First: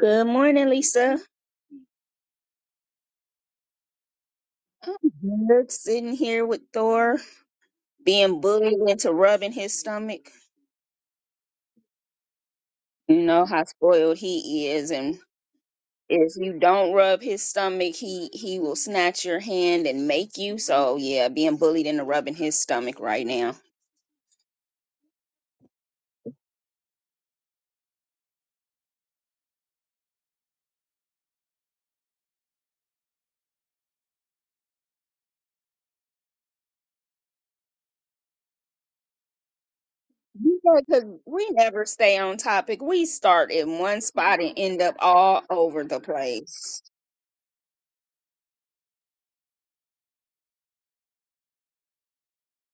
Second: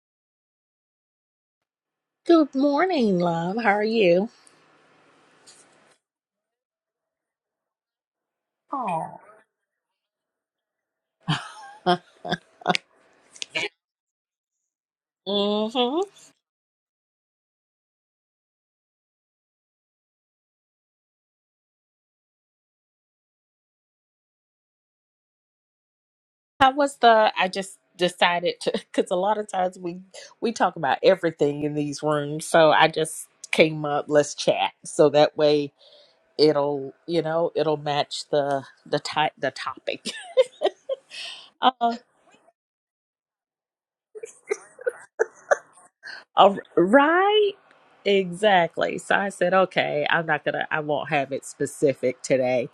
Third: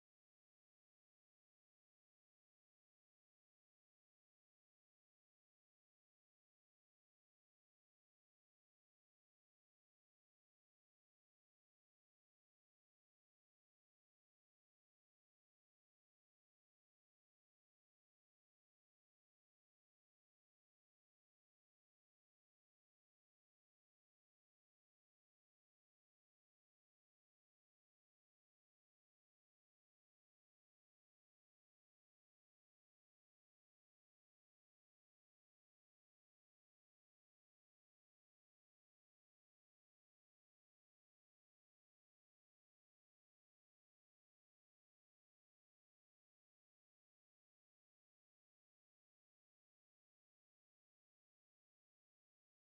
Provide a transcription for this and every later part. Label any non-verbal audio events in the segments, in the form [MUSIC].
Good morning, Lisa. Good morning, love. How are you? Good Sitting here with Thor being bullied into Oh. rubbing his stomach. You know how spoiled he is, and Mm-hmm. if you don't rub his stomach, he he will snatch your hand and make you. So yeah, being bullied into rubbing his stomach right now. How was the? I just decided to [LAUGHS] because a lot of times we we talk about everything in these rooms, so I just came up. Let's chat, so that way it'll you know it'll match the the type the topic. [LAUGHS] You know, 'cause we never Uh, stay on topic. We start in one spot and end up all over the all place. right. Exactly. So I said, okay, I'm not gonna, I won't have it specific today.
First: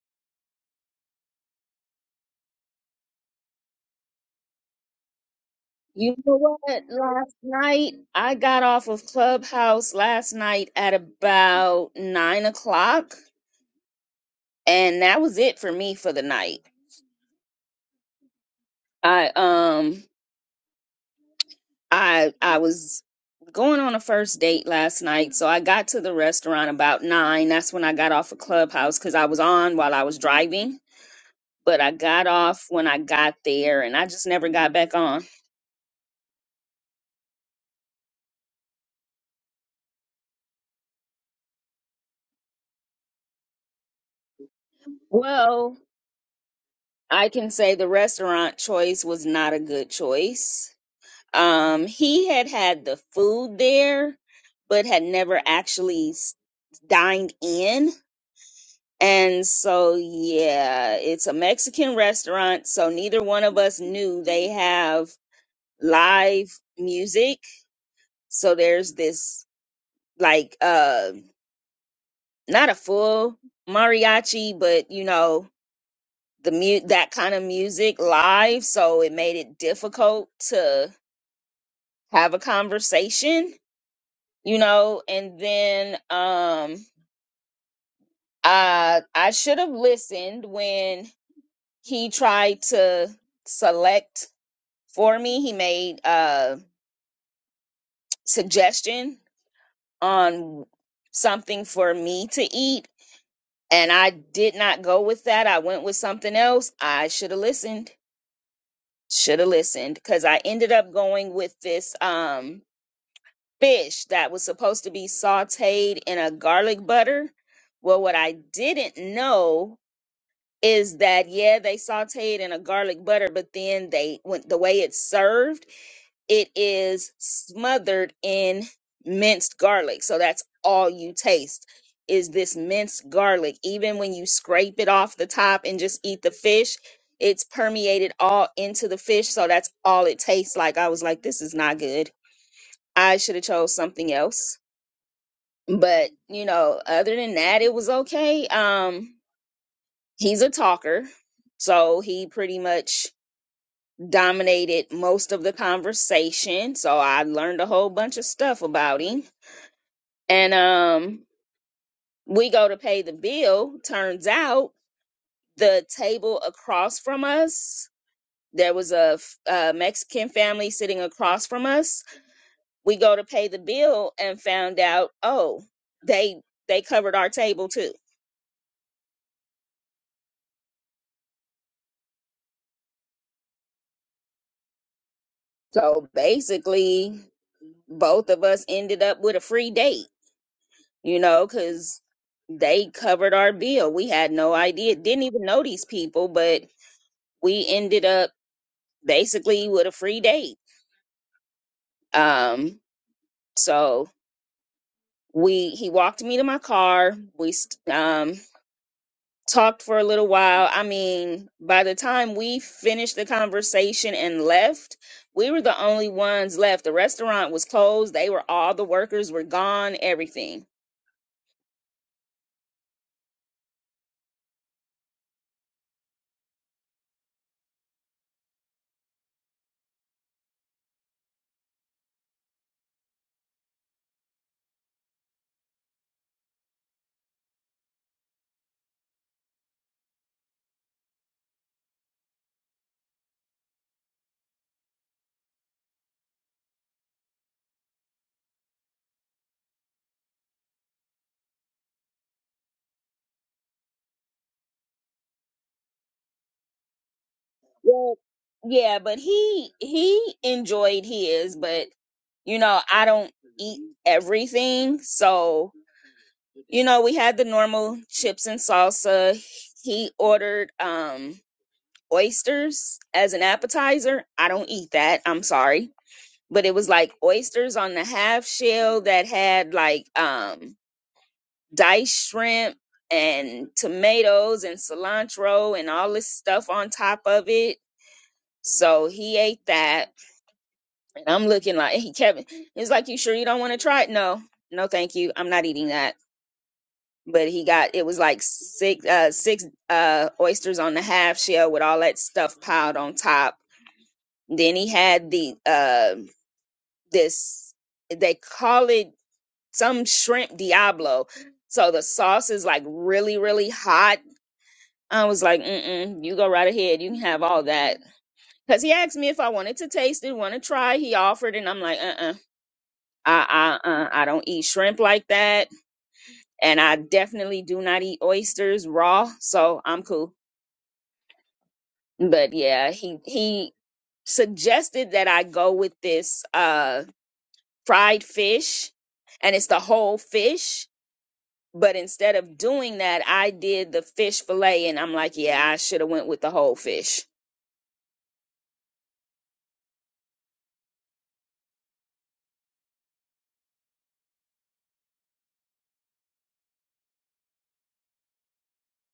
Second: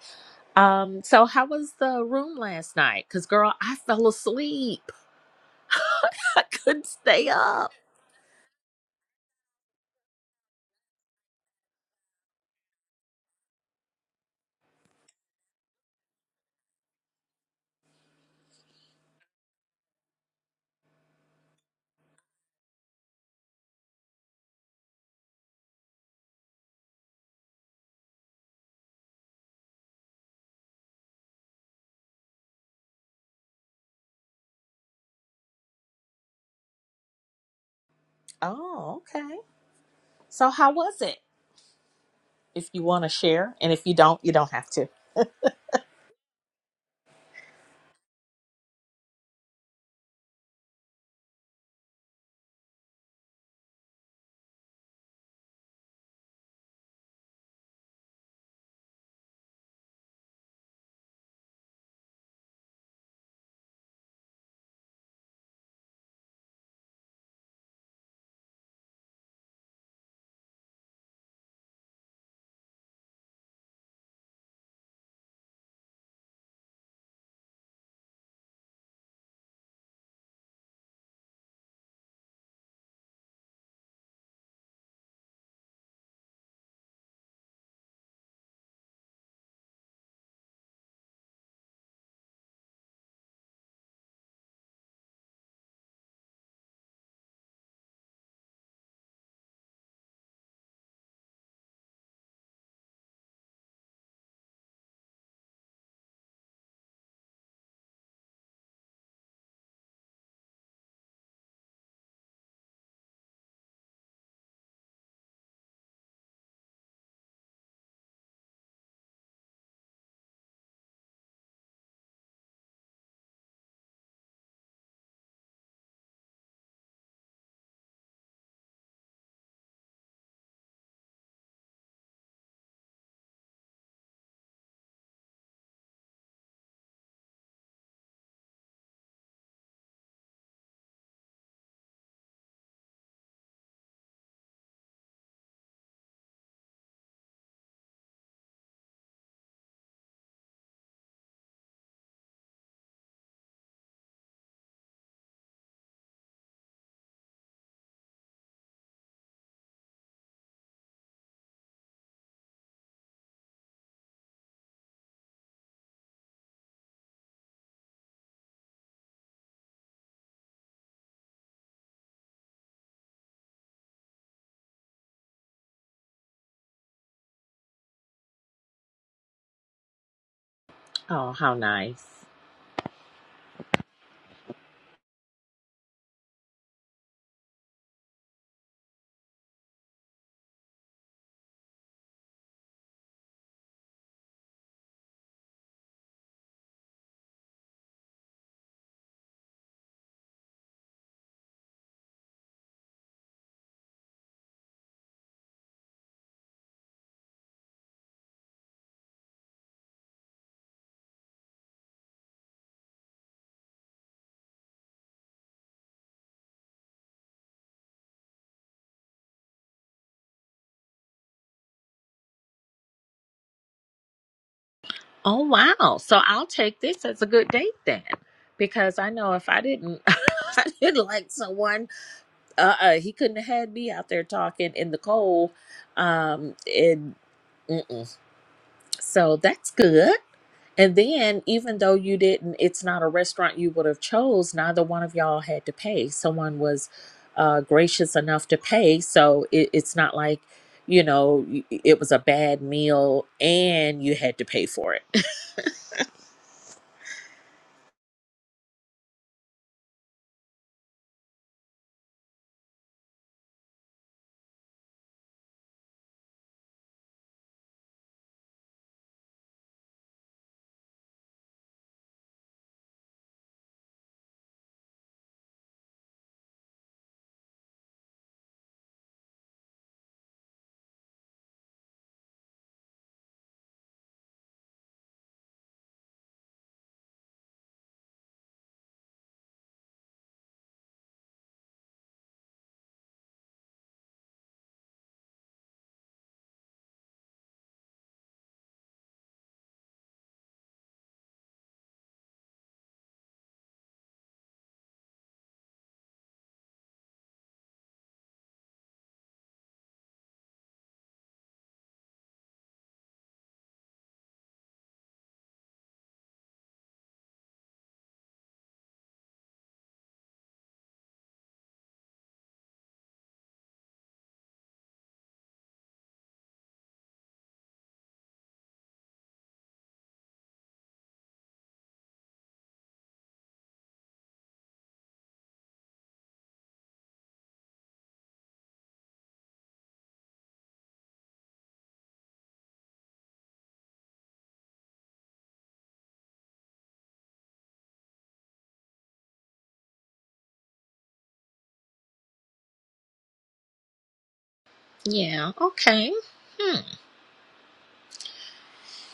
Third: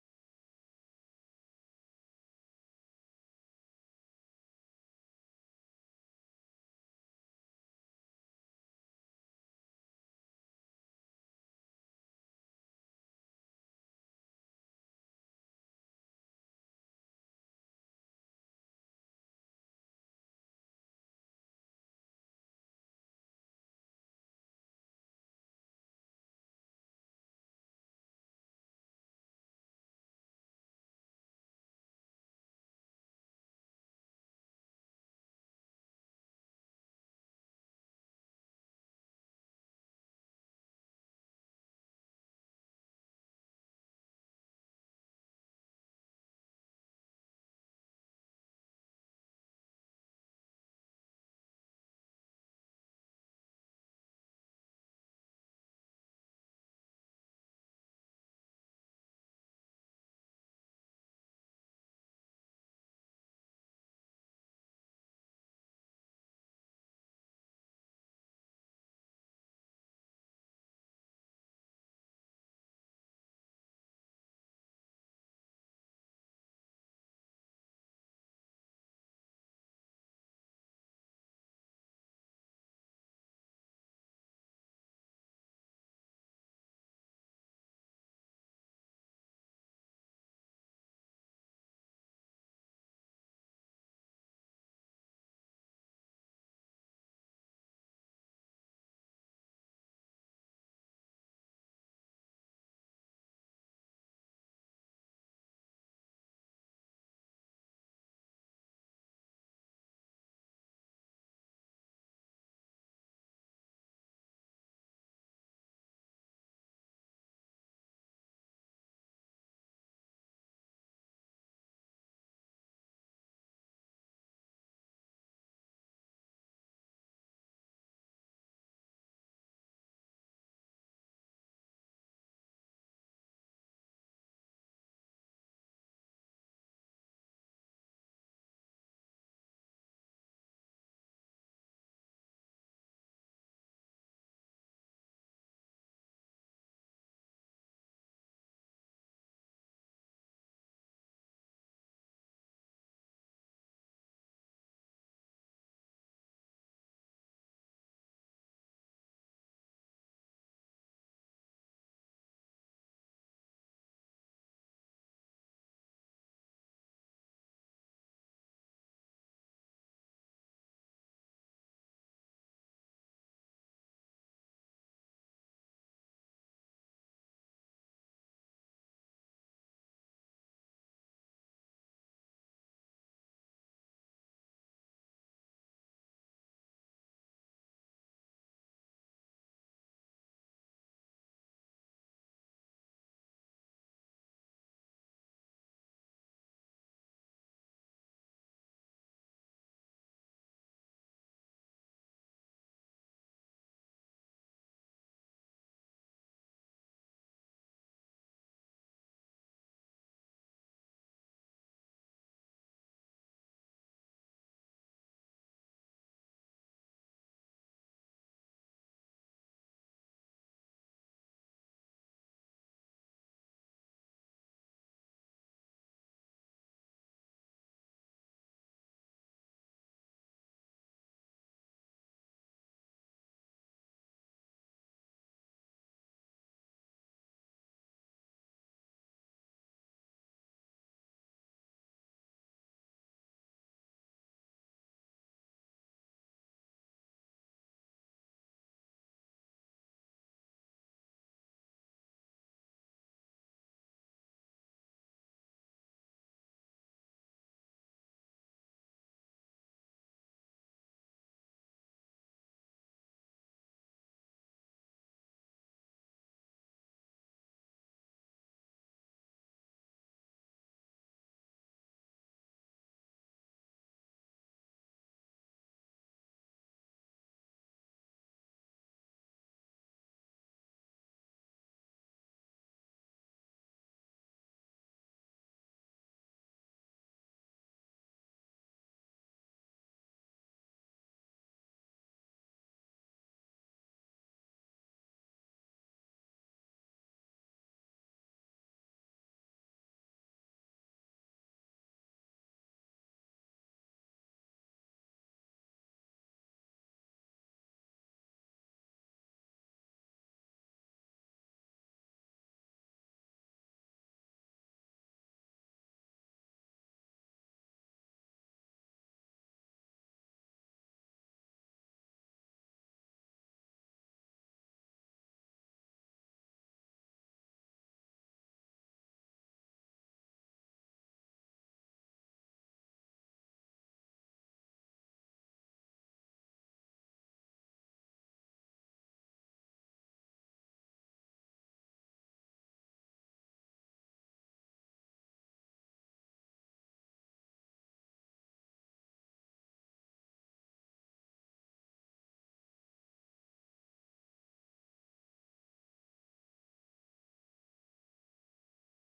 Um, so how was the room last night? Cause girl, I fell asleep. You know I what? couldn't stay Last up. night, I got off of Clubhouse last night at about nine o'clock, and that was it for me for the night. I um, I I was going on a first date last night, so I got to the restaurant about nine. That's when I got off of Clubhouse because I was on while I was driving but I got off when I got there and I just never got back on. Oh, okay. So how was it? If you want to share, and if you don't, you don't have to. Well, I can say the restaurant choice was not a good choice. Um, he had had the food there, but had never actually s- dined in. And so, yeah, it's a Mexican restaurant. So neither one of us knew they have live music. So there's this like, uh, not a full mariachi, but you know, the mu- that kind of music live so it made it difficult to have a conversation you know and then um uh i should have listened when he tried to select for me he made a suggestion on something for me to eat and i did not go with that i went with something else i should have listened should have listened because i ended up going with this um fish that was supposed to be sauteed in a garlic butter. Well, what I didn't know is that yeah, they sauteed in a garlic butter, but then they went the way it's served, it is smothered in minced garlic. So that's all you taste is this minced garlic. Even when you scrape it off the top and just eat the fish, it's permeated all into the fish. So that's all it tastes like. I was like, this is not good. I should have chose something else but you know other than that it was okay um he's a talker so he pretty much dominated most of the conversation so i learned a whole bunch of stuff about him and um we go to pay the bill turns out the table across from us there was a, f- a mexican family sitting across from us we go to pay the bill and found out oh they they covered our table too Oh, how nice. so basically both of us ended up with a free date, you know, because they covered our bill. We had no idea, didn't even know these people, but we ended up basically with a free date. Um, so we he walked me to my car. We st- um talked for a little while. I mean, by the time we finished the conversation and left, we were the only ones left. The restaurant was closed. They were all the workers were gone, everything Oh, wow. So I'll take this as a good date then. Because I know if I didn't, [LAUGHS] I didn't like someone, uh, uh, he couldn't have had me out there talking in the cold. Um, and, So that's good. And then, even though you didn't, it's not a restaurant you would have chose. Neither one of y'all had to pay. Someone was uh, gracious enough to pay, so it, it's not like you know y- it was a bad meal and you had to pay for it. Well, yeah, but he he enjoyed his, but you know, I don't eat everything. So, you know, we had the normal chips and salsa. He ordered um oysters as an appetizer. I don't eat that. I'm sorry. But it was like oysters on the half shell that had like um diced shrimp and tomatoes and cilantro and all this stuff on top of it. So he ate that And I'm looking like, hey, Kevin, it's like, you sure you don't want to try it? No, no, thank you. I'm not eating that. But he got, it was like six, uh, six uh, oysters on the half shell with all that stuff piled on top. Then he had the, uh, this, they call it some shrimp Diablo. So the sauce is like really, really hot. I was like, mm-mm, you go right ahead. You can have all that. Because he asked me if I wanted to taste it, want to try. He offered, and I'm like, uh-uh. I I uh, I don't eat shrimp like that, and I definitely do not eat oysters raw. So I'm cool. But yeah, he he suggested that I go with this uh fried fish, and it's the whole fish. But instead of doing that, I did the fish fillet, and I'm like, yeah, I should have went with the whole fish. Yeah. Okay.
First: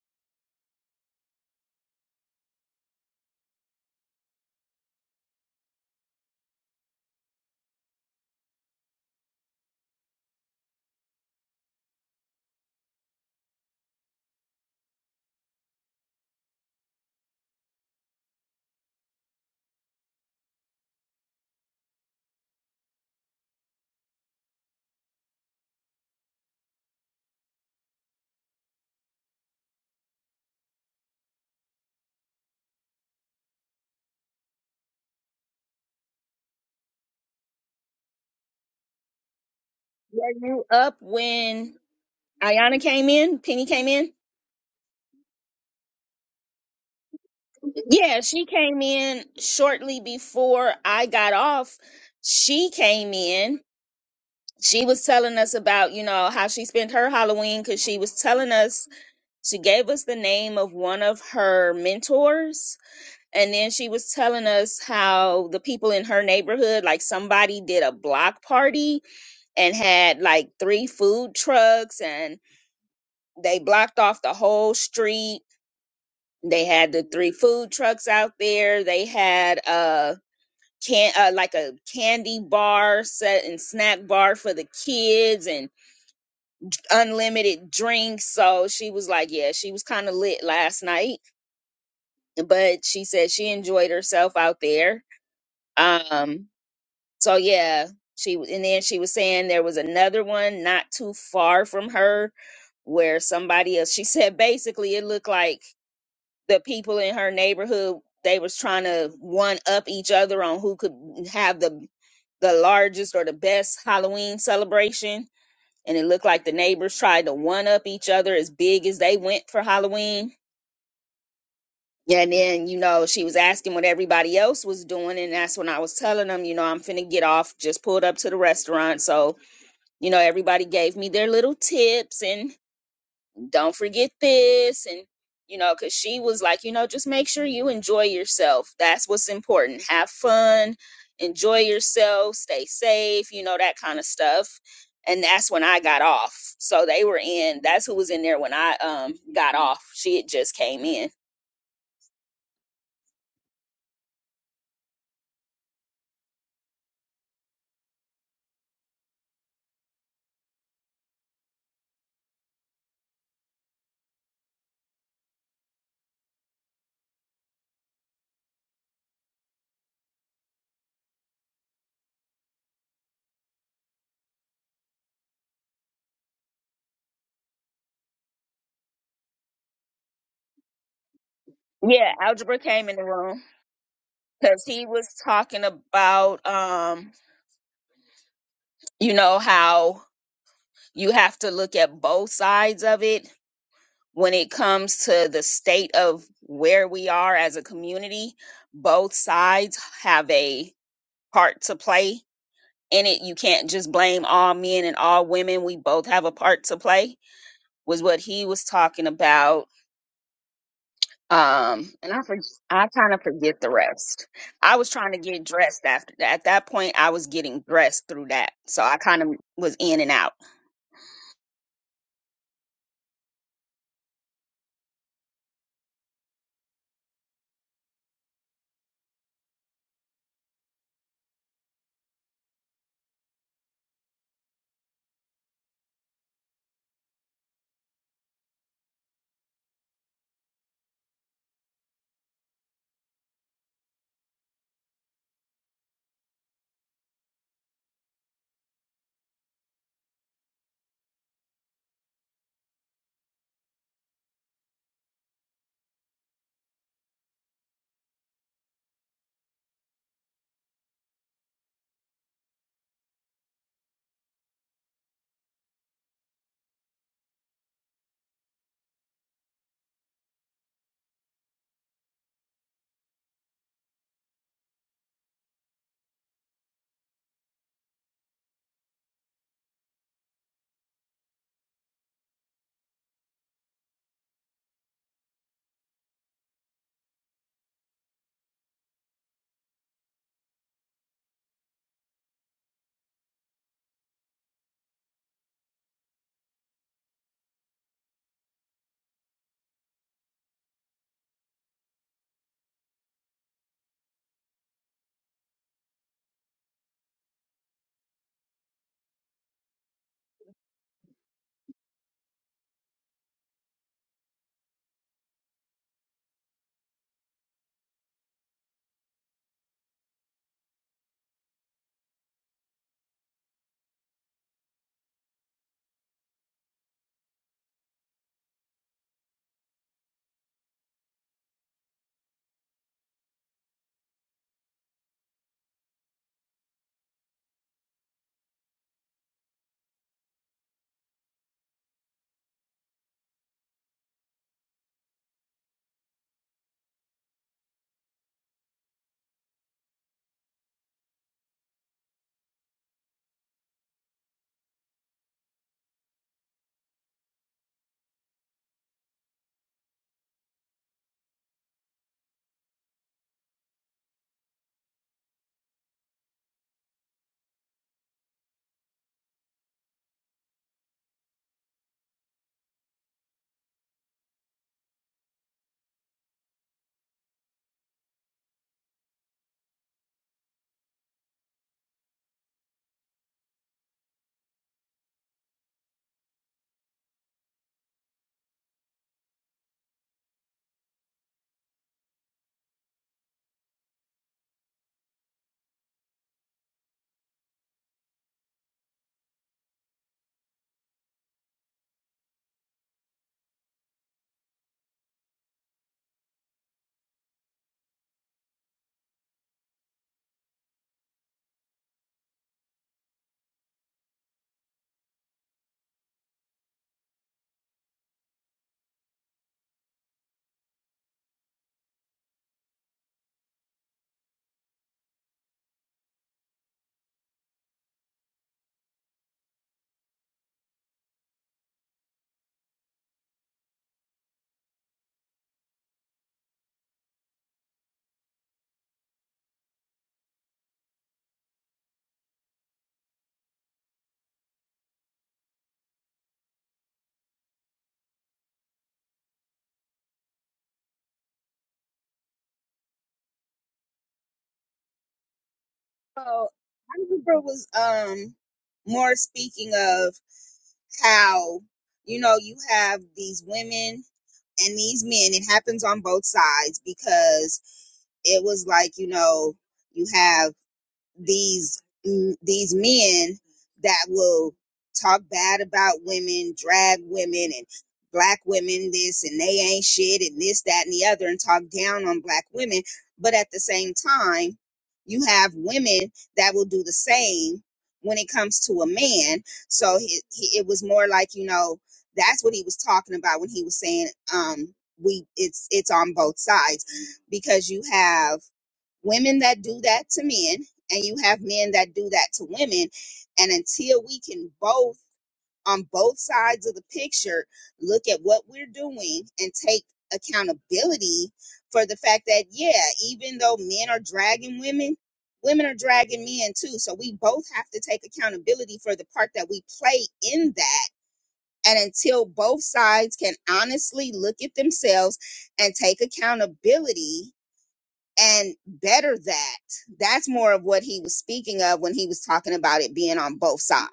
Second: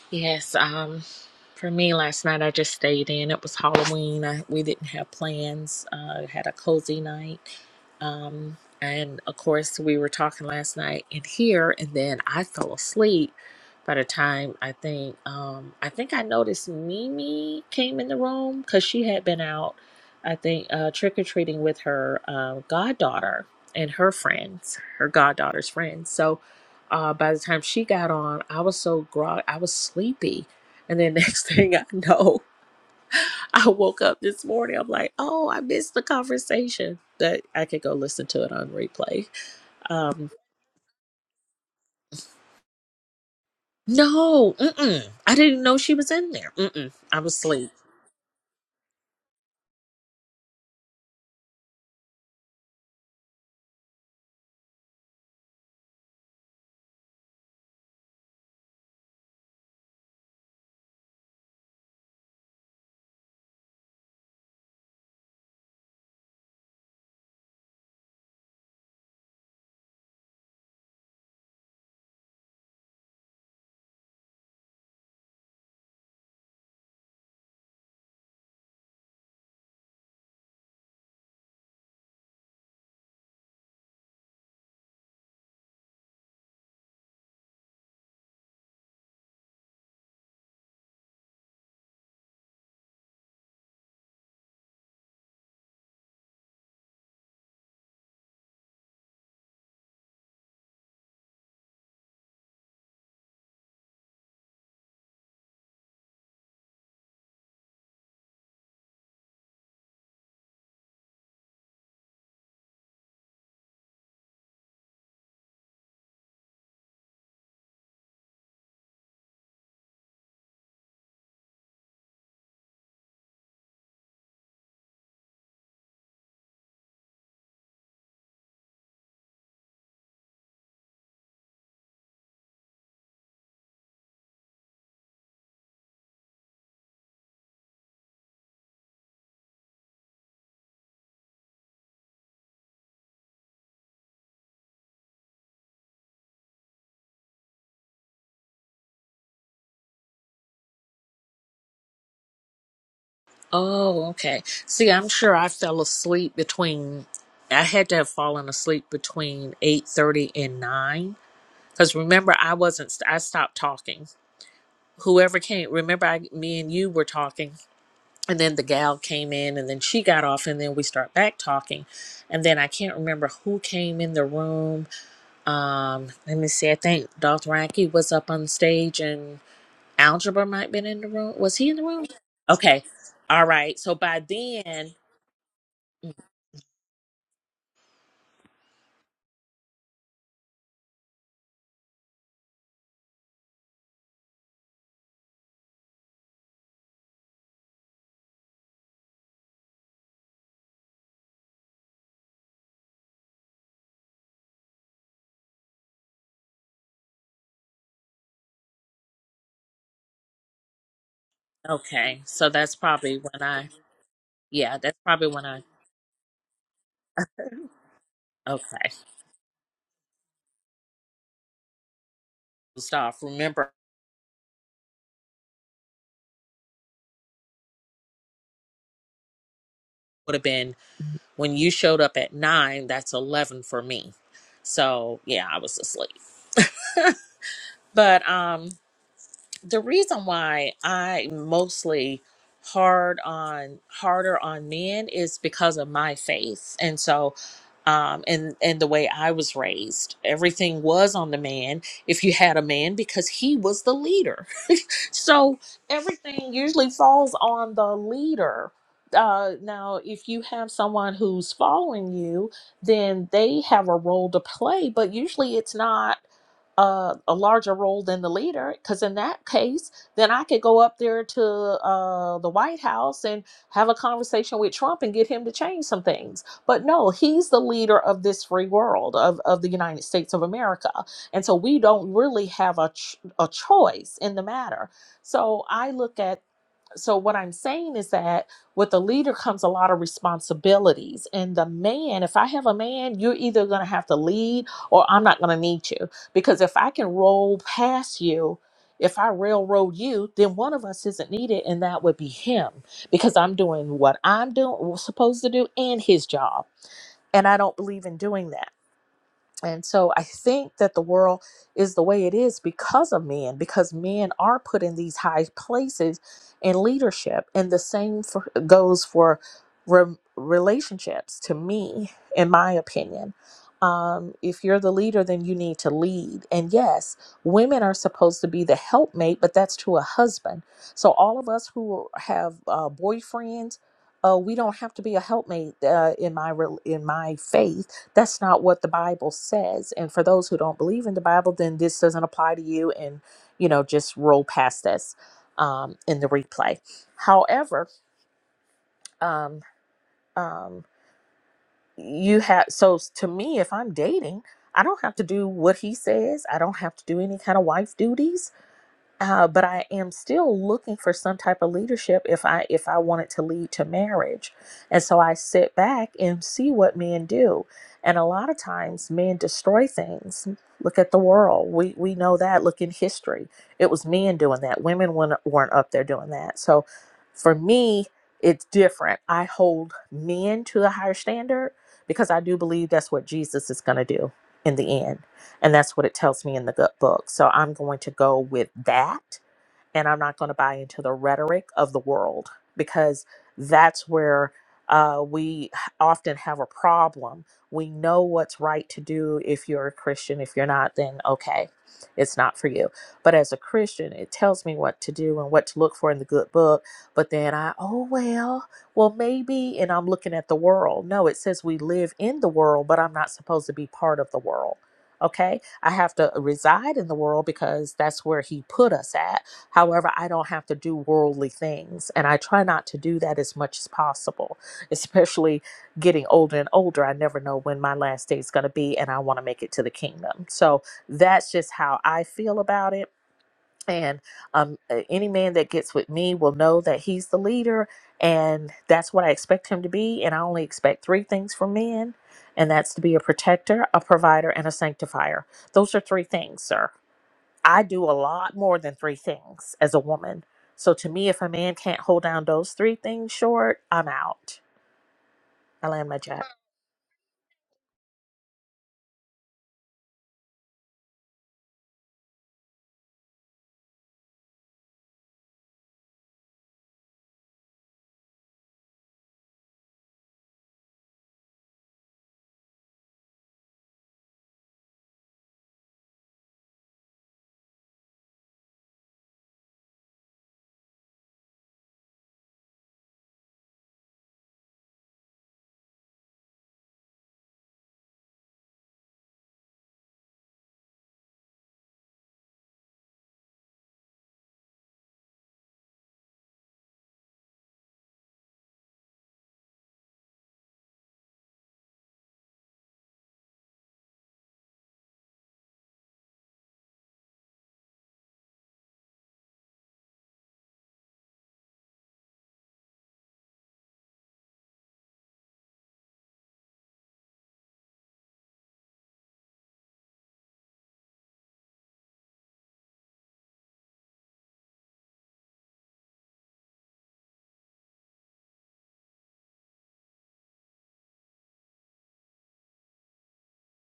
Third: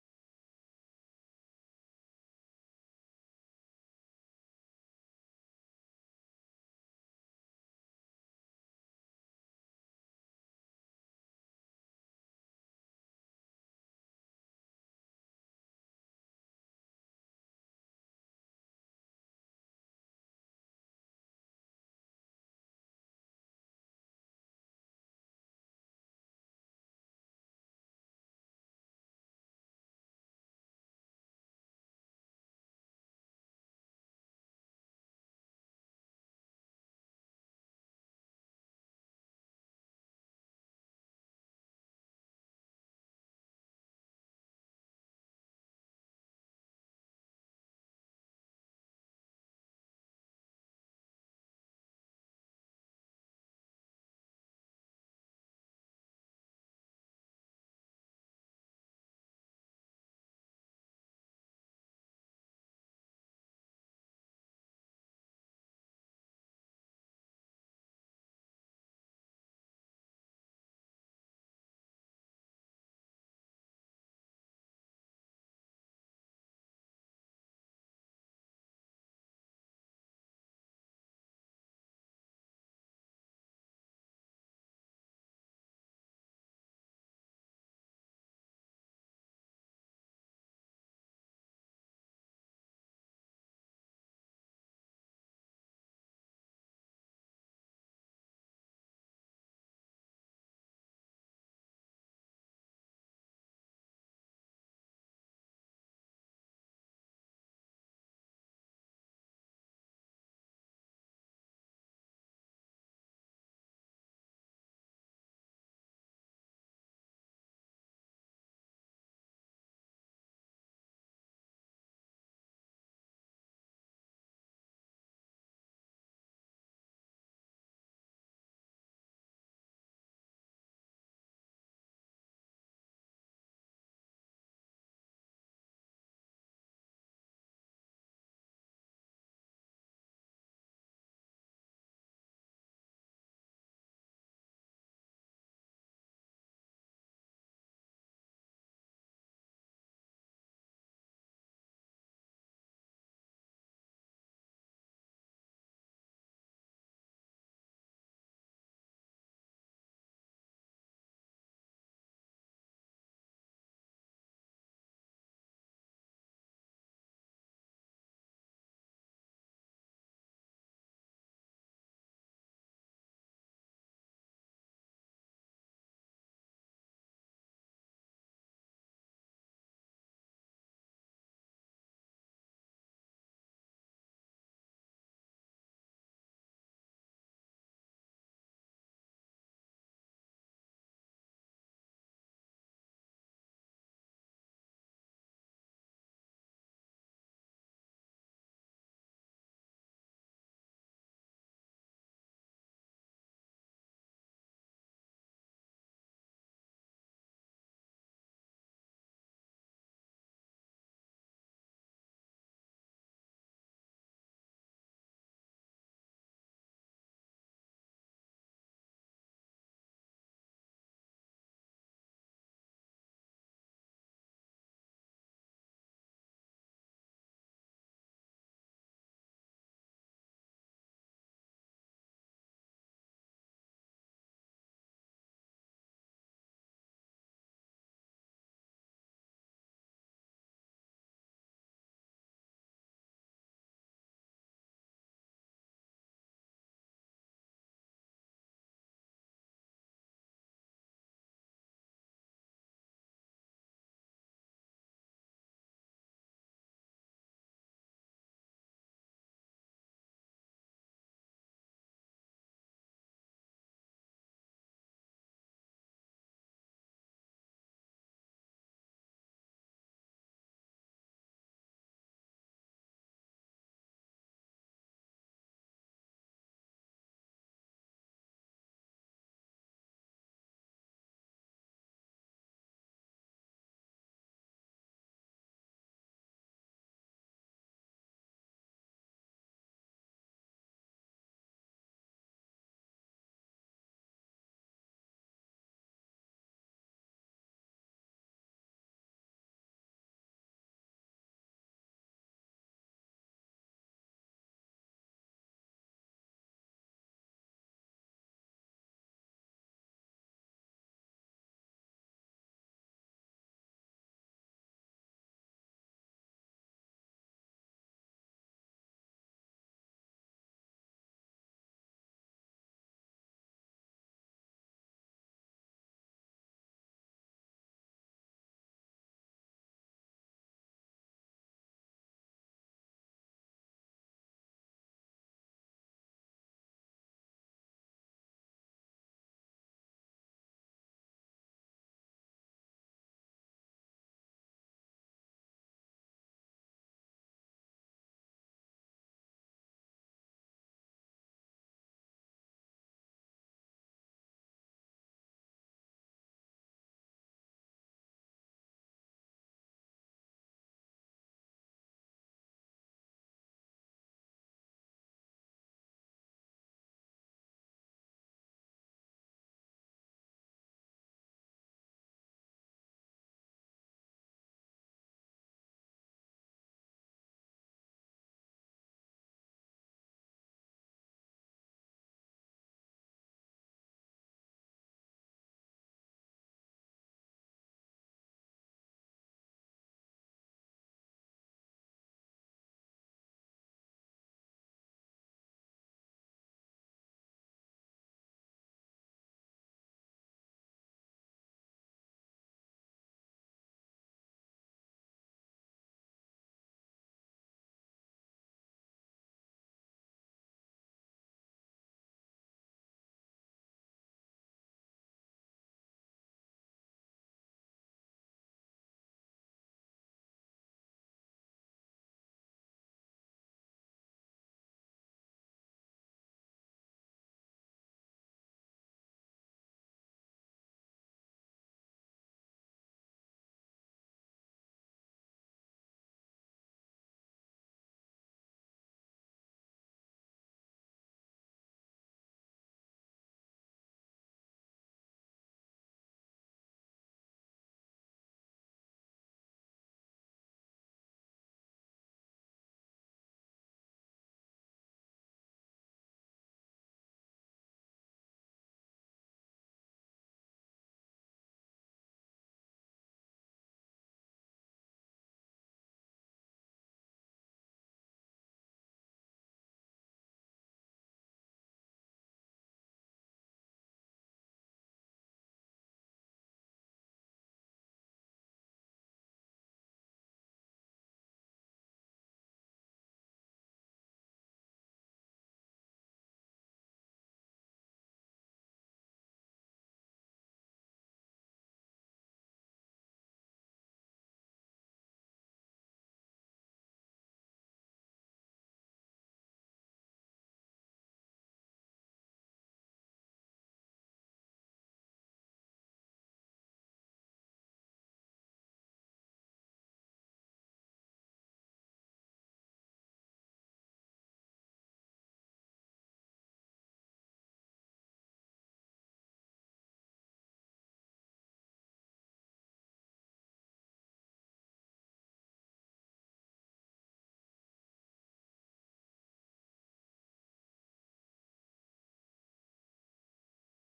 Yes, um, for me last night I just stayed in. It was Halloween. I, we didn't have plans. Uh, had a cozy night. Um, and of course we were talking last night in here and then I fell asleep by the time I think um I think I noticed Mimi came in the room because she had been out, I think, uh trick or treating with her uh, goddaughter and her friends, her goddaughter's friends. So uh, by the time she got on, I was so grog, I was sleepy. And then next [LAUGHS] thing I know, I woke up this morning. I'm like, oh, I missed the conversation that I could go listen to it on replay. Were Um, you up when Ayana came in? Penny came in. no, mm-mm. I didn't know she was in there. Mm-mm. I was asleep. Yeah, she came in shortly before I got off. She came in. She was telling us about, you know, how she spent her Halloween because she was telling us, she gave us the name of one of her mentors. And then she was telling us how the people in her neighborhood, like somebody did a block party and had like three food trucks and they blocked off the whole street. They had the three food trucks out there. They had, uh, can uh, like a candy bar set and snack bar for the kids and unlimited drinks so she was like yeah she was kind of lit last night but she said she enjoyed herself out there um so yeah she and then she was saying there was another one not too far from her where somebody else she [LAUGHS] said basically it looked like the people in her neighborhood they was trying to one up each other on who could have the the largest or the best Halloween celebration. And it looked like the neighbors tried to one up each other as big as they went for Halloween. And then, you know, she was asking what everybody else was doing. And that's when I was telling them, you know, I'm finna get off, just pulled up to the restaurant. So, you know, everybody gave me their little tips and don't forget this and you know because she was like you know just make sure you enjoy yourself that's what's important have fun enjoy yourself stay safe you know that kind of stuff and that's when i got off so they were in that's who was in there when i um got off she had just came in Oh, okay. See, I'm sure I fell asleep between. I had to have fallen asleep between eight thirty and nine because remember I wasn't. I stopped talking. Whoever came, remember I, me and you were talking and then the gal came in and then she got off and then we start back talking and then i can't remember who came in the room um let me see i think dr Ranky was up on stage and algebra might have been in the room was he in the room yeah algebra okay came in the room all right so by because he then was talking about um you know how you have to look at both sides of it when it comes to the state of where we are as a community, both sides have a part to play in it. You can't just blame all men and all women. We both have a part to play, was what he was talking about. Um, and okay I for, so that's I kind probably of when forget the i rest. I yeah was that's trying to probably get when i dressed after that. At that point, I was getting dressed through that, so okay I kind of was in and out. stop remember would have been when you showed up at nine that's 11 for me so yeah i was asleep but um the reason why I mostly hard on harder on men is because of my faith. And so um and and the way I was raised. Everything was on the man if you had a man because he was the leader. [LAUGHS] so everything usually falls on the leader. Uh, now, if you have someone who's following you, then they have a role to play, but usually it's not uh, a larger role than the leader because in that case then i could go up there to uh, the white house and have a conversation with trump and get him to change some things but no he's the leader of this free world of, of the united states of america and so we don't really have a, ch- a choice in the matter so i look at so what i'm saying is that with the leader comes a lot of responsibilities and the man if i have a man you're either going to have to lead or i'm not going to need you because if i can roll past you if i railroad you then one of us isn't needed and that would be him because i'm doing what i'm doing supposed to do and his job and i don't believe in doing that and so I think that the world is the way it is because of men, because men are put in these high places in leadership. And the same for, goes for re- relationships, to me, in my opinion. Um, if you're the leader, then you need to lead. And yes, women are supposed to be the helpmate, but that's to a husband. So all of us who have uh, boyfriends, uh, we don't have to be a helpmate uh, in my rel in my faith that's not what the bible says and for those who don't believe in the bible then this doesn't apply to you and you know just roll past this um, in the replay however um, um, you have so to me if i'm dating i don't have to do what he says i don't have to do any kind of wife duties uh, but I am still looking for some type of leadership if I if I want it to lead to marriage. And so I sit back and see what men do. And a lot of times men destroy things. Look at the world. We we know that. Look in history. It was men doing that. Women weren't, weren't up there doing that. So for me, it's different. I hold men to a higher standard because I do believe that's what Jesus is going to do in the end. And that's what it tells me in the gut book. So I'm going to go with that and I'm not going to buy into the rhetoric of the world because that's where uh, we often have a problem. We know what's right to do if you're a Christian. If you're not, then okay, it's not for you. But as a Christian, it tells me what to do and what to look for in the good book. But then I, oh, well, well, maybe, and I'm looking at the world. No, it says we live in the world, but I'm not supposed to be part of the world. Okay, I have to reside in the world because that's where he put us at However, I don't have to do worldly things. And I try not to do that as much as possible, [LAUGHS] especially getting older and older. I never know when my last day is going to be, and I want to make it to the kingdom. So that's just how I feel about it. And um, uh, any man that gets with me will know that he's the leader, and that's what I expect him to be. And I only expect three things from men, and that's to be a protector, a provider, and a sanctifier. Those are three things, sir I do a lot more than three things as a woman. So to me, if a man can't hold down those three things short, I'm out. I land my So jet. I remember was um more speaking of. how you know you have these women and these men it happens on both sides because it was like you know you have these mm, these men that will talk bad about women, drag women, and black women this and they ain't shit and this that and the other and talk down on black women, but at the same time, you have women that will do the same when it comes to a man. So he, he, it was more like you know that's what he was talking about when he was saying um we it's it's on both sides because you have women that do that to men and you have men that do that to women and until we can both on both sides of the picture look at what we're doing and take accountability for the fact that yeah even though men are dragging women women are dragging men too so we both have to take accountability for the part that we play in that and until both sides can honestly look at themselves and take accountability and better that. That's more of what he was speaking of when he was talking about it being on both sides.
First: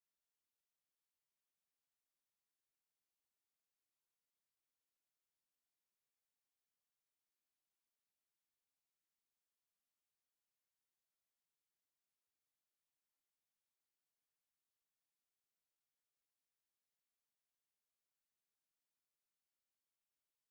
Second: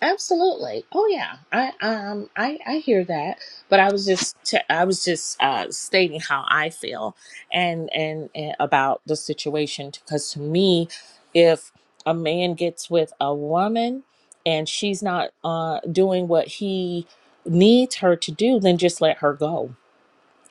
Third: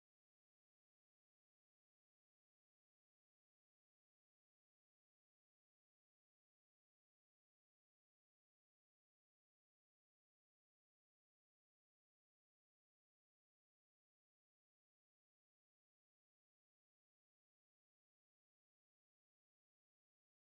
Absolutely. Oh yeah. I um I I hear that, but I was just t- I was just uh stating how I feel and and, and about the situation because to me if a man gets with a woman and she's not uh doing what he needs her to do, then just let her go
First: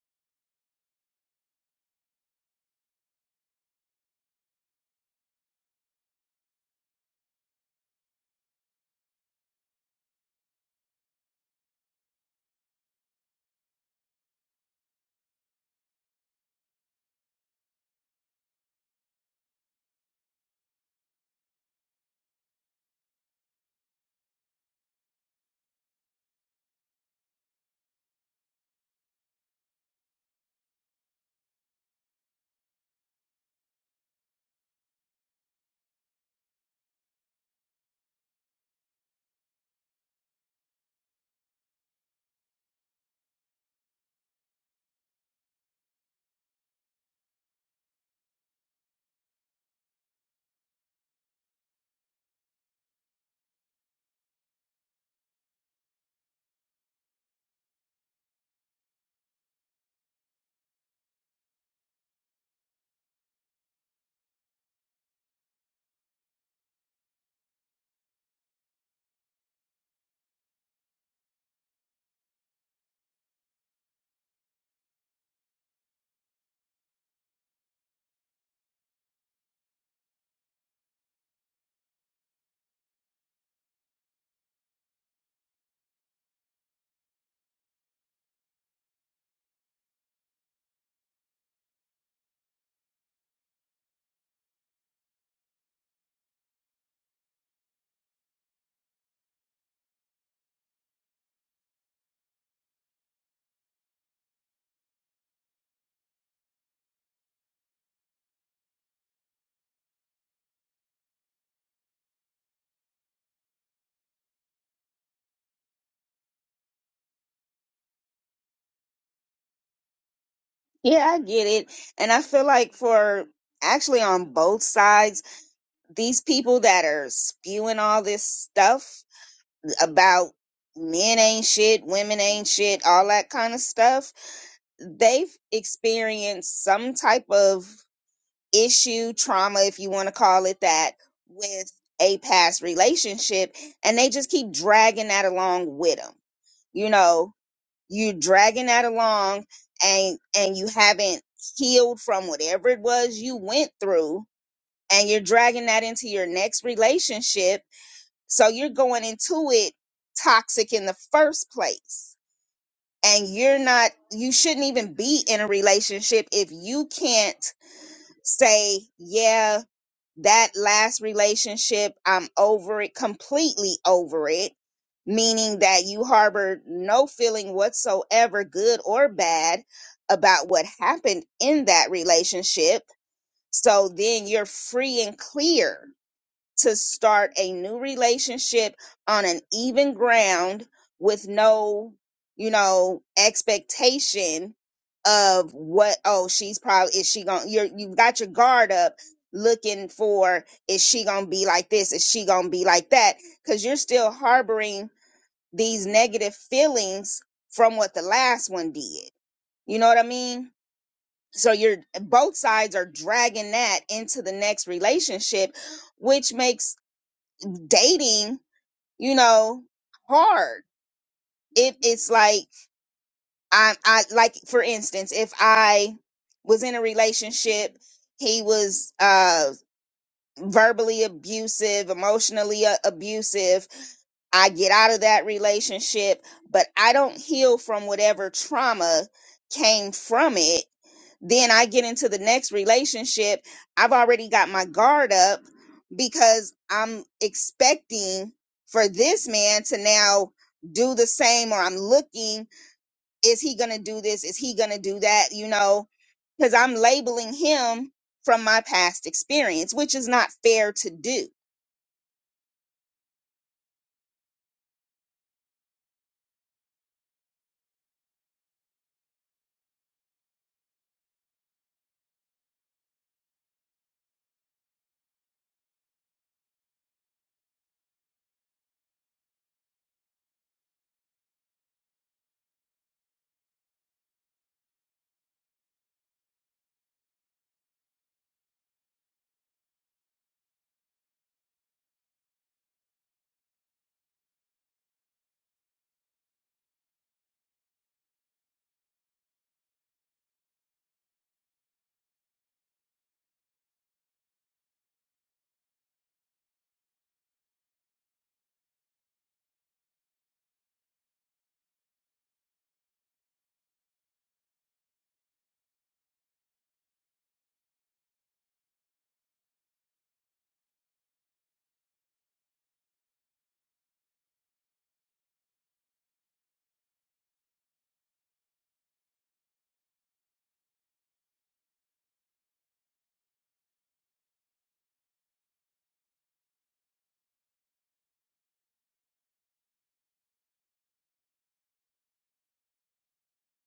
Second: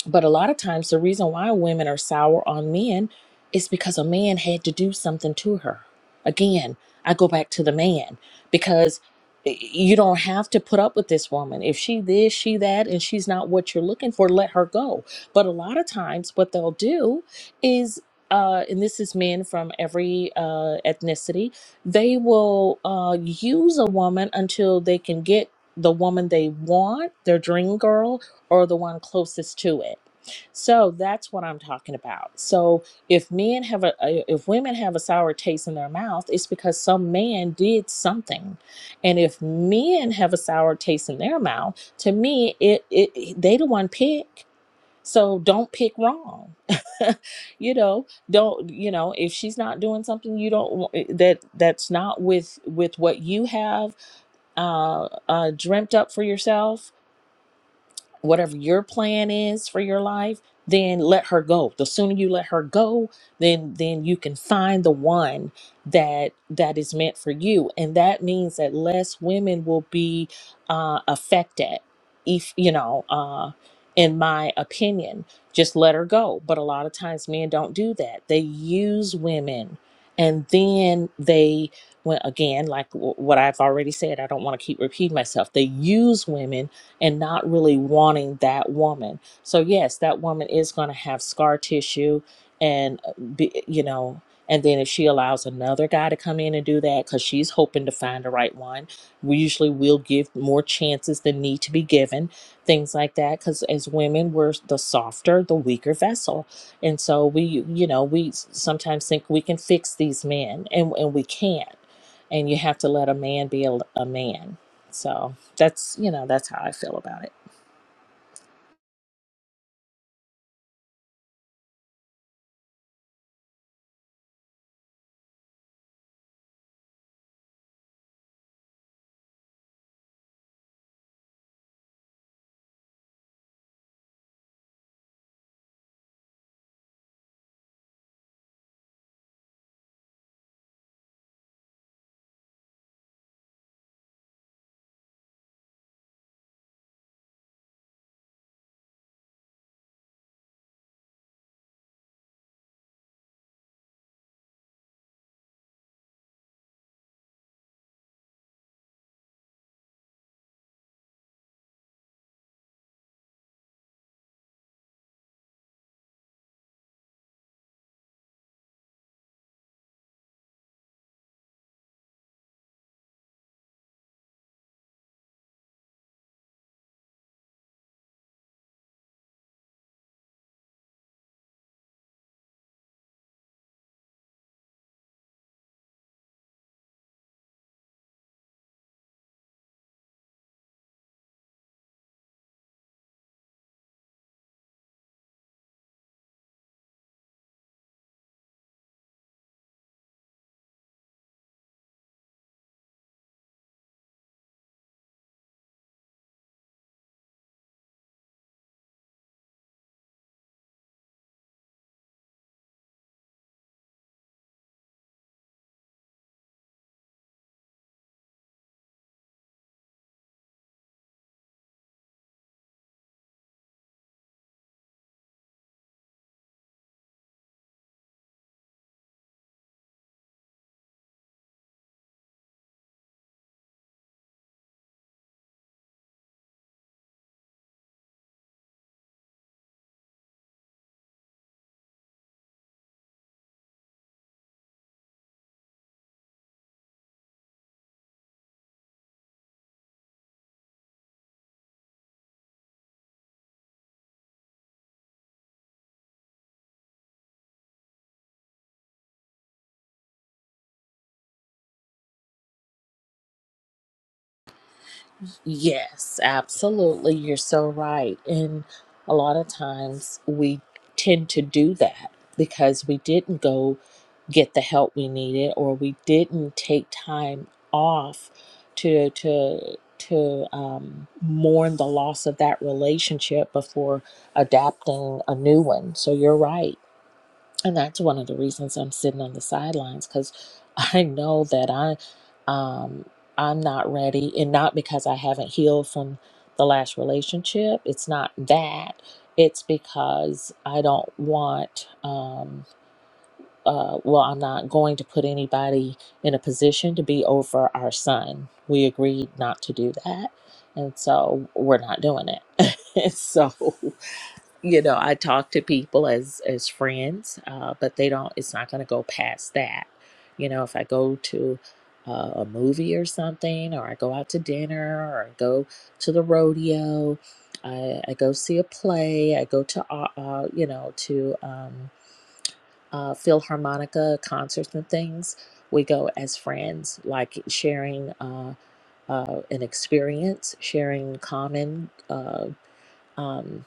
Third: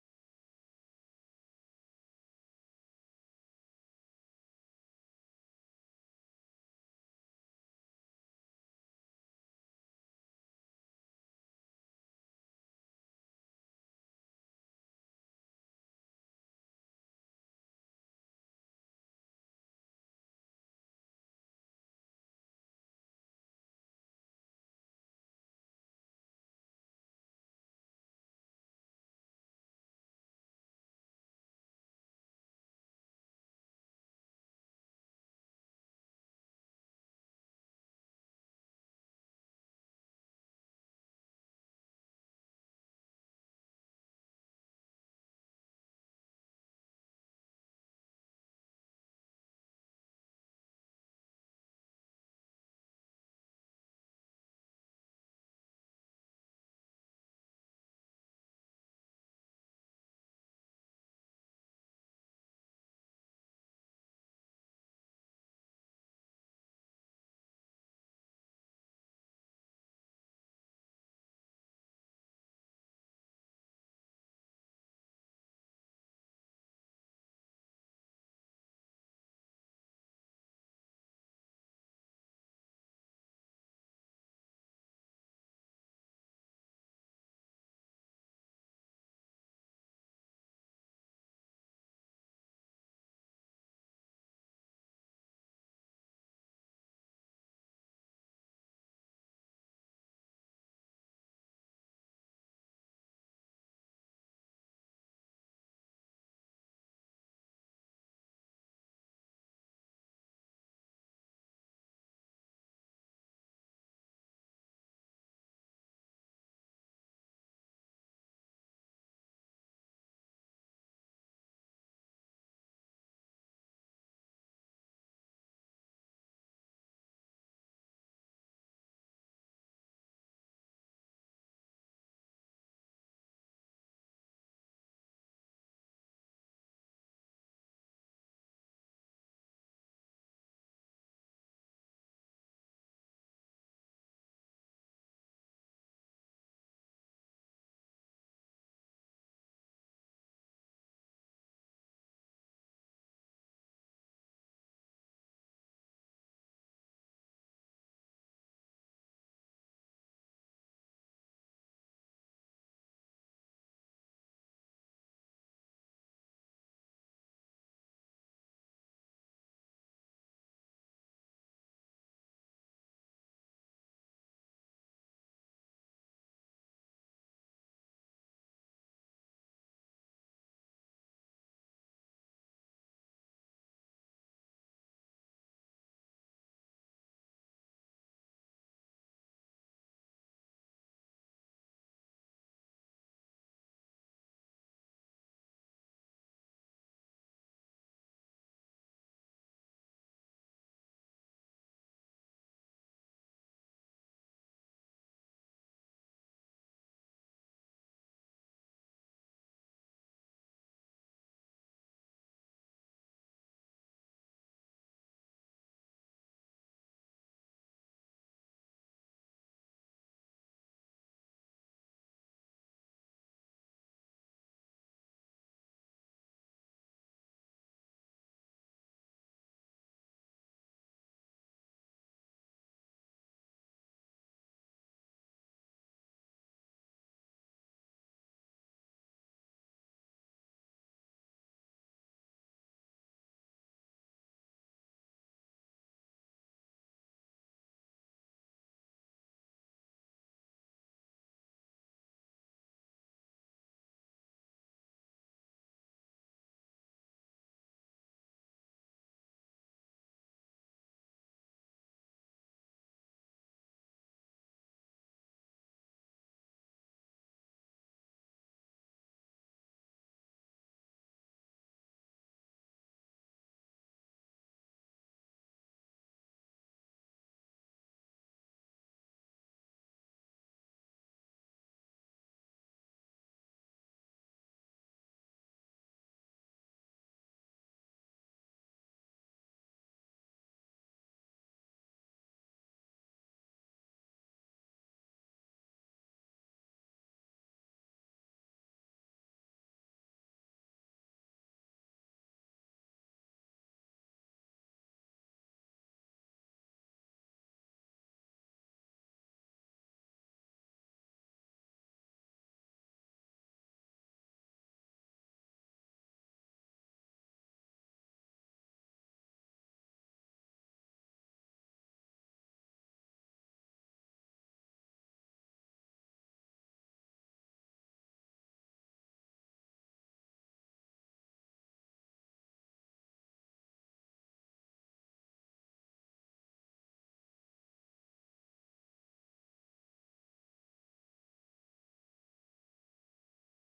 But a lot of times, the reason why women are sour on men is because a man had to do something to her. Again, I go back to the man because y- you don't have to put up with this woman. If she this, she that, and she's not what you're looking for, let her go. But a lot of times, what they'll do is, uh, and this is men from every uh, ethnicity, they will uh, use a woman until they can get the woman they want, their dream girl or the one closest to it. So that's what I'm talking about. So if men have a if women have a sour taste in their mouth, it's because some man did something. And if men have a sour taste in their mouth, to me it, it they the one pick. So don't pick wrong. [LAUGHS] you know, don't you know, if she's not doing something you don't wa- eh, that that's not with with what you have uh uh dreamt up for yourself, whatever your plan is for your life then let her go the sooner you let her go then then you can find the one that that is meant for you and that means that less women will be uh affected if you know uh in my opinion just let her go but a lot of times men don't do that they use women and then they well again like w- what i've already said i don't want to keep repeating myself they use women and not really wanting that woman. So yes, that woman is going to have scar tissue and uh, be, you know, and then if she allows another guy to come in and do that cuz she's hoping to find the right one, we usually will give more chances than need to be given, things like that cuz as women we're the softer, the weaker vessel. And so we you know, we s- sometimes think we can fix these men and and we can't. And you have to let a man be a, a man. So that's you know that's how i feel about it Yeah, I get it. And I feel like for actually on both sides, these people that are spewing all this stuff about men ain't shit, women ain't shit, all that kind of stuff, they've experienced some type of issue, trauma, if you want to call it that, with a past relationship, and they just keep dragging that along with them. You know, you're dragging that along, and and you haven't healed from whatever it was you went through, and you're dragging that into your next relationship. So you're going into it toxic in the first place. And you're not, you shouldn't even be in a relationship if you can't say, yeah, that last relationship, I'm over it, completely over it, meaning that you harbored no feeling whatsoever, good or bad, about what happened in that relationship. So then you're free and clear to start a new relationship on an even ground with no, you know, expectation of what oh she's probably is she going to you're you've got your guard up looking for is she going to be like this is she going to be like that cuz you're still harboring these negative feelings from what the last one did. You know what I mean? So you're both sides are dragging that into the next relationship which makes dating, you know, hard. It it's like I I like for instance, if I was in a relationship, he was uh verbally abusive, emotionally uh, abusive. I get out of that relationship, but I don't heal from whatever trauma came from it then I get into the next relationship, I've already got my guard up because I'm expecting for this man to now do the same or I'm looking is he going to do this? Is he going to do that? You know, because I'm labeling him from my past experience, which is not fair to do. yes absolutely you're so right and a lot of times we tend to do that because we didn't go get the help we needed or we didn't take time off to to to um, mourn the loss of that relationship before adapting a new one so you're right and that's one of the reasons I'm sitting on the sidelines because [LAUGHS] I know that I um I'm not ready and not because I haven't healed from the last relationship. It's not that. It's because I don't want um uh well I'm not going to put anybody in a position to be over our son. We agreed not to do that. And so we're not doing it. [LAUGHS] so you know i talk to people as as friends uh, but they don't it's not going to go past that you know if i go to uh, a movie or something or i go out to dinner or i go to the rodeo i, I go see a play i go to uh, uh, you know to um, uh, philharmonica concerts and things we go as friends like sharing uh, uh, an experience sharing common uh, um,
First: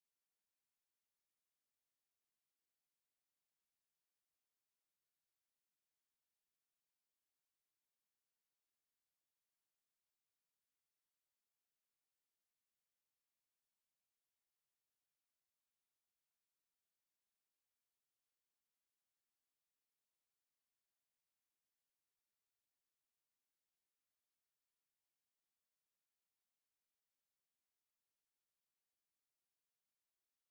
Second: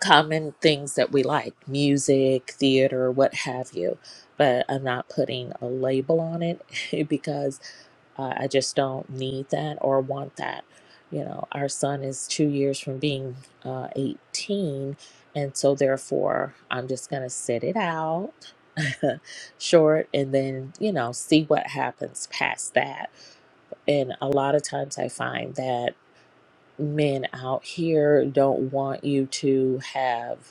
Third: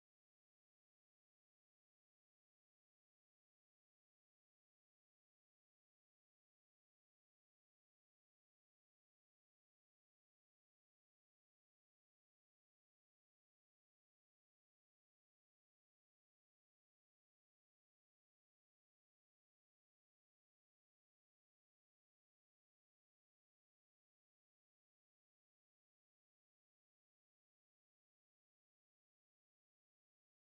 common things that we like music, theater, what have you. But I'm not putting a label on it [LAUGHS] because uh, I just don't need that or want that. You know, our son is two years from being uh, 18. And so, therefore, I'm just going to sit it out [LAUGHS] short and then, you know, see what happens past that. And a lot of times I find that men out here don't want you to have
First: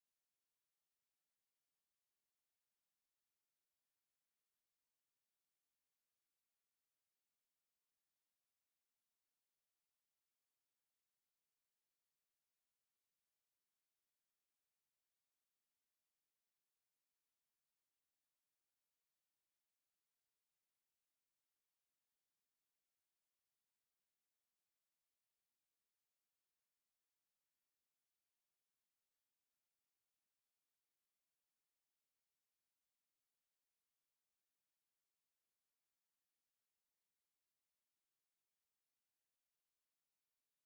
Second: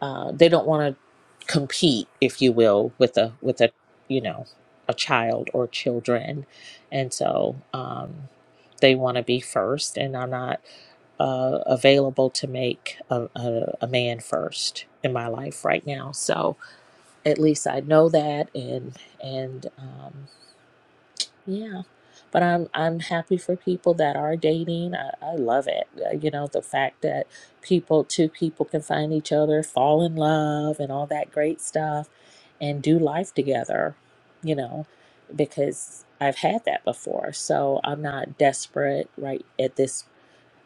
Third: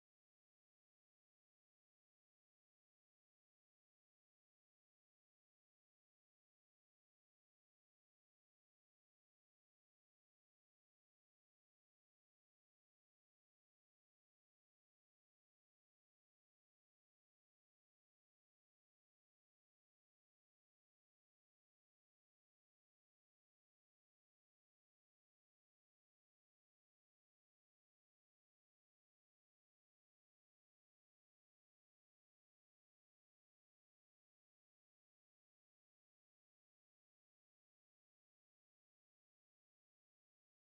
uh, they don't want to compete, if you will, with a with a you know a child or children, and so um, they want to be first. And I'm not uh, available to make a, a, a man first in my life right now. So at least I know that, and and um, yeah, but I'm I'm happy for people that are dating. I, I love it. Uh, You know, the fact that people, two people can find each other, fall in love and all that great stuff and do life together, you know, because I've had that before. So I'm not desperate right at this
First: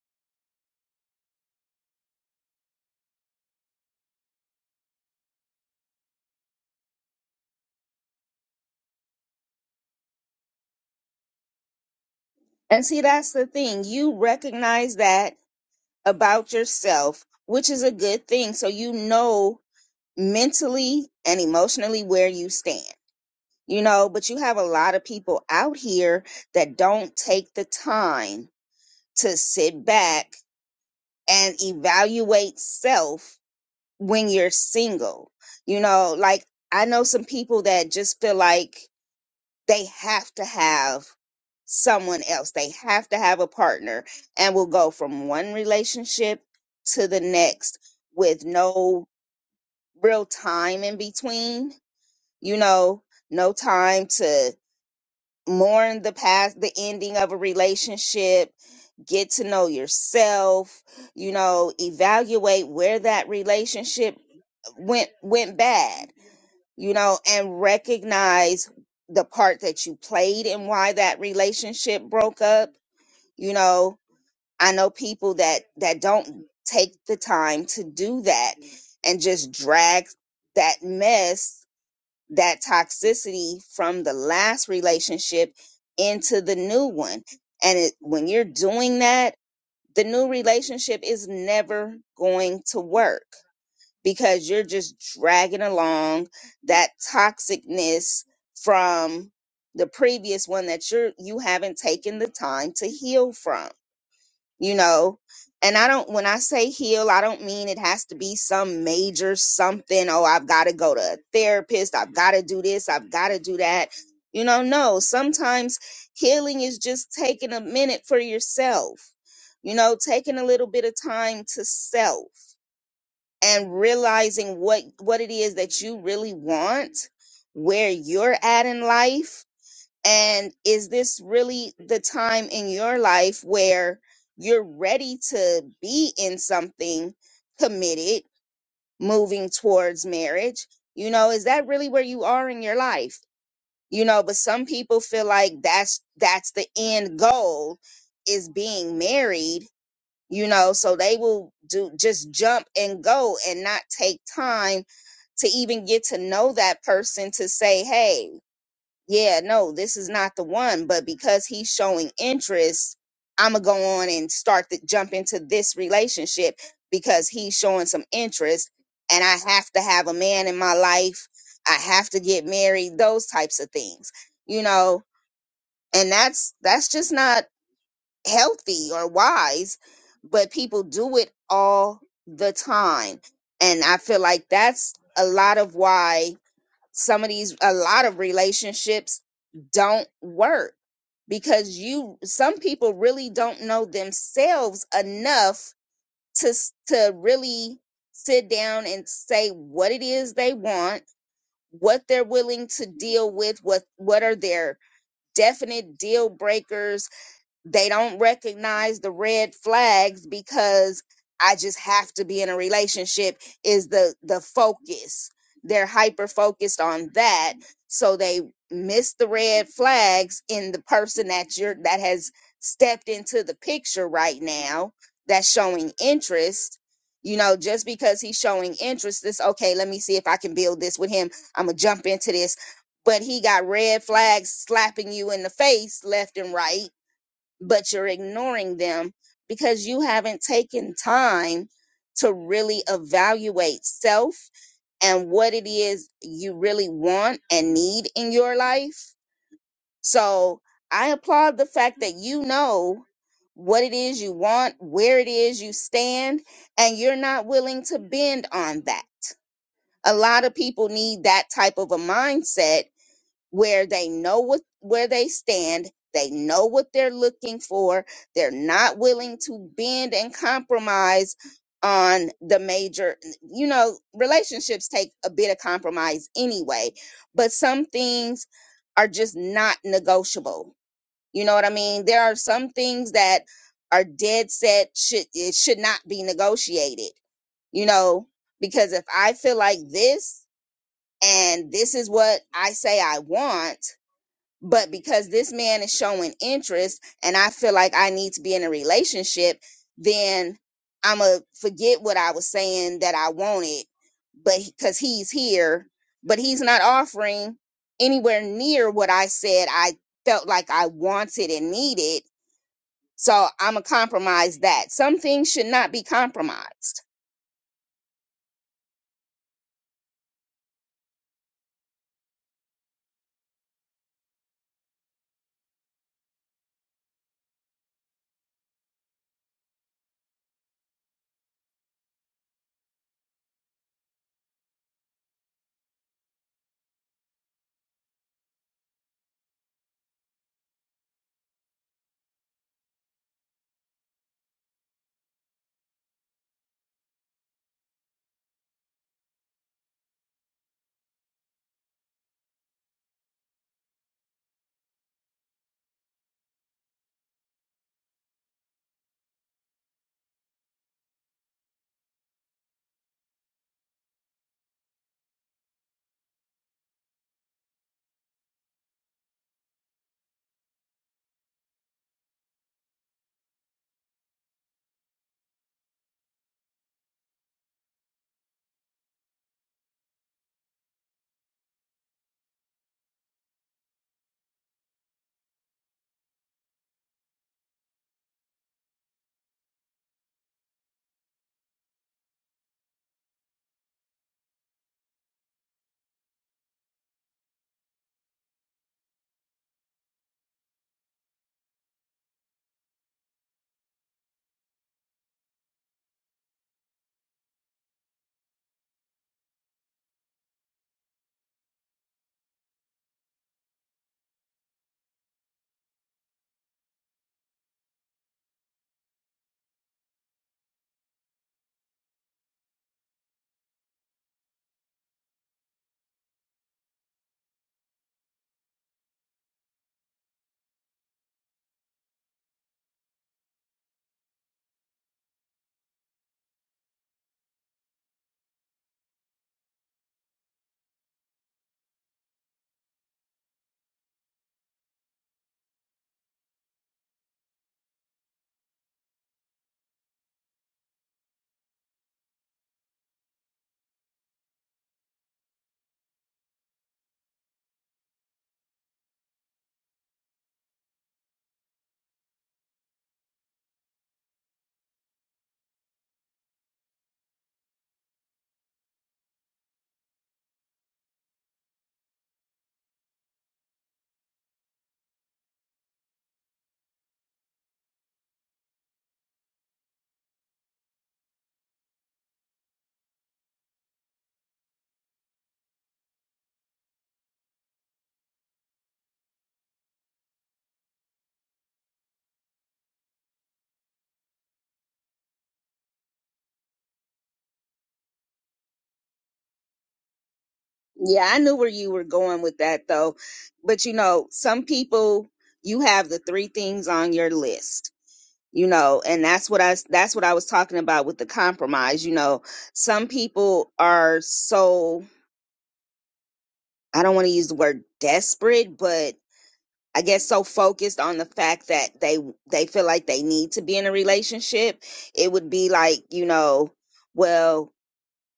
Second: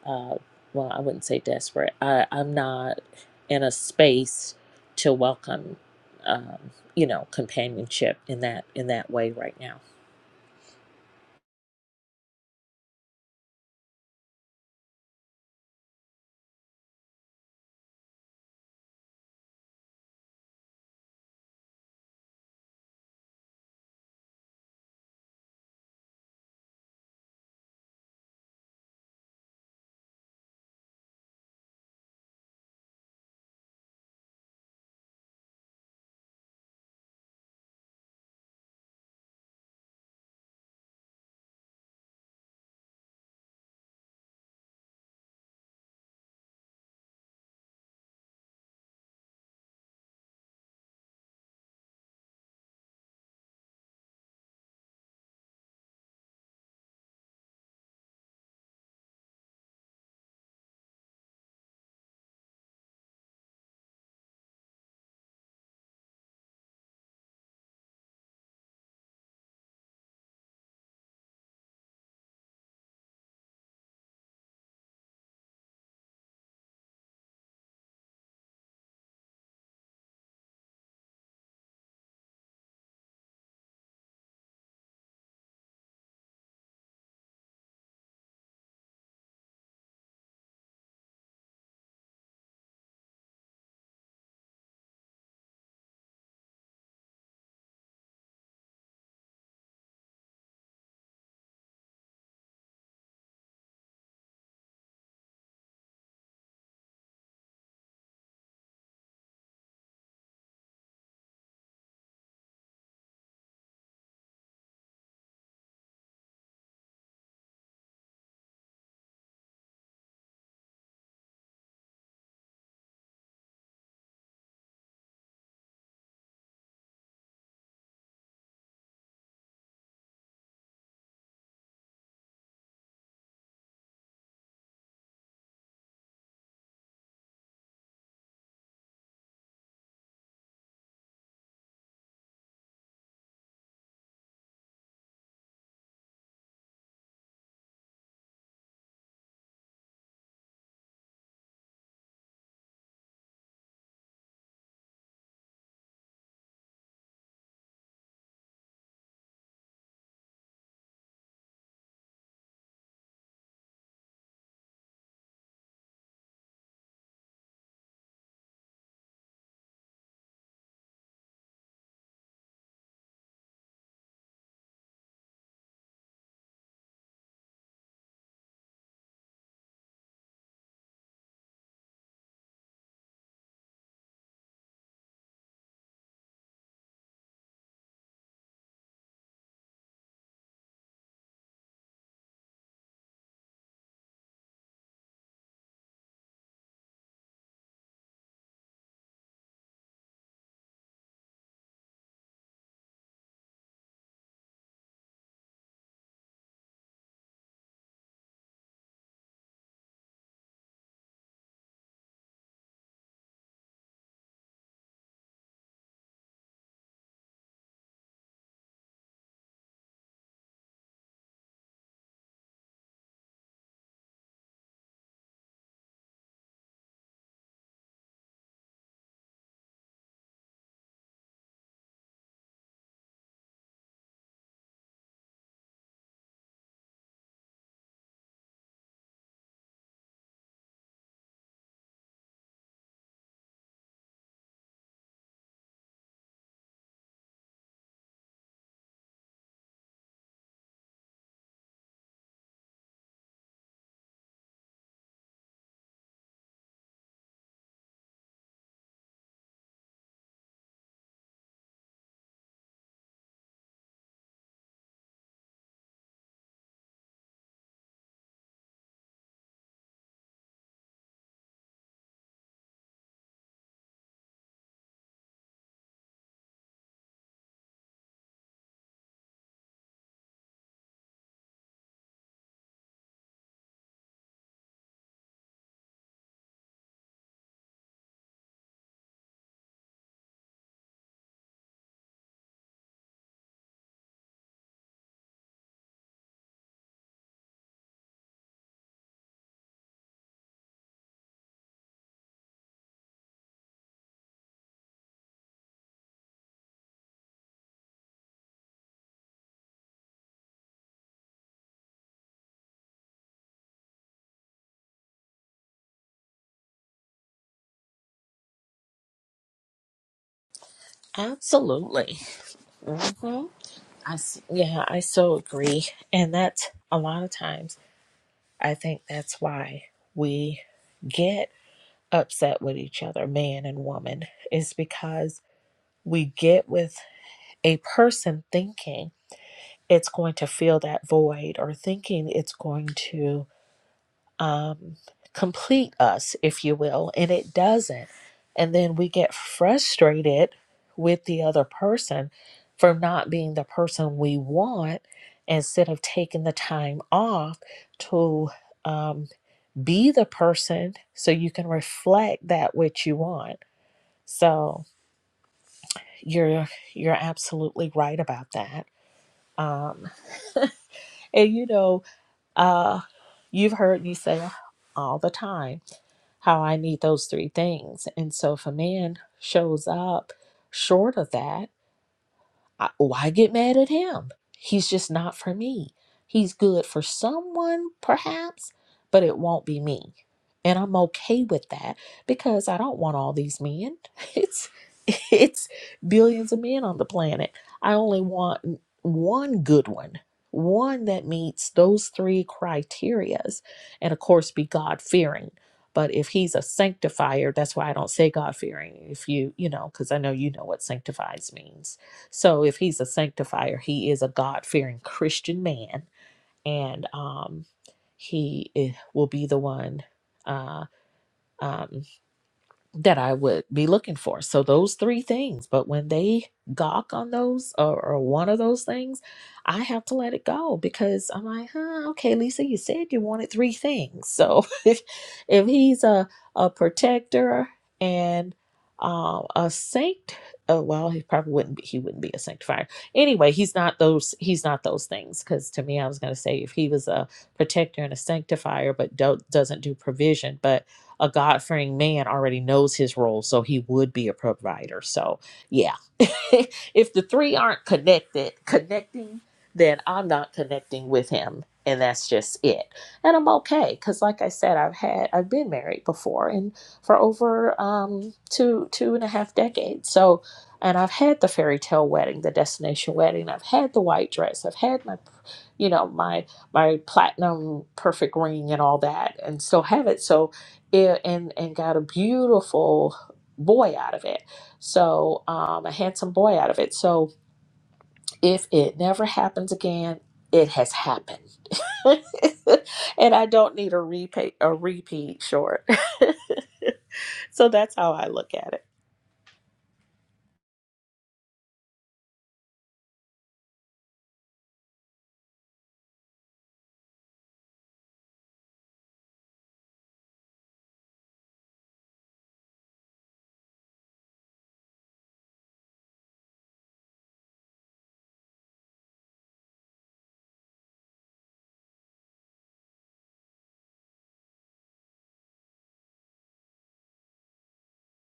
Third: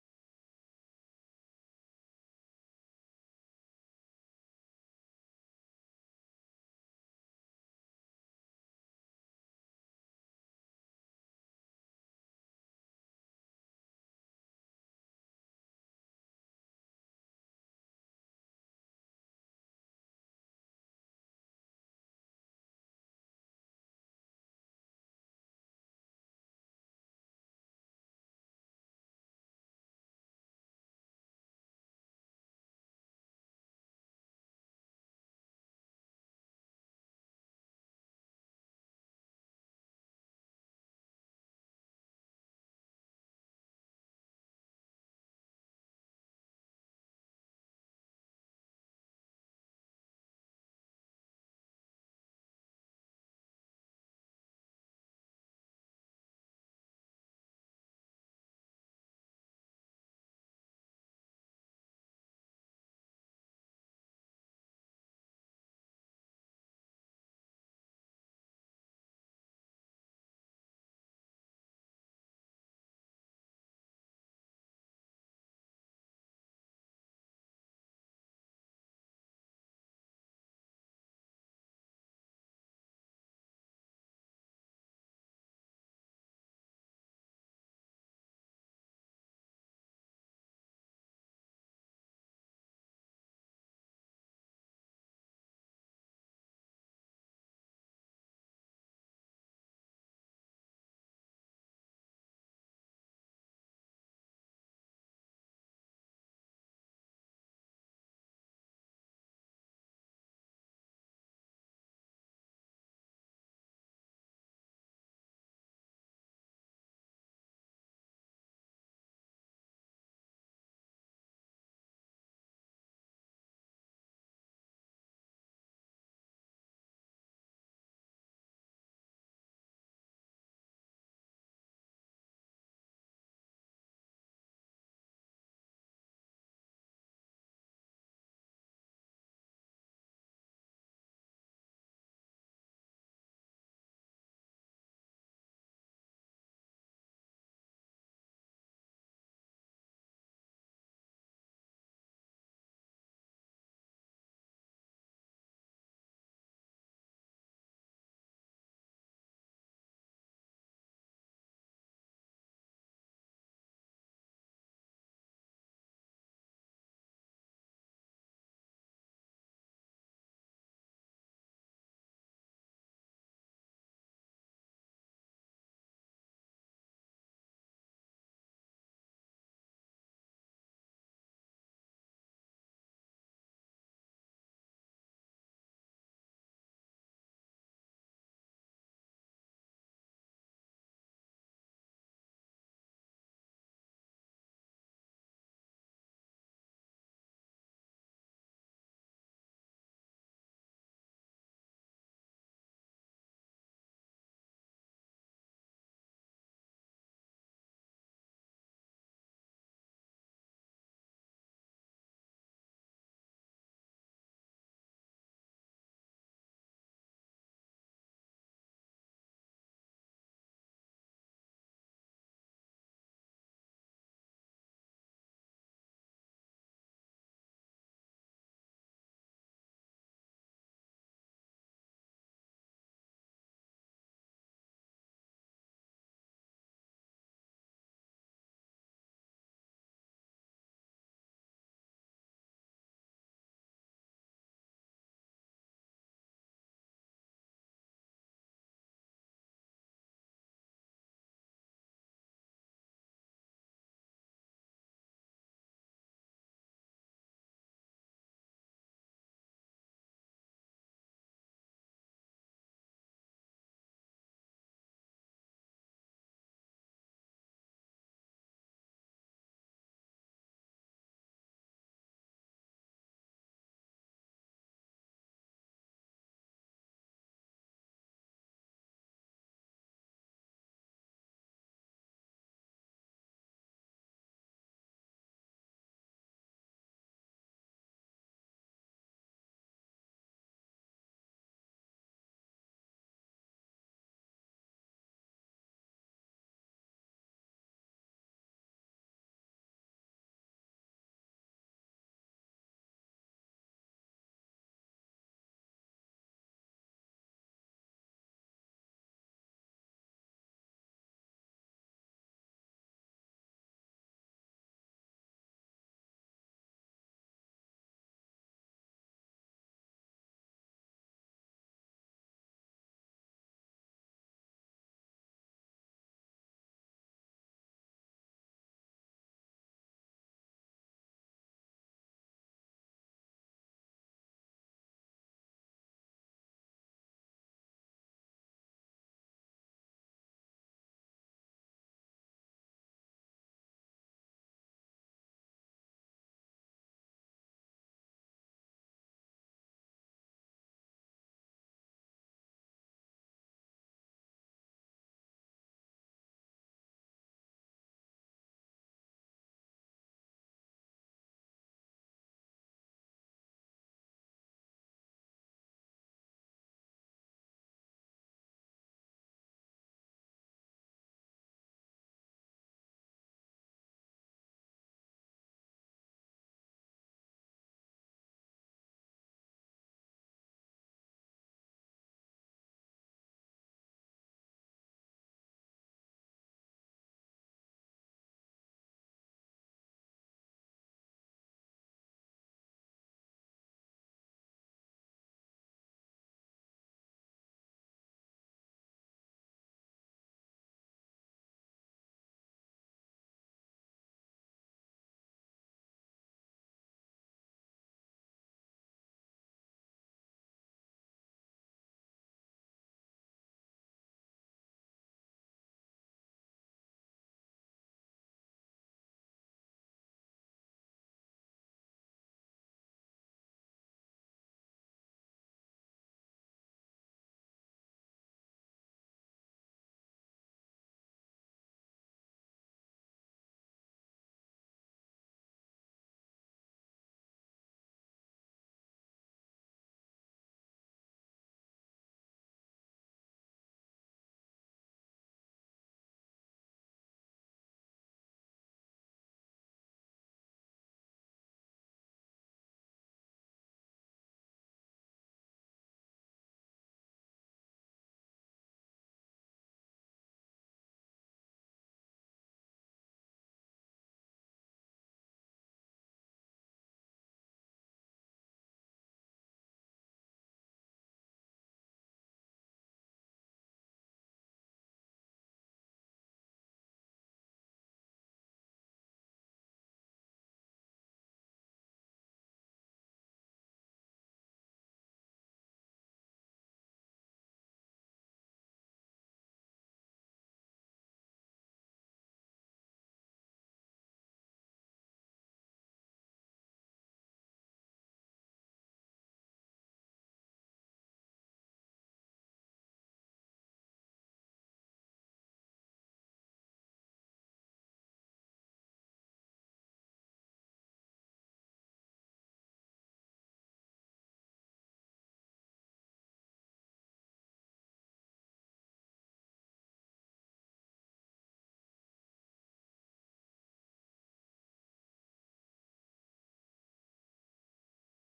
uh well, I wouldn't say desperate. I I'm not in a space to welcome um, you know, companionship in that in that way right now. And see, that's the thing. You recognize that about yourself, which is a good thing. So you know mentally and emotionally where you stand. you know but you have a lot of people out here that don't take the time to sit back and evaluate self when you're single you know like i know some people that just feel like they have to have someone else they have to have a partner and will go from one relationship to the next with no real time in between you know no time to mourn the past, the ending of a relationship, get to know yourself, you know, evaluate where that relationship went went bad, you know, and recognize the part that you played and why that relationship broke up. You know, I know people that that don't take the time to do that and just drag that mess that toxicity from the last relationship into the new one. And it, when you're doing that, the new relationship is never going to work because you're just dragging along that toxicness from the previous one that you're you haven't taken the time to heal from you know and i don't when i say heal i don't mean it has to be some major something oh i've got to go to a therapist i've got to do this i've got to do that you know no sometimes healing is just taking a minute for yourself you know taking a little bit of time to self and realizing what what it is that you really want where you're at in life and is this really the time in your life where you're ready to be in something committed, moving towards marriage? You know, is that really where you are in your life? You know, but some people feel like that's that's the end goal is being married, you know, so they will do just jump and go and not take time to even get to know that person to say, hey, yeah, no, this is not the one. But because he's showing interest, I'm gonna go on and start to jump into this relationship because he's showing some interest, and I have to have a man in my life. I have to get married. Those types of things, you know, and that's that's just not healthy or wise. But people do it all the time, and I feel like that's a lot of why some of these a lot of relationships don't work because you some people really don't know themselves enough to s- to really sit down and say what it is they want what they're willing to deal with what what are their definite deal breakers they don't recognize the red flags because I just have to be in a relationship is the the focus. They're hyper focused on that, so they miss the red flags in the person that you're that has stepped into the picture right now that's showing interest. You know, just because he's showing interest, this okay, let me see if I can build this with him. I'm gonna jump into this. But he got red flags slapping you in the face left and right but you're ignoring them because you haven't taken time to really evaluate self and what it is you really want and need in your life. So I applaud the fact that you know what it is you want, where it is you stand, and you're not willing to bend on that. A lot of people need that type of a mindset where they know what where they stand they know what they're looking for they're not willing to bend and compromise on the major you know relationships take a bit of compromise anyway but some things are just not negotiable you know what i mean there are some things that are dead set should it should not be negotiated you know because if i feel like this and this is what i say i want but because this man is showing interest and I feel like I need to be in a relationship, then I'm going to forget what I was saying that I wanted, but because he's here, but he's not offering anywhere near what I said I felt like I wanted and needed. So I'm going to compromise that. Some things should not be compromised. Absolutely. hmm I, s- yeah, I so agree. And that's a lot of times, I think that's why we get upset with each other, man and woman, is because we get with a person thinking. it's going to fill that void or thinking it's going to um, complete us, if you will, and it doesn't. And then we get frustrated with the other person for not being the person we want instead of taking the time off to um, be the person so you can reflect that which you want. So you're you're absolutely right about that. Um, and you know Uh, you've heard me say all the time how I need those three things. And so if a man shows up short of that, I, why get mad at him? He's just not for me. He's good for someone, perhaps, but it won't be me. And I'm okay with that because I don't want all these men. [LAUGHS] It's it's billions of men on the planet. I only want one good one, one that meets those three criterias, and of course be God fearing. But if he's a sanctifier, that's why I don't say God fearing. If you, you know, because I know you know what sanctifies means so if he's a sanctifier, he is a God fearing Christian man, and um, he i- will be the one. Uh, um, that I would be looking for. So those three things. But when they gawk on those or, or one of those things, I have to let it go because I'm like, huh, okay, Lisa, you said you wanted three things. So [LAUGHS] if if he's a a protector and um, a saint, uh, well, he probably wouldn't be. He wouldn't be a sanctifier anyway. He's not those. He's not those things. Because to me, I was going to say if he was a protector and a sanctifier, but do, doesn't do provision, but a God fearing man already knows his role, so he would be a provider. So, yeah, [LAUGHS] if the three aren't connected, connecting, then I'm not connecting with him. And that's just it. And I'm okay. Cause like I said, I've had, I've been married before and for over um, two, two and a half decades. So, and I've had the fairy tale wedding, the destination wedding. I've had the white dress. I've had my, you know, my, my platinum perfect ring and all that and still have it. So it, and and got a beautiful boy out of it so um a handsome boy out of it so if it never happens again it has happened [LAUGHS] and i don't need a repeat a repeat short [LAUGHS] so that's how i look at it Yeah, I knew where you were going with that though. But you know, some people, you have the three things on your list you know and that's what i that's what i was talking about with the compromise you know some people are so i don't want to use the word desperate but i guess so focused on the fact that they they feel like they need to be in a relationship it would be like you know well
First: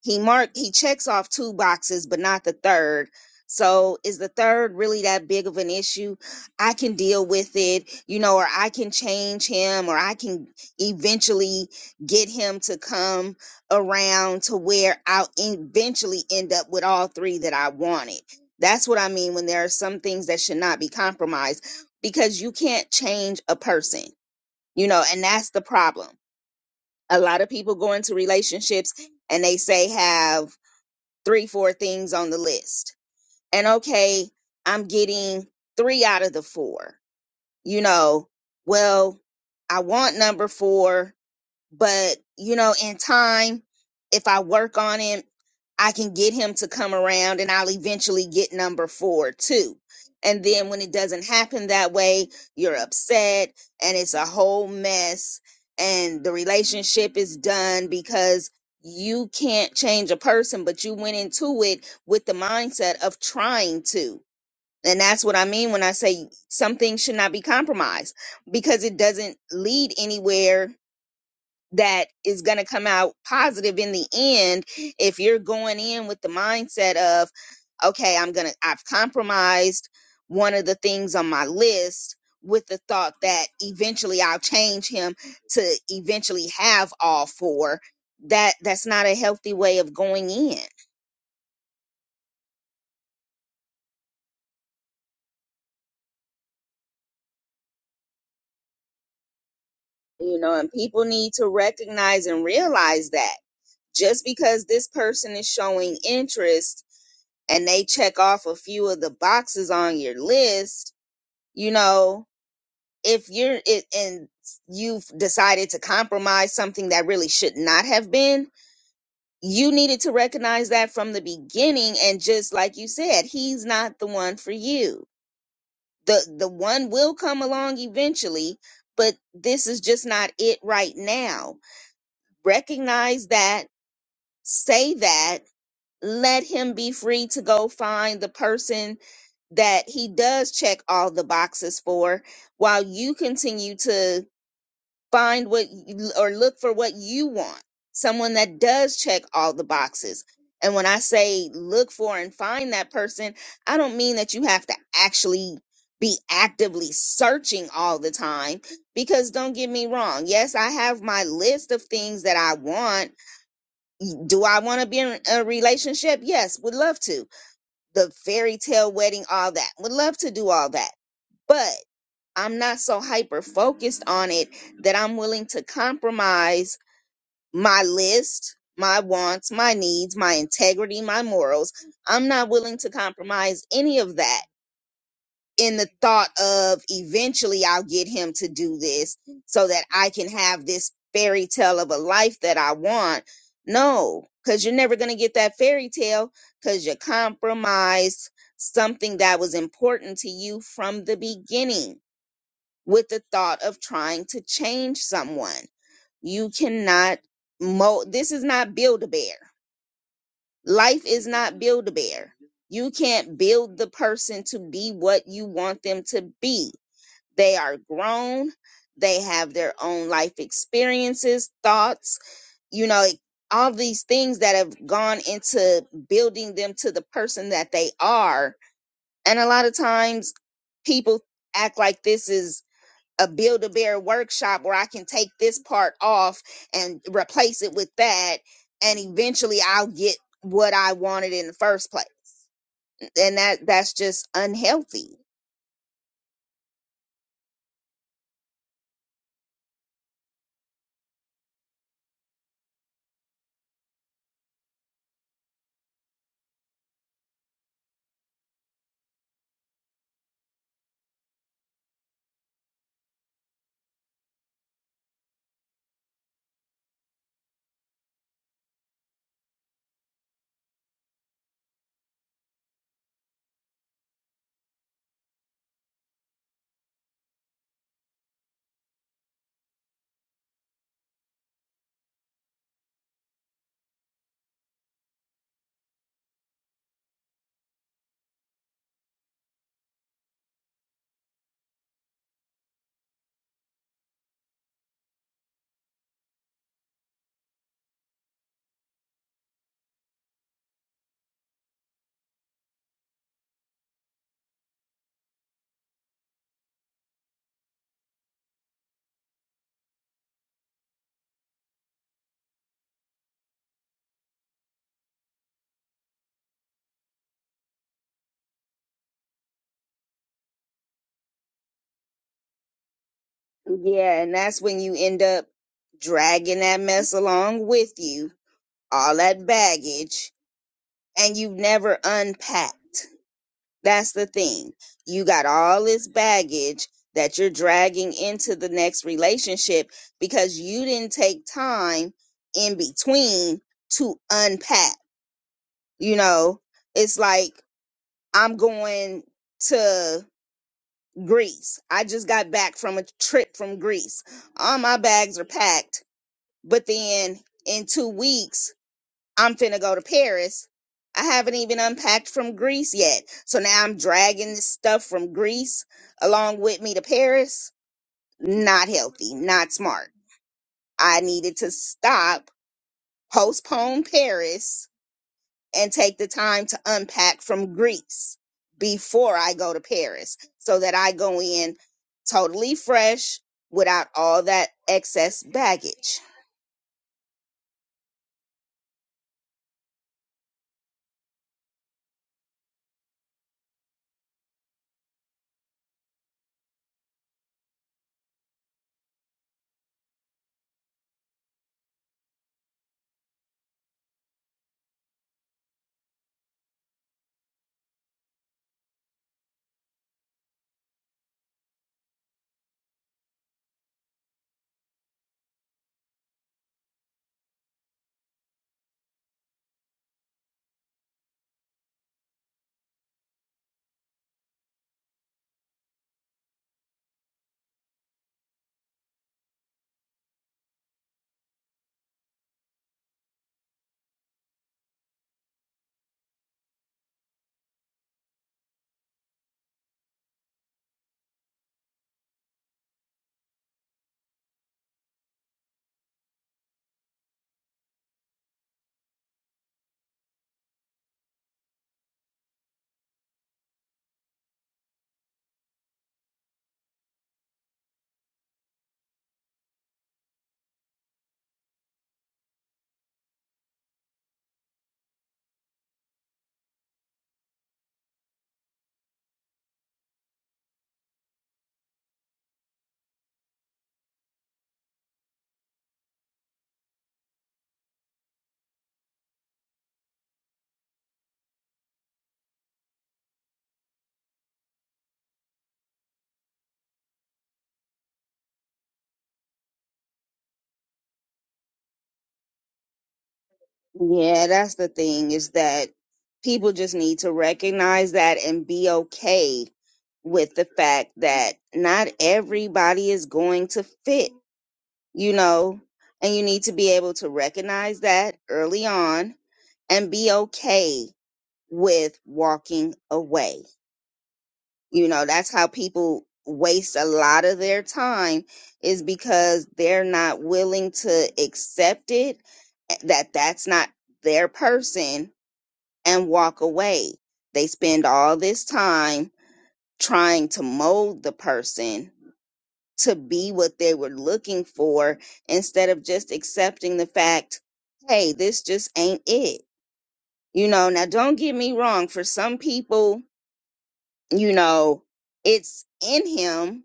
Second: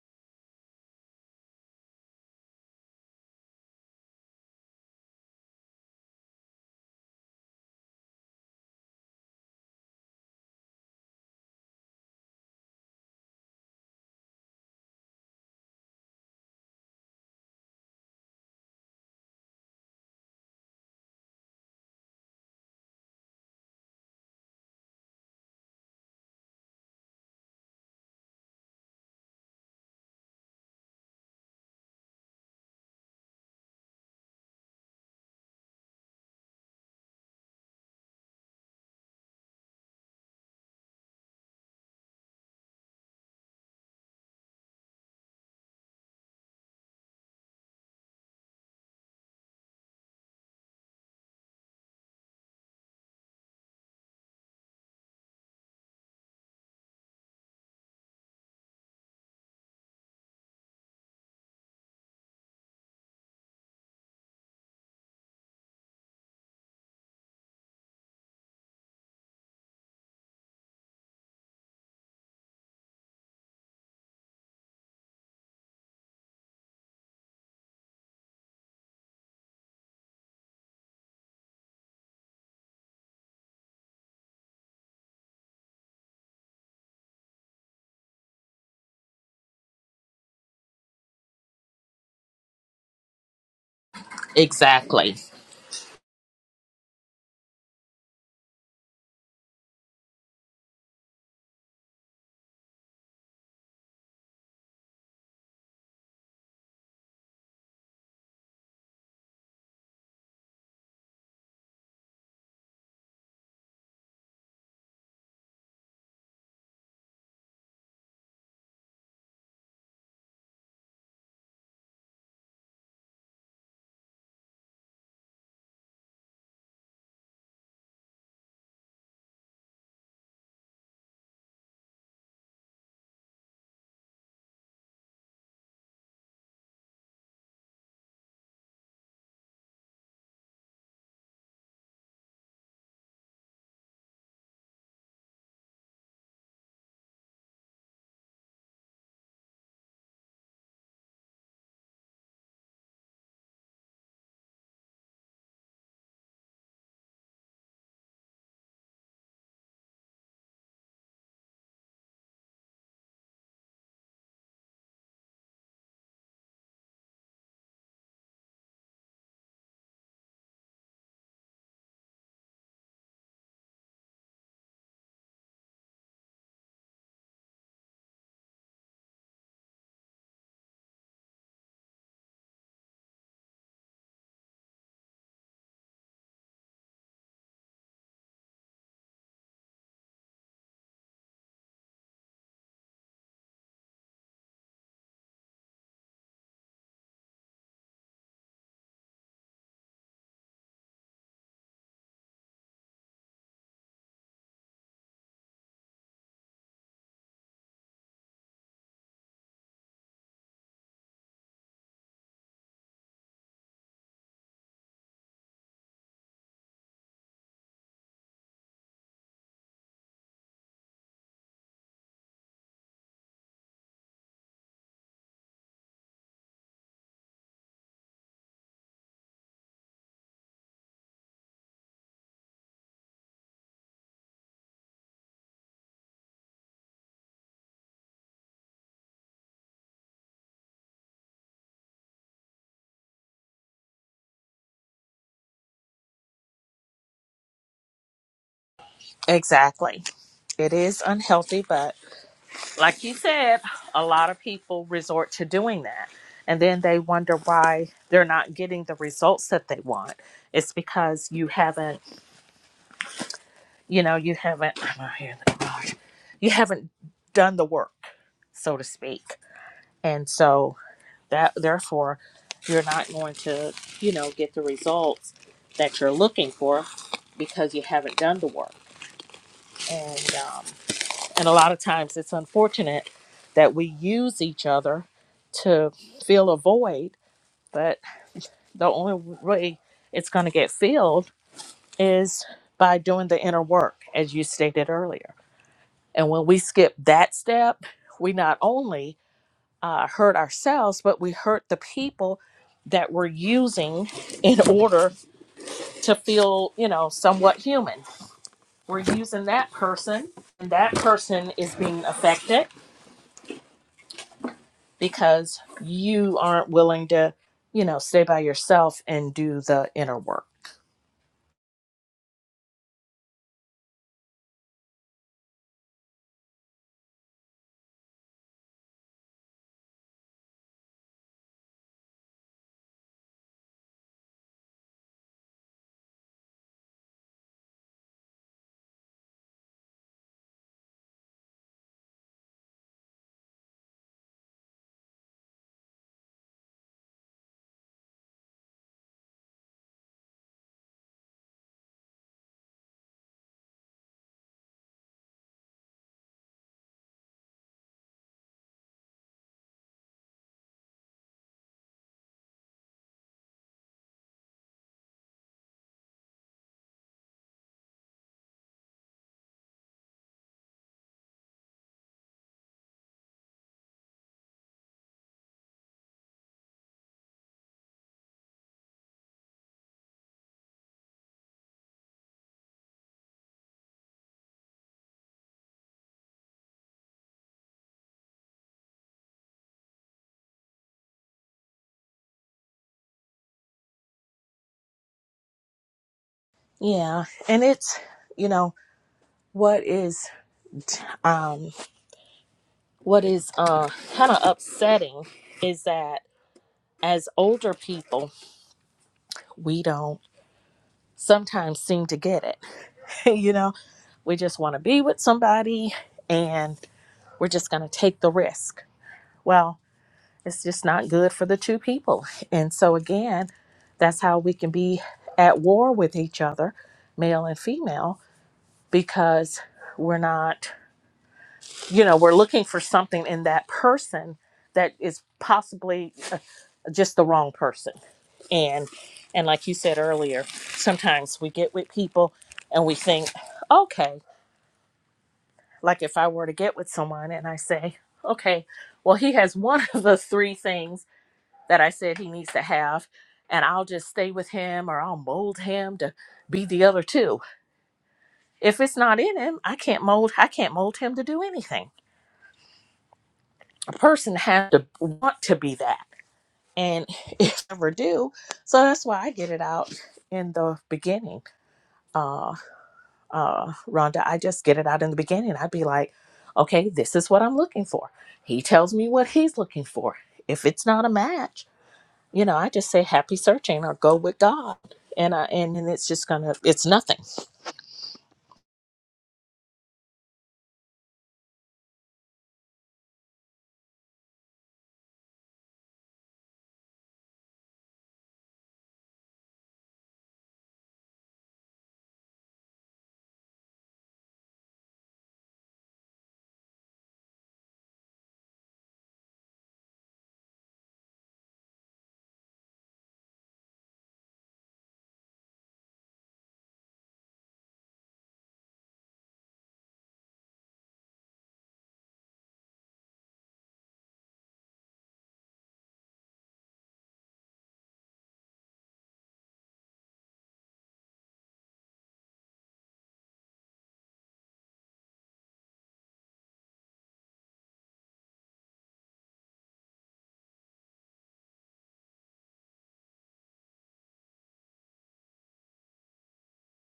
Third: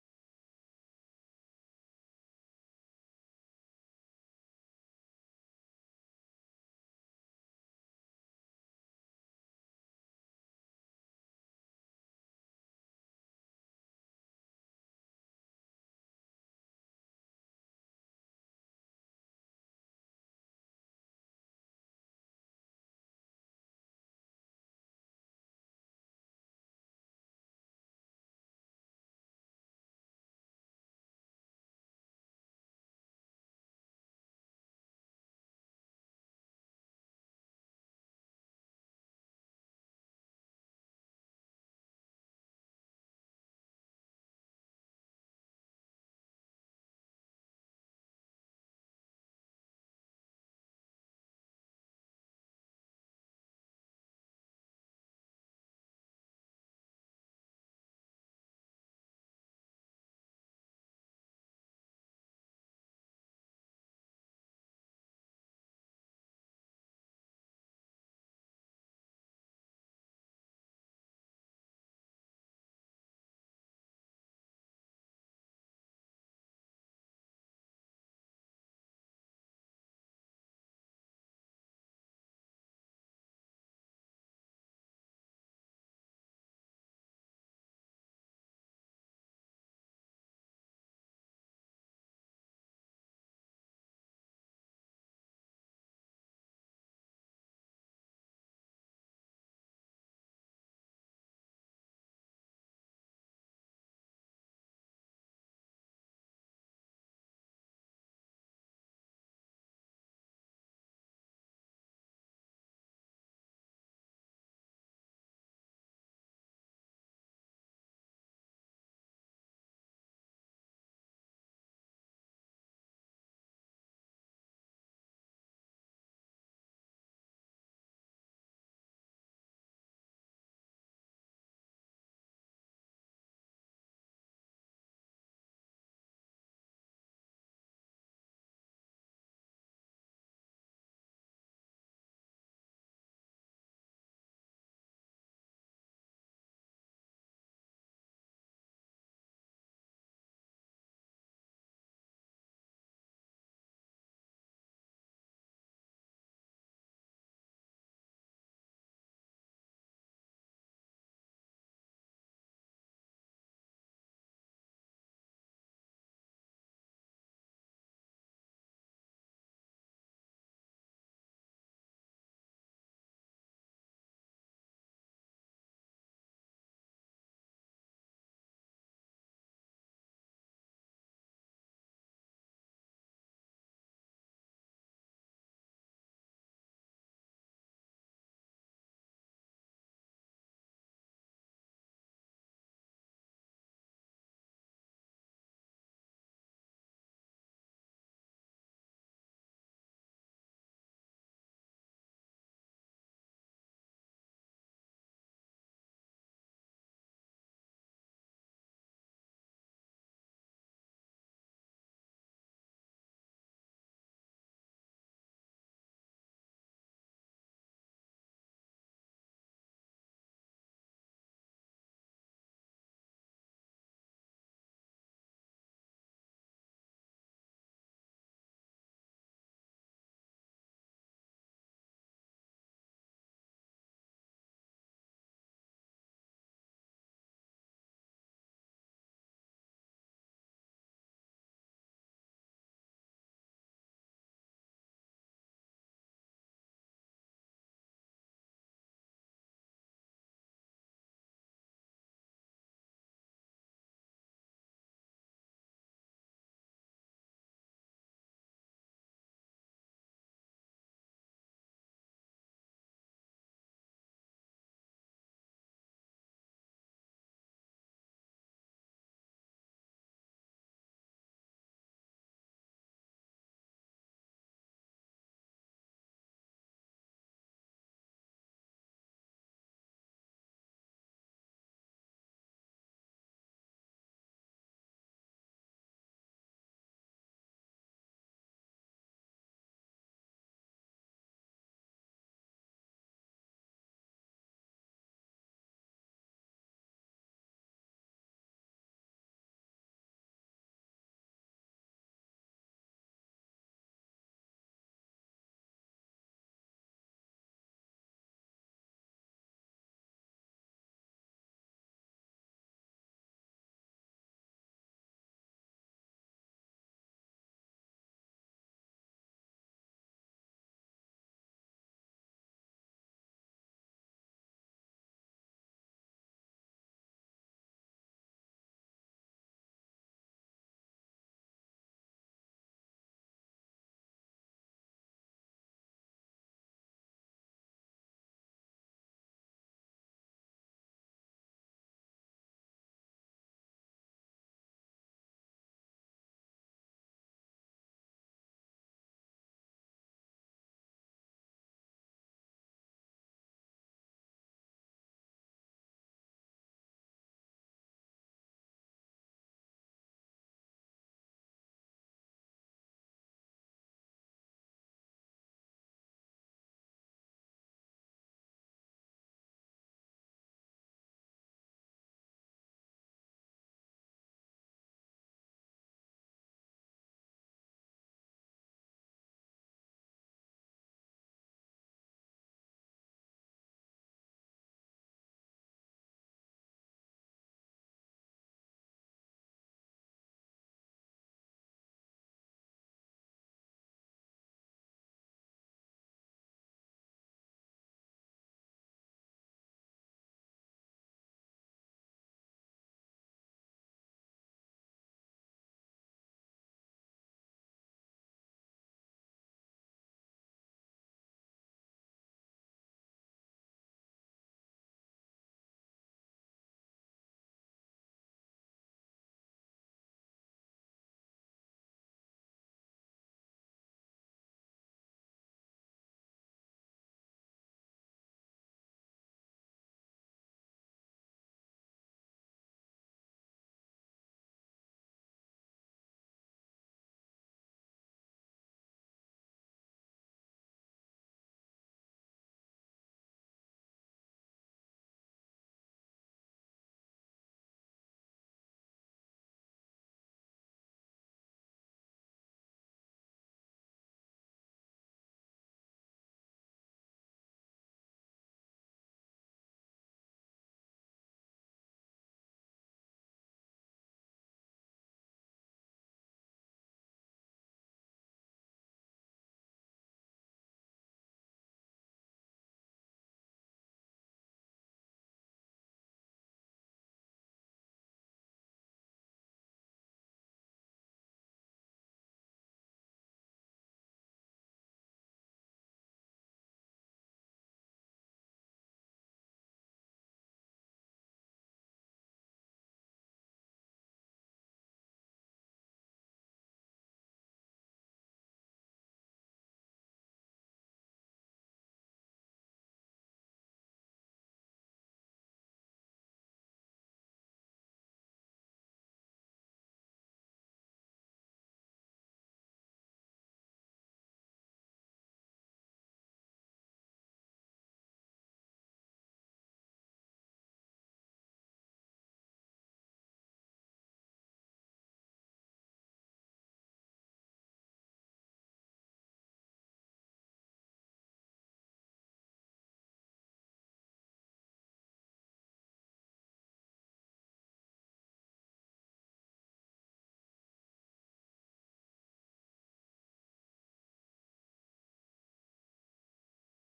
he mark he checks off two boxes but not the third so is the third really that big of an issue i can deal with it you know or i can change him or i can eventually get him to come around to where i'll eventually end up with all three that i wanted that's what i mean when there are some things that should not be compromised because you can't change a person you know and that's the problem a lot of people go into relationships and they say have three, four things on the list. And okay, I'm getting three out of the four. You know, well, I want number four but you know in time if i work on him i can get him to come around and i'll eventually get number four too and then when it doesn't happen that way you're upset and it's a whole mess and the relationship is done because you can't change a person but you went into it with the mindset of trying to and that's what i mean when i say something should not be compromised because it doesn't lead anywhere that is going to come out positive in the end if you're going in with the mindset of okay i'm going to i've compromised one of the things on my list with the thought that eventually i'll change him to eventually have all four that that's not a healthy way of going in Exactly. you know and people need to recognize and realize that just because this person is showing interest and they check off a few of the boxes on your list you know if you're it and you've decided to compromise something that really should not have been you needed to recognize that from the beginning and just like you said he's not the one for you the the one will come along eventually but this is just not it right now recognize that say that let him be free to go find the person that he does check all the boxes for while you continue to find what or look for what you want someone that does check all the boxes and when i say look for and find that person i don't mean that you have to actually be actively searching all the time because don't get me wrong yes i have my list of things that i want do i want to be in a relationship yes would love to the fairy tale wedding all that would love to do all that But. I'm not so hyper focused on it that I'm willing to compromise my list, my wants, my needs, my integrity, my morals. I'm not willing to compromise any of that in the thought of eventually I'll get him to do this so that I can have this fairy tale of a life that I want. No, because you're never going to get that fairy tale because you compromised something that was important to you from the beginning with the thought of trying to change someone. You cannot mold. This is not build a bear. Life is not build a bear. You can't build the person to be what you want them to be. They are grown. They have their own life experiences, thoughts, you know, all these things that have gone into building them to the person that they are. And a lot of times people act like this is a build a bear workshop where I can take this part off and replace it with that and eventually I'll get what I wanted in the first place. And that that's just unhealthy. exactly it is unhealthy but like you said a lot of people resort to doing that and then they wonder why they're not getting the results that they want it's because you haven't you know you haven't i'm out here in the garage you haven't done the work so to speak and so that therefore you're not going to you know get the results that you're looking for because you haven't done the work and um, and a lot of times it's unfortunate that we use each other to fill a void but the only way it's going to get filled is by doing the inner work as you stated earlier And when we skip that step, we not only uh, hurt ourselves, but we hurt the people that we're using in order to feel, you know, somewhat human. We're using that person, and that person is being affected because you aren't willing to, you know, stay by yourself and do the inner work. Yeah, and that's when you end up dragging that mess along with you, all that baggage and you've never unpacked. That's the thing. You got all this baggage that you're dragging into the next relationship because you didn't take time in between to unpack. You know, it's like I'm going to Greece. I just got back from a trip from Greece. All my bags are packed, but then in 2 weeks I'm finna go to Paris. I haven't even unpacked from Greece yet. So now I'm dragging this stuff from Greece along with me to Paris. Not healthy, not smart. I needed to stop, postpone Paris, and take the time to unpack from Greece before I go to Paris so that I go in totally fresh without all that excess baggage. Yeah. And it's, you know, what is um what is uh kind of upsetting is that as older people, we don't sometimes seem to get it. [LAUGHS] you know, we just want to be with somebody and we're just going to take the risk. Well, it's just not good for the two people. And so, again, that's how we can be at war with each other, male and female, because we're not, you know, we're looking for something in that person that is possibly just the wrong person and and like you said earlier sometimes we get with people and we think okay like if i were to get with someone and i say okay well he has one [LAUGHS] of the three things that i said he needs to have and i'll just stay with him or i'll mold him to be the other two if it's not in him i can't mold i can't mold him to do anything a person has to want to be that and [LAUGHS] if they ever do so that's why i get it out in the beginning uh, uh, Rhonda, I just get it out in the beginning. I'd be like, okay, this is what I'm looking for. He tells me what he's looking for. If it's not a match, you know, I just say happy searching or go with God. And, I, and, and it's just gonna, it's nothing. Yeah, that's the thing is that people just need to recognize that and be okay with the fact that not everybody is going to fit, you know, and you need to be able to recognize that early on and be okay with walking away. You know, that's how people waste a lot of their time is because they're not willing to accept it eh, that that's not their person and walk away. They spend all this time trying to mold the person to be what they were looking for instead of just accepting the fact, hey, this just ain't it. You know, now don't get me wrong, for some people, you know, it's in him,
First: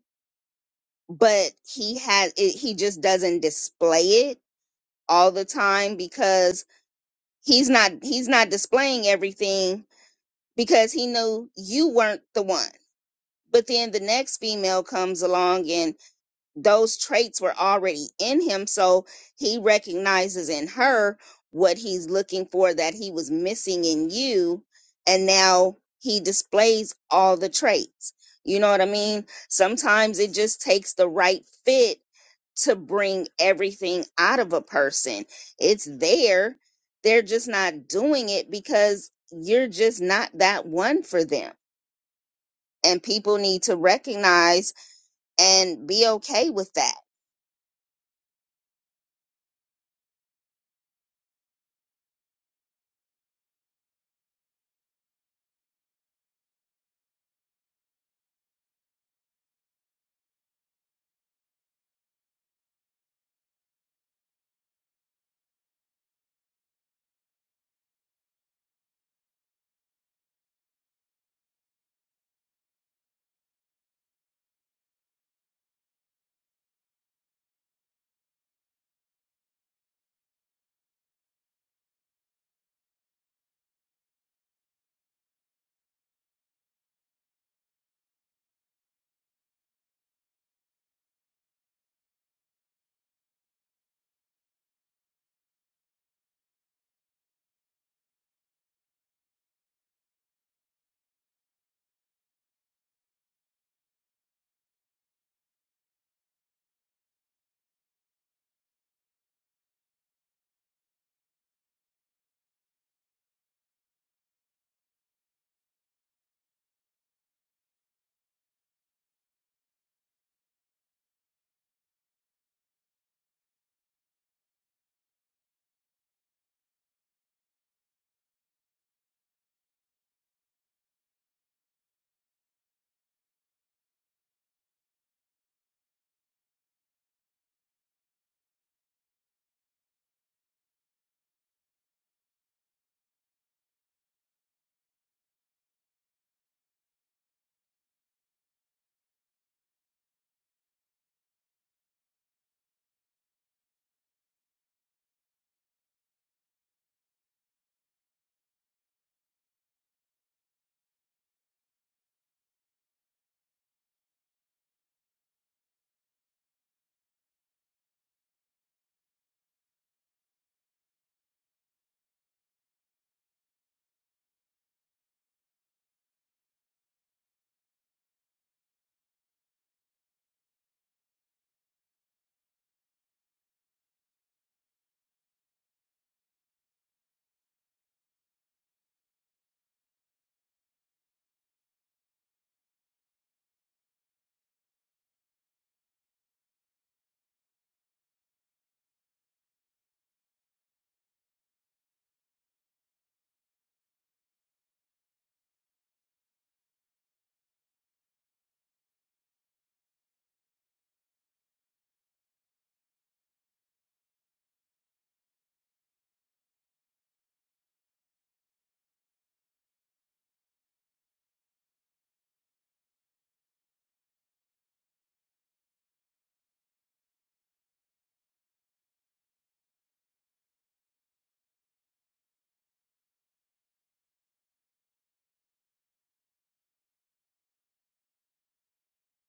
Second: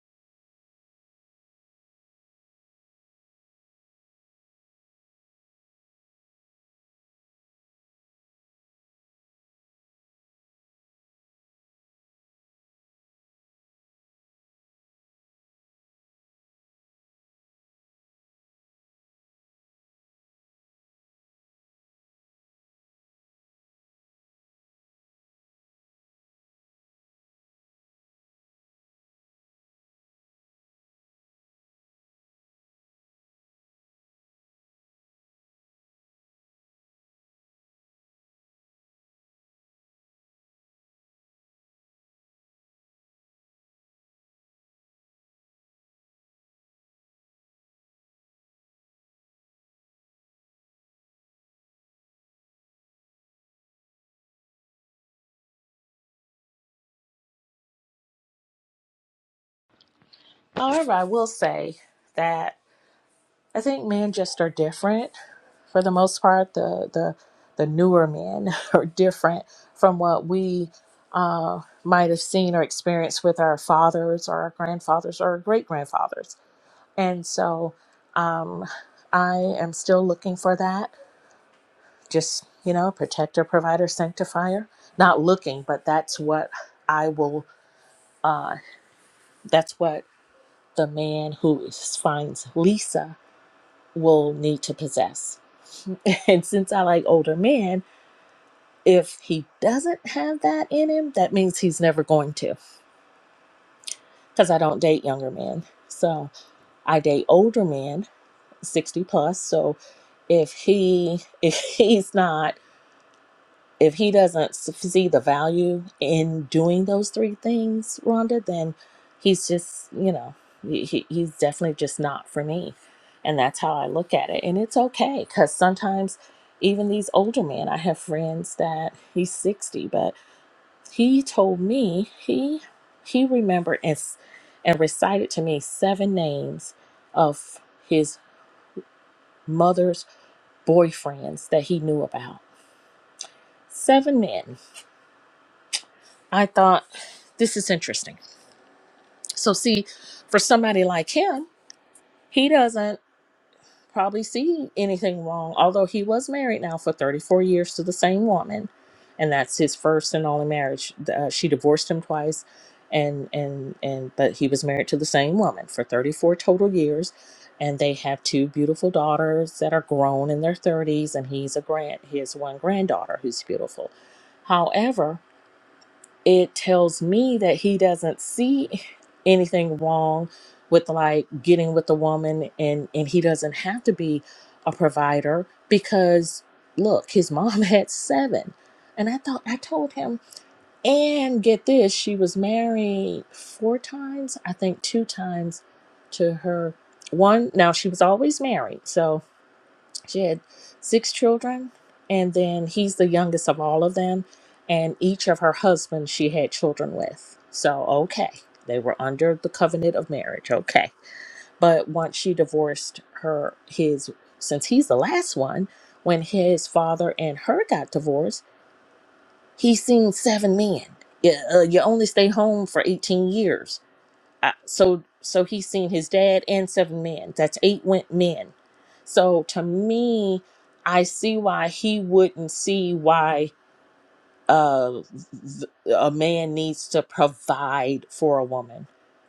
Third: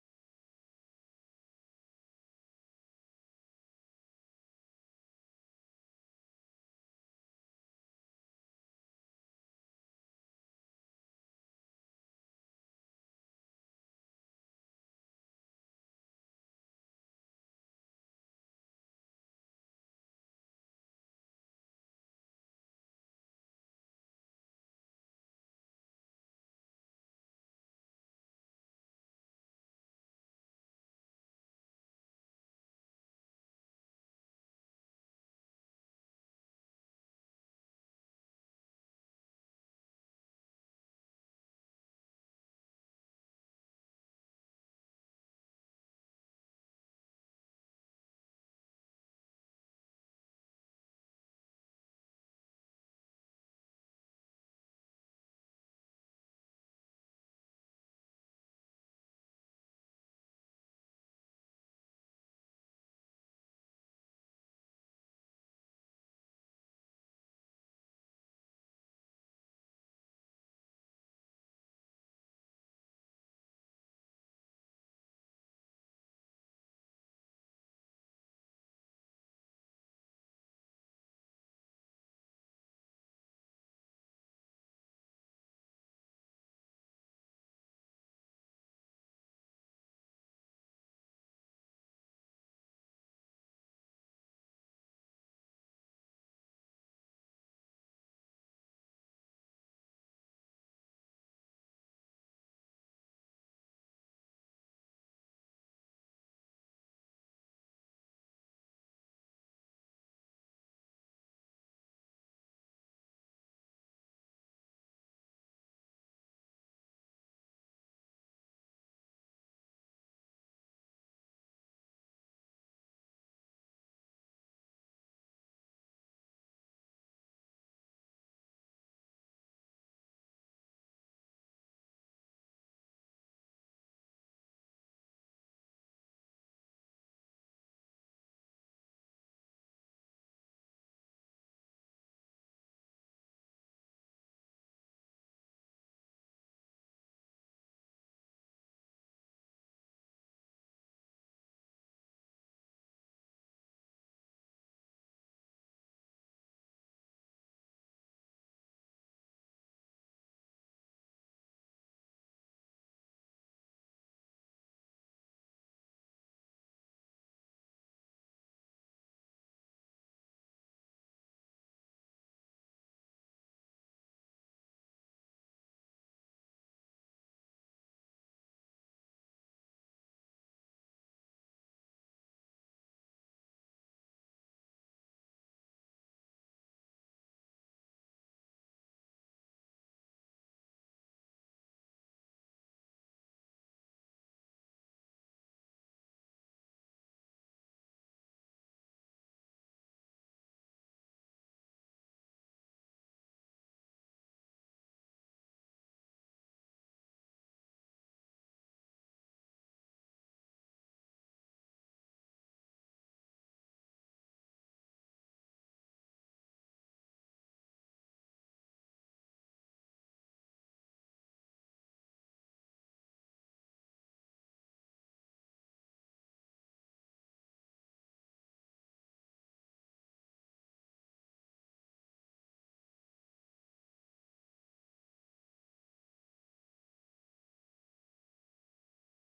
but he has it, he just doesn't display it all the time because he's not he's not displaying everything because he knew you weren't the one but then the next female comes along and those traits were already in him so he recognizes in her what he's looking for that he was missing in you and now he displays all the traits you know what i mean sometimes it just takes the right fit to bring everything out of a person it's there they're just not doing it because you're just not that one for them and people need to recognize and be okay with that. However, I will say that I think men just are different for the most part. The, the, the newer men [LAUGHS] are different from what we uh, might have seen or experienced with our fathers or our grandfathers or our great grandfathers And so um, I am still looking for that. Just, you know, protector, provider, sanctifier. Not looking, but that's what I will, uh, that's what the man who is- finds Lisa will need to possess. [LAUGHS] And since I like older men, if he doesn't have that in him, that means he's never going to because I don't date younger men. So I date older men, 60 plus. So if he [LAUGHS] if he's not if he doesn't s- see the value in doing those three things, Rhonda, then he's just, you know, he, he- he's definitely just not for me. And that's how I look at it. And it's okay because sometimes even these older men, I have friends that he's 60, but he told me he he remembered and, s- and recited to me seven names of his mother's boyfriends that he knew about. Seven men I thought this is interesting. So, see, for somebody like him, he doesn't probably see anything wrong, although he was married now for 34 years to the same woman. And that's his first and only marriage. Uh, she divorced him twice, and and and but he was married to the same woman for 34 total years, and they have two beautiful daughters that are grown in their 30s, and he's a grand. He has one granddaughter who's beautiful. However, it tells me that he doesn't see anything wrong with like getting with a woman and and he doesn't have to be a provider because look his mom [LAUGHS] had seven and i thought i told him and get this she was married four times i think two times to her one now she was always married so she had six children, and then he's the youngest of all of them. And each of her husbands she had children with. So, okay, they were under the covenant of marriage. Okay. But once she divorced her, his, since he's the last one, when his father and her got divorced, he seen seven men. Yeah, uh, you only stay home for 18 years I, so so he's seen his dad and seven men. That's eight went men. So to me, I see why he wouldn't see why uh, th- a man needs to provide for a woman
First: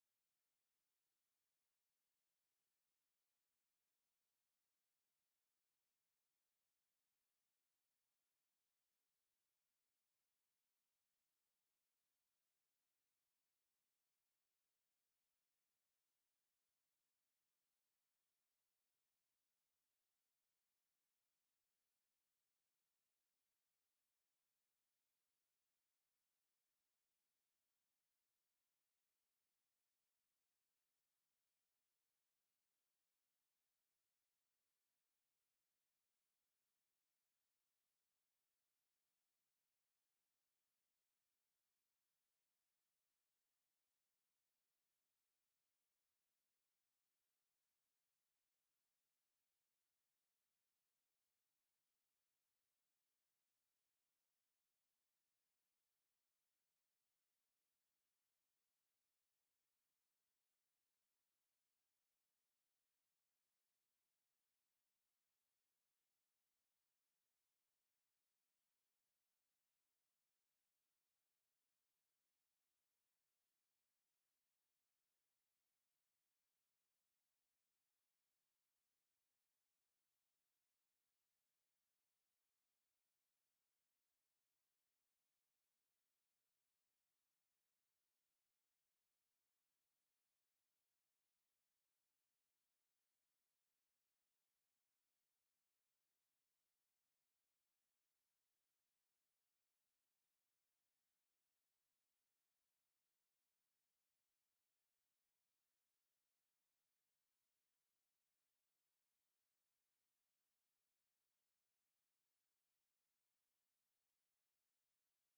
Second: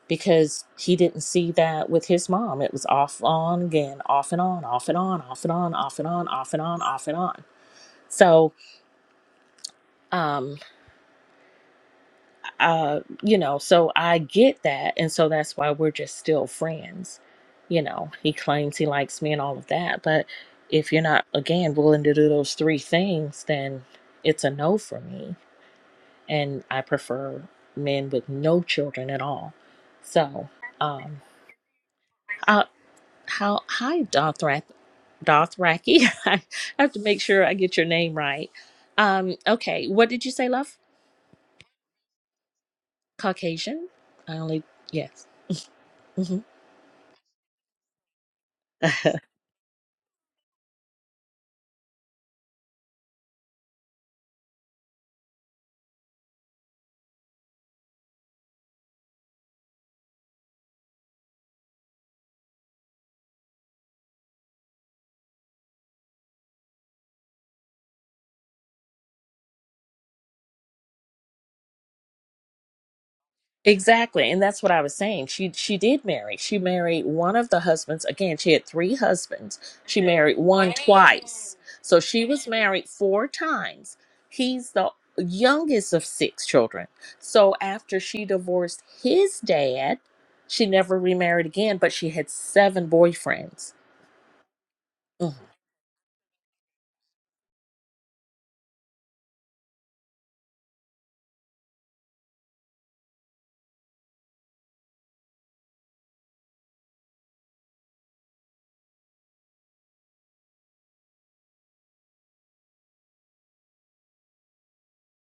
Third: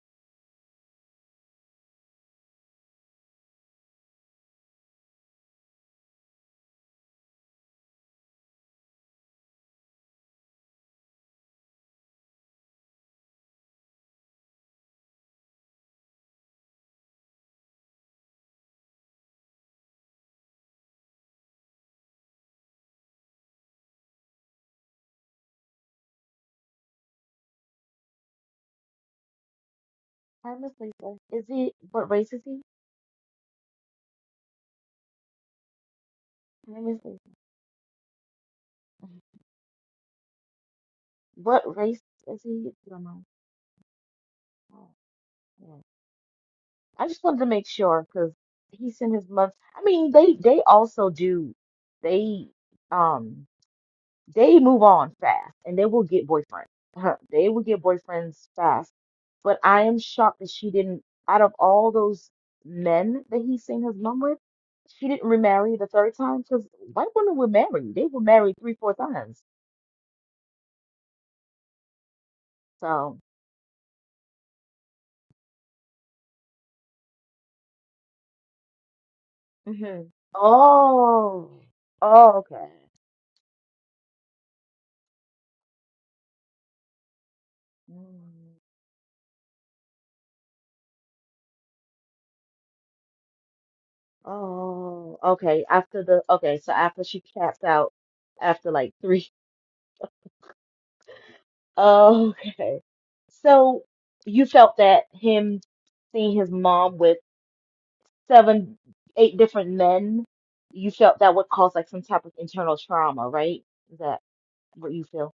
because he didn't see that with his mom. It was off on again, off and on, off and on, off and on, off and on, off and on, off and on. So um, uh you know so i get that and so that's why we're just still friends you know he claims he likes me and all of that but if you're not again willing to do those three things then it's a no for me and i prefer men with no children at all so Hi, Miss Lisa. um Is he, what race is he? uh how hi dothrak dothraki [LAUGHS] i Hi, have Miss to Lisa. make sure i get your name right um okay what did you say love What race is he? I don't know. caucasian i only Oh, yes yeah. Mm-hmm. I just wanted to make sure because he's in his month. I mean, they they also do. They um they move on fast and they will get boyfriends. Huh, They will get boyfriends fast. But I am shocked that she didn't. Out of all those men that he's seen his mom with, she didn't remarry the third time because white women were married. They were married three, four times. So. Exactly, and that's what I was saying. She she did marry. She married one of the husbands. Again, she had three husbands. She Mhm. married one Oh. twice. So she Oh, was okay. married four times. He's the youngest of six children. So after she Mm. divorced his dad, she never remarried again, but she had seven boyfriends. Oh, Mm-hmm. okay. After the okay, so after she tapped out after like three. [LAUGHS] Oh, okay. So you felt that him seeing his mom with seven, eight different men, you felt that would cause like some type of internal trauma, right? Is that what you feel?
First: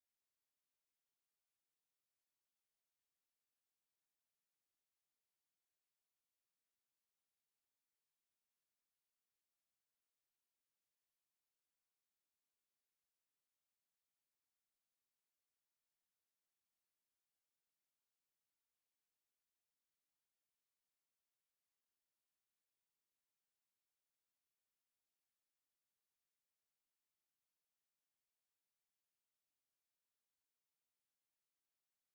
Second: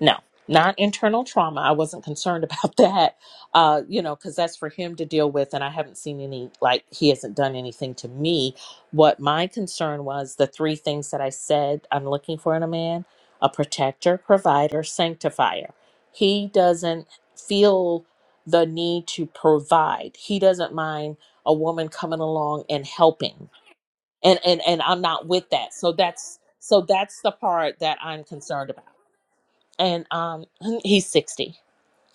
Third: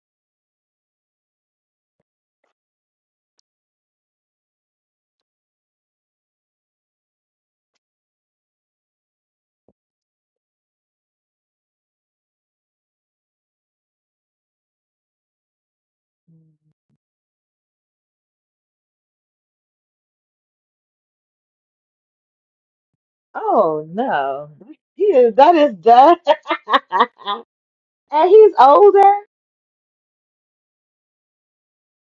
No, not internal trauma. I wasn't concerned about [LAUGHS] that, uh, you know, because that's for him to deal with. And I haven't seen any, like, he hasn't done anything to me. What my concern was the three things that I said I'm looking for in a man a protector, provider, sanctifier. He Mm. doesn't feel the need to provide, he doesn't mind a woman coming along and helping. Oh And, no. and and I'm He not is with that is that. So done. that's so that's the [LAUGHS] part that I'm And he's concerned about older. and um [LAUGHS] he's 60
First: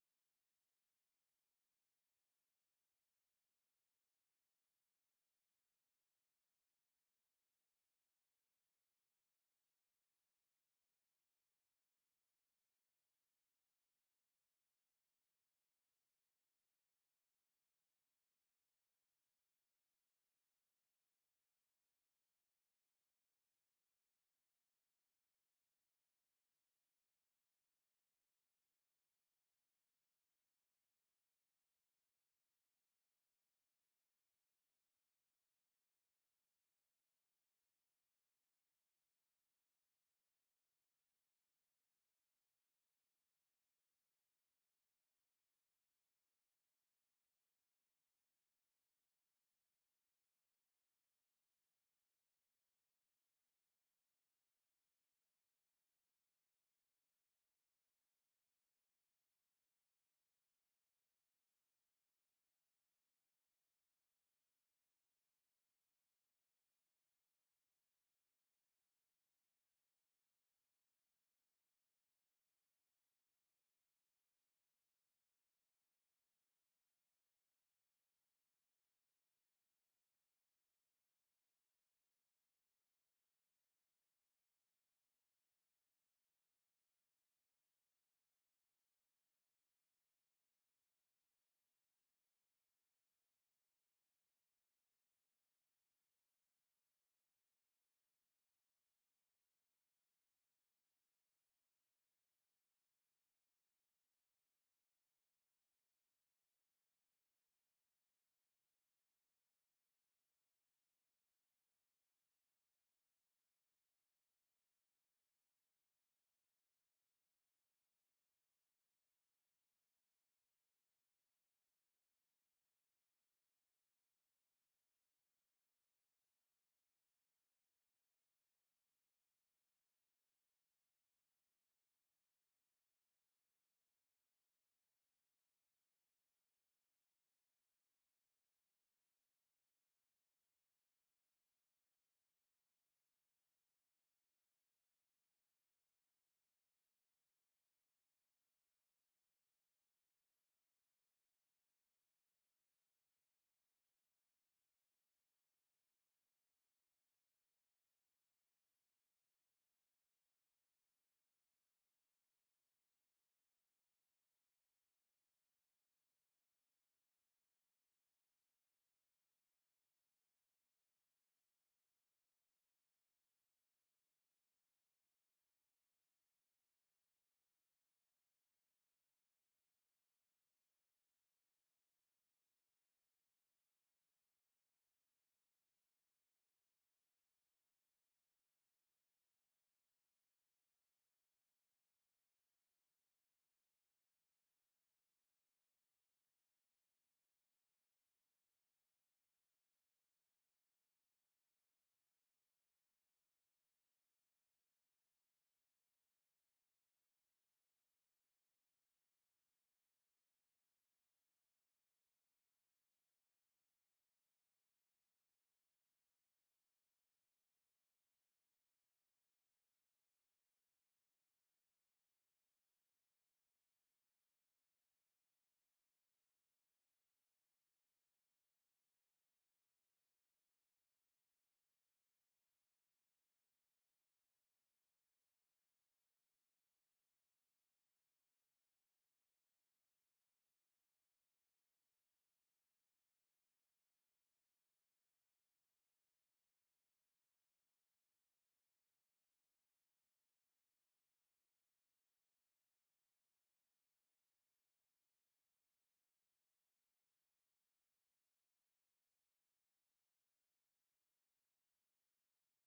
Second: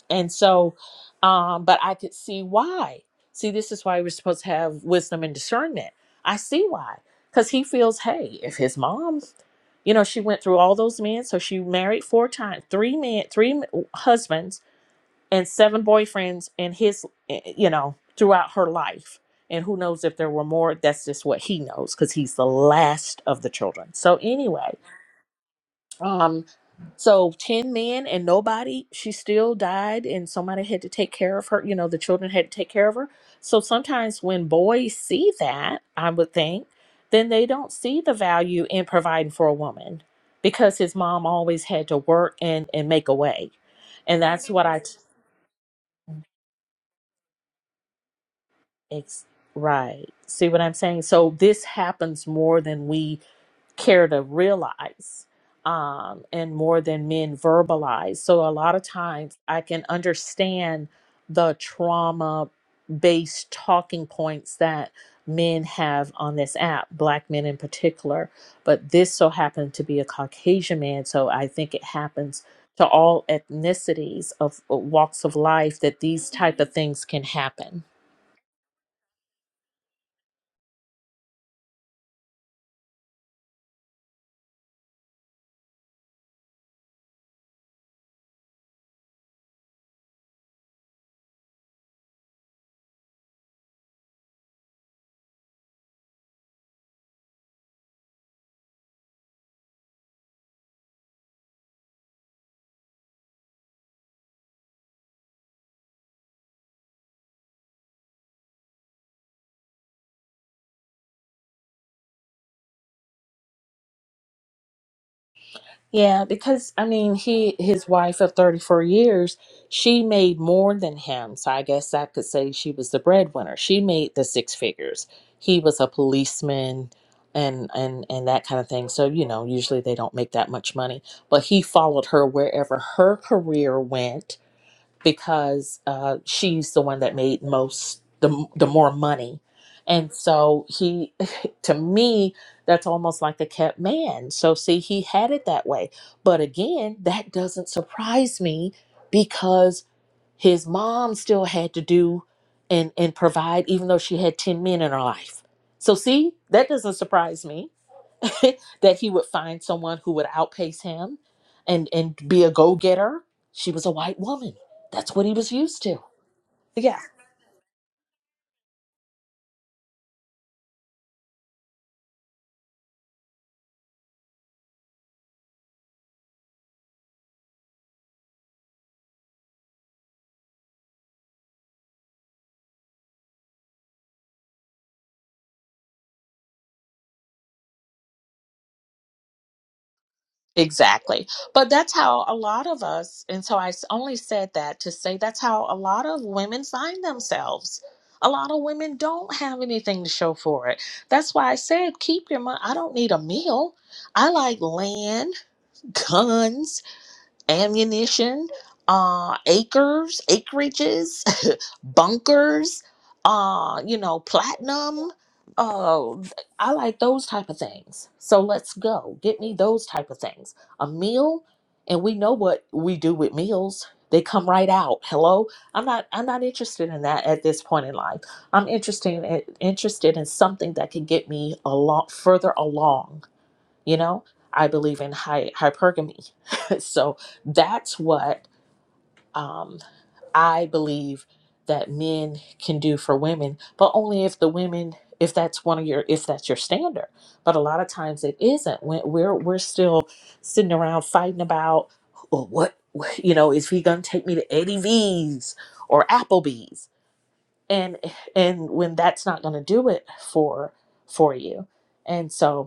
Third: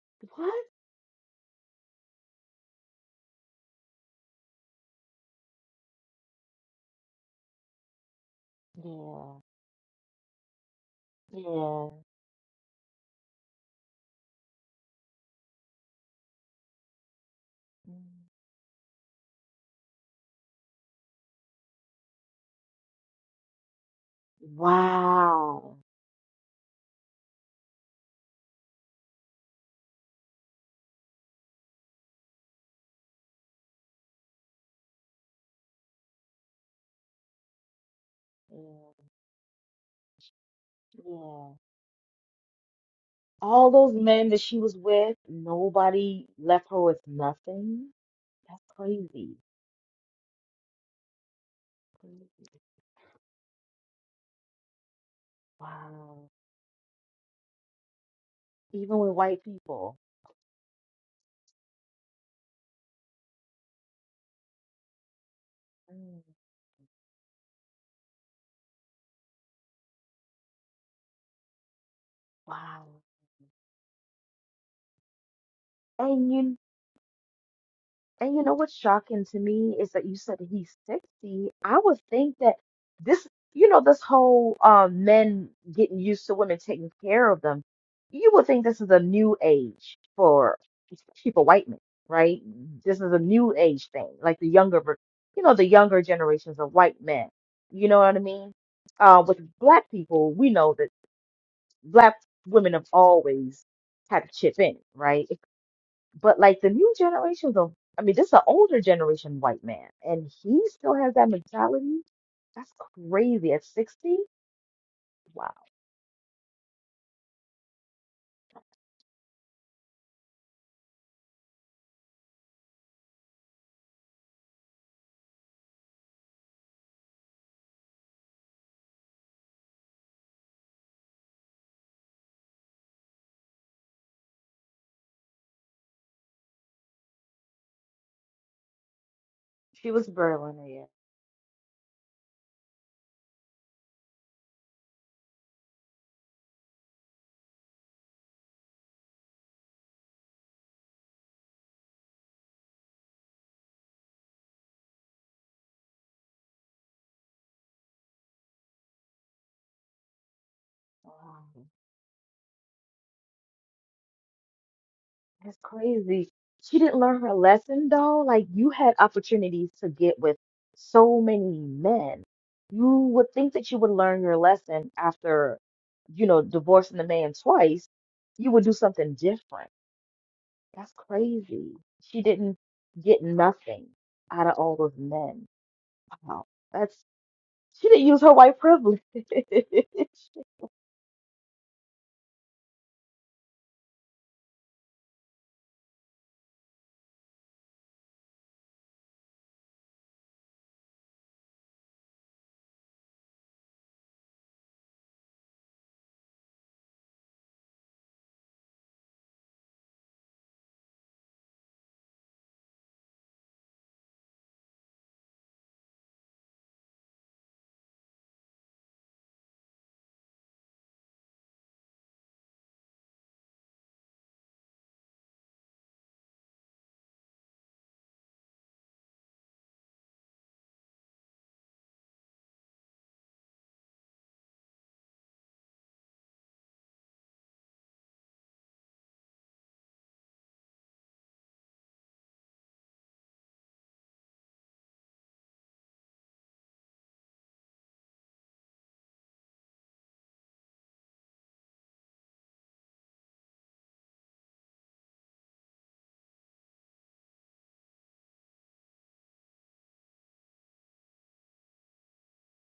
and What? so um but i could see why see this is why we're supposed to have wisdom and discernment i see why because he feels hey if his mom Yeah. you know she went through all those men so she Yeah. married four times three men three m- husbands and seven boyfriends and his eh, eh, you know throughout her life and who knows if there were more that's just what he knows because he's the last of the children so anyway Wow. um, so 10 men and nobody, she still died and somebody had to take care of her, you know, the children had to take care of her. So sometimes when boys see that, I would think, then they don't see the Yeah. value in providing for a woman because his mom Yeah. always had to work and and make a way. All those And men that that's she what was I with, nobody left her with nothing. That's it's crazy. right. See what I'm saying? So this happens Crazy. more than we care to realize um, Wow. and more than men verbalize. So a lot of Even with times white I can people. understand the trauma based talking points that men have Mm. on this app, black men in particular. But this so happened to be a Caucasian man. So I think it happens Wow. to all ethnicities of uh, walks of life that these And you type of things can happen. And you know what's shocking to me is that you said that he's 60. I would think that this, you know, this whole um, men getting used to women taking care of them, you would think this is a new age for especially for white men, right? This is a new age thing, like the younger, ver- you know, the younger generations of white men. You know what I mean? Uh, with black people, we know that black women have always had a chip in, right? But like the new generations of, I mean, this is an older generation white man, and he still has that mentality. That's crazy. At 60? Wow. Yeah, because I mean, he his wife of 34 years, she made more than him. So I guess I could say she was the breadwinner. She made the six figures. He was a policeman and and and that kind of thing. So, you know, usually they don't make that much money, but he followed her wherever her career went because uh, she's the one that made most the the more money, She was and so Berliner, yeah. he, [LAUGHS] to me, that's almost like a kept man. So see, he had it that way. But again, that doesn't surprise me because his mom still had to do and and provide, even though she had ten men in her life. So see, that doesn't surprise me [LAUGHS] that he would find someone who would outpace him Wow. and and be a go-getter she was a white woman that's what he was That's used to crazy. She didn't yeah learn her lesson though. Like you had opportunities to get with so many men. You would think that you would learn your lesson after, you know, divorcing the man twice. You would do something different. That's crazy. She didn't get nothing out of all those men. Wow. That's she didn't use her white privilege. [LAUGHS] Did they exactly but that's how a lot of us and so i s- only said that to say that's how a lot of women find themselves a lot of women don't have anything to show for it that's why i said keep your money i don't need a meal i like land [LAUGHS] guns ammunition, uh, acres, acreages, [LAUGHS] bunkers, uh, you know, platinum. Uh, I like those type of things. So let's go. Get me those type of things. A meal, and we know what we do with meals. They come right out. Hello, I'm not. I'm not interested in that at this point in life. I'm interested in, interested in something that can get me a lot further along you know i believe in hy- hypergamy [LAUGHS] so that's what um, i believe that men can do for women but only if the women if that's one of your if that's your standard but a lot of times it isn't when we're we're still sitting around fighting about well, what you know is he gonna take me to eddie v's or applebee's and and when that's not gonna do it for for you and so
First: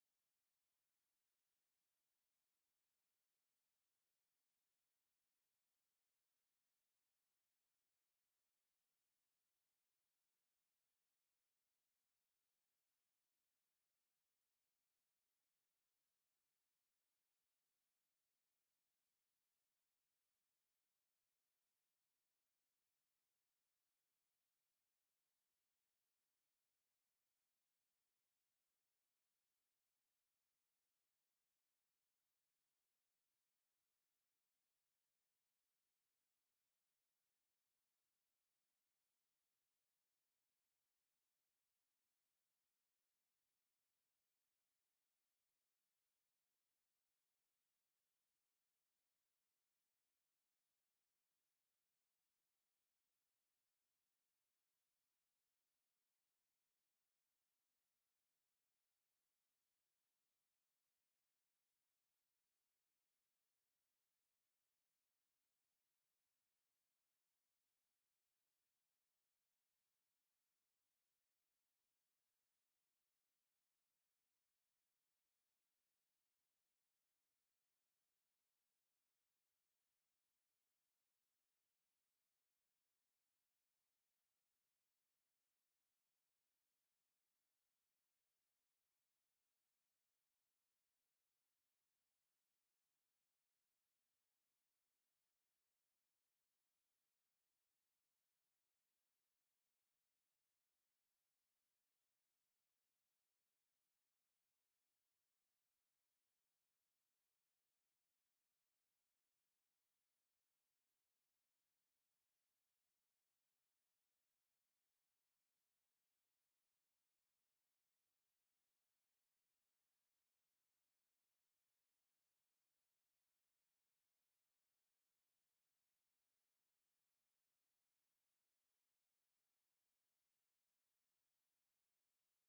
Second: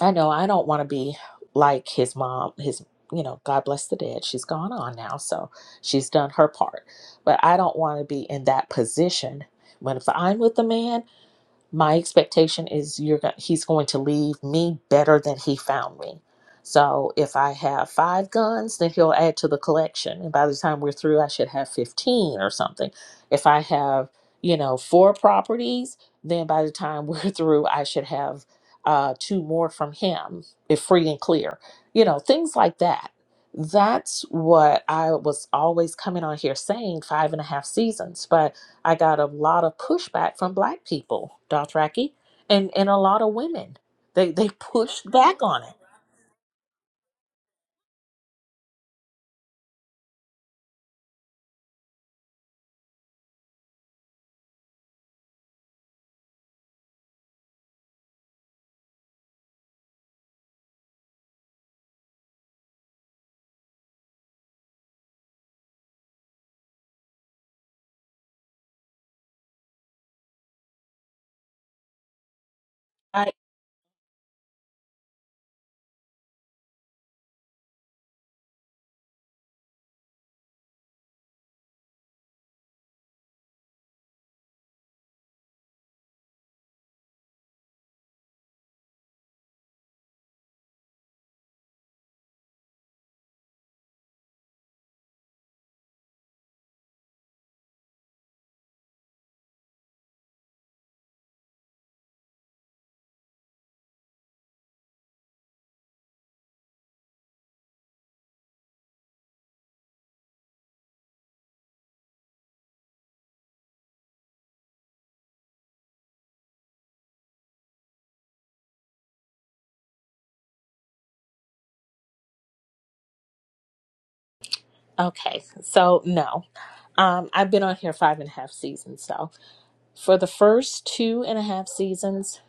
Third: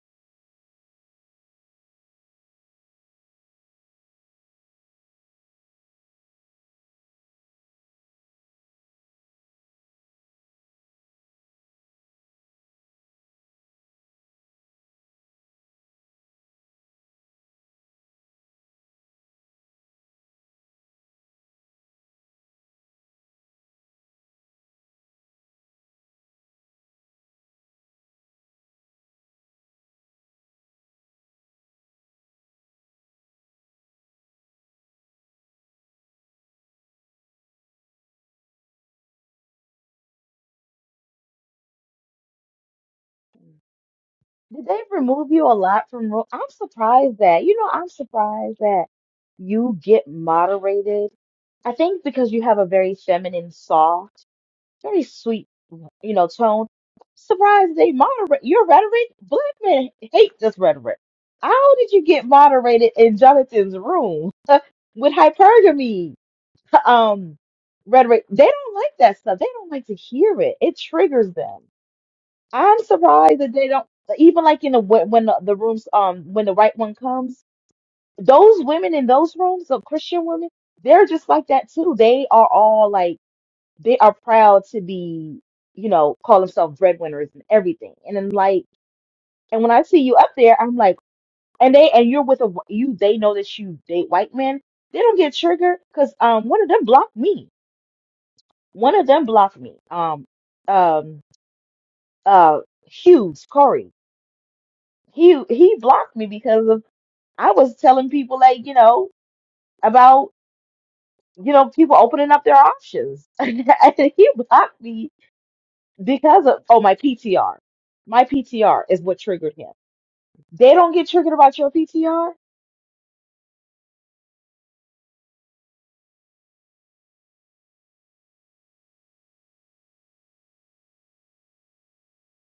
I know I don't want to be like his mom, his, you know, God bless the dead. She's gone on now, so she's done her part. But I don't want to be in that position when if I'm with a man my expectation is you're go- he's going to leave me better than he found me. So if I have five guns, then he'll add to the collection, and by the time we're through, I should have fifteen or something. If I have you know four properties, then by the time we're [LAUGHS] through, I should have uh, two more from him, if free and clear. You know things like that. That's what I was always coming on here saying five and a half seasons, but I got a lot of pushback from black people, Dothraki, and, and a lot of women. They they [LAUGHS] pushed remove back you a on it. lot from room? I'm surprised that, you know, I'm surprised that you get moderated. I think because you have a very feminine soft. very sweet, you know, tone. Surprised they moderate your rhetoric. Black men hate this rhetoric. How did you get moderated in Jonathan's room [LAUGHS] with hypergamy? Um, rhetoric. They don't like that stuff. They don't like to hear it. It triggers them. I'm I surprised that they don't. Even like in the when when the, the rooms um when the right one comes, those women in those rooms, the Christian women, they're just like that too. They are all like they are proud to be, you know, call themselves breadwinners and everything. And then like, and when I see you up there, I'm like, and they and you're with a wh- you. They know that you date white men. They don't get triggered because um one of them blocked me. One of them blocked me. Um um uh Hughes Corey. He he blocked me because of I was telling people like you know about you know people opening up their options. [LAUGHS] and he blocked me because of oh my PTR. My PTR is what triggered him. They don't get triggered about your PTR, okay, so no. Um, I've been on here five and a half seasons, so for the first two and a half seasons,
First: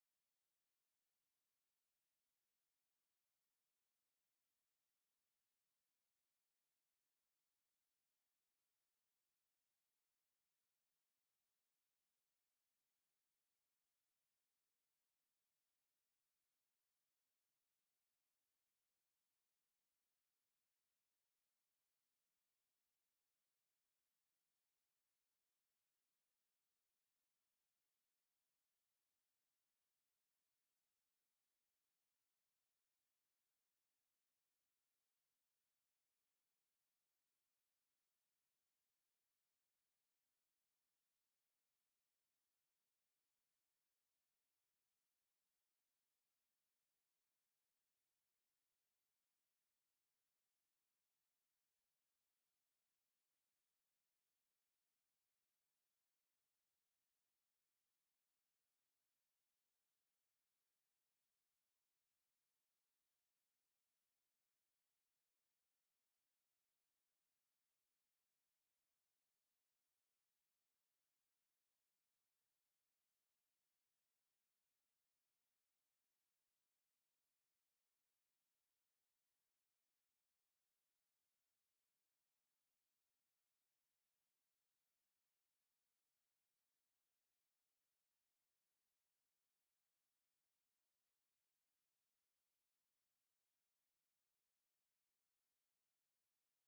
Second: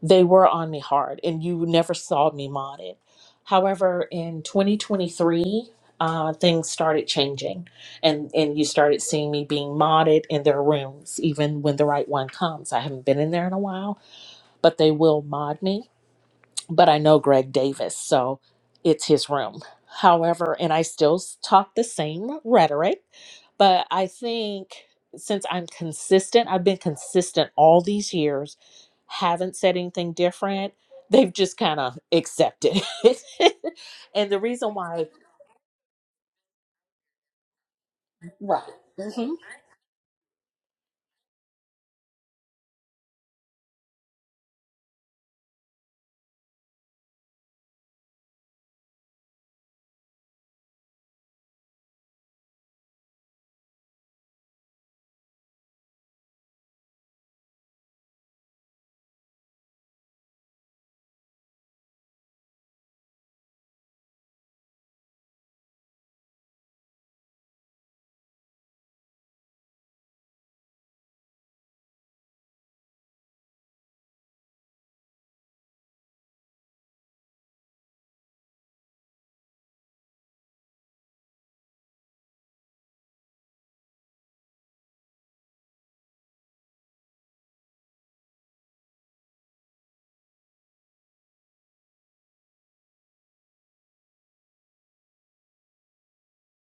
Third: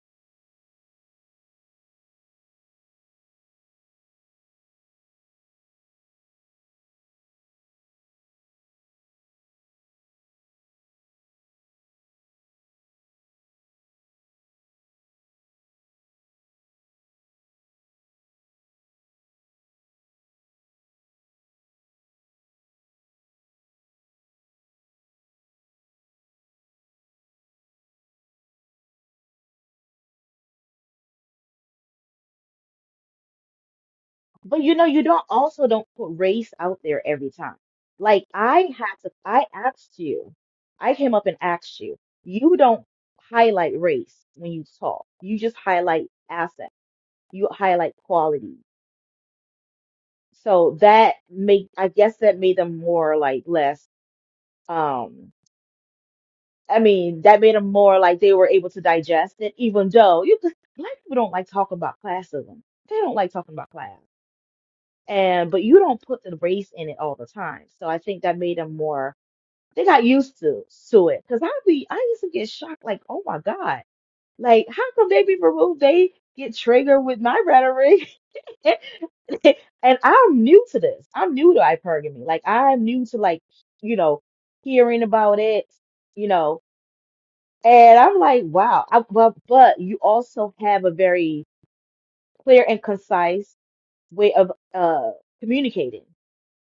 they were on me hard and you never saw me modded. However, in 2023, uh, things started changing and, and you started seeing me being modded in their rooms, even when the right one comes. I haven't been in there in a while but they will mod me. But I know Greg Davis, so it's his room. However, and I still s- talk the same rhetoric, but I think since I'm consistent, I've been consistent all these years, haven't said anything different. They've just kind of accepted it. [LAUGHS] and the but reason you know you why, don't also don't put race out there every time. Like I had to Mhm. I asked you. I came up and asked you. You don't highlight race when you talk. You just highlight assets. You highlight quality. So that made I guess that made them more like less Um, I mean, that made them more like they were able to digest it, even though you could, black people don't like talking about classism. They don't like talking about class. And but you don't put the race in it all the time. So I think that made them more they got used to to it. Cause be I used to get shocked, like, oh my God. Like, how come they be removed? They get triggered with my rhetoric. [LAUGHS] And I'm new to this. I'm new to hypergamy. Like I'm new to like, you know, hearing about it, you know. And I'm like, wow. I, but but you also have a very clear and concise way of uh communicating.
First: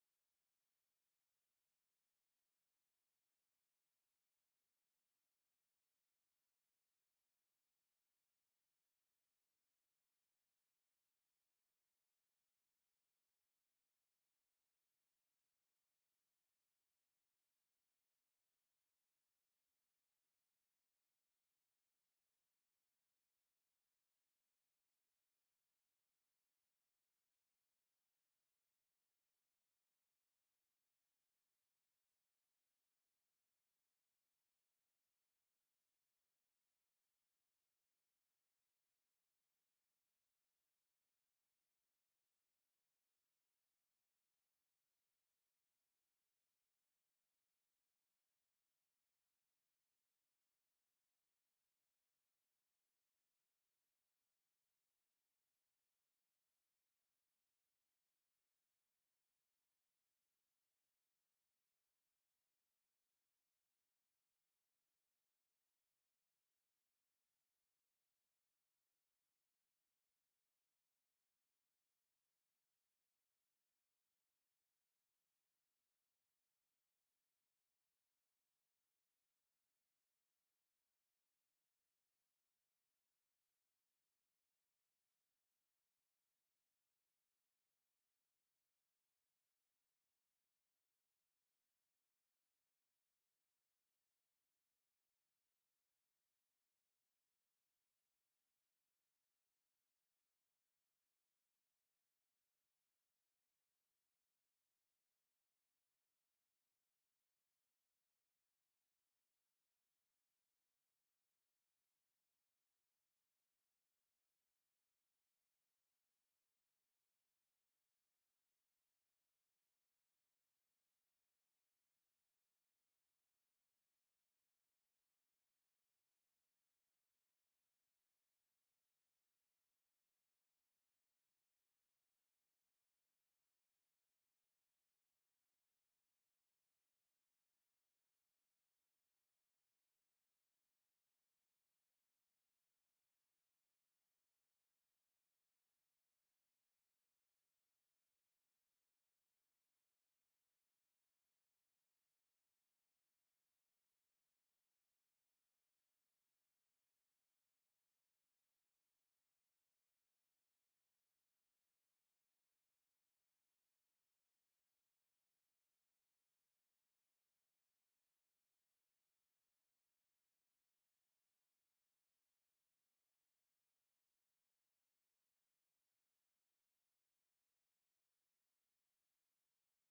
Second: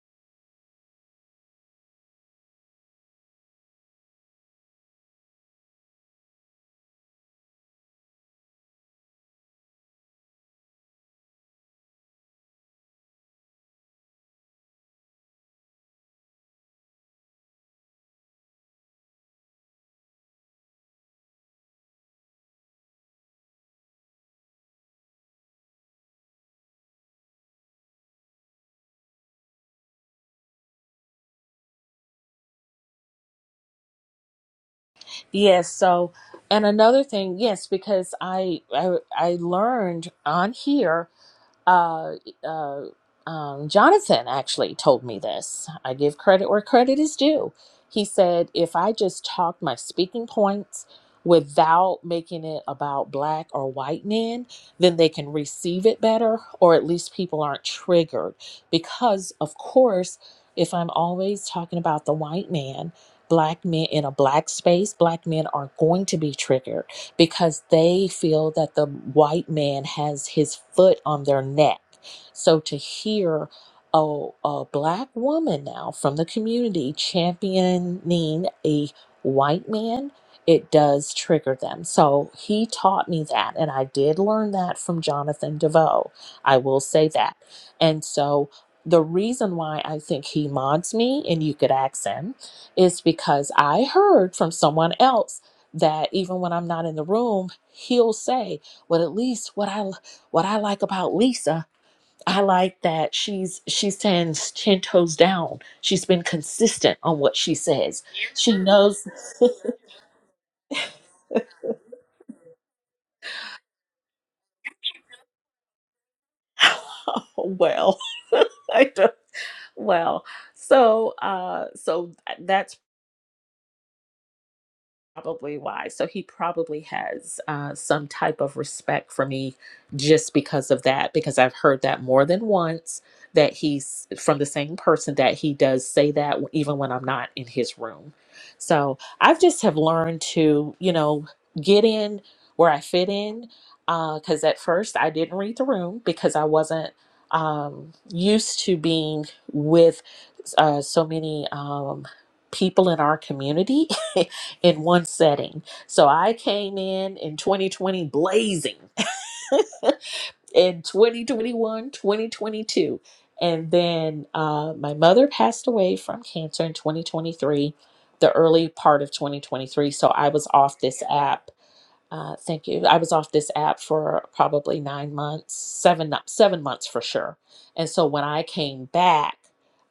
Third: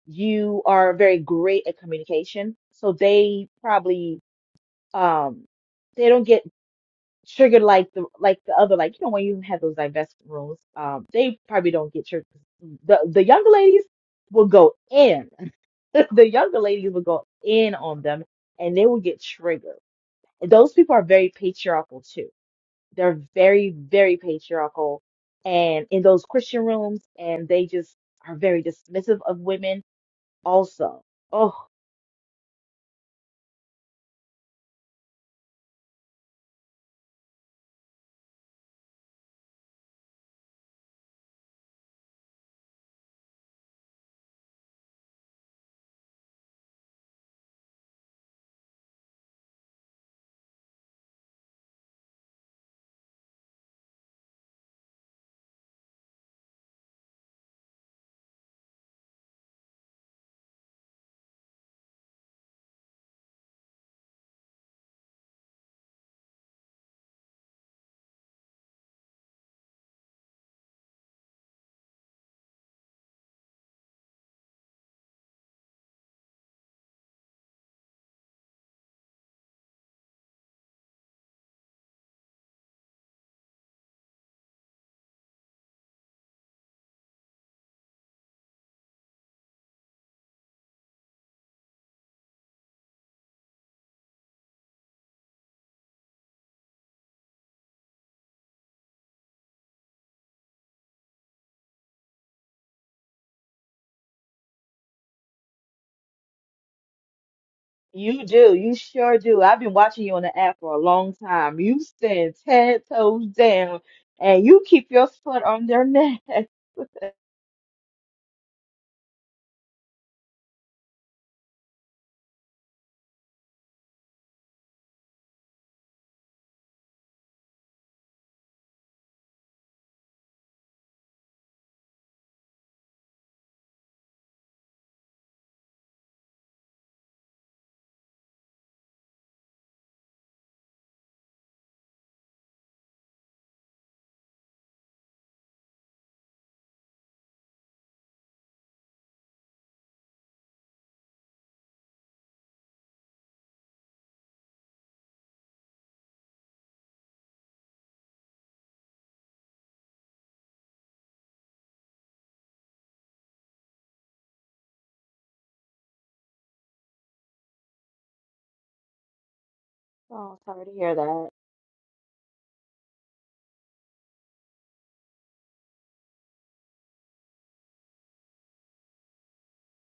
You are very great at communication, so they probably um they don't get triggered like the like the other like you know when you have those divestment rooms um they probably don't get triggered. The the younger ladies will go in. [LAUGHS] The younger ladies will go in on them, and they will get triggered. And those people are very patriarchal too They're very, very patriarchal and in those Christian rooms, and they just are very dismissive of women also. Oh, yes, so, and another thing, yes, because I, I, I learned on here uh, uh, um, Jonathan actually told me this. I give credit where credit is due. He said, if I just talked my speaking points without making it about black or white men, then they can receive it better, or at least people aren't triggered. Because, of course, if I'm always talking about the white man, black men in a black space, black men are going to be triggered because they feel that the white man has his foot on their neck. So to hear a, a black woman now from the community championing a white man, it does trigger them. So he taught me that, and I did learn that from Jonathan DeVoe. I will say that. And so the reason why I think he mods me, and you could ask him, is because I heard from someone else that even when I'm not in the room, he'll say, "Well, at least what I what I like about Lisa, I like that she's she's ten ten toes down. She's been consistent on what she says. you do. She You knows." sure do. I've been watching you on the app for a long time. You stand ten toes down and you keep your foot on their neck. [LAUGHS] [LAUGHS] well, [LAUGHS] I don't, well, so uh, so uh, that's." probably why. So he probably has uh, some type of respect for me just because of that, because I've heard that more than once that he's from the same person that he does say that even when I'm not in his room. So I've just have learned to, you know, get in where I fit in. Because at first I didn't read the room because I wasn't um, used to being with uh, so many um, people in our community. [LAUGHS] in one setting. So I came in in 2020 blazing [LAUGHS] in 2021, 2022. And then uh, my mother passed away from cancer in 2023, the early part of 2023. So I Oh, was sorry to off hear this that. app uh, thank you. I was off this app for probably nine months, seven seven months for sure. And so when I came back,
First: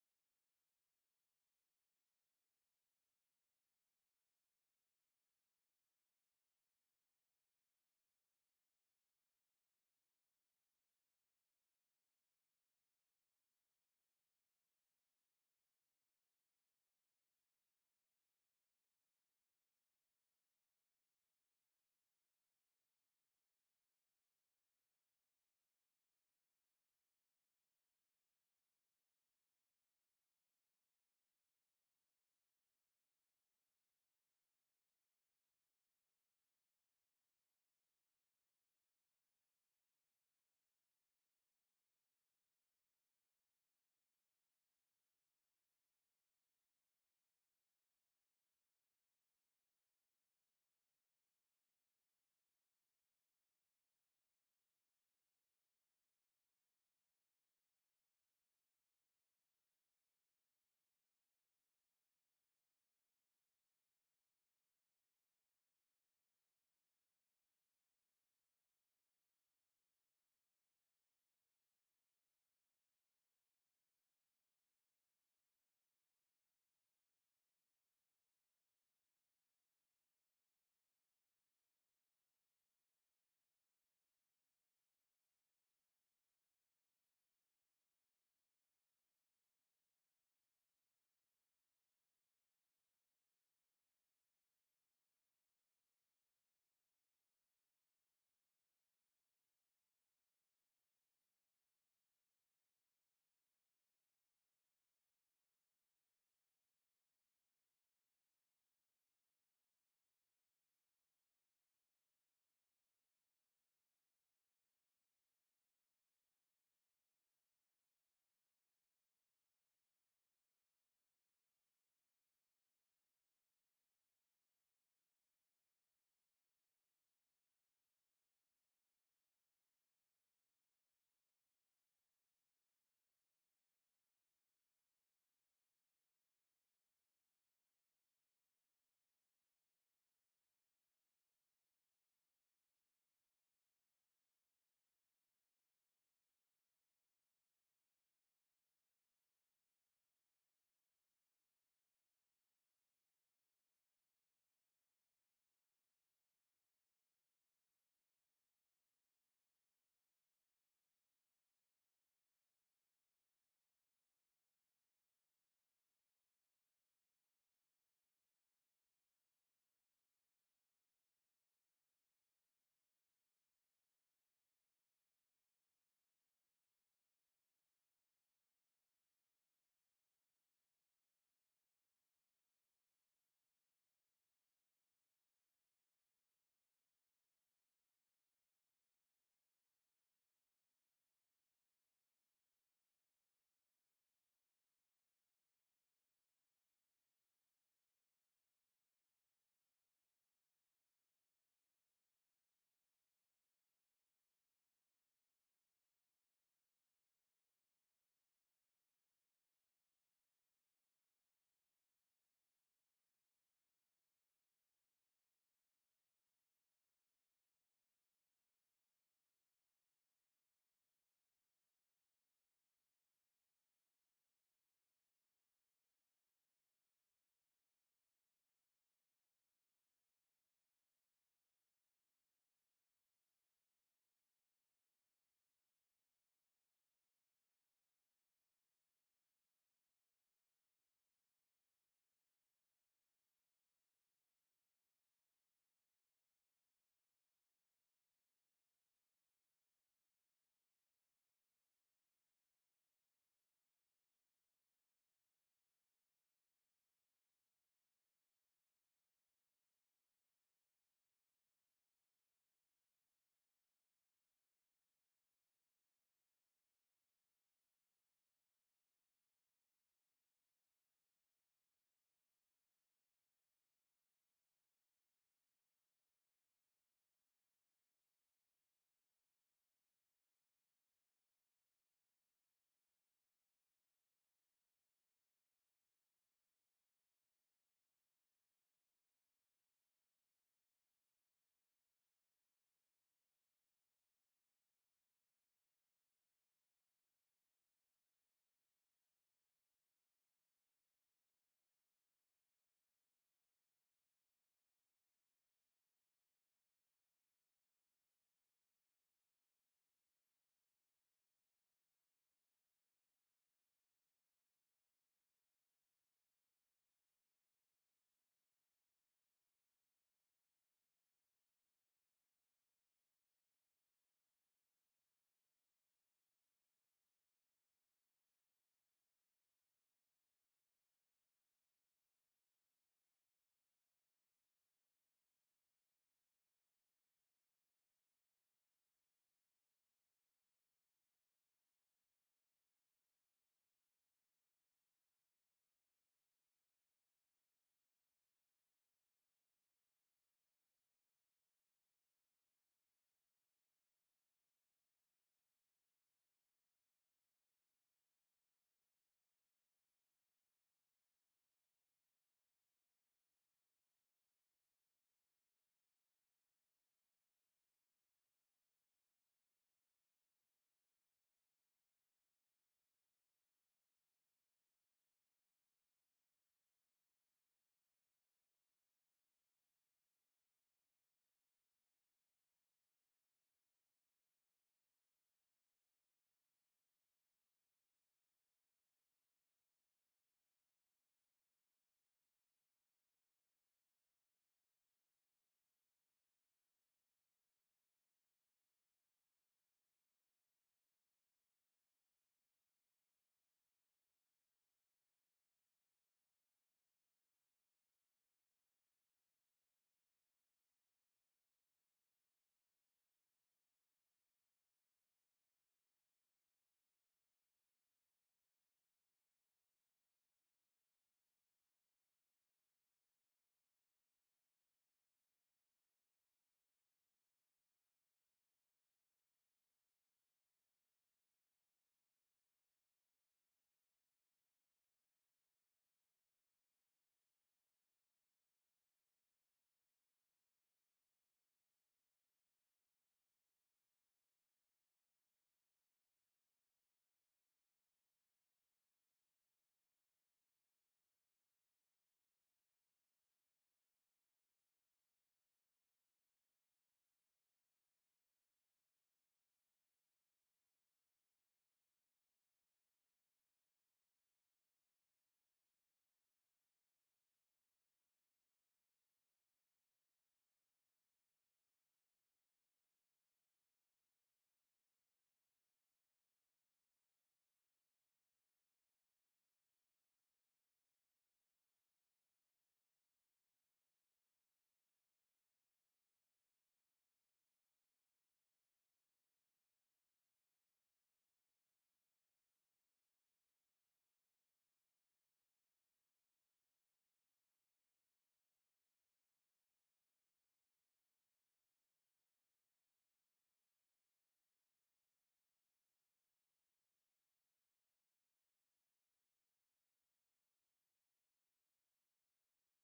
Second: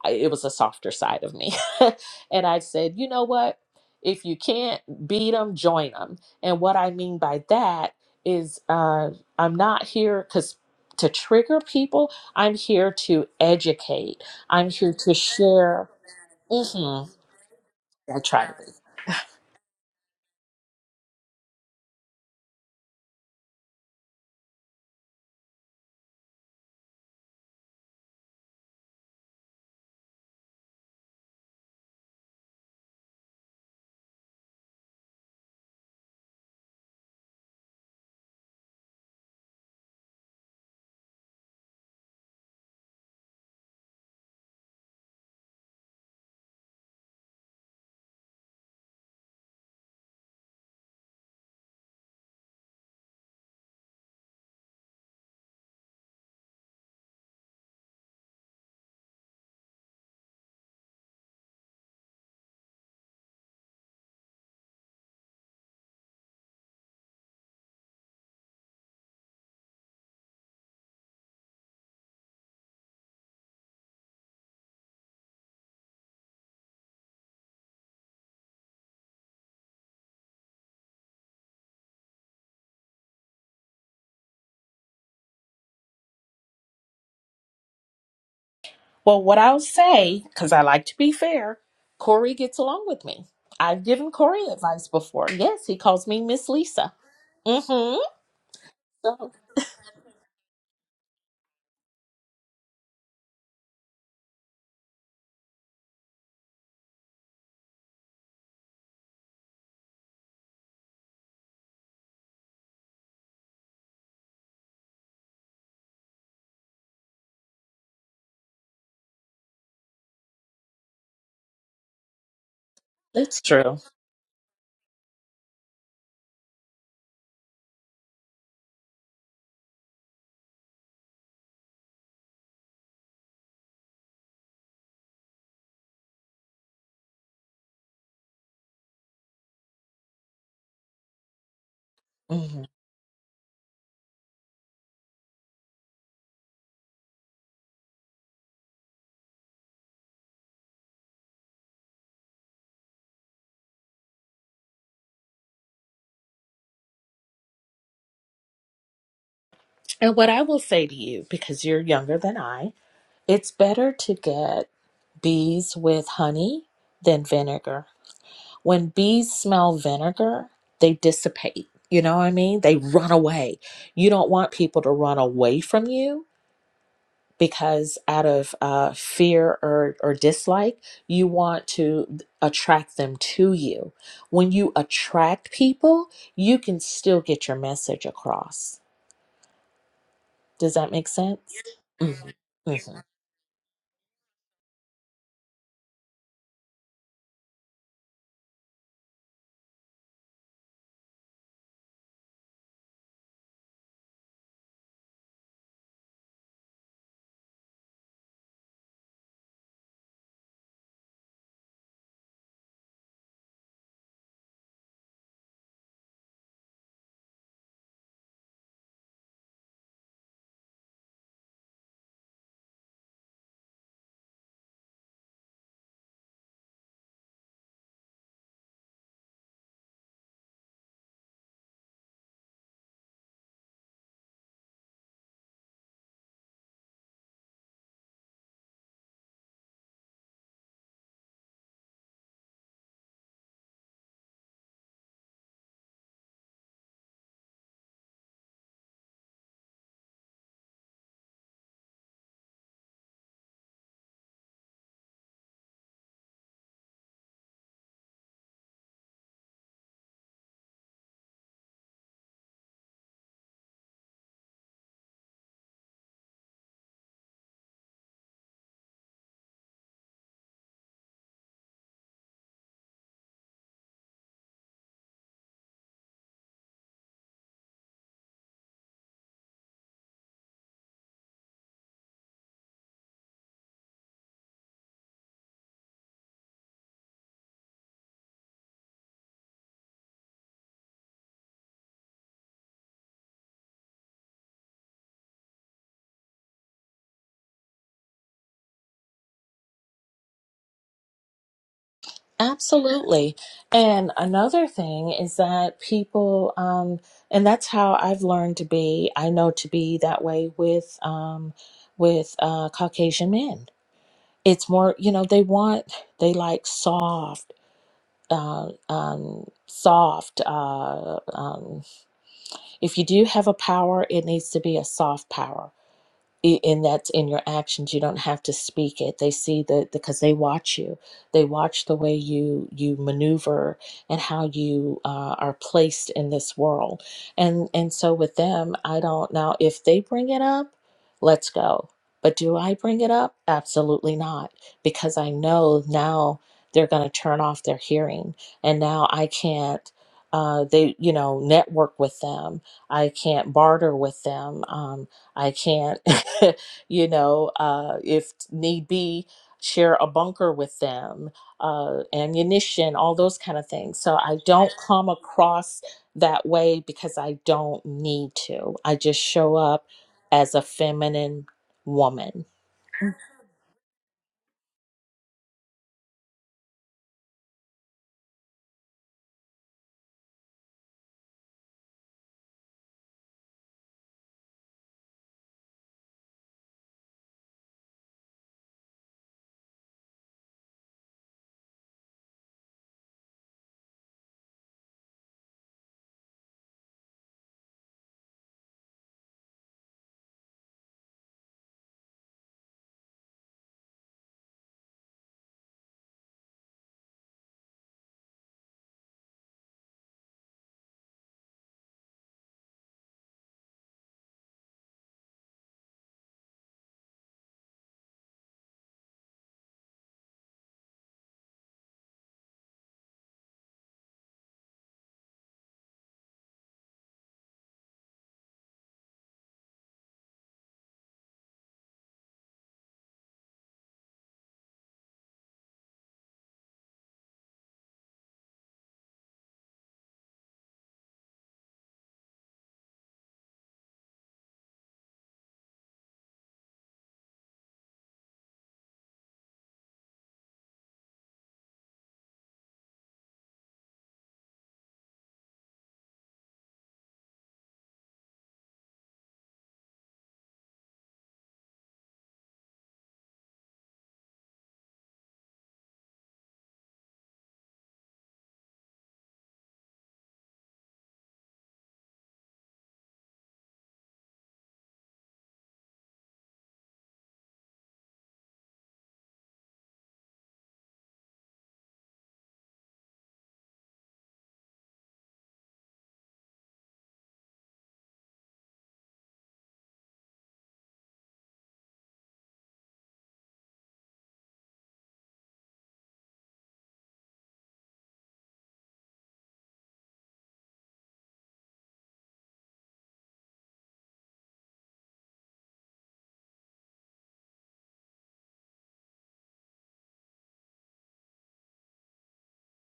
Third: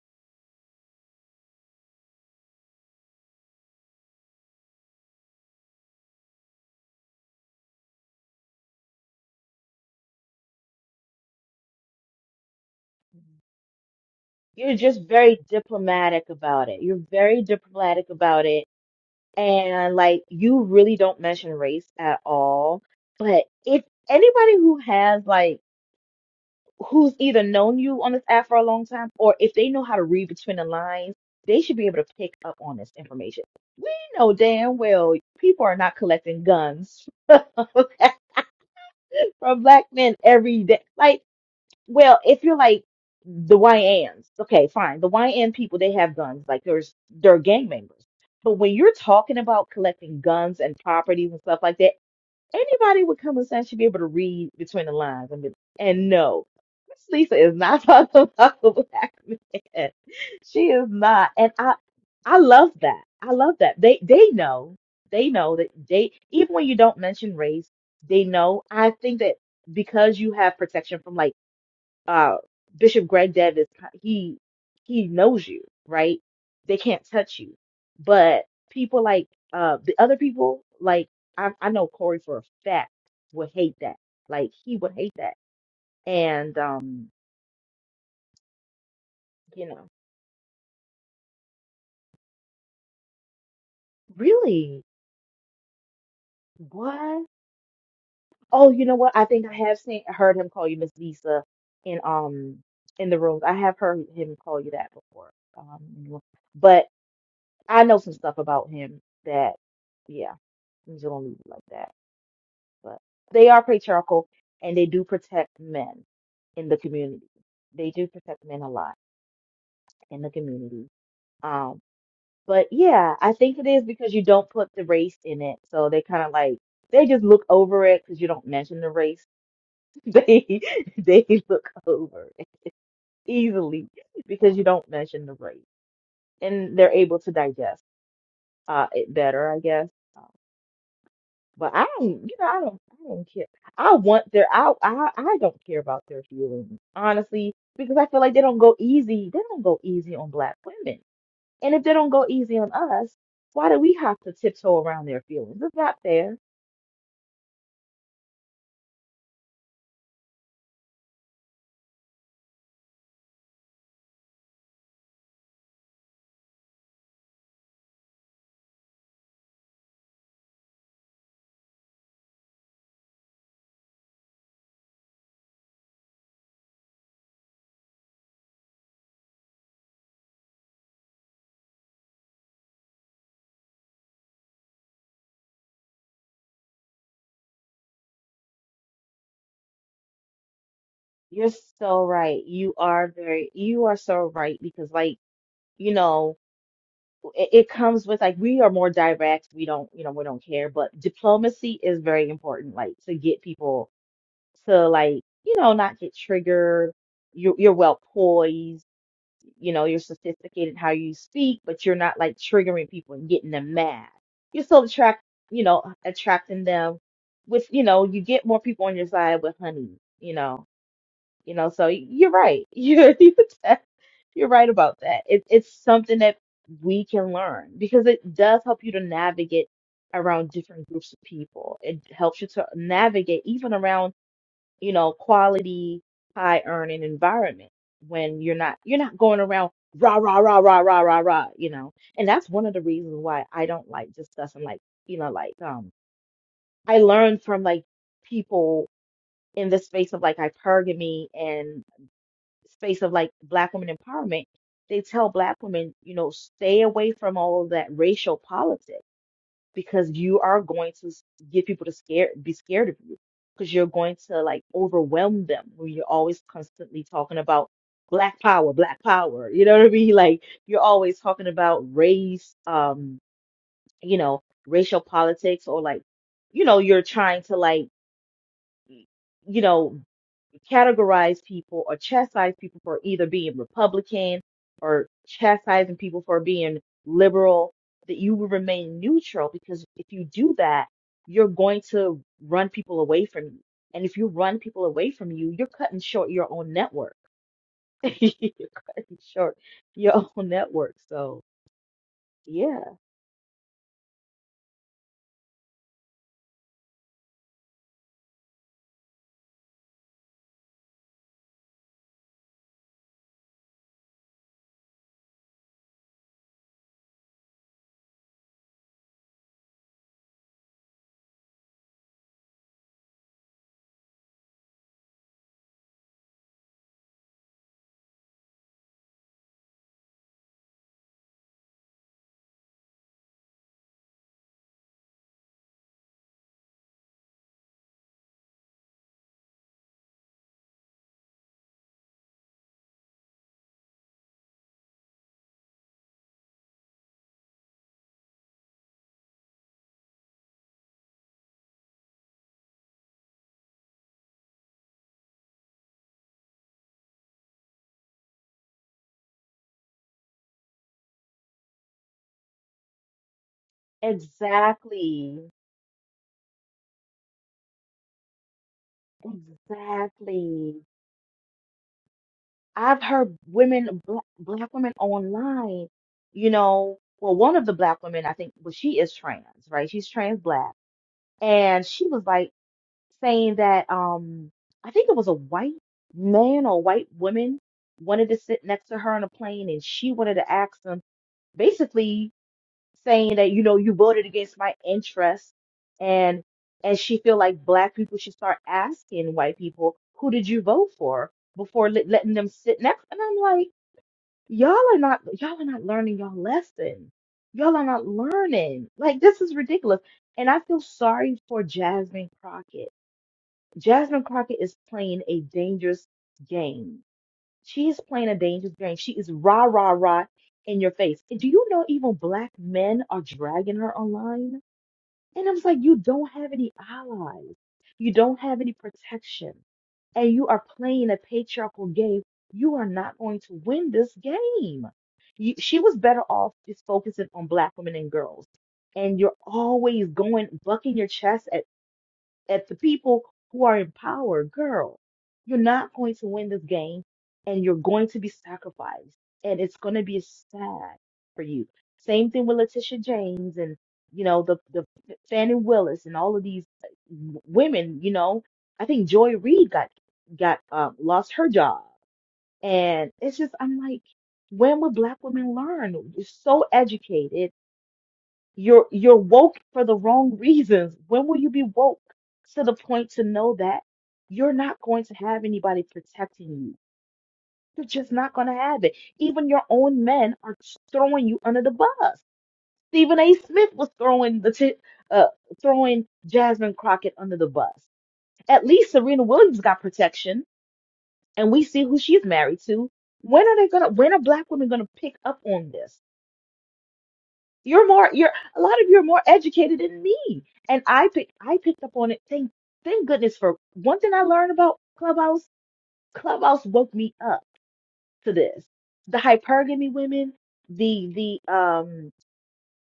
I, it was a softer side of me, [LAUGHS] and I said, you know what? If you can't beat them, join them. And what I mean by that is, uh, I'm not here because to trigger people. I'm here to educate. I'm You're here just to very share. diplomatic about it. You're hmm very diplomatic I try about to it be. and like you really don't mention race at all. But if anybody who has like who's either known you on this app for a long time or if they know how to read between the lines, they should be able to pick up on this information. We know damn well people are not collecting guns [LAUGHS] from black men every day. Like well, if you're like the YNs, okay, fine. The YN people, they have guns. Like there's they're gang members. But when you're talking about collecting guns and properties and stuff like that, anybody with common sense should be able to read between the lines and be, and no, Miss Lisa is not [LAUGHS] talking about a black man. She is not. And I I love that. I love that. They they know. They know that they even when you don't mention race, they know. I think that because you have protection from like uh, Bishop Greg Davis, he he knows you, right? They can't touch you, but people like uh, the other people, like I, I know Corey for a fact would hate that. Like he would hate that, and um, Well, what I'll you know, say, because I like to be fair, Corey gets along with me. I've given Corey really, advice before. Yes, he calls me Miss Lisa. what? Mm-hmm. Oh, you know what? I So think I have seen heard him call you Miss Lisa in um in the rooms. I have heard him call you that before. Um, but I know some stuff about him that. Yeah Things don't leave it like that. But they are patriarchal and they do protect men in the community. They do protect men a lot in the community. Um, but yeah, I that's think it true. is because you don't put the race in it. So they kind of like, they just look over it because you don't mention the race. [LAUGHS] They they look over it easily because you don't mention the race, and they're able to digest uh it better, I guess. um, But I don't, you know, I hmm don't, I don't care. I want their, I, I, I don't care about their feelings, honestly, because I feel like they don't go easy. They don't go easy on black women, and if they don't go easy on us, why do we have to tiptoe around their feelings? It's not fair. And what I will say to you, because you're younger than I, it's better to get bees with honey than vinegar. When bees smell vinegar, they dissipate. You know what I mean? They run away. You don't want people to run away from you because out of uh, fear or, or dislike, you want to attract them to you. When you attract people, you can still get your message across. Does that make You're sense? so Mhm. right. You Mhm. are very, you are so right because, like, you know, it, it comes with like we are more direct. We don't, you know, we don't care, but diplomacy is very important, like to get people to like, you know, not get triggered. You're you're well poised, you know, you're sophisticated in how you speak, but you're not like triggering people and getting them mad. You're still attract, you know, attracting them with, you know, you get more people on your side with honey, you know, you know. So y- you're right. [LAUGHS] You're you're de- you're right about that. It, it's something that we can learn because it does help you to navigate around different groups of people. It helps you to navigate even around you know, quality, high earning environment when you're not you're not going around rah rah rah rah rah rah rah, you know. And that's one of the reasons why I don't like discussing like, you know, like um I learned from like people in the space of like hypergamy and space of like black women empowerment, they tell black women, you know, stay away from all of that racial politics because you are going to s- get people to scare, be scared of you because you're going to like overwhelm them when you're always constantly talking about black power black power you know what i mean [LAUGHS] like you're always talking about race um you know racial politics or like you know you're trying to like you know categorize people or chastise people for either being Republican or chastising people for being liberal, that you will remain neutral because if you do that, you're going to run people away from you. And if you run people away from you, you're cutting short your own network. [LAUGHS] you're cutting short your [LAUGHS] own network. So, yeah, Absolutely. And another thing is that people, um, and that's how I've learned to be, I know to be that way with, um, with uh, Caucasian men. It's more, you know, they want, they like soft. uh, um, soft. Uh, um, if you do have a power, it needs to be a soft power I- and that's in your actions you don't have to speak it they see the because they watch you they watch the way you you maneuver and how you uh, are placed in this world and and so with them i don't now if they bring it up let's go but do i bring it up absolutely not because i know now they're going to turn off their hearing and now i can't uh, they you know network with them i can't barter with them Um, I can't, [LAUGHS] you know, uh, if need be, share a bunker with them, uh, ammunition, all those kind of things. So I don't come exactly. across that way because I don't need to. I just show up as a Exactly. feminine woman. I've heard women, black, black women online, you know, well, one of the black women, I think, well, she is trans, right? She's trans black. And she was like saying that, um, I think it was a white man or white woman wanted to sit next to her on a plane and she wanted to ask him, basically saying that, you know, you voted against my interests and, and she feel like black people should start asking white people, who did you vote for before let- letting them sit next? And I'm like, Y'all are not y'all are not learning y'all lesson. Y'all are not learning. Like this is ridiculous. And I feel sorry for Jasmine Crockett. Jasmine Crockett is playing a dangerous game. She is playing a dangerous game. She is rah rah rah in your face. And do you know even black men are dragging her online? And I was like, you don't have any allies. You don't have any protection. And you are playing a patriarchal game. You are not going to win this game. You, she was better off just focusing on black women and girls. And you're always going, bucking your chest at at the people who are in power, girl, you're not going to win this game and you're going to be sacrificed. And it's going to be sad for you. Same thing with Letitia James and, you know, the, the Fannie Willis and all of these uh, w- women, you know, I think Joy Reid got, got, um, lost her job. And it's just, I'm like, when will black women learn? you are so educated you're you're woke for the wrong reasons. When will you be woke to the point to know that you're not going to have anybody protecting you? You're just not going to have it. Even your own men are throwing you under the bus. Stephen A. Smith was throwing the t- uh, throwing Jasmine Crockett under the bus. At least Serena Williams got protection, and we see who she's married to. When are they gonna? When are black women gonna pick up on this? You're more, you're a lot of you are more educated than me. And I pick, I picked up on it. Thank, thank goodness for one thing I learned about Clubhouse. Clubhouse woke me up to this. The hypergamy women, the the um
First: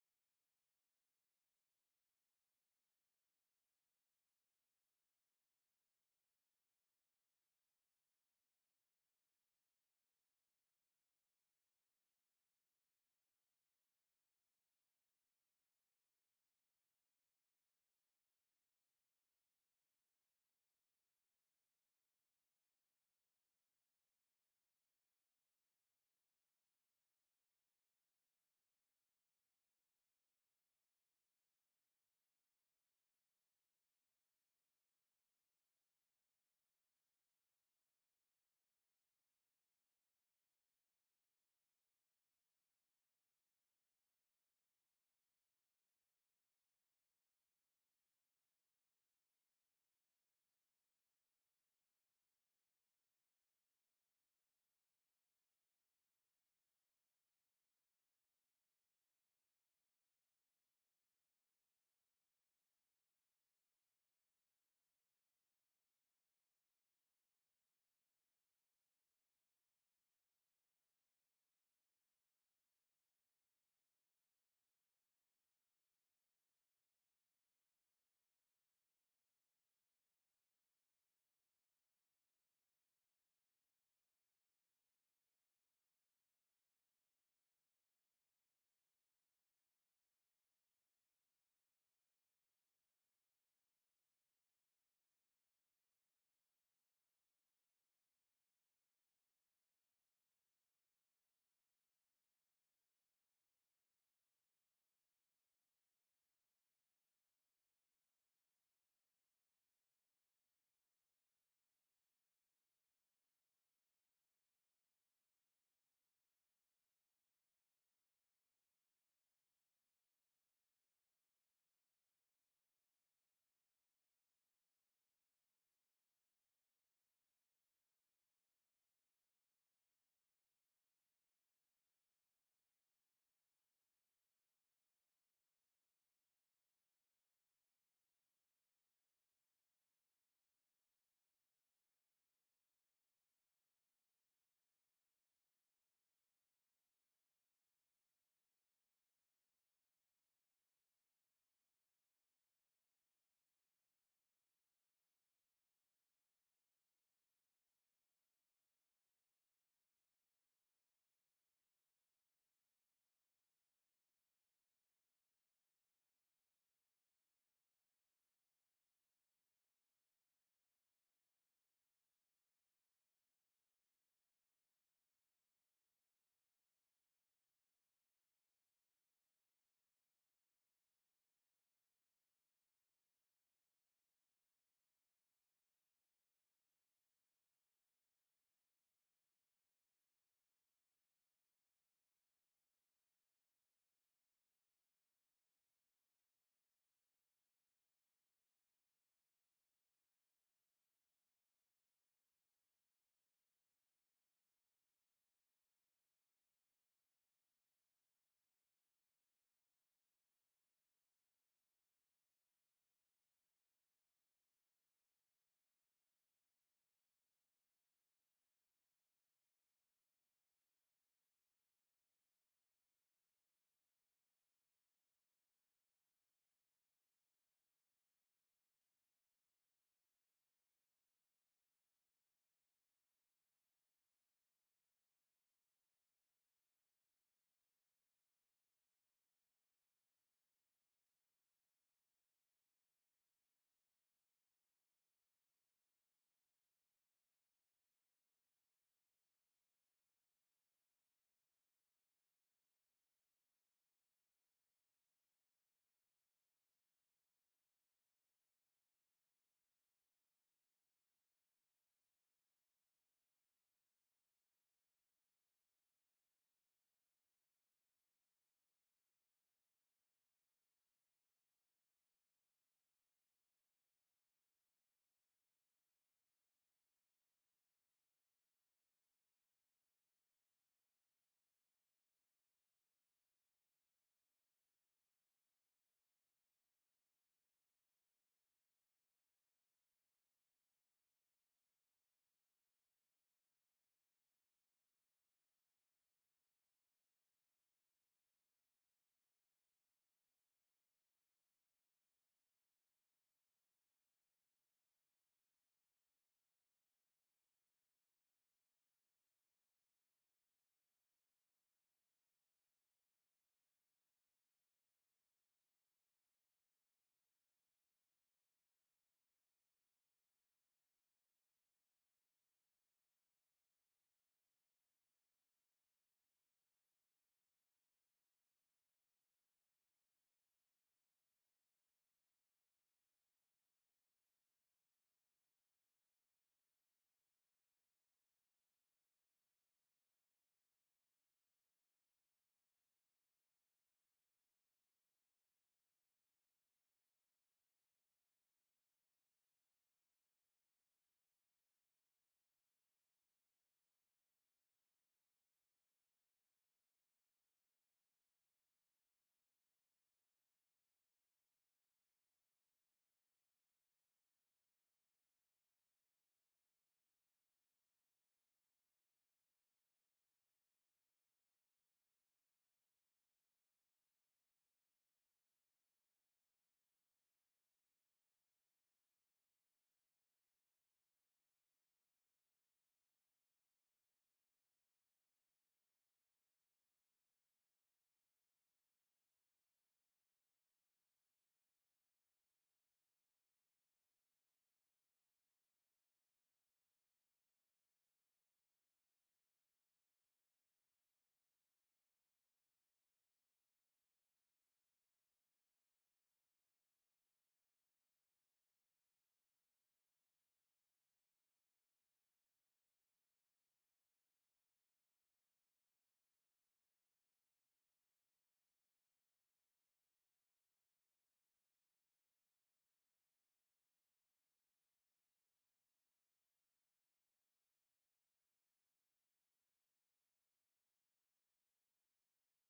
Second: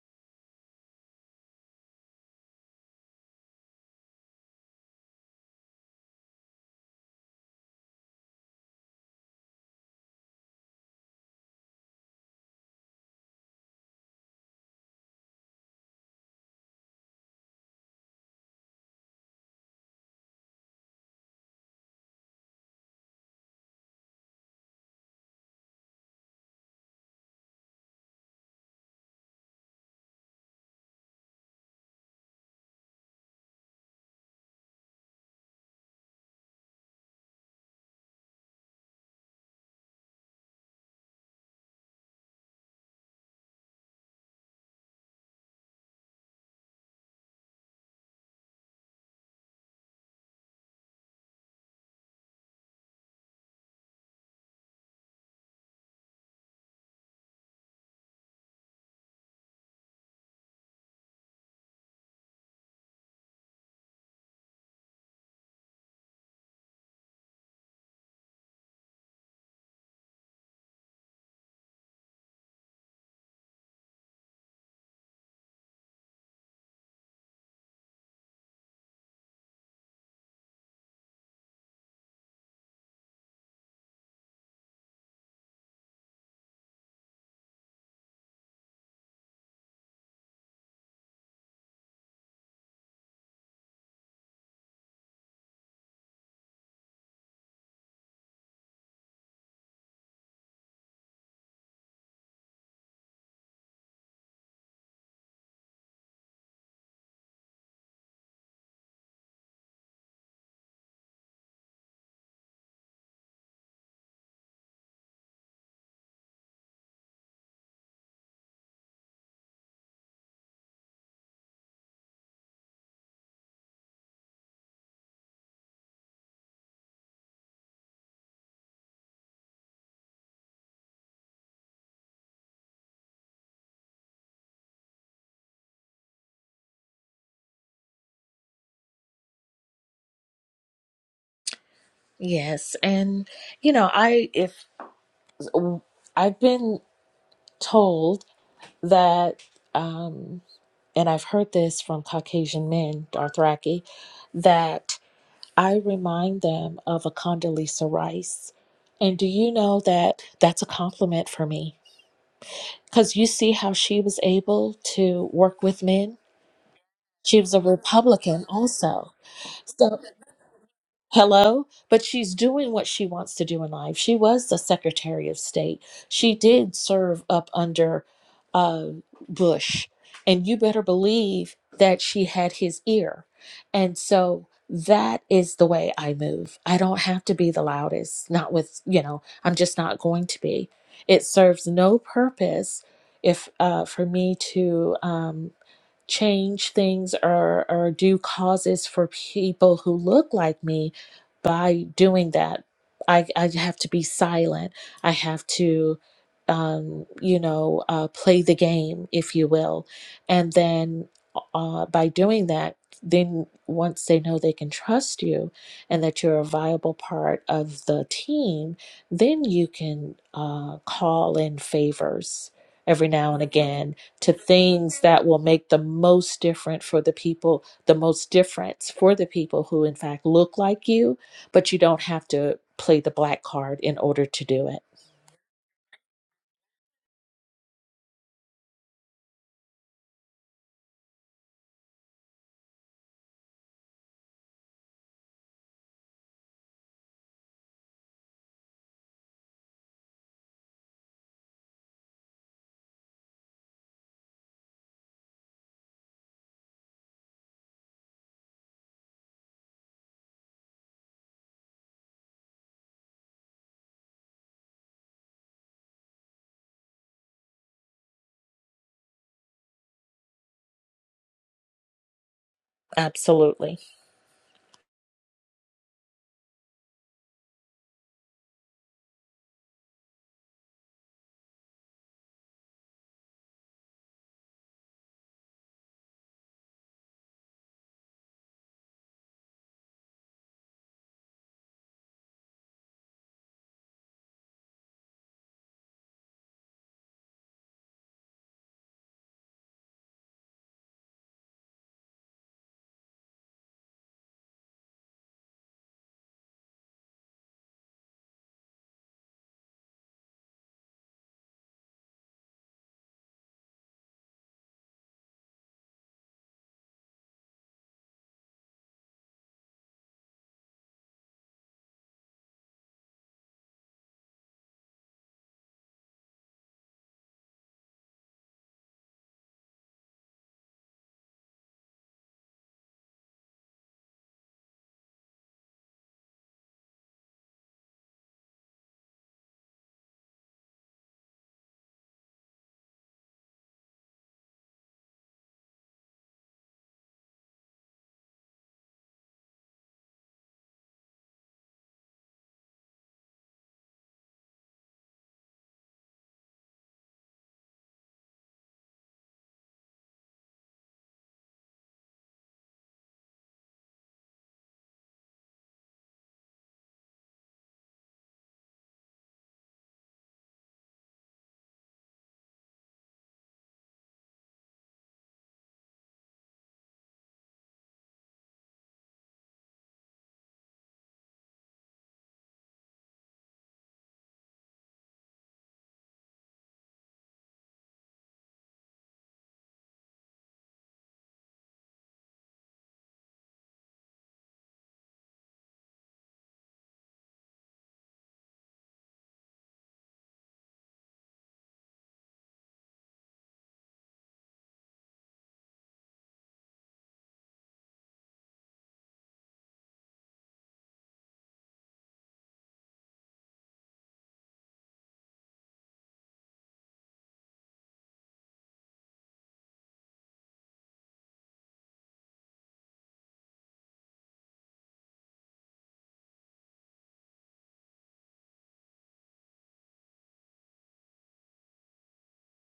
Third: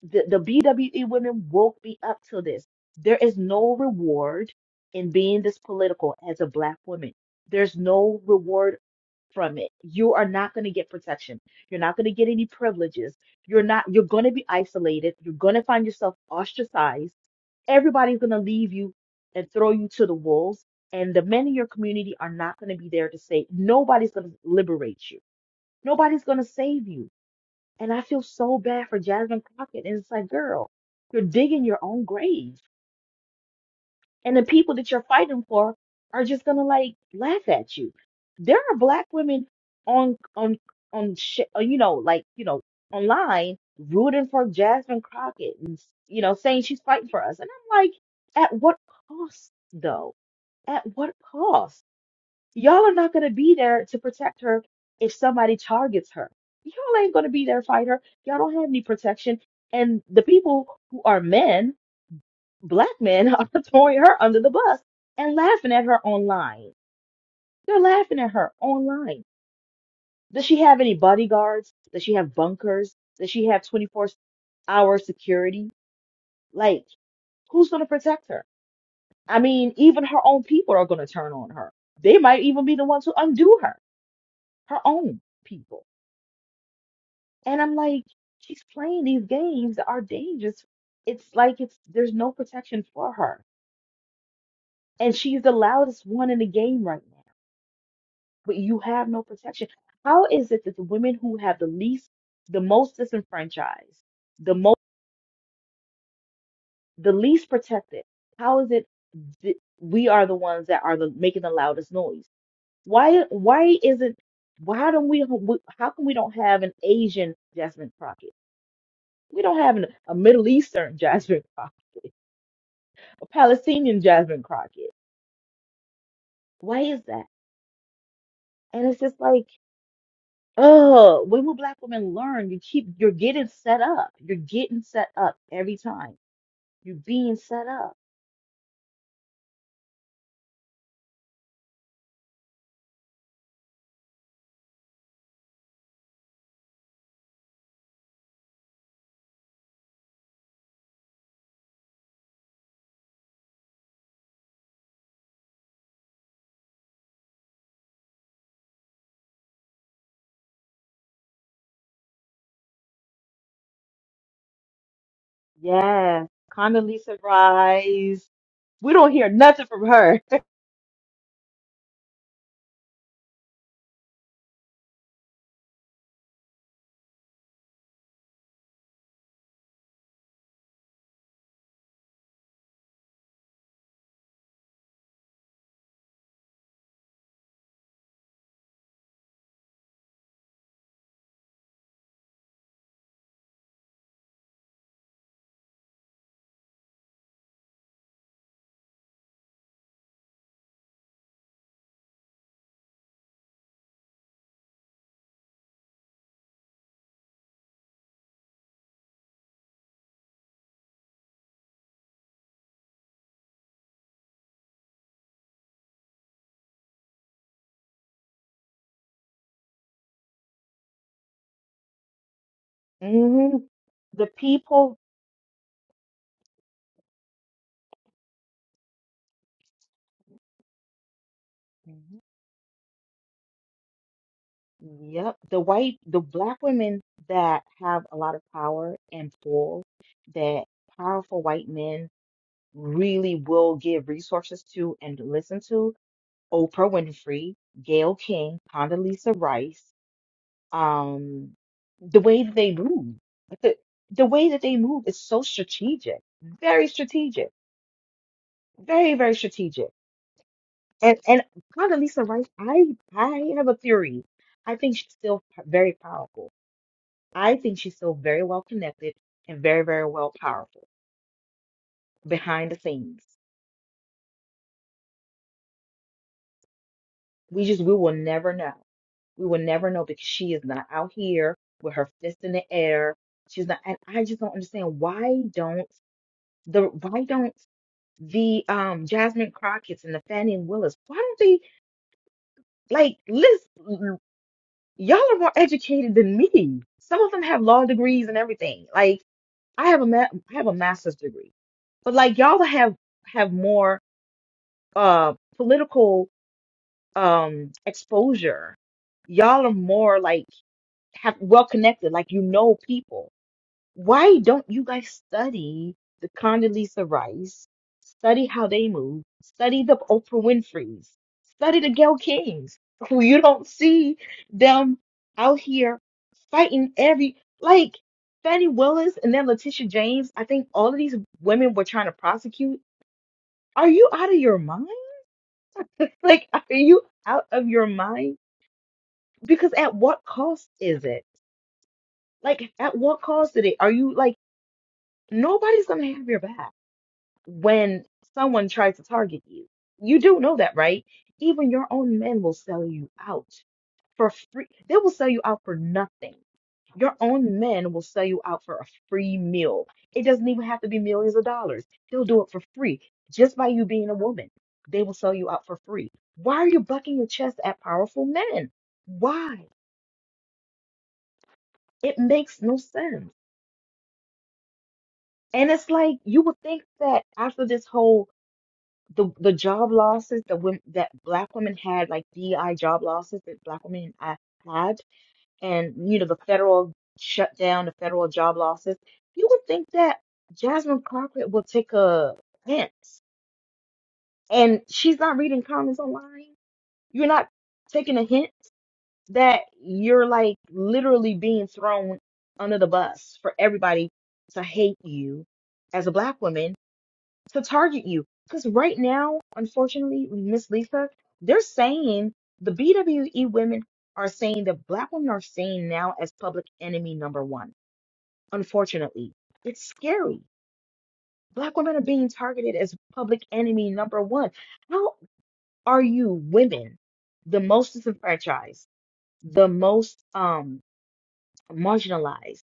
the, the BWE women woke me up to this. There is no reward in being this political as a black woman. There's no reward from it. You are not going to get protection. You're not going to get any privileges. You're not you're going to be isolated. You're going to find yourself ostracized. Everybody's going to leave you and throw you to the wolves. And the men in your community are not going to be there to say nobody's going to liberate you. Nobody's going to save you and I feel so bad for Jasmine Crockett. And it's like, girl, you're digging your own grave. And the people that you're fighting for are just gonna like laugh at you. There are black women on on on sh- uh, you know like you know online rooting for Jasmine Crockett and you know saying she's fighting for us. And I'm like, at what cost though? At what cost? Y'all are not going to be there to protect her if somebody targets her. Y'all ain't going to be there to fight her. Y'all don't have any protection. And the people who are men, black men, [LAUGHS] are throwing her under the bus and laughing at her online. They're laughing at her online. Does she have any bodyguards? Does she have bunkers? Does she have 24 hour security? Like, who's going to protect her? I mean, even her own people are going to turn on her. They might even be the ones who undo her, her own people. And I'm like, she's playing these games that are dangerous. It's like it's there's no protection for her. And she's the loudest one in the game right now. But you have no protection. How is it that the women who have the least, the most disenfranchised, the most, the least protected, how is it that we are the ones that are the making the loudest noise? Why, why isn't, why don't we, how come we don't have an Asian Jasmine Crockett? We don't have an, a Middle Eastern [LAUGHS] Jasmine Crockett. a Palestinian Jasmine Crockett. Why is that? And it's just like, oh, when will black women learn? You keep, you're getting set up. You're getting set up every time. You're being set up. Yes. And, you know, I, if I've been told that, um, and I've heard this from Caucasian men, Dothraki, that I remind them of a Condoleezza Rice. And do you know that that's a compliment for me? Because you see how she was able to work with men? Yes. Condoleezza She was a Rice. Republican We don't also. hear nothing from So. her. Hello, but she's doing what she wants to do in life. She was the Secretary of State. She did serve up under uh, Bush, and you better believe that she had his ear. And so that is the way I move. I don't have to be the loudest, not with, you know, I'm just not going to be. It serves no purpose if uh, for me to um, change things or or do causes for people who look like me by doing that i i have to be silent i have to um you know uh play the game if you will and then uh by doing that then once they know they can trust you and that you're a viable part of the team then you can uh call in favors every now and hmm again The to people, things that will make the most different for the people, the most difference for the people who, in fact, look like you, but you don't Mhm. have to play the black card in order to do it. yep, the white, the black women that have a lot of power and pull that powerful white men really will give resources to and listen to Oprah Winfrey, Gayle King, Condoleezza Rice, um, the way that they move, the, the way that they move is so strategic, very strategic, very, very strategic. And and Condoleezza Rice, I I have a theory. I think she's still p- very powerful. I think she's still very well connected and very, very well powerful behind the scenes. Absolutely. We just, we will never know. We will never know because she is not out here with her fist in the air. She's not, and I just don't understand why don't the why don't the um Jasmine Crockett's and the Fannie and Willis, why don't they like listen y'all are more educated than me. Some of them have law degrees and everything. Like I have a ma- I have a master's degree. But like y'all have have more uh political um exposure. Y'all are more like have well connected, like you know people. Why don't you guys study the Condoleezza Rice? Study how they move. Study the Oprah Winfrey's. Study the Gayle Kings, [LAUGHS] who you don't see them out here fighting every like Fannie Willis and then Letitia James. I think all of these women were trying to prosecute. Are you out of your mind? [LAUGHS] Like, are you out of your mind? Because at what cost is it? Like, at what cost did it? Are you like? nobody's going to have your back when someone tries to target you. You do know that, right? Even your own men will sell you out for free. They will sell you out for nothing. Your own men will sell you out for a free meal. It doesn't even have to be millions of dollars. They'll do it for free just by you being a woman. They will sell you out for free. Why are you bucking your chest at powerful men? Why? It makes no sense. And it's like you would think that after this whole the the job losses that women that black women had, like DI job losses that black women uh, had, and you know the federal shutdown, the federal job losses. You would think that Jasmine Crockett will take a hint, and she's not reading comments online. You're not taking a hint that you're like literally being thrown under the bus for everybody to hate you as a black woman to target you. Because right now, unfortunately, Miss Lisa, they're saying the BWE women are saying that black women are saying now as public enemy number one. Unfortunately, it's scary. Black women are being targeted as public enemy number one. How are you women, the most disenfranchised, the most um marginalized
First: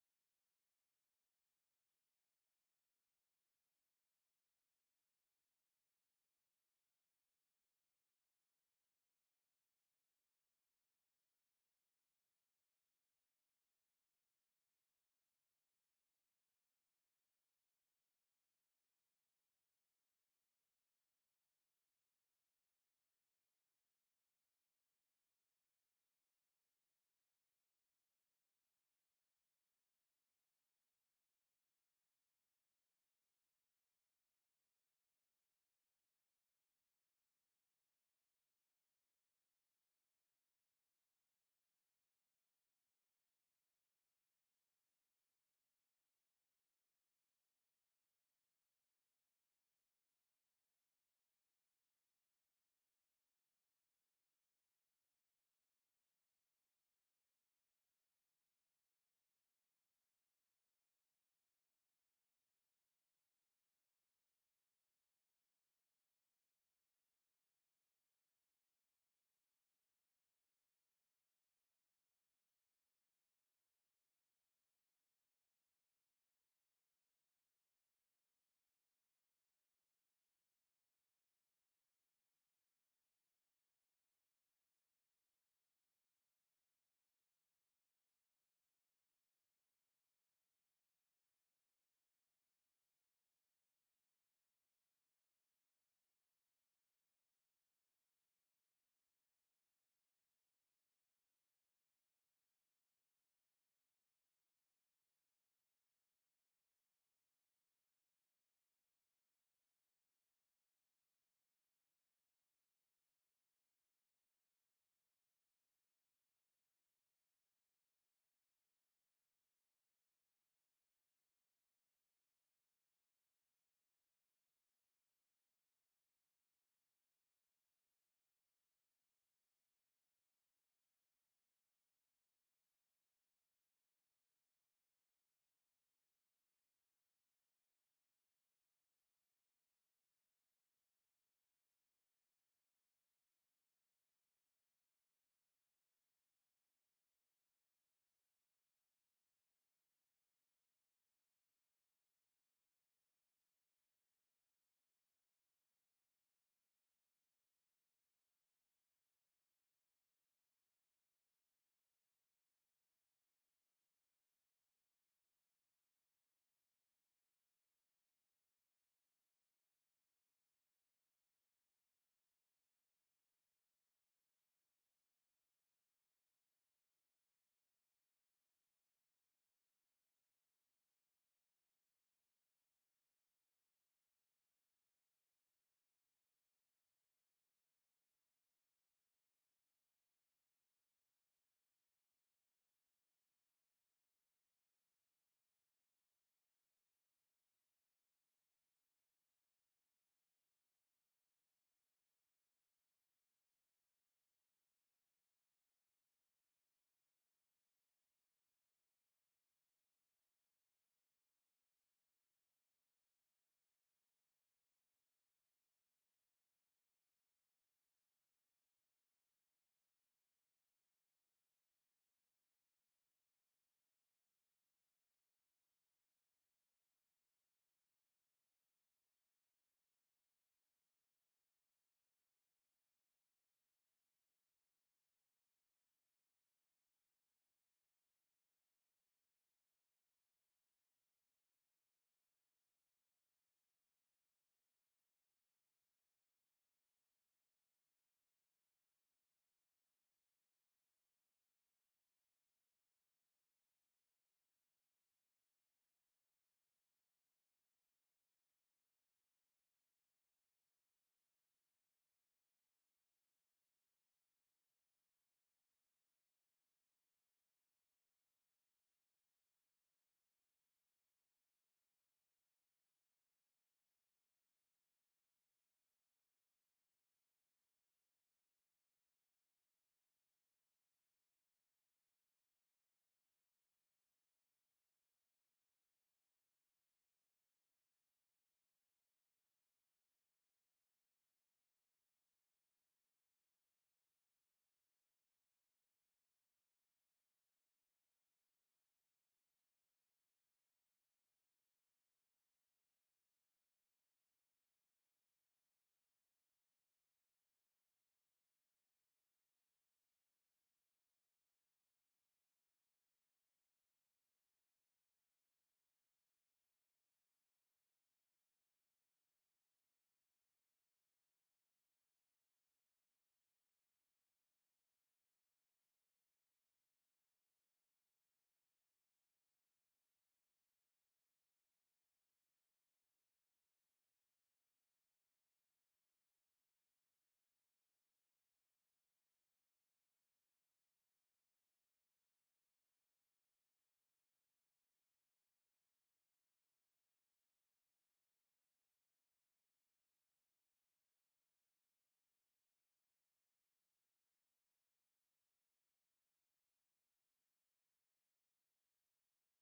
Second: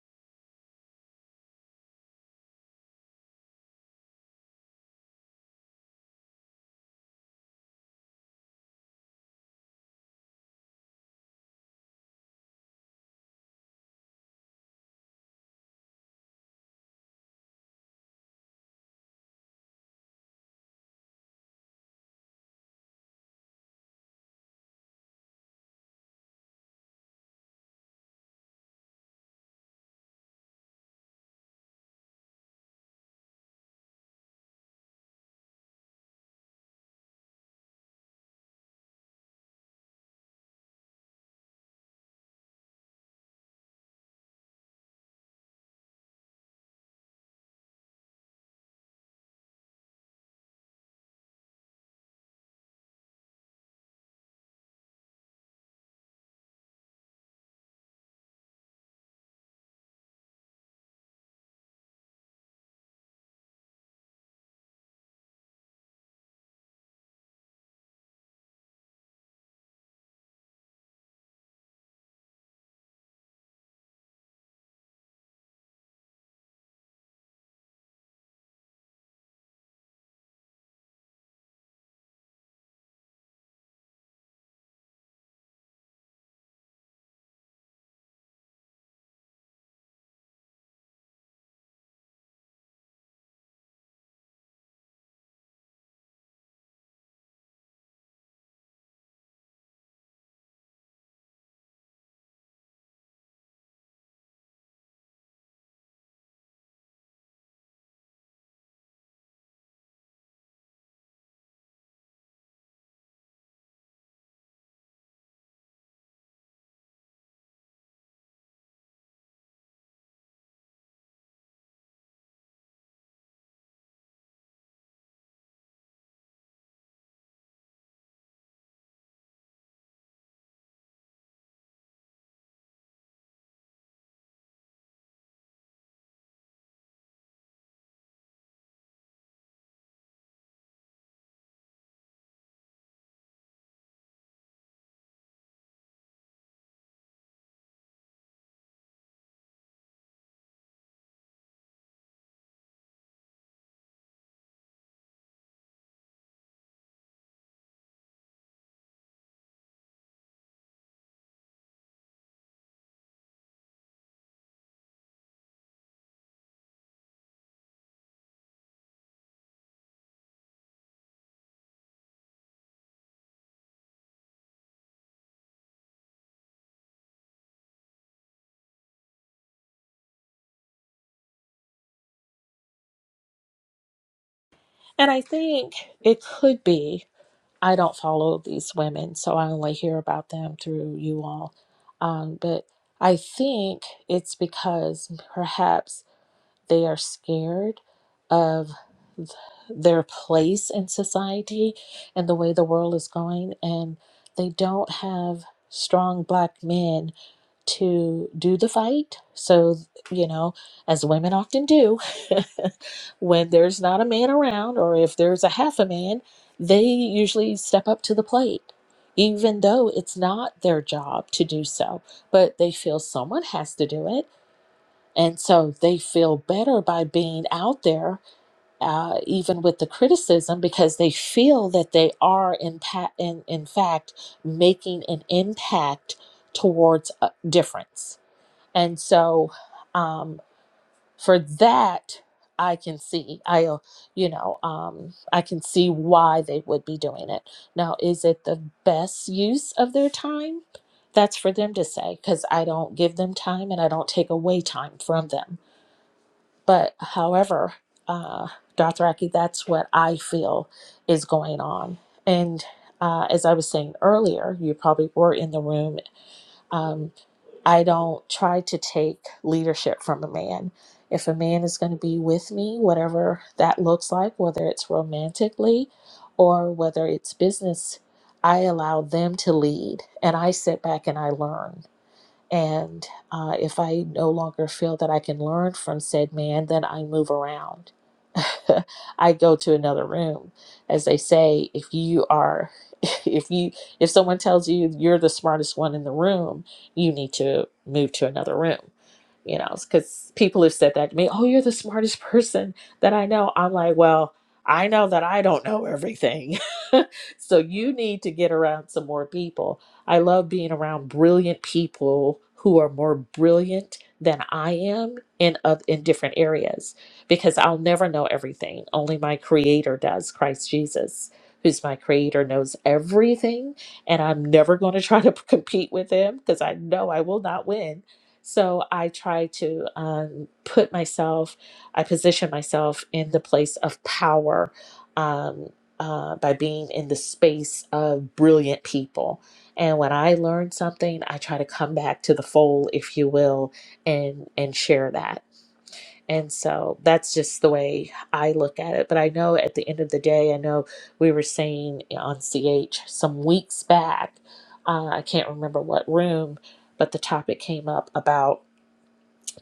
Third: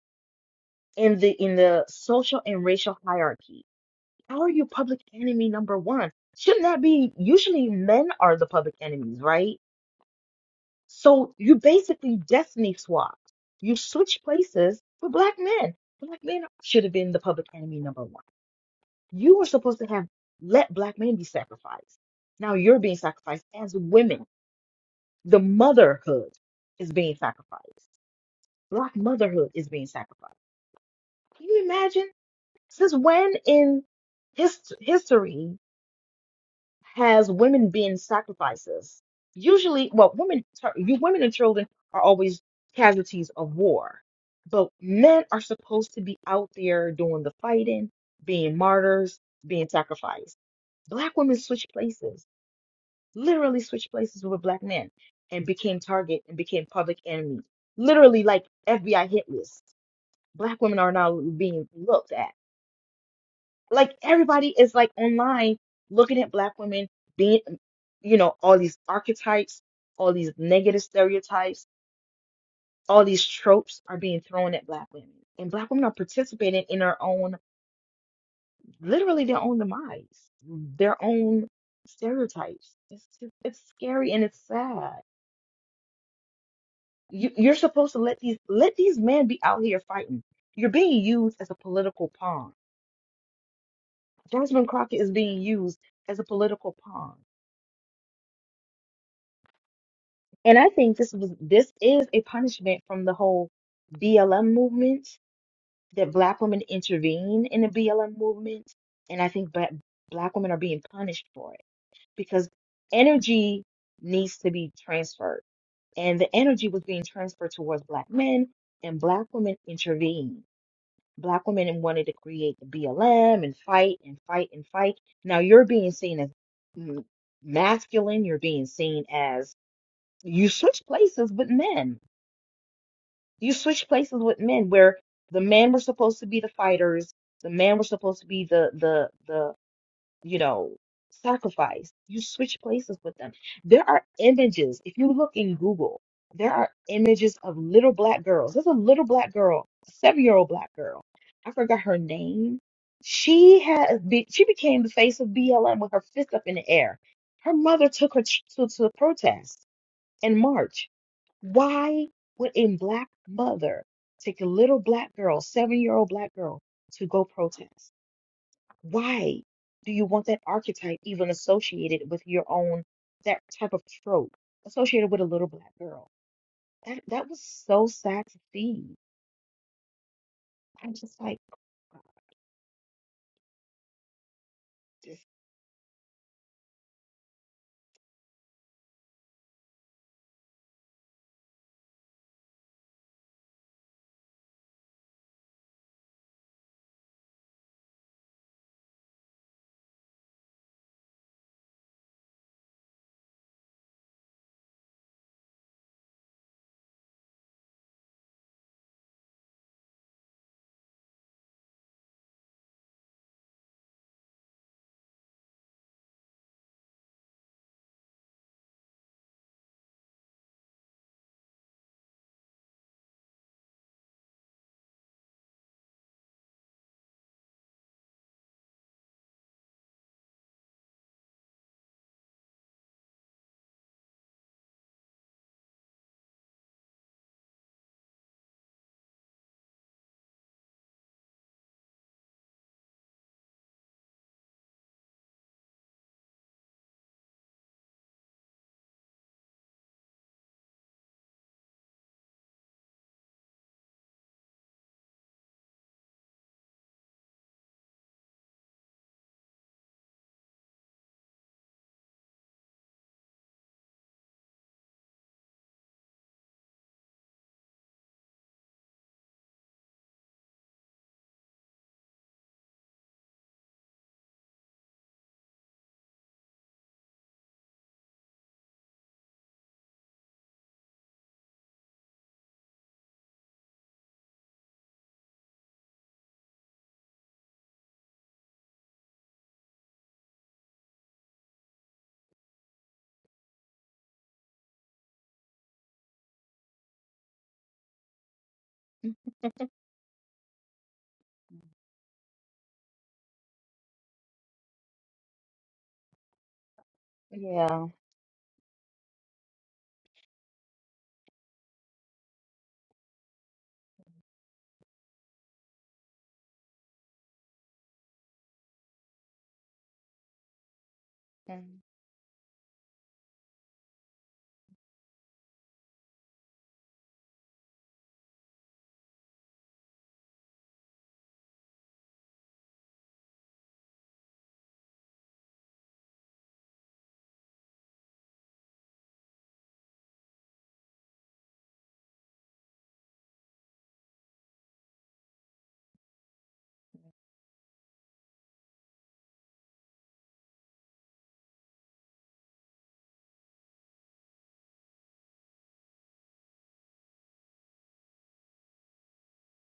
in the in the social and racial hierarchy? How are you public enemy number one? Shouldn't that be usually men are the public enemies, right? So you basically destiny swapped. You switch places for black men. Black men should have been the public enemy number one. You were supposed to have let black men be sacrificed. Now you're being sacrificed as women. The motherhood is being sacrificed. Black motherhood is being sacrificed. Can you imagine? Since when in his history has women being sacrifices. Usually, well, women, sorry, you women and children are always casualties of war, but men are supposed to be out there doing the fighting, being martyrs, being sacrificed. Black women switched places, literally switched places with black men, and became target and became public enemy. Literally, like FBI hit list. Black women are now being looked at like everybody is like online looking at black women being you know all these archetypes all these negative stereotypes all these tropes are being thrown at black women and black women are participating in their own literally their own demise their own stereotypes it's just, it's scary and it's sad you, you're supposed to let these let these men be out here fighting you're being used as a political pawn jasmine crockett is being used as a political pawn And I think this was this is a punishment from the whole BLM movement that black women intervene in the BLM movement, and I think black black women are being punished for it because energy needs to be transferred, and the energy was being transferred towards black men, and black women intervened. Black women wanted to create the BLM and fight and fight and fight. Now you're being seen as mm, masculine, you're being seen as you switch places with men you switch places with men where the men were supposed to be the fighters, the men were supposed to be the the the you know sacrifice. You switch places with them. There are images. If you look in Google, there are images of little black girls. There's a little black girl, a seven year old black girl. I forgot her name. She had be- she became the face of BLM with her fist up in the air. Her mother took her ch- to to the protest in March. Why would a black mother take a little black girl, seven-year-old black girl, to go protest? Why do you want that archetype even associated with your own, that type of trope associated with a little black girl? That that was so sad to see. I'm just like, God, And this, I think it could be, I don't follow these women, so I only hear about them through you all. Um, but I think it's because perhaps they are scared of. their place in society and the way the world is going and they don't have strong black men to do the fight so you know as women often do [LAUGHS] when there's not a man around or if there's a half a man they usually step up to the plate even though it's not their job to do so but they feel someone has to do it and so they feel better by being out there uh, even with the criticism because they feel that they are in, pa- in, in fact making an impact towards a difference and so um, for that i can see i uh, you know um, i can see why they would be doing it now is it the best use of their time that's for them to say because i don't give them time and i don't take away time from them but however, uh, Dothraki, that's what I feel is going on. And uh, as I was saying earlier, you probably were in the room. Um, I don't try to take leadership from a man. If a man is going to be with me, whatever that looks like, whether it's romantically or whether it's business, I allow them to lead and I sit back and I learn and uh, if I no longer feel that I can learn from said man, then I move around. [LAUGHS] I go to another room. As they say, if you are, [LAUGHS] if you, if someone tells you you're the smartest one in the room, you need to move to another room you know, because people have said that to me, oh, you're the smartest person that I know. I'm like, well, I know that I don't know everything. [LAUGHS] so yeah. you need to get around some more people. I love being around brilliant people who are more brilliant than I am in of in different areas because I'll never know everything. Only my creator does, Christ Jesus, mm. who's my creator knows everything and I'm never going to try to [LAUGHS] compete with him because I know I will not win so I try to um, put myself, I position myself in the place of power um, uh, by being in the space of brilliant people. And when I learn something, I try to come back to the fold, if you will, and and share that. And so that's just the way I look at it. But I know at the end of the day, I know we were saying on CH some weeks back, uh, I can't remember what room, but the topic came up about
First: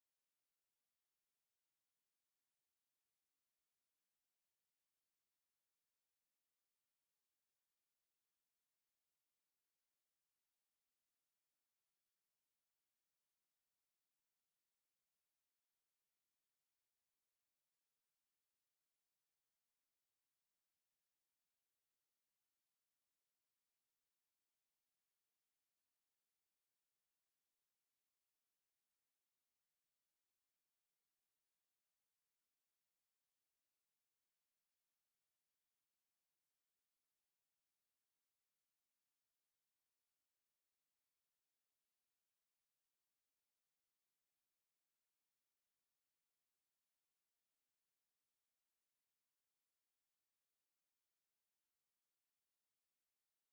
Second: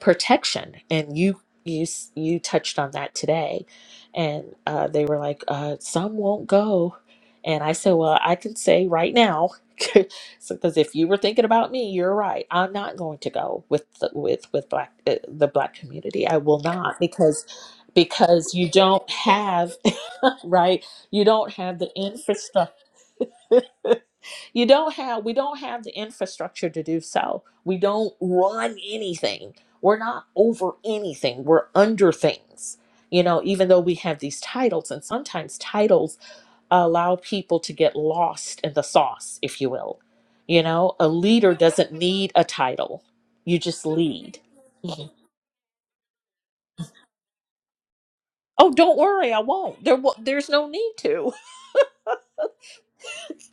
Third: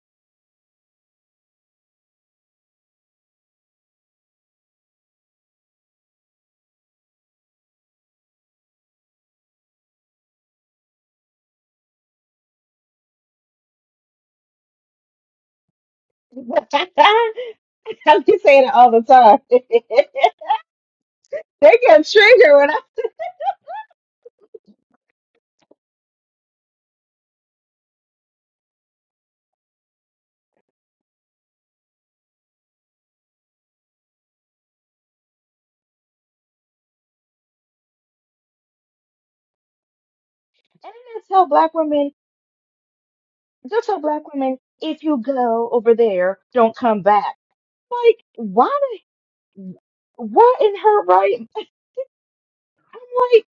protection and you you s- you touched on that today and uh, they were like uh, some won't go and i said well i can say right now [LAUGHS] because if you were thinking about me you're right i'm not going to go with the, with with black uh, the black community i will [LAUGHS] not because I keep because saying you it all the don't time. have [LAUGHS] [LAUGHS] right you don't They have the get triggered when infrastructure I and [LAUGHS] you don't have we don't have the infrastructure to do so we don't run anything we're not over anything we're under things you know even though we have these titles and sometimes titles allow people to get lost in the sauce if you will you know a I tell leader black doesn't women. need a title you just Just tell black lead women, if Mhm. you go over there, don't come back. Like, oh why? don't worry i the- won't there wa- there's What no in need her to right? [LAUGHS] I'm like,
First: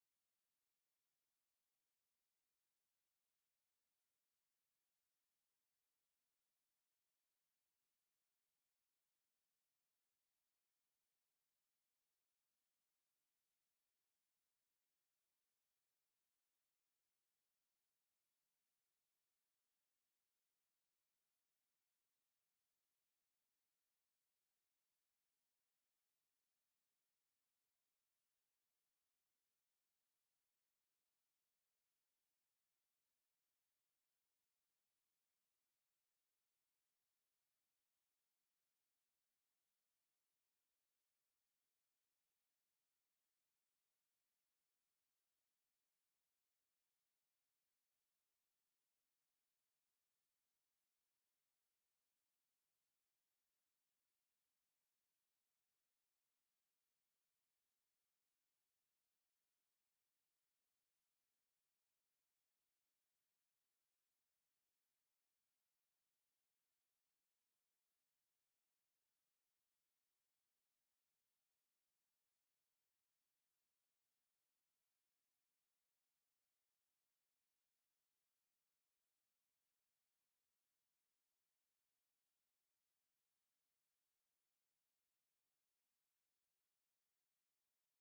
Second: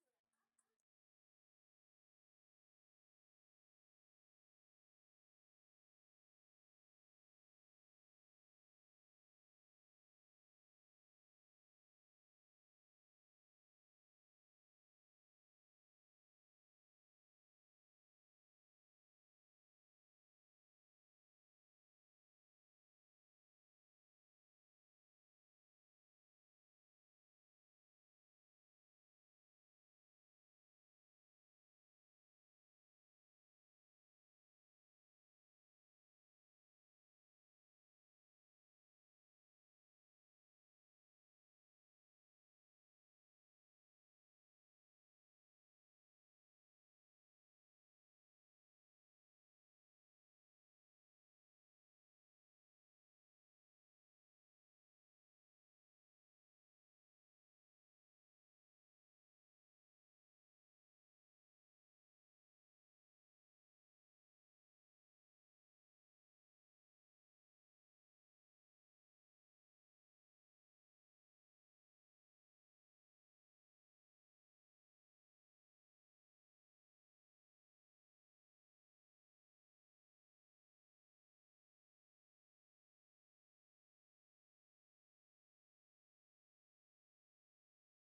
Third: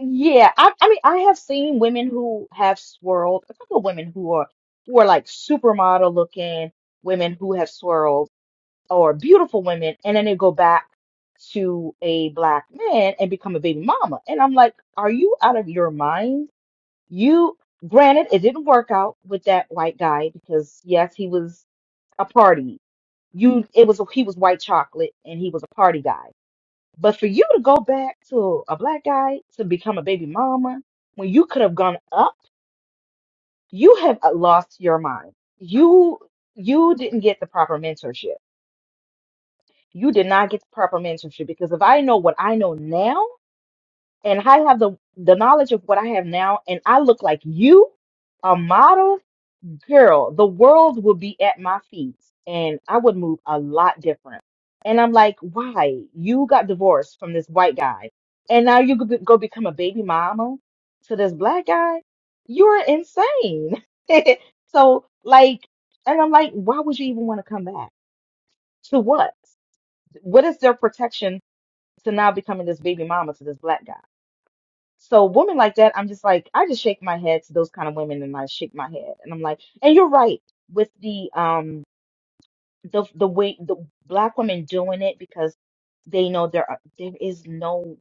yeah. I, I mean, I have seen women who have swirled. A couple of women who are who are like supermodel looking women who have swirled, or beautiful women, and then they go back to a black man and become a baby mama. And I'm like, are you out of your mind? You, granted, it didn't work out with that white guy because yes, he was a party. You, it was he was white chocolate and he was a party guy. But for you to go back to a black guy to become a baby mama when you could have gone up, you have uh, lost your mind. You you didn't get the proper mentorship. You did not get the proper mentorship because if I know what I know now and I have the the knowledge of what I have now and I look like you, a model girl, the world would be at my feet and I would move a lot different. And I'm like, why? You got divorced from this white guy and now you could be- go become a baby mama to this black guy? You're insane. [LAUGHS] so, like, and I'm like, why would you even want to come back? To what? What is their protection to now becoming this baby mama to this black guy? So women like that, I'm just like, I just shake my head to those kind of women and I shake my head. And I'm like, and you're right with the um the the way the black women doing it because they know there are, there is no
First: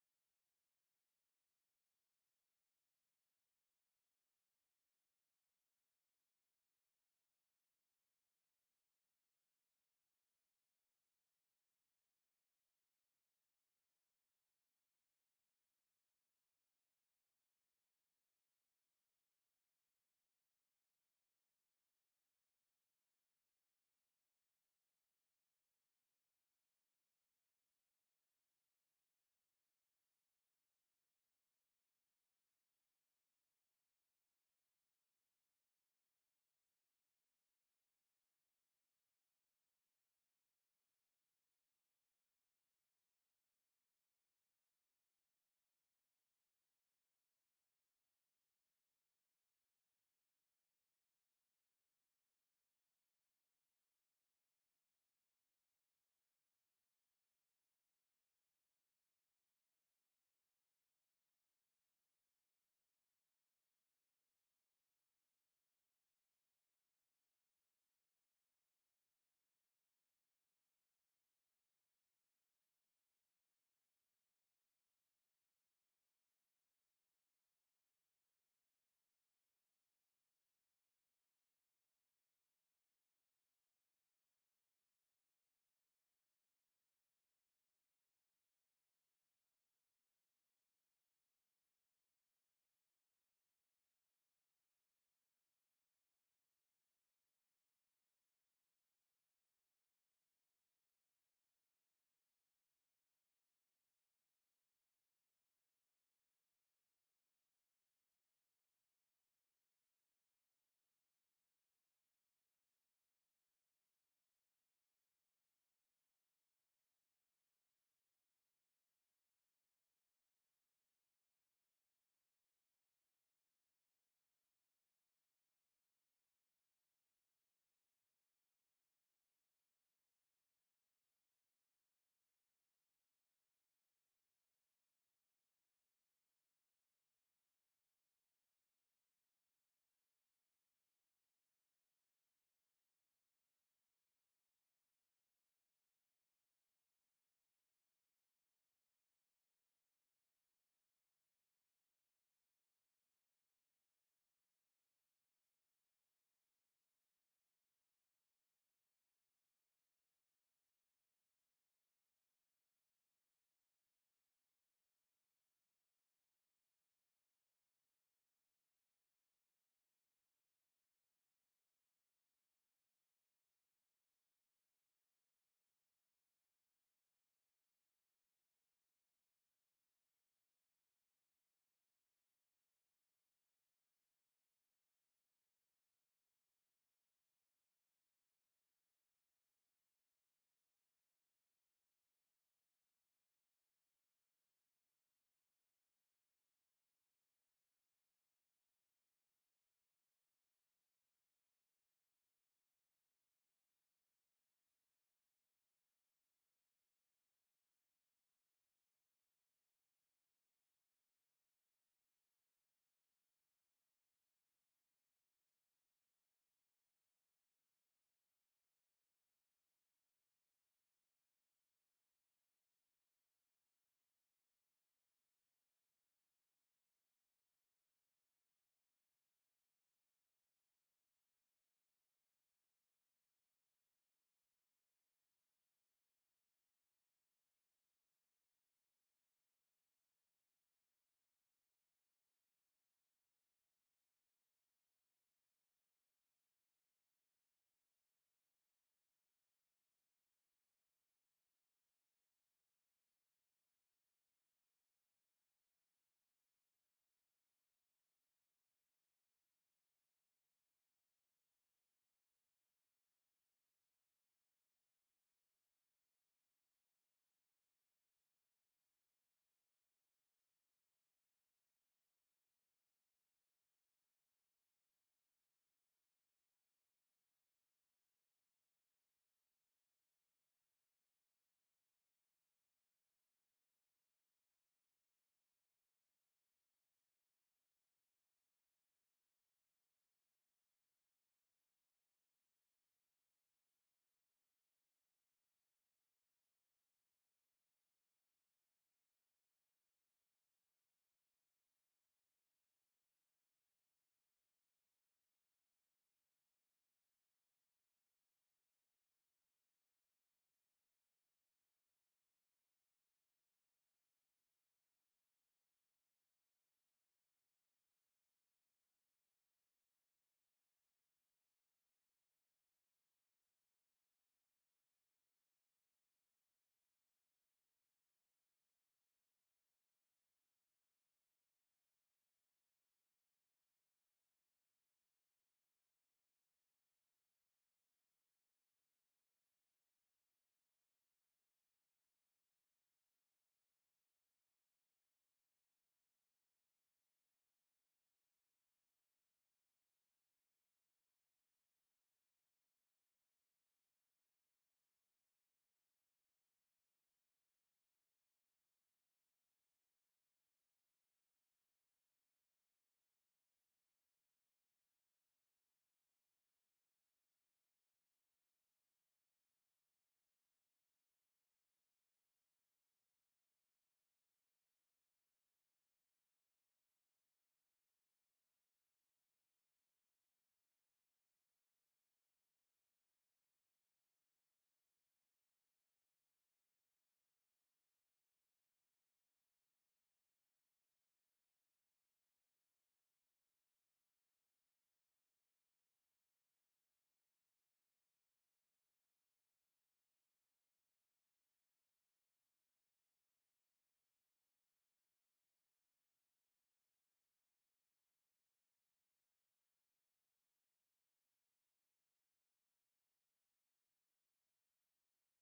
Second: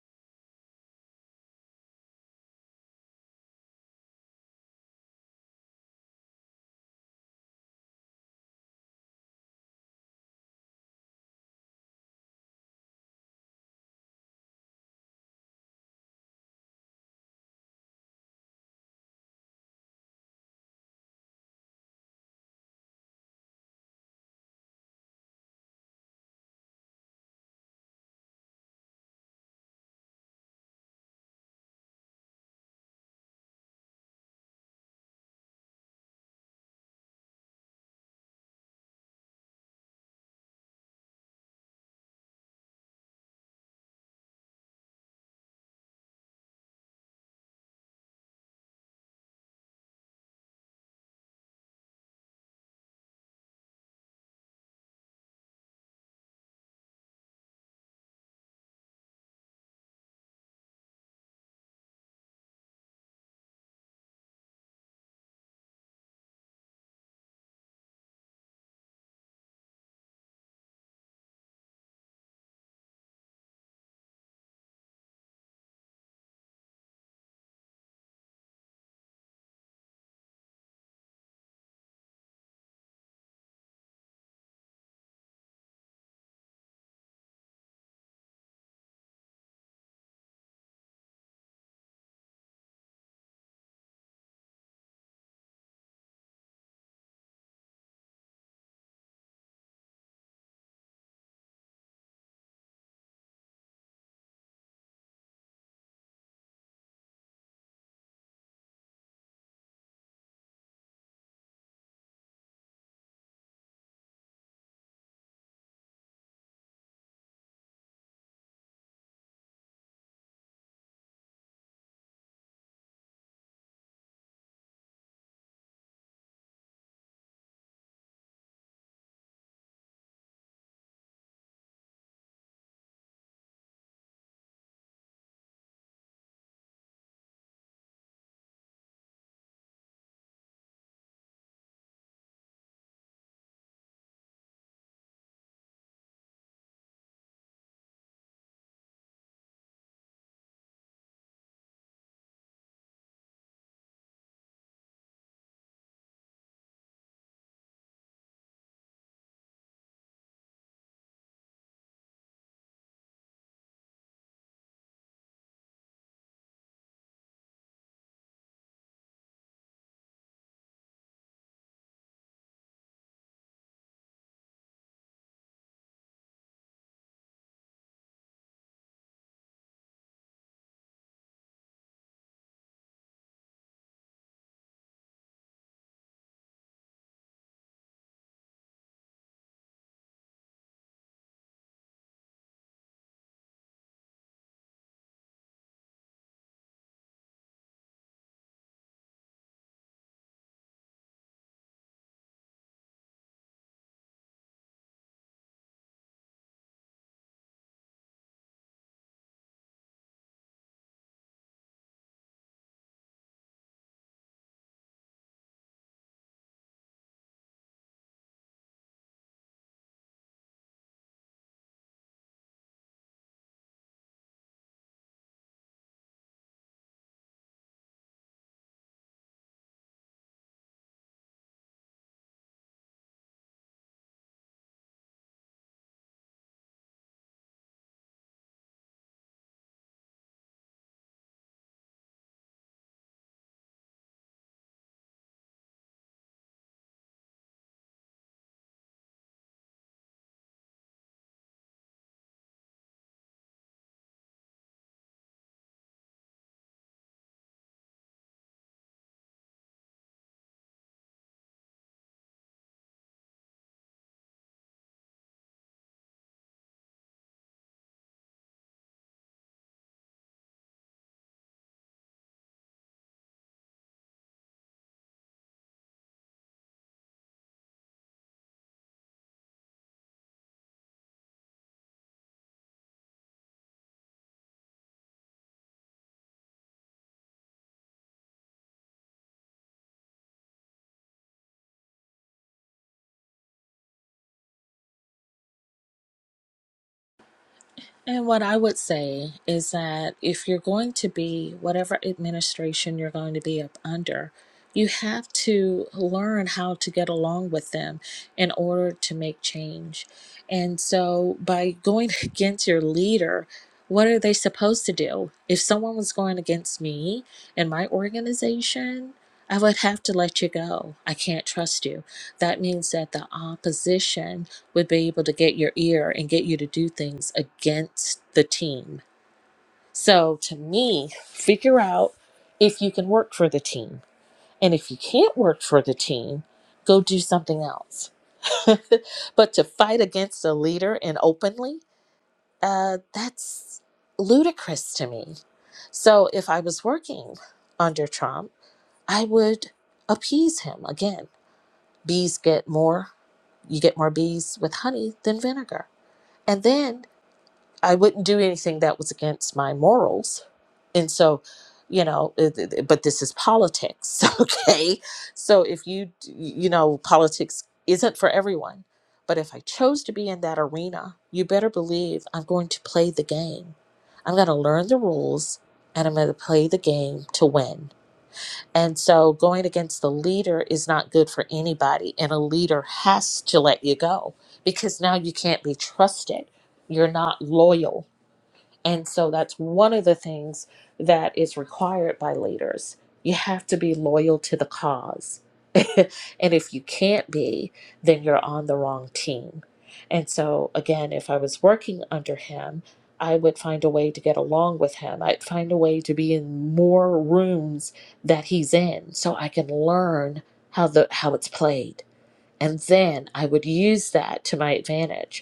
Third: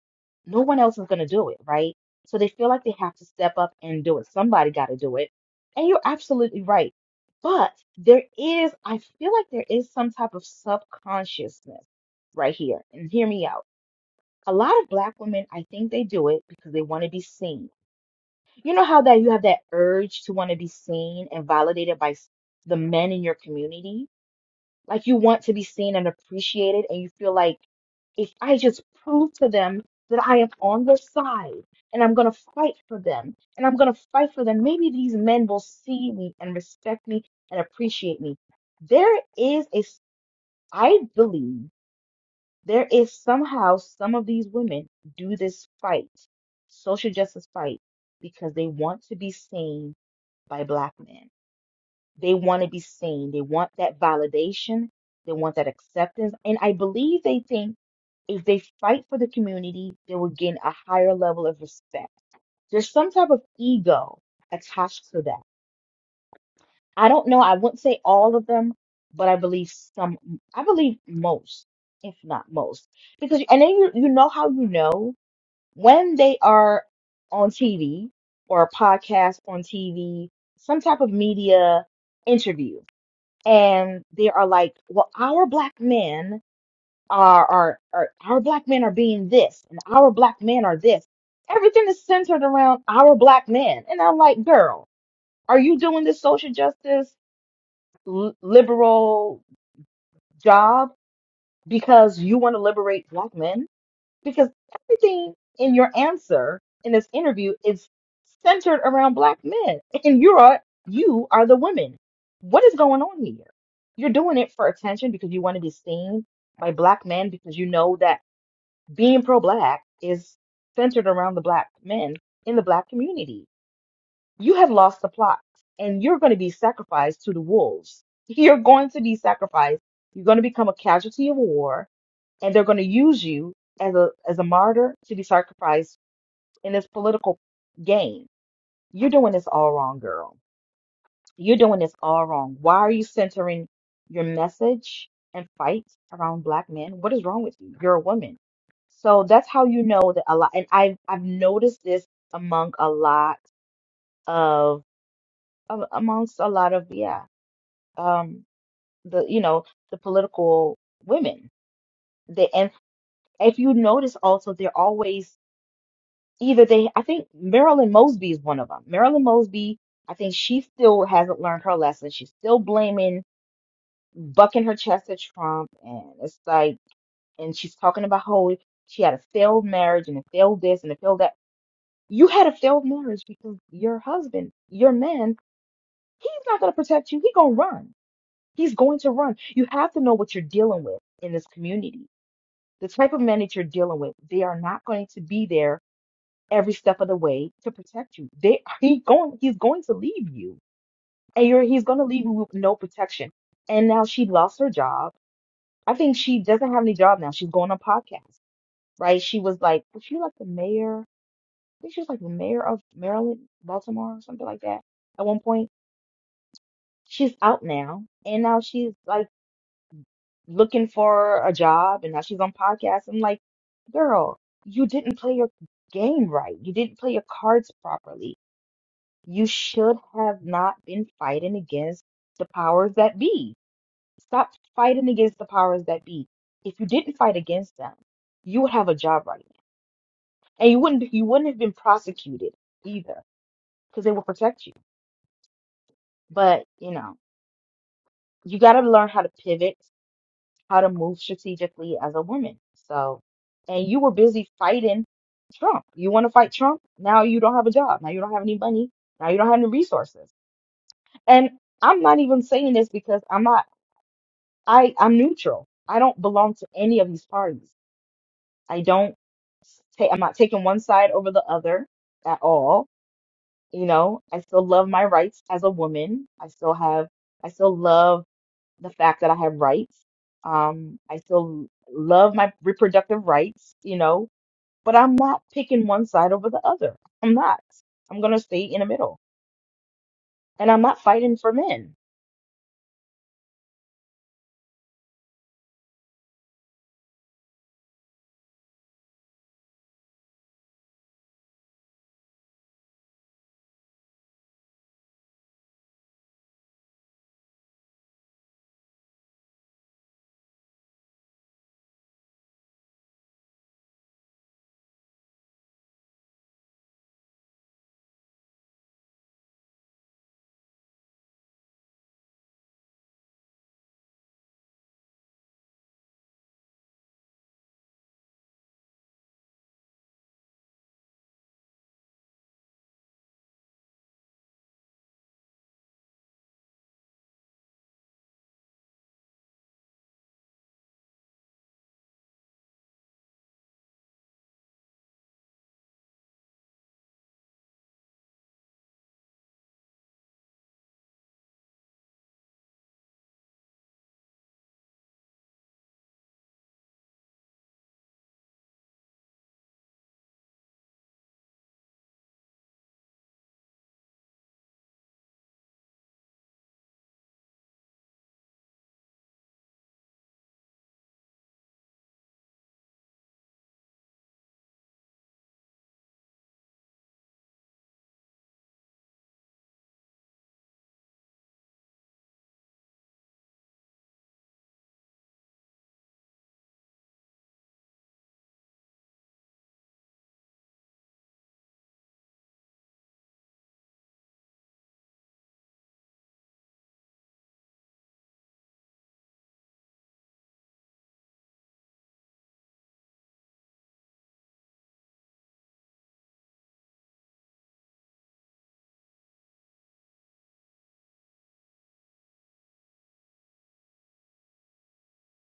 no one else is gonna do it, right? So they feel like they have to step up and do it. Somebody got to do it. And you're absolutely right. But there is, I feel like there is some type of subconsciousness right here. And hear me out. A lot of black women, I think they do it because they want to be seen you know how that you have that urge to want to be seen and validated by s- the men in your community? Like you want to be seen and appreciated, and you feel like if I just prove to them that I am on their side and I'm going to fight for them and I'm going to fight for them, maybe these men will see me and respect me and appreciate me. There is a, s- I believe there is somehow some of these women do this fight, social justice fight because they want to be seen by black men. They want to be seen. They want that validation. They want that acceptance. And I believe they think if they fight for the community, they will gain a higher level of respect. There's some type of ego attached to that. I don't know. I wouldn't say all of them, but I believe some, I believe most, if not most. Because, and then you, you know how you know when they are on TV or a podcast on TV, some type of media interview and they are like, well, our black men are, are, are our black men are being this, and our black men are this. Everything is centered around our black men. And I'm like, girl, are you doing this social justice li- liberal job because you want to liberate black men? because everything in your answer in this interview is centered around black men and you are you are the women what is going on here you're doing it for attention because you want to be seen by black men because you know that being pro-black is centered around the black men in the black community you have lost the plot and you're going to be sacrificed to the wolves [LAUGHS] you're going to be sacrificed you're going to become a casualty of war and they're going to use you as a as a martyr to be sacrificed in this political game. You're doing this all wrong, girl. You're doing this all wrong. Why are you centering your message and fight around black men? What is wrong with you? You're a woman. So that's how you know that a lot and I've I've noticed this among a lot of a- amongst a lot of yeah um the you know the political women they and if you notice also they're always either they I think Marilyn Mosby is one of them. Marilyn Mosby, I think she still hasn't learned her lesson. She's still blaming, bucking her chest at Trump, and it's like, and she's talking about how she had a failed marriage and a failed this and a failed that. You had a failed marriage because your husband, your man, he's not going to protect you. He's going to run. He's going to run. You have to know what you're dealing with in this community. The type of men that you're dealing with, they are not going to be there every step of the way to protect you. They he going he's going to leave you. And you're he's gonna leave you with no protection. And now she lost her job. I think she doesn't have any job now. She's going on podcasts, right? She was like was she like the mayor? I think she was like the mayor of Maryland, Baltimore, or something like that at one point. She's out now and now she's like looking for a job and now she's on podcasts. I'm like, girl, you didn't play your game right. You didn't play your cards properly You should have not been fighting against the powers that be. Stop fighting against the powers that be. If you didn't fight against them, you would have a job right now, and you wouldn't you wouldn't have been prosecuted either because they will protect you. But you know, you got to learn how to pivot, how to move strategically as a woman. So, and you were busy fighting Trump. You want to fight Trump? Now you don't have a job. Now you don't have any money. Now you don't have any resources. And I'm not even saying this because I'm not. I I'm neutral. I don't belong to any of these parties. I don't take I'm not taking one side over the other at all. You know, I still love my rights as a woman. I still have I still love the fact that I have rights. Um, I still love my reproductive rights, you know, but I'm not picking one side over the other. I'm not. I'm gonna stay in the middle. And I'm not fighting for men. And what I would say is that if you're going to be whatever administration you're going to be up under, you have to learn how to get along with them in order to make change. And so by going [LAUGHS] against your leader, what are they supposed to do? If someone was going against me in my organization, I would have to let you go. I can't trust you. That means that the opposition would be able to get your ear and get you to do things against the team. So to me, figure out if you can work for the team. And if you can't work for the team, go do something else. [LAUGHS] but to fight against a leader and openly, uh, that's ludicrous to me. So if I was working under Trump, I would appease him again. Bees get more, you get more bees with honey than vinegar. And then I wouldn't do anything that was against my morals. And so, you know, it- it- but this is politics, [LAUGHS] okay? So if you, you know, politics isn't for everyone. But if I chose to be in that arena, you better believe I'm going to play the game. I'm going to learn the rules and I'm going to play the game to win. And so going against the leader is not good for anybody. And a leader has to let you go because now you can't be trusted. You're not loyal and so that's one of the things that is required by leaders. You have to be loyal to the cause. [LAUGHS] and if you can't be, then you're on the wrong team. And so, again, if I was working under him, I would find a way to get along with him. I'd find a way to be in more rooms that he's in so I can learn how the how it's played. And then I would use that to my advantage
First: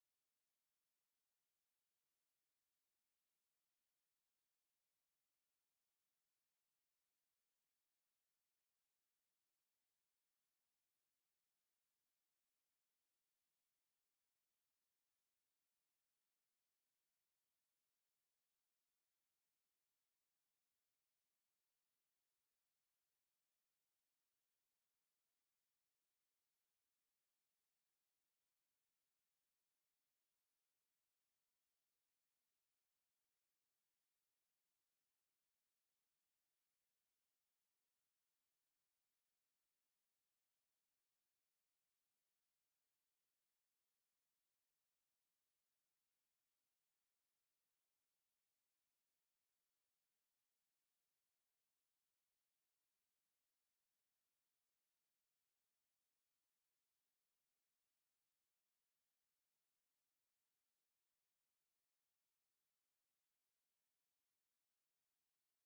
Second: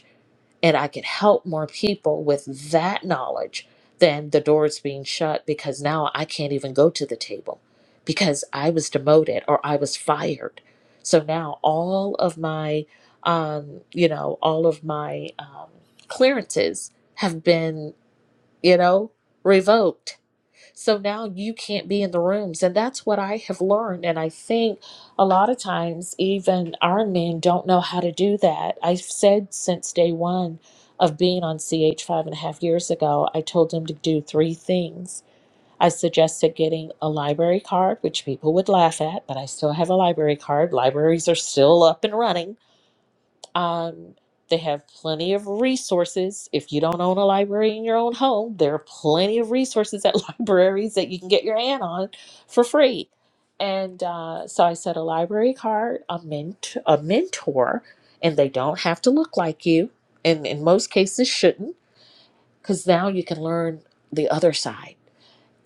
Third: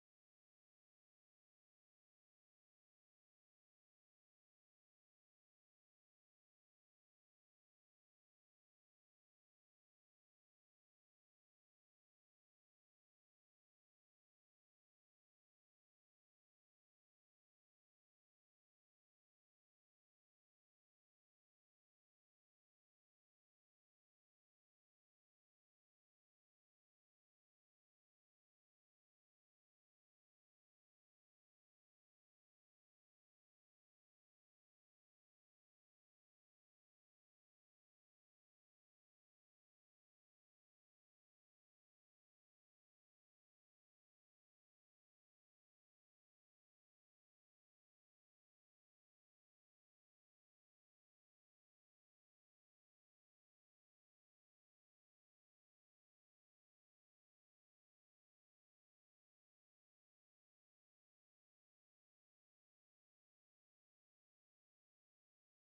and I could help more people with that knowledge than the doors being shut because now I can't even go to the table because I was demoted or I was fired. So now all of my, um, you know, all of my um, clearances have been, you know, revoked so now you can't be in the rooms. And that's what I have learned. And I think a lot of times, even our men don't know how to do that. I've said since day one of being on CH five and a half years ago, I told them to do three things. I suggested getting a library card, which people would laugh at, but I still have a library card. Libraries are still up and running um, they have plenty of resources. If you don't own a library in your own home, there are plenty of resources at [LAUGHS] libraries that you can get your hand on for free. And uh, so I said a library card, a ment- a mentor, and they don't have to look like you, and in most cases shouldn't, because now you can learn the other side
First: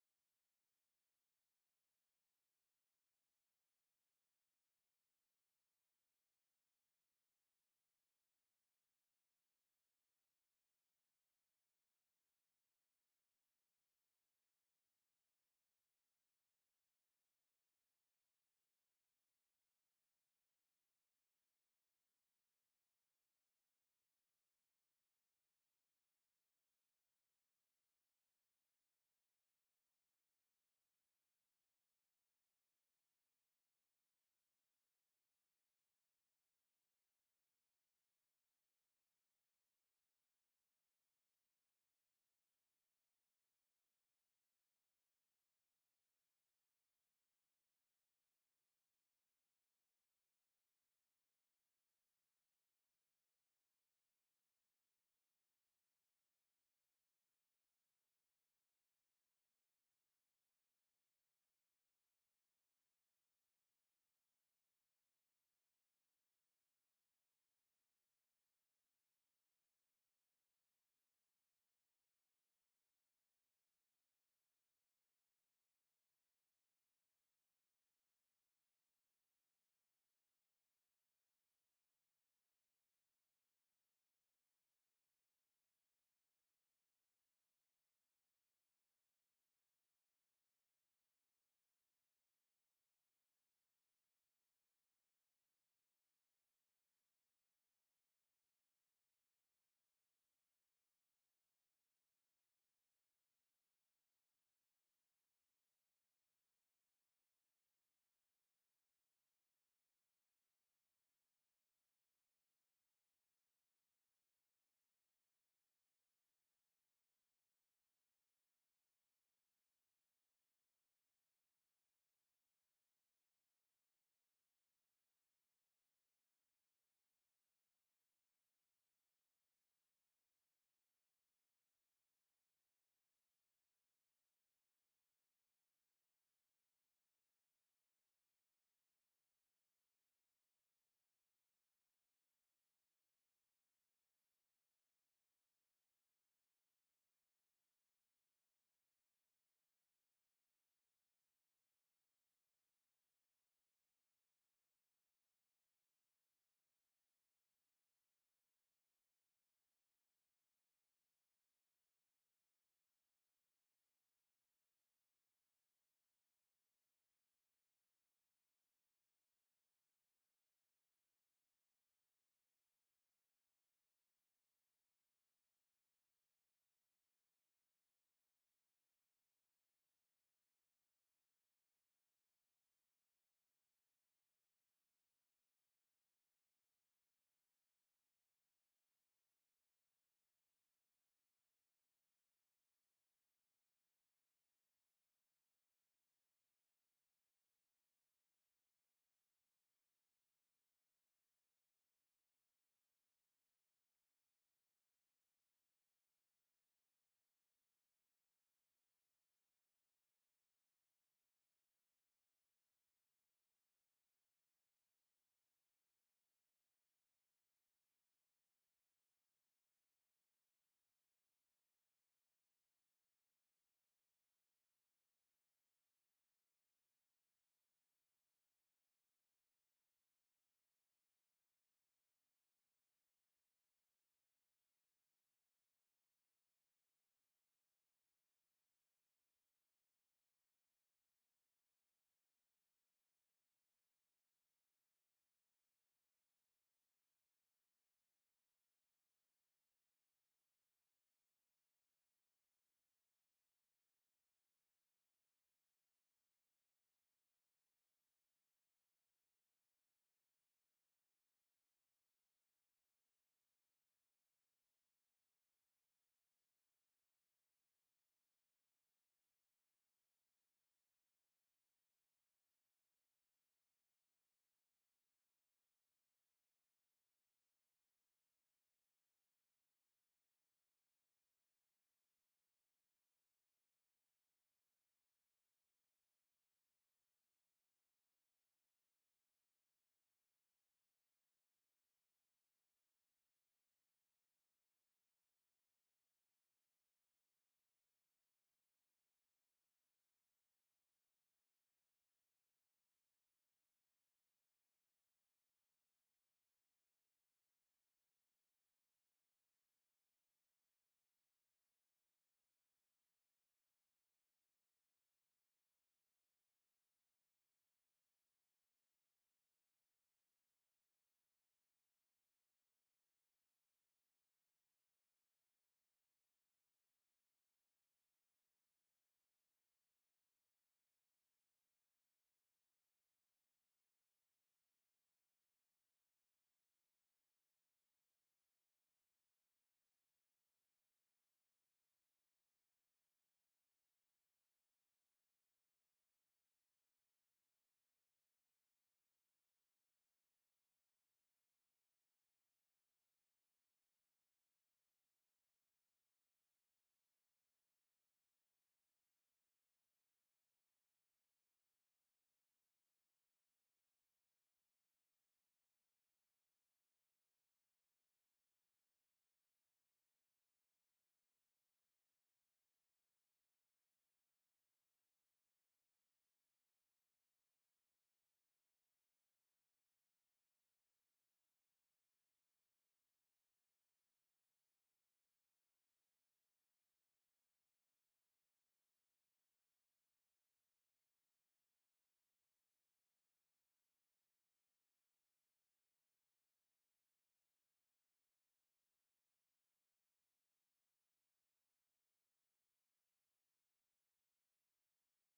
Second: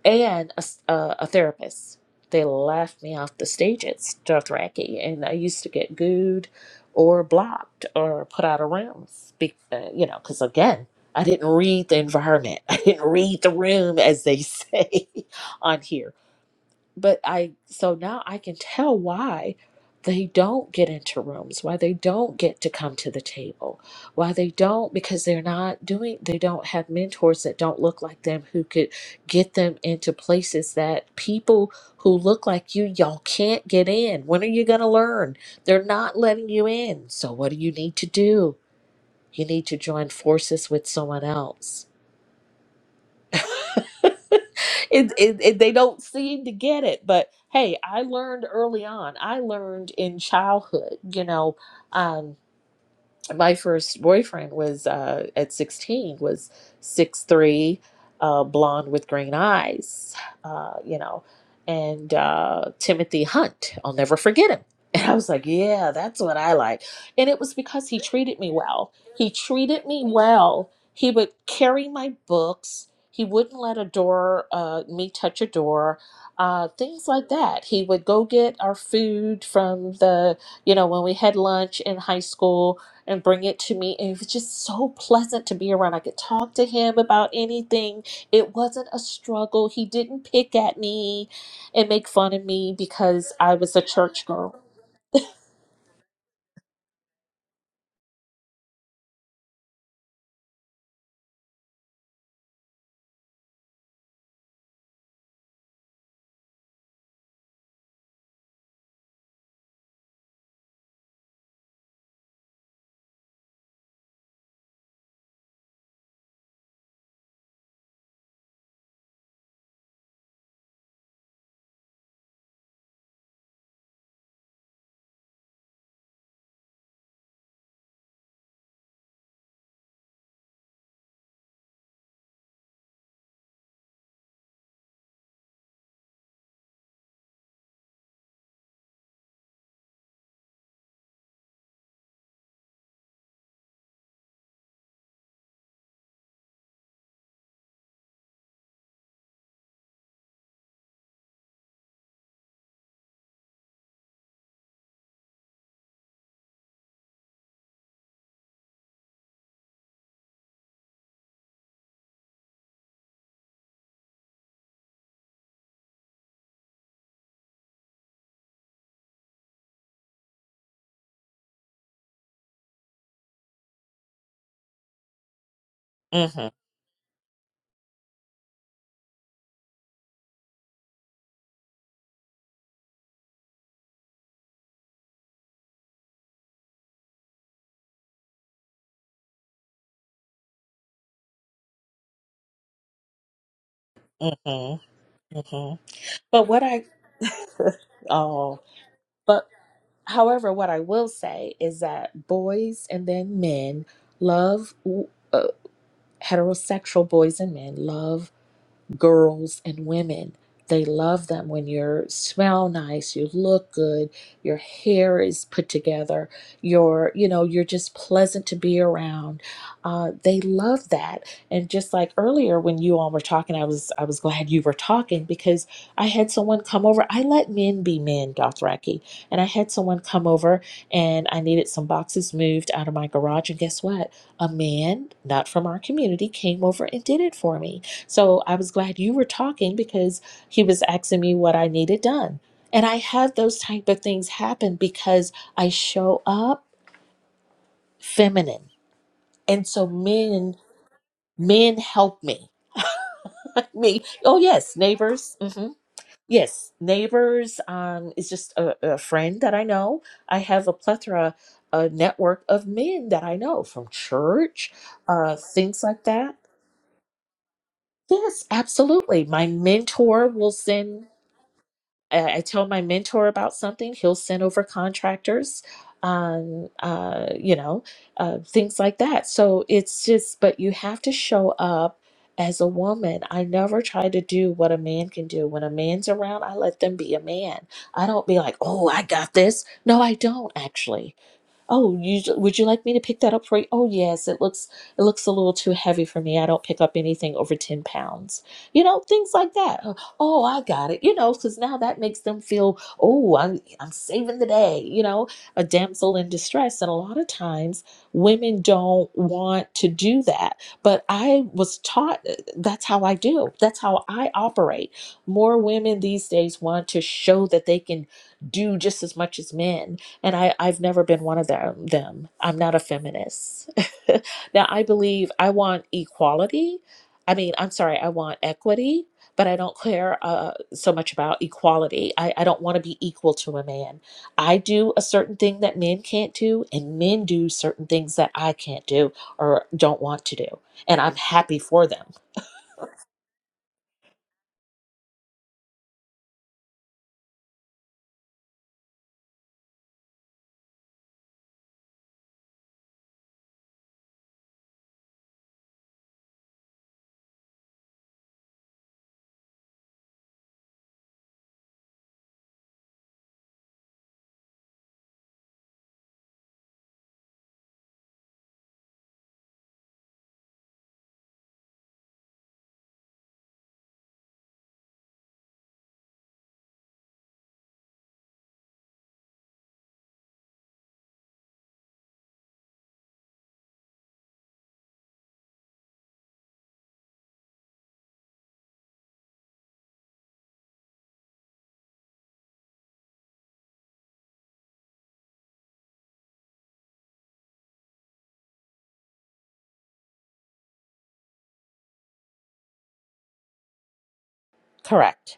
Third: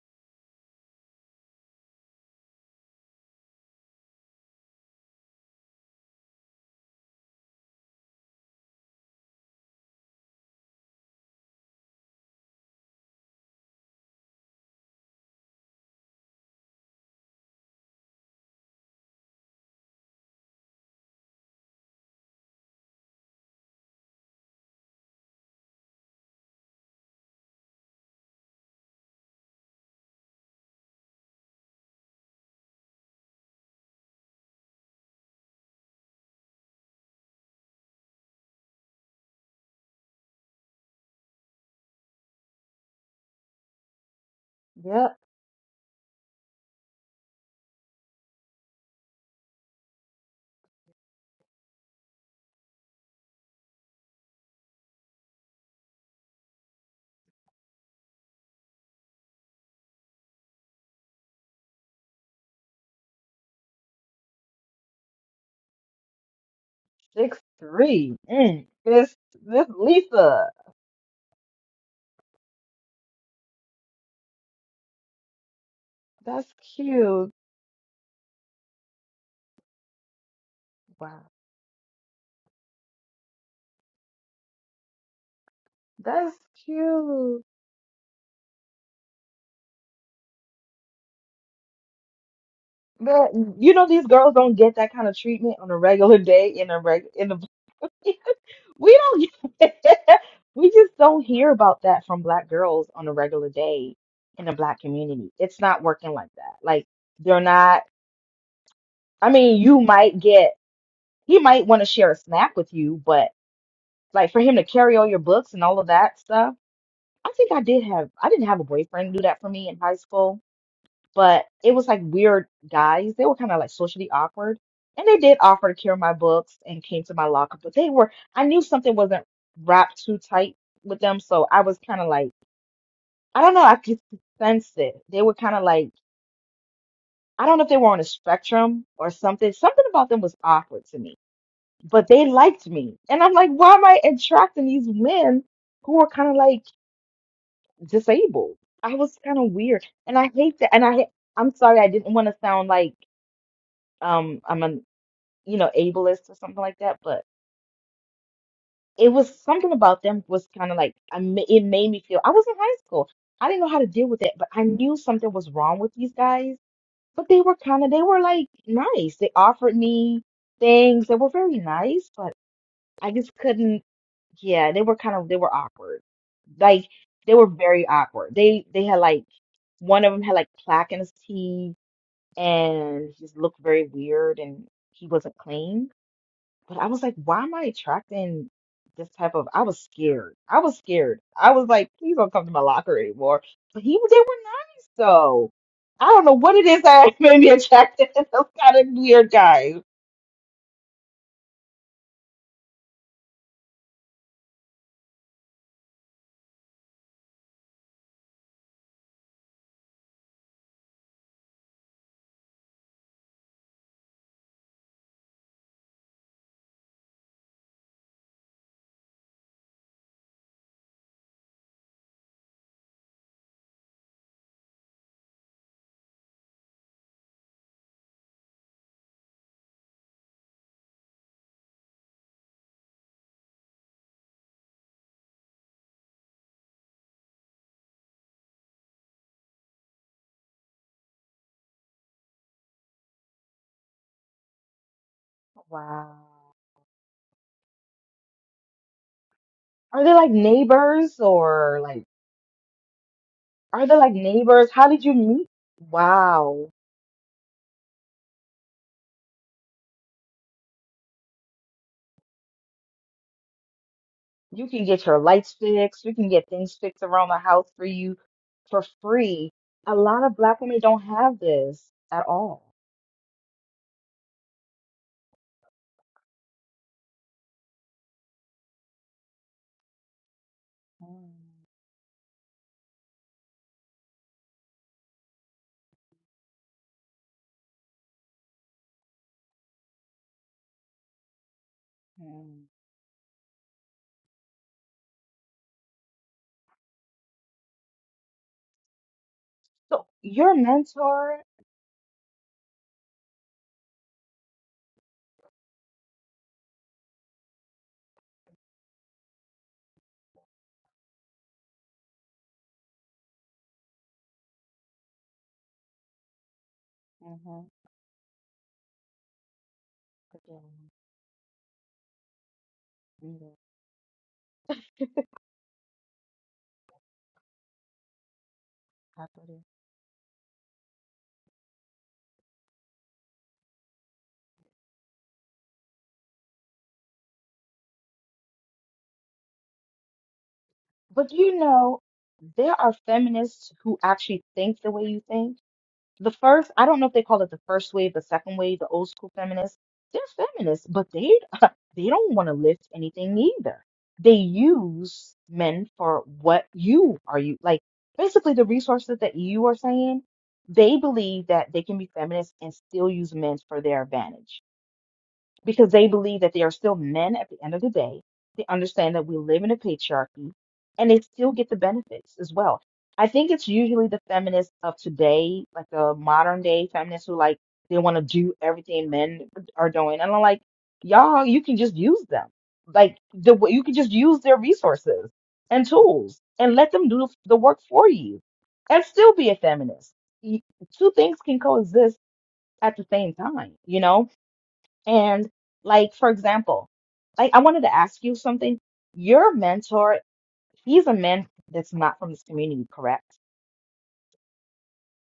and a, s- uh, a therapist. They laughed me off the stage at Dothraki, and I used to get gooed or blocked or put out of rooms, be, uh, you know, because again, I didn't read the environment. [LAUGHS] I didn't read the room, as they say [LAUGHS] on here but I so now I can tell why they don't get into rooms, why they don't get to come to the table, why they don't because they're not doing they don't have mentors that don't look like them who could get them into places that people who look like you y'all can't get in. When are you going to learn? They're not letting you in. So what do you need to do? You need to join forces with someone else it, Yep, it, it they don't seem to get it but hey i learned early on i learned in childhood you know um, my first boyfriend was uh, at 16 was 6'3 uh, blonde with green eyes uh, you know and uh, timothy hunt i'll never forget him [LAUGHS] and i was like yeah that's what i like and it six was because he three. treated me Mm, well this he this treated me Lisa. well he would carry my books he wouldn't let a door uh, me touch a door That's uh, things like cute. that he would go get our food from the you know when we Wow. had lunch in high school and bring it to me. And it was just so pleasant to be around. I could That's talk to him about cute. anything. It wasn't a struggle. He didn't pick at me and make fun of me But because I you was a know these church girls don't girl. get that kind of treatment on a regular day in a reg in a [LAUGHS] we don't [LAUGHS] we just don't hear about that from black girls on a regular day in the black community. It's not working like that. Like they're not I mean, you might get he might want to share a snack with you, but like for him to carry all your books and all of that stuff. I think I did have I didn't have a boyfriend do that for me in high school but it was like weird guys. They were kind of like socially awkward. And they did offer to carry my books and came to my locker, but they were, I knew something wasn't wrapped too tight with them. So I was kind of like, I don't know, I could sense it. They were kind of like, I don't know if they were on a spectrum or something. Something about them was awkward to me, but they liked me. And I'm like, why am I attracting these men who are kind of like disabled? I was kind of weird. And I hate that. And I, I'm sorry, I didn't want to sound like, um I'm a you know, ableist or something like that. But it was something about them was kind of like I ma- it made me feel I was in high school. I didn't know how to deal with it, but I knew something was wrong with these guys. But they were kind of they were like nice. They offered me things. They were very nice, but I just couldn't. Yeah, they were kind of they were awkward. hmm Like they were very awkward. They they had like one of them had like plaque in his teeth and just looked very weird and he wasn't clean But I was like, why am I attracting this type of? I was scared. I was scared. I was like, please don't come to my locker anymore. But he, they were hmm nice though. hmm I don't know But what what it is I that [LAUGHS] made me attracted [LAUGHS] to [LAUGHS] those oh, kind of weird but guys. however, what I will say is that boys and then men love uh, heterosexual boys and men love girls and women. They love them when you smell nice, you look good, your hair is put together, you're, you know, you're just pleasant to be around. Uh, they love that. And just like earlier when you all were talking, I was I was glad you were talking because I had someone come over. I let men be men, Dothraki. And I had someone come over and I needed some boxes moved out of my garage. And guess what? A man, not from our community, came over and did it for me so I was glad you were talking because he was asking me what I needed done. And I have those type of things happen because I Wow. show up feminine. And so Are they like men neighbors men or like, help me. [LAUGHS] are they me. like Oh neighbors? yes, How did you neighbors. meet? hmm Wow. Yes, neighbors um is just a, a friend that I know. I have a plethora a network of men that I know from You church, can get your uh lights things like fixed. You can that. get things fixed around the house for you Yes, for absolutely. My free. A lot mentor of will black women don't send have this at I, I tell all. my mentor about something, he'll send over contractors, um, uh, you know, uh, things like that. So it's just, but you have to show up as a woman. I never try to do what a man can do. When a man's around, I let them be a man. I don't be like, oh, I got this. No, I don't actually. Oh, you, Mm, would you like me to pick that up for you? Oh, yes, it looks it looks a little too heavy for me. I don't pick up anything over 10 pounds. You know, things like that. Oh, So oh, your I got it. You know, mentor, because now that makes them feel, oh, I'm, I'm saving the day, you know, a damsel in distress. And a lot of times women don't want to do that. But I was taught uh, that's how I do. That's how I operate. More women these days want to show that they can do just as much as men and I, I've never been one of them. them. I'm not a hmm feminist. [LAUGHS] now, I believe I want equality. I mean, I'm sorry, I want equity, but I don't care uh, so much about equality. I, I don't want to be equal to a man. I do a certain thing that men can't do, and men do certain things that I can't do or don't want to do. And I'm but you happy for know, them. there are feminists who actually think the way you think. The first, I don't know if they call it the first wave, the second wave, the old school feminists. They're feminists, but they [LAUGHS] they don't want to lift anything either. They use men for what you are you like basically the resources that you are saying. They believe that they can be feminists and still use men for their advantage. because they believe that they are still men at the end of the day. They understand that we live in a patriarchy and they still get the benefits as well. I think it's usually the feminists of today, like the modern day feminists who like they want to do everything men are doing. And I'm like, y'all, you can just use them. Like the way- you can just use their resources and tools and let them do the work for you and still be a feminist. You- Two things can coexist at the same time, you know? And like, for example, like I wanted to ask you something. Your mentor, he's a man that's not from this community, correct? Correct.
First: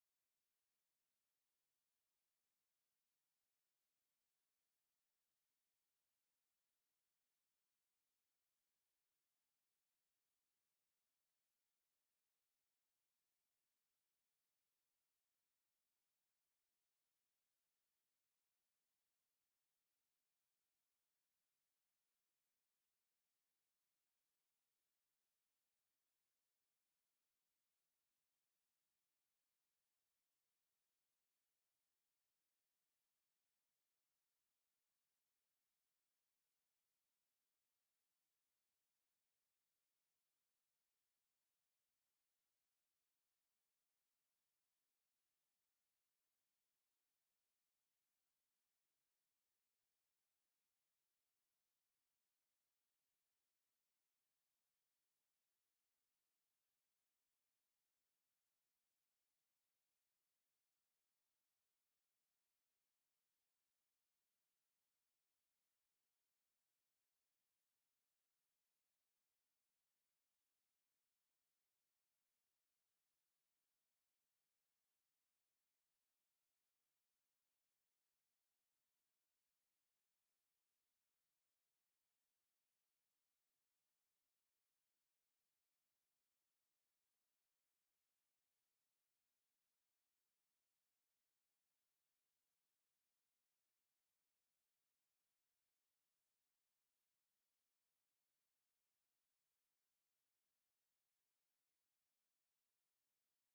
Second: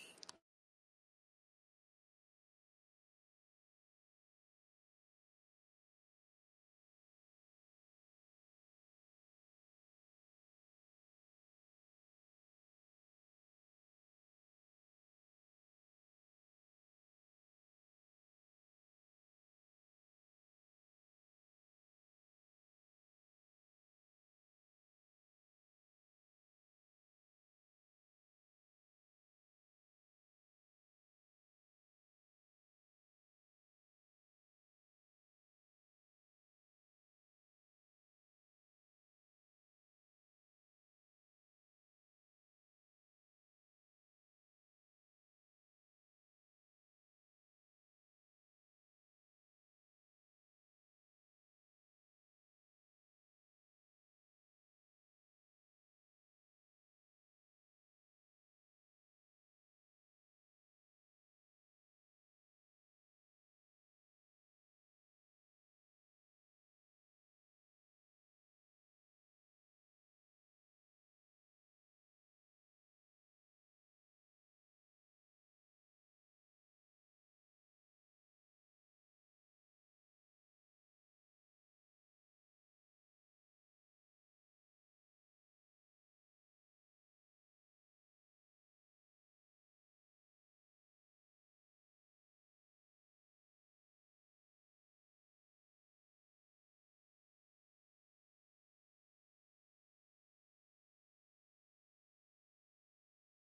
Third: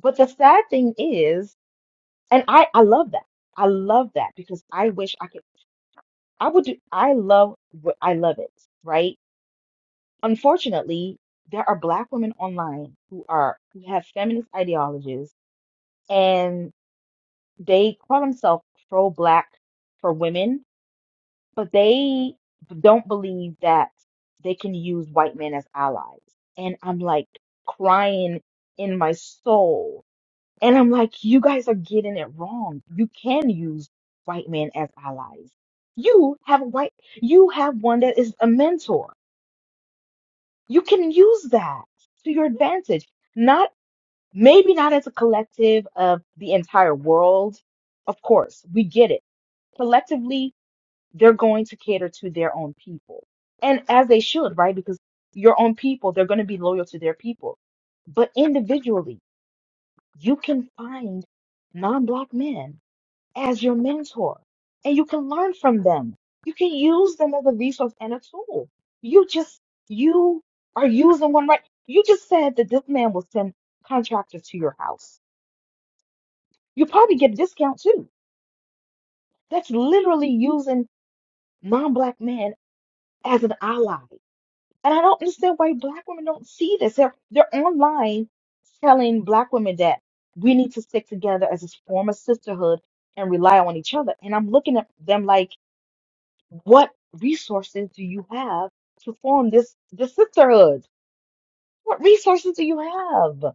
But the sad thing is, and I I love that. I love that because I wish I could. I would do. I love. what- I love it. Right. Unfortunately, there are black women online who are who have feminist ideologies and they call themselves pro-black for women but they don't believe that they can use white men as allies. And I'm like crying in my soul. And I'm like, you guys are getting it wrong. You can use white men as allies. You have a white, you have one that is a mentor. You can use that to your advantage. Not, maybe not as a collective of the entire world. Of course, we get it. Collectively, they're going to cater to their own people. And as they should, right? Because your own people, they're going to be loyal to their people. But individually, you can find non black men as your mentor and you can learn from them. You can use them as a resource and a tool. You just, you are using one right. You just said that this man will send contractors to your house. You probably get a discount too. That's literally using non black men as an ally And I don't understand why black women don't see this. They're they're online telling black women that we need to stick together as a form of sisterhood and rely on each other. And I'm looking at them like, what resources do you have to form this this sisterhood? What resources do you have?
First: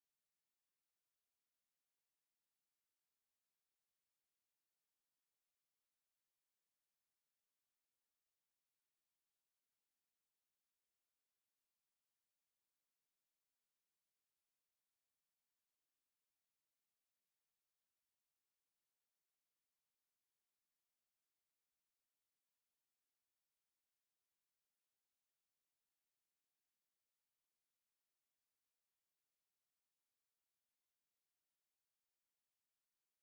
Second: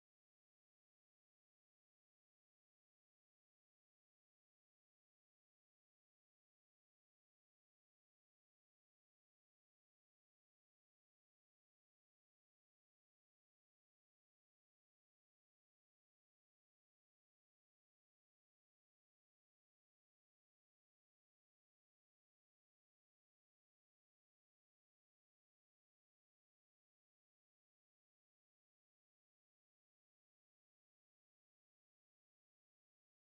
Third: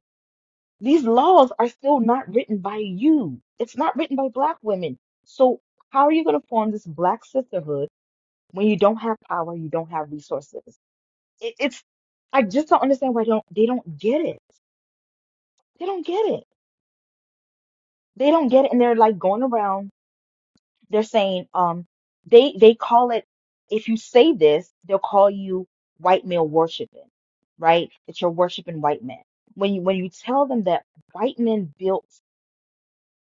These laws are still not written by you. It's not written by black women. So how are you going to form this black sisterhood when you don't have power, you don't have resources? it, it's I just don't understand why they don't they don't get it. They don't get it. They don't get it, and they're like going around. They're saying um they they call it if you say this they'll call you white male worshiping, right? That you're worshiping white men. When you when you tell them that white men built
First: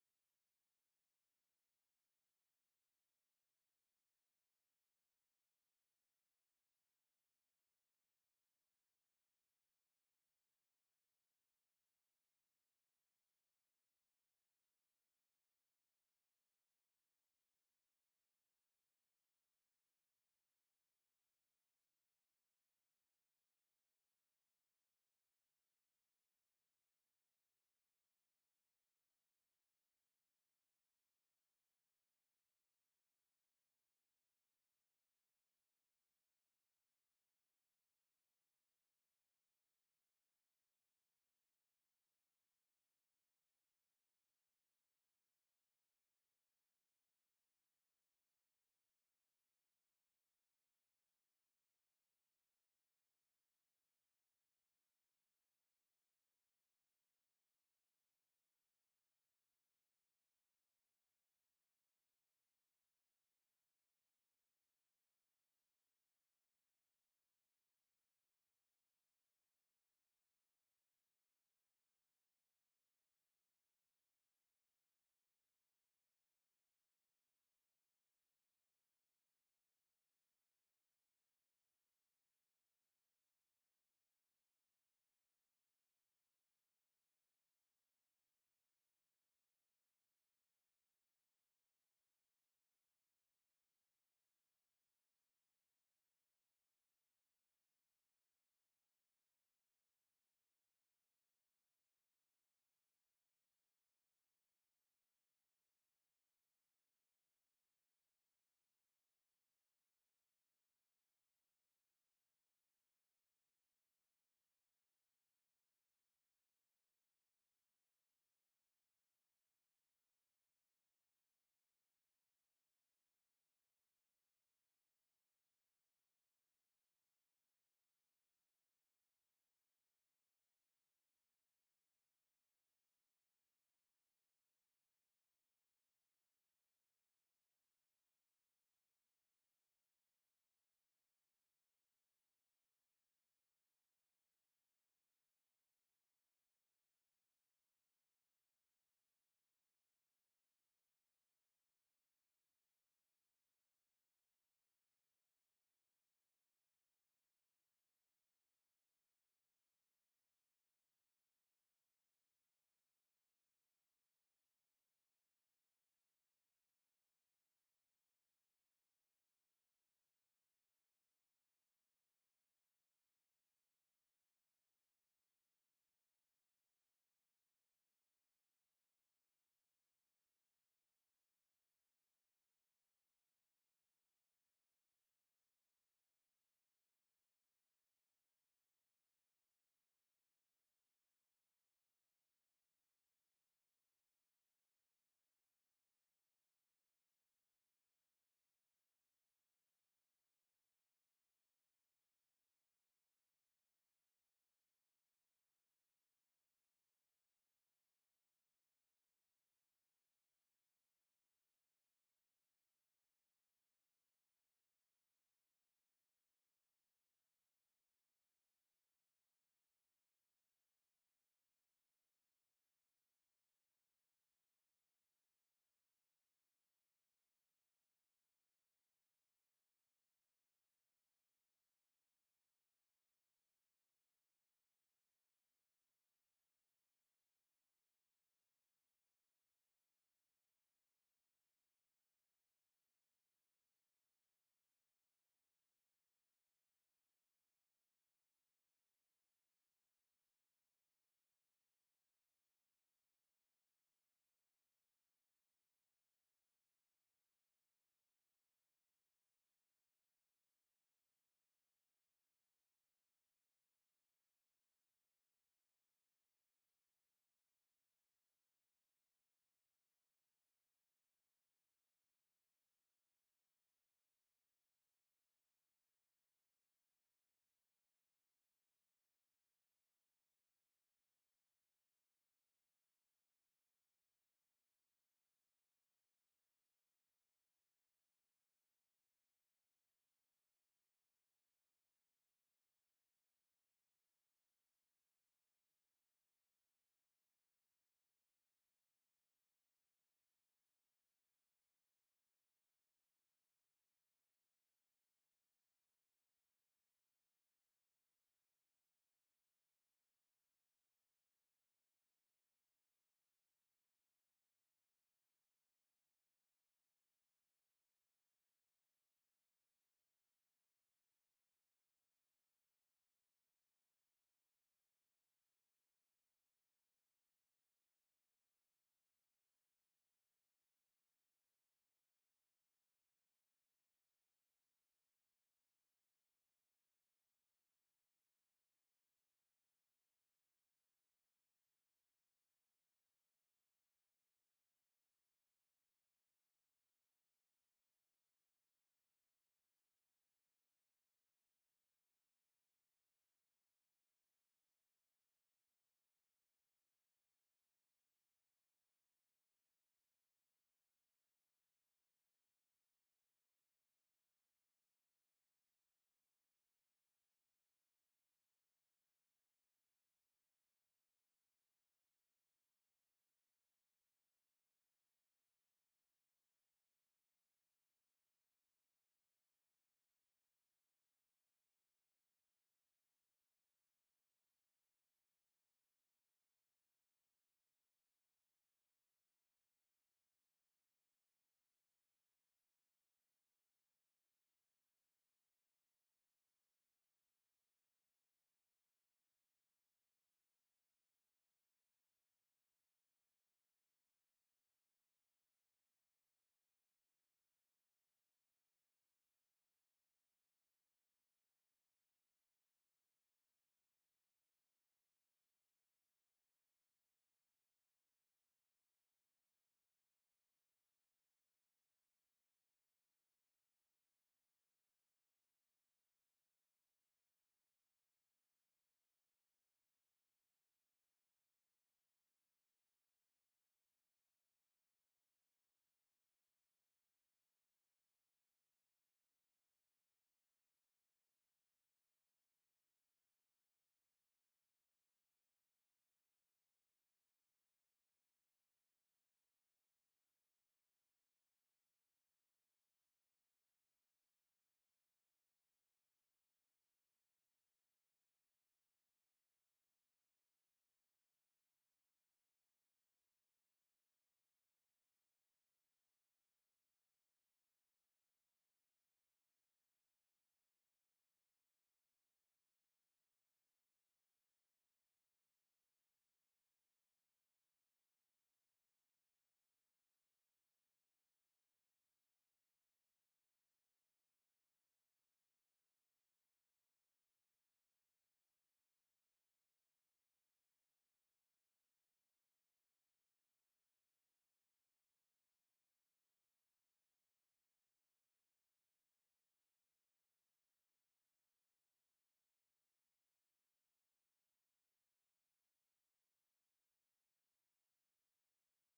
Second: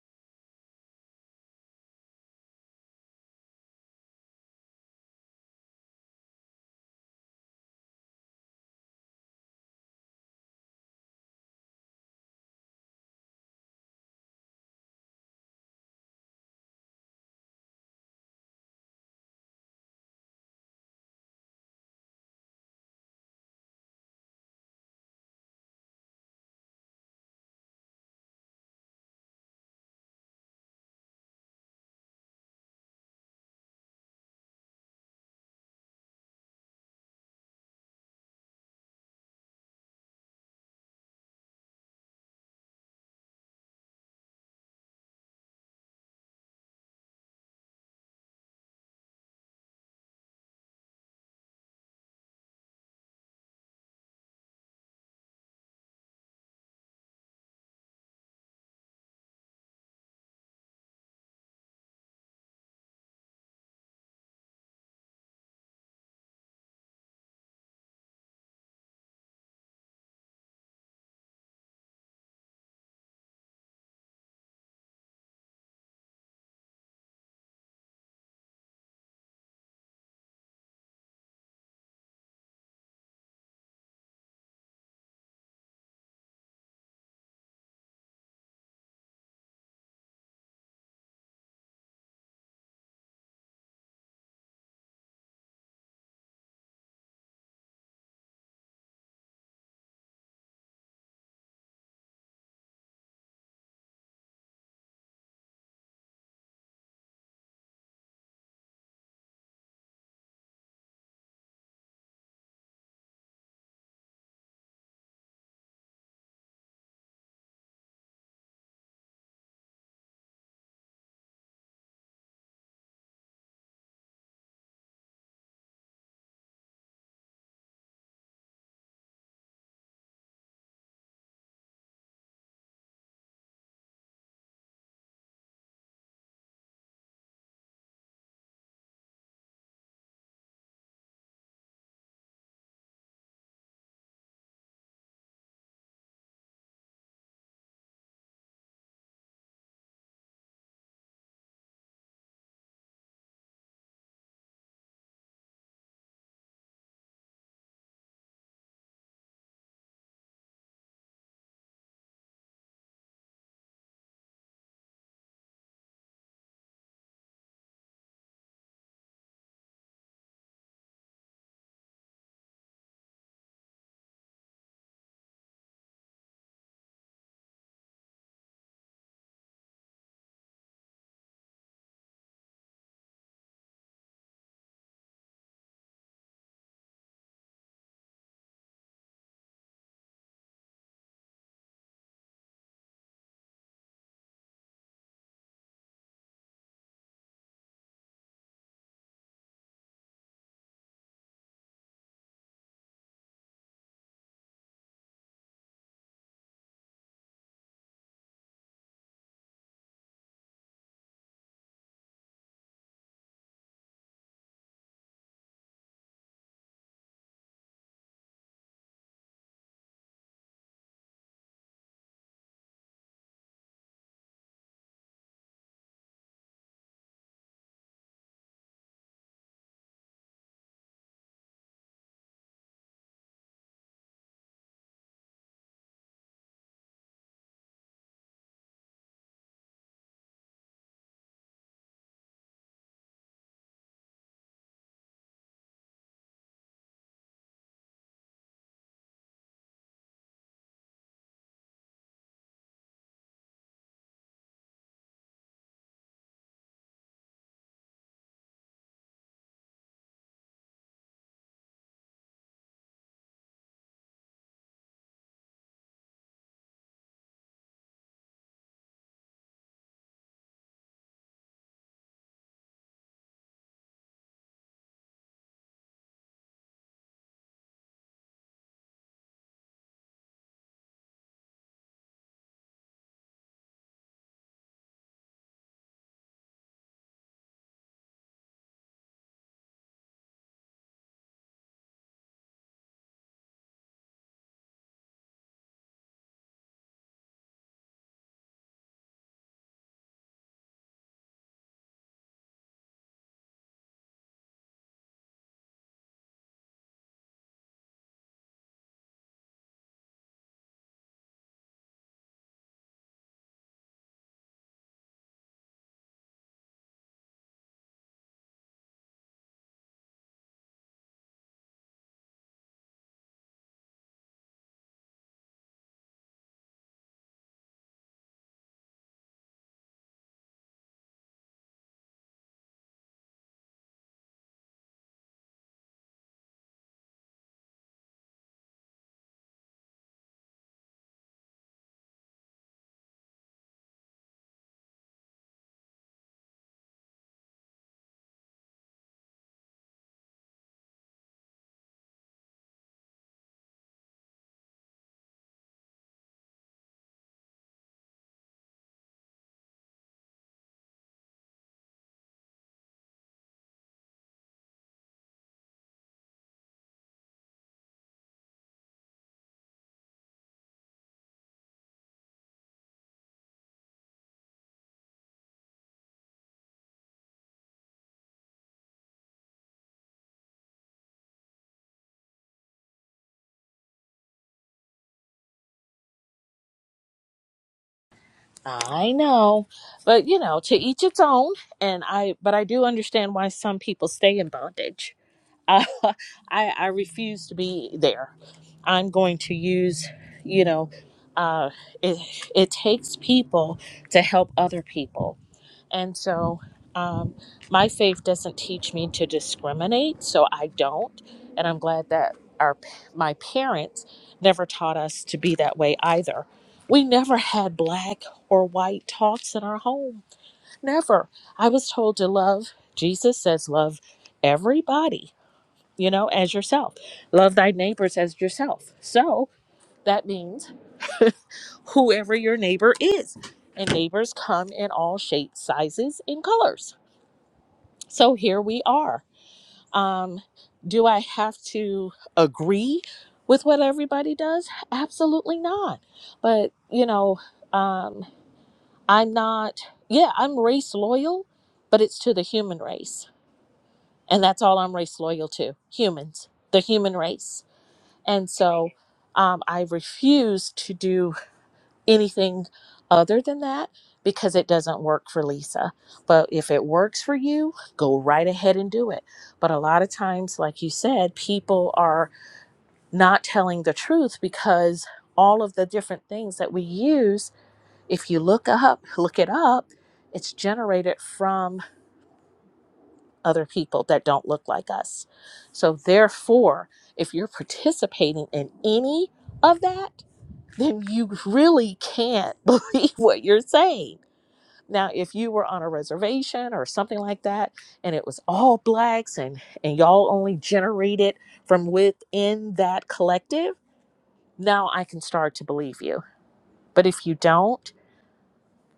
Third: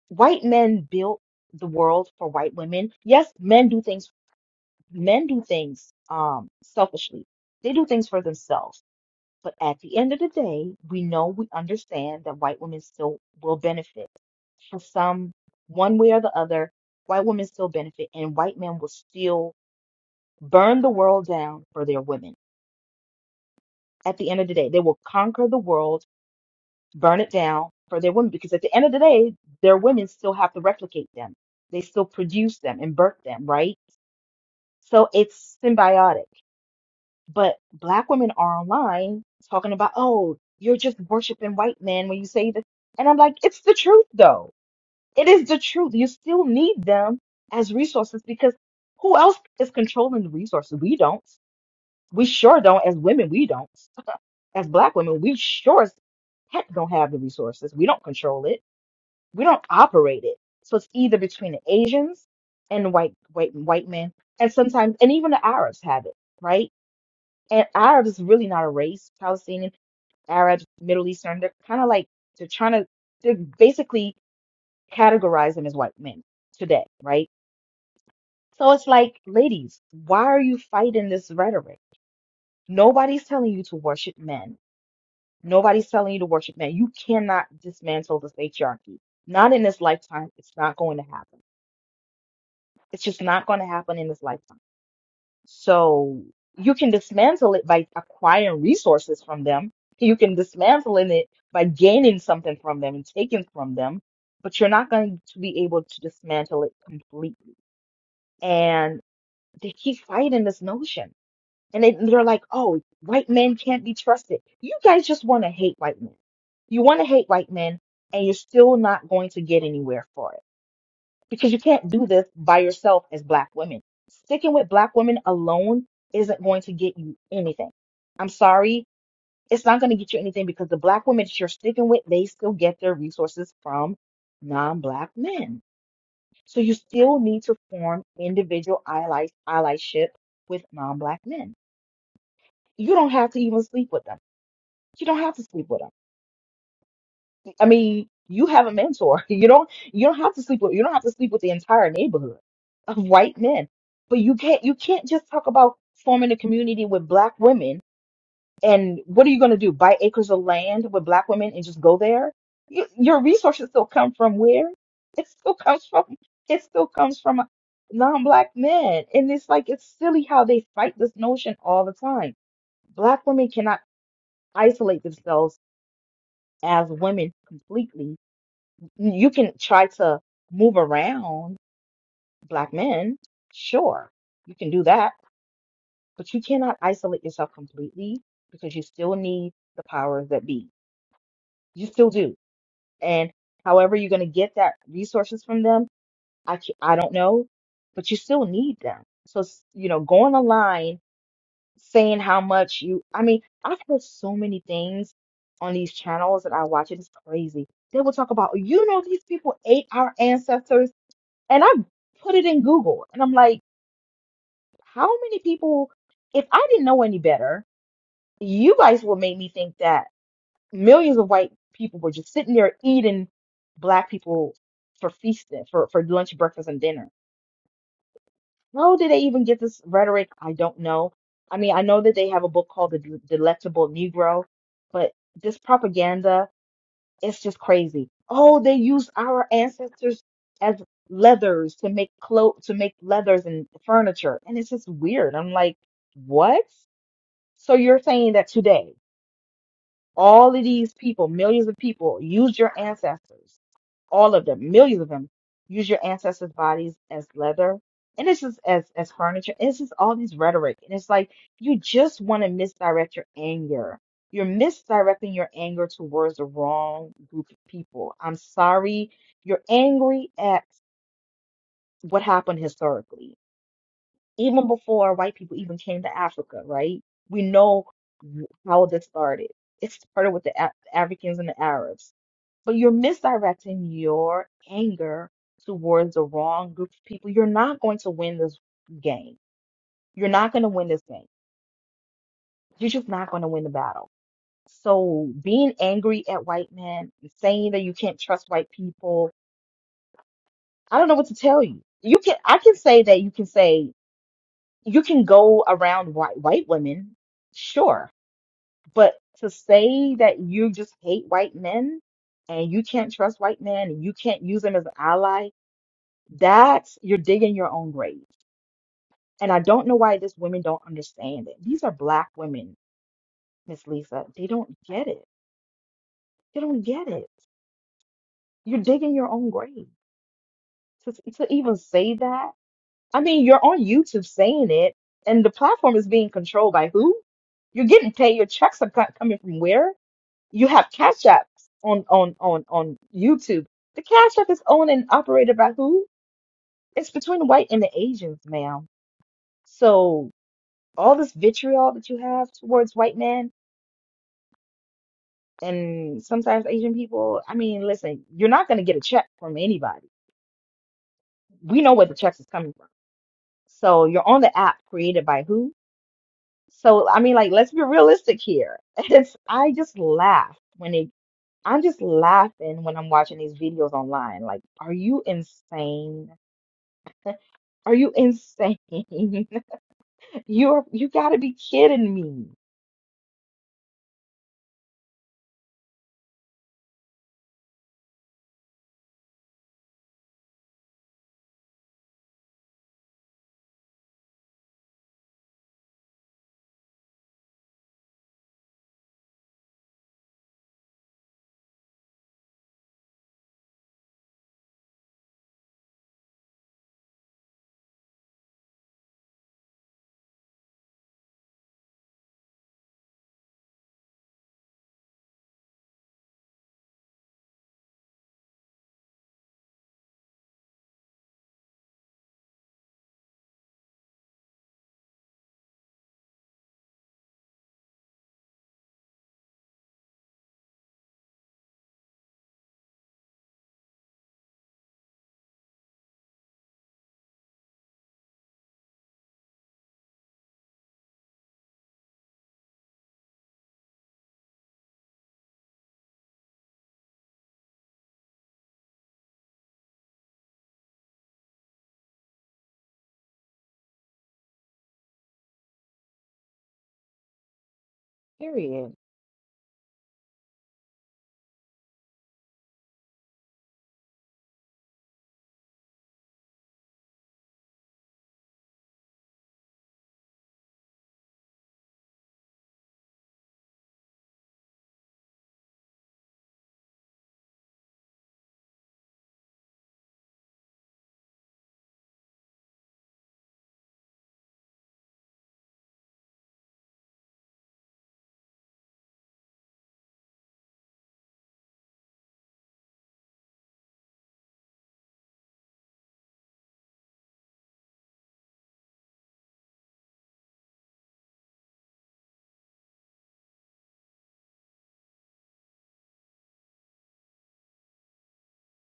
white men built the world for white women. Yes, men do things. Men do things um selfishly. They do things for themselves But at the end of the day, we know we understand that white women still will benefit for some one way or the other. White women still benefit, and white men will still burn the world down for their women. At the end of the day, they will conquer the world, burn it down for their women, because at the end of the day, their women still have to replicate them. They still produce them and birth them, right? So it's symbiotic But black women are online talking about, oh, you're just worshiping white men when you say this. And I'm like, it's the truth, though. It is the truth. You still need them as resources because who else is controlling the resources? We don't. We sure don't. As women, we don't. [LAUGHS] As black women, we sure as heck don't have the resources. We don't control it. We don't operate it. So it's either between the Asians and white white white men, and sometimes and even the Arabs have it, right? And Arabs is really not a race. Palestinian, Arabs, Middle Eastern, they're kind of like they're trying to they're basically categorize them as white men today, right? So it's like, ladies, why are you fighting this rhetoric? Nobody's telling you to worship men. Nobody's telling you to worship men. You cannot dismantle this patriarchy. Not in this lifetime. It's not going to happen. It's just not going to happen in this lifetime. So you can dismantle it by acquiring resources from them. You can dismantle in it by gaining something from them and taking from them, but you're not going to be able to dismantle it completely. And they keep fighting this notion. And they, they're like, oh, white men can't be trusted. You guys just want to hate white men. You want to hate white men, and you're still not going to get anywhere for it because you can't do this by yourself as black women. Sticking with black women alone isn't going to get you anything. I'm sorry, it's not going to get you anything because the black women that you're sticking with, they still get their resources from non-black men. So you still need to form individual allies, allyship with non-black men. You don't have to even sleep with them. You don't have to sleep with them I mean, you have a mentor. [LAUGHS] You don't you don't have to sleep with you don't have to sleep with the entire neighborhood of white men. But you can't you can't just talk about forming a community with black women and what are you going to do? Buy acres of land with black women and just go there? You, your resources still come from where? It still comes from it still comes from non-black men. And it's like it's silly how they fight this notion all the time. Black women cannot isolate themselves as women completely you can try to move around black men. Sure, you can do that, but you cannot isolate yourself completely because you still need the powers that be. You still do. And however you're going to get that resources from them, I ca- I don't know, but you still need them. So, s- you know, going online saying how much you, I mean, I've heard so many things on these channels that I watch. It is crazy. They will talk about, you know, these people ate our ancestors. And I put it in Google and I'm like, how many people, if I didn't know any better, you guys would make me think that millions of white people were just sitting there eating black people for feasting, for, for lunch, breakfast, and dinner. How did they even get this rhetoric? I don't know. I mean, I know that they have a book called The Delectable Negro, but this propaganda. It's just crazy. Oh, they used our ancestors as leathers to make clothes, to make leathers and furniture. And it's just weird. I'm like, what? So you're saying that today? All of these people, millions of people, used your ancestors. All of them, millions of them, use your ancestors' bodies as leather. And it's just as, as furniture. It's just all these rhetoric. And it's like you just want to misdirect your anger. You're misdirecting your anger towards the wrong group of people. I'm sorry. You're angry at what happened historically even before white people even came to Africa, right? We know how this started. It started with the Af- Africans and the Arabs. But you're misdirecting your anger towards the wrong group of people. You're not going to win this game. You're not going to win this game. You're just not going to win the battle. So being angry at white men, saying that you can't trust white people, I don't know what to tell you. You can I can say that you can say you can go around white white women, sure But to say that you just hate white men and you can't trust white men and you can't use them as an ally, that's you're digging your own grave. And I don't know why these women don't understand it. These are black women, Miss Lisa. They don't get it. They don't get it. You're digging your own grave. To, to even say that, I mean, you're on YouTube saying it, and the platform is being controlled by who? You're getting paid. Your checks are co- coming from where? you have Cash Apps on on on on YouTube. The Cash App is owned and operated by who? It's between the white and the Asians, ma'am. So all this vitriol that you have towards white men and sometimes Asian people, I mean, listen, you're not going to get a check from anybody. We know where the checks is coming from. So you're on the app created by who? So I mean, like, let's be realistic here. [LAUGHS] It's I just laugh when they. I'm just laughing when I'm watching these videos online. Like, are you insane? Are you insane? [LAUGHS] You're you gotta be kidding me. I know. But, you know, to each its own. And I, but I do understand why some people stay in bondage I, [LAUGHS] I I refuse to be there. I'm going to use, you know, uh, it it takes people to help other people, and so um, my faith doesn't teach me to discriminate, so I don't, and I'm glad that our p- my parents never taught us to be that way either. We never had black or white talks in our home. Never. I was told to love. Jesus says love everybody you know, as yourself. Love thy neighbors as yourself. So that means [LAUGHS] whoever your neighbor is. And neighbors come in all shapes, sizes, and colors. So here we are. Um, do I have to agree with what everybody does? Absolutely not. But, you know, um, I'm not, yeah, I'm race loyal, but it's to the human race. And that's all I'm race loyal to humans, the human race And so Period. um, I refuse to do anything other than that because it doesn't work for Lisa. But if it works for you, go right ahead and do it. But a lot of times, like you said, people are not telling the truth because all of the different things that we use, if you look up, look it up, it's generated from other people that don't look like us. So, therefore, if you're participating in any of that, then you really can't [LAUGHS] believe what you're saying. Now, if you were on a reservation or something like that, and it was all blacks and, and y'all only generated from within that collective, now I can start to believe you. But if you don't,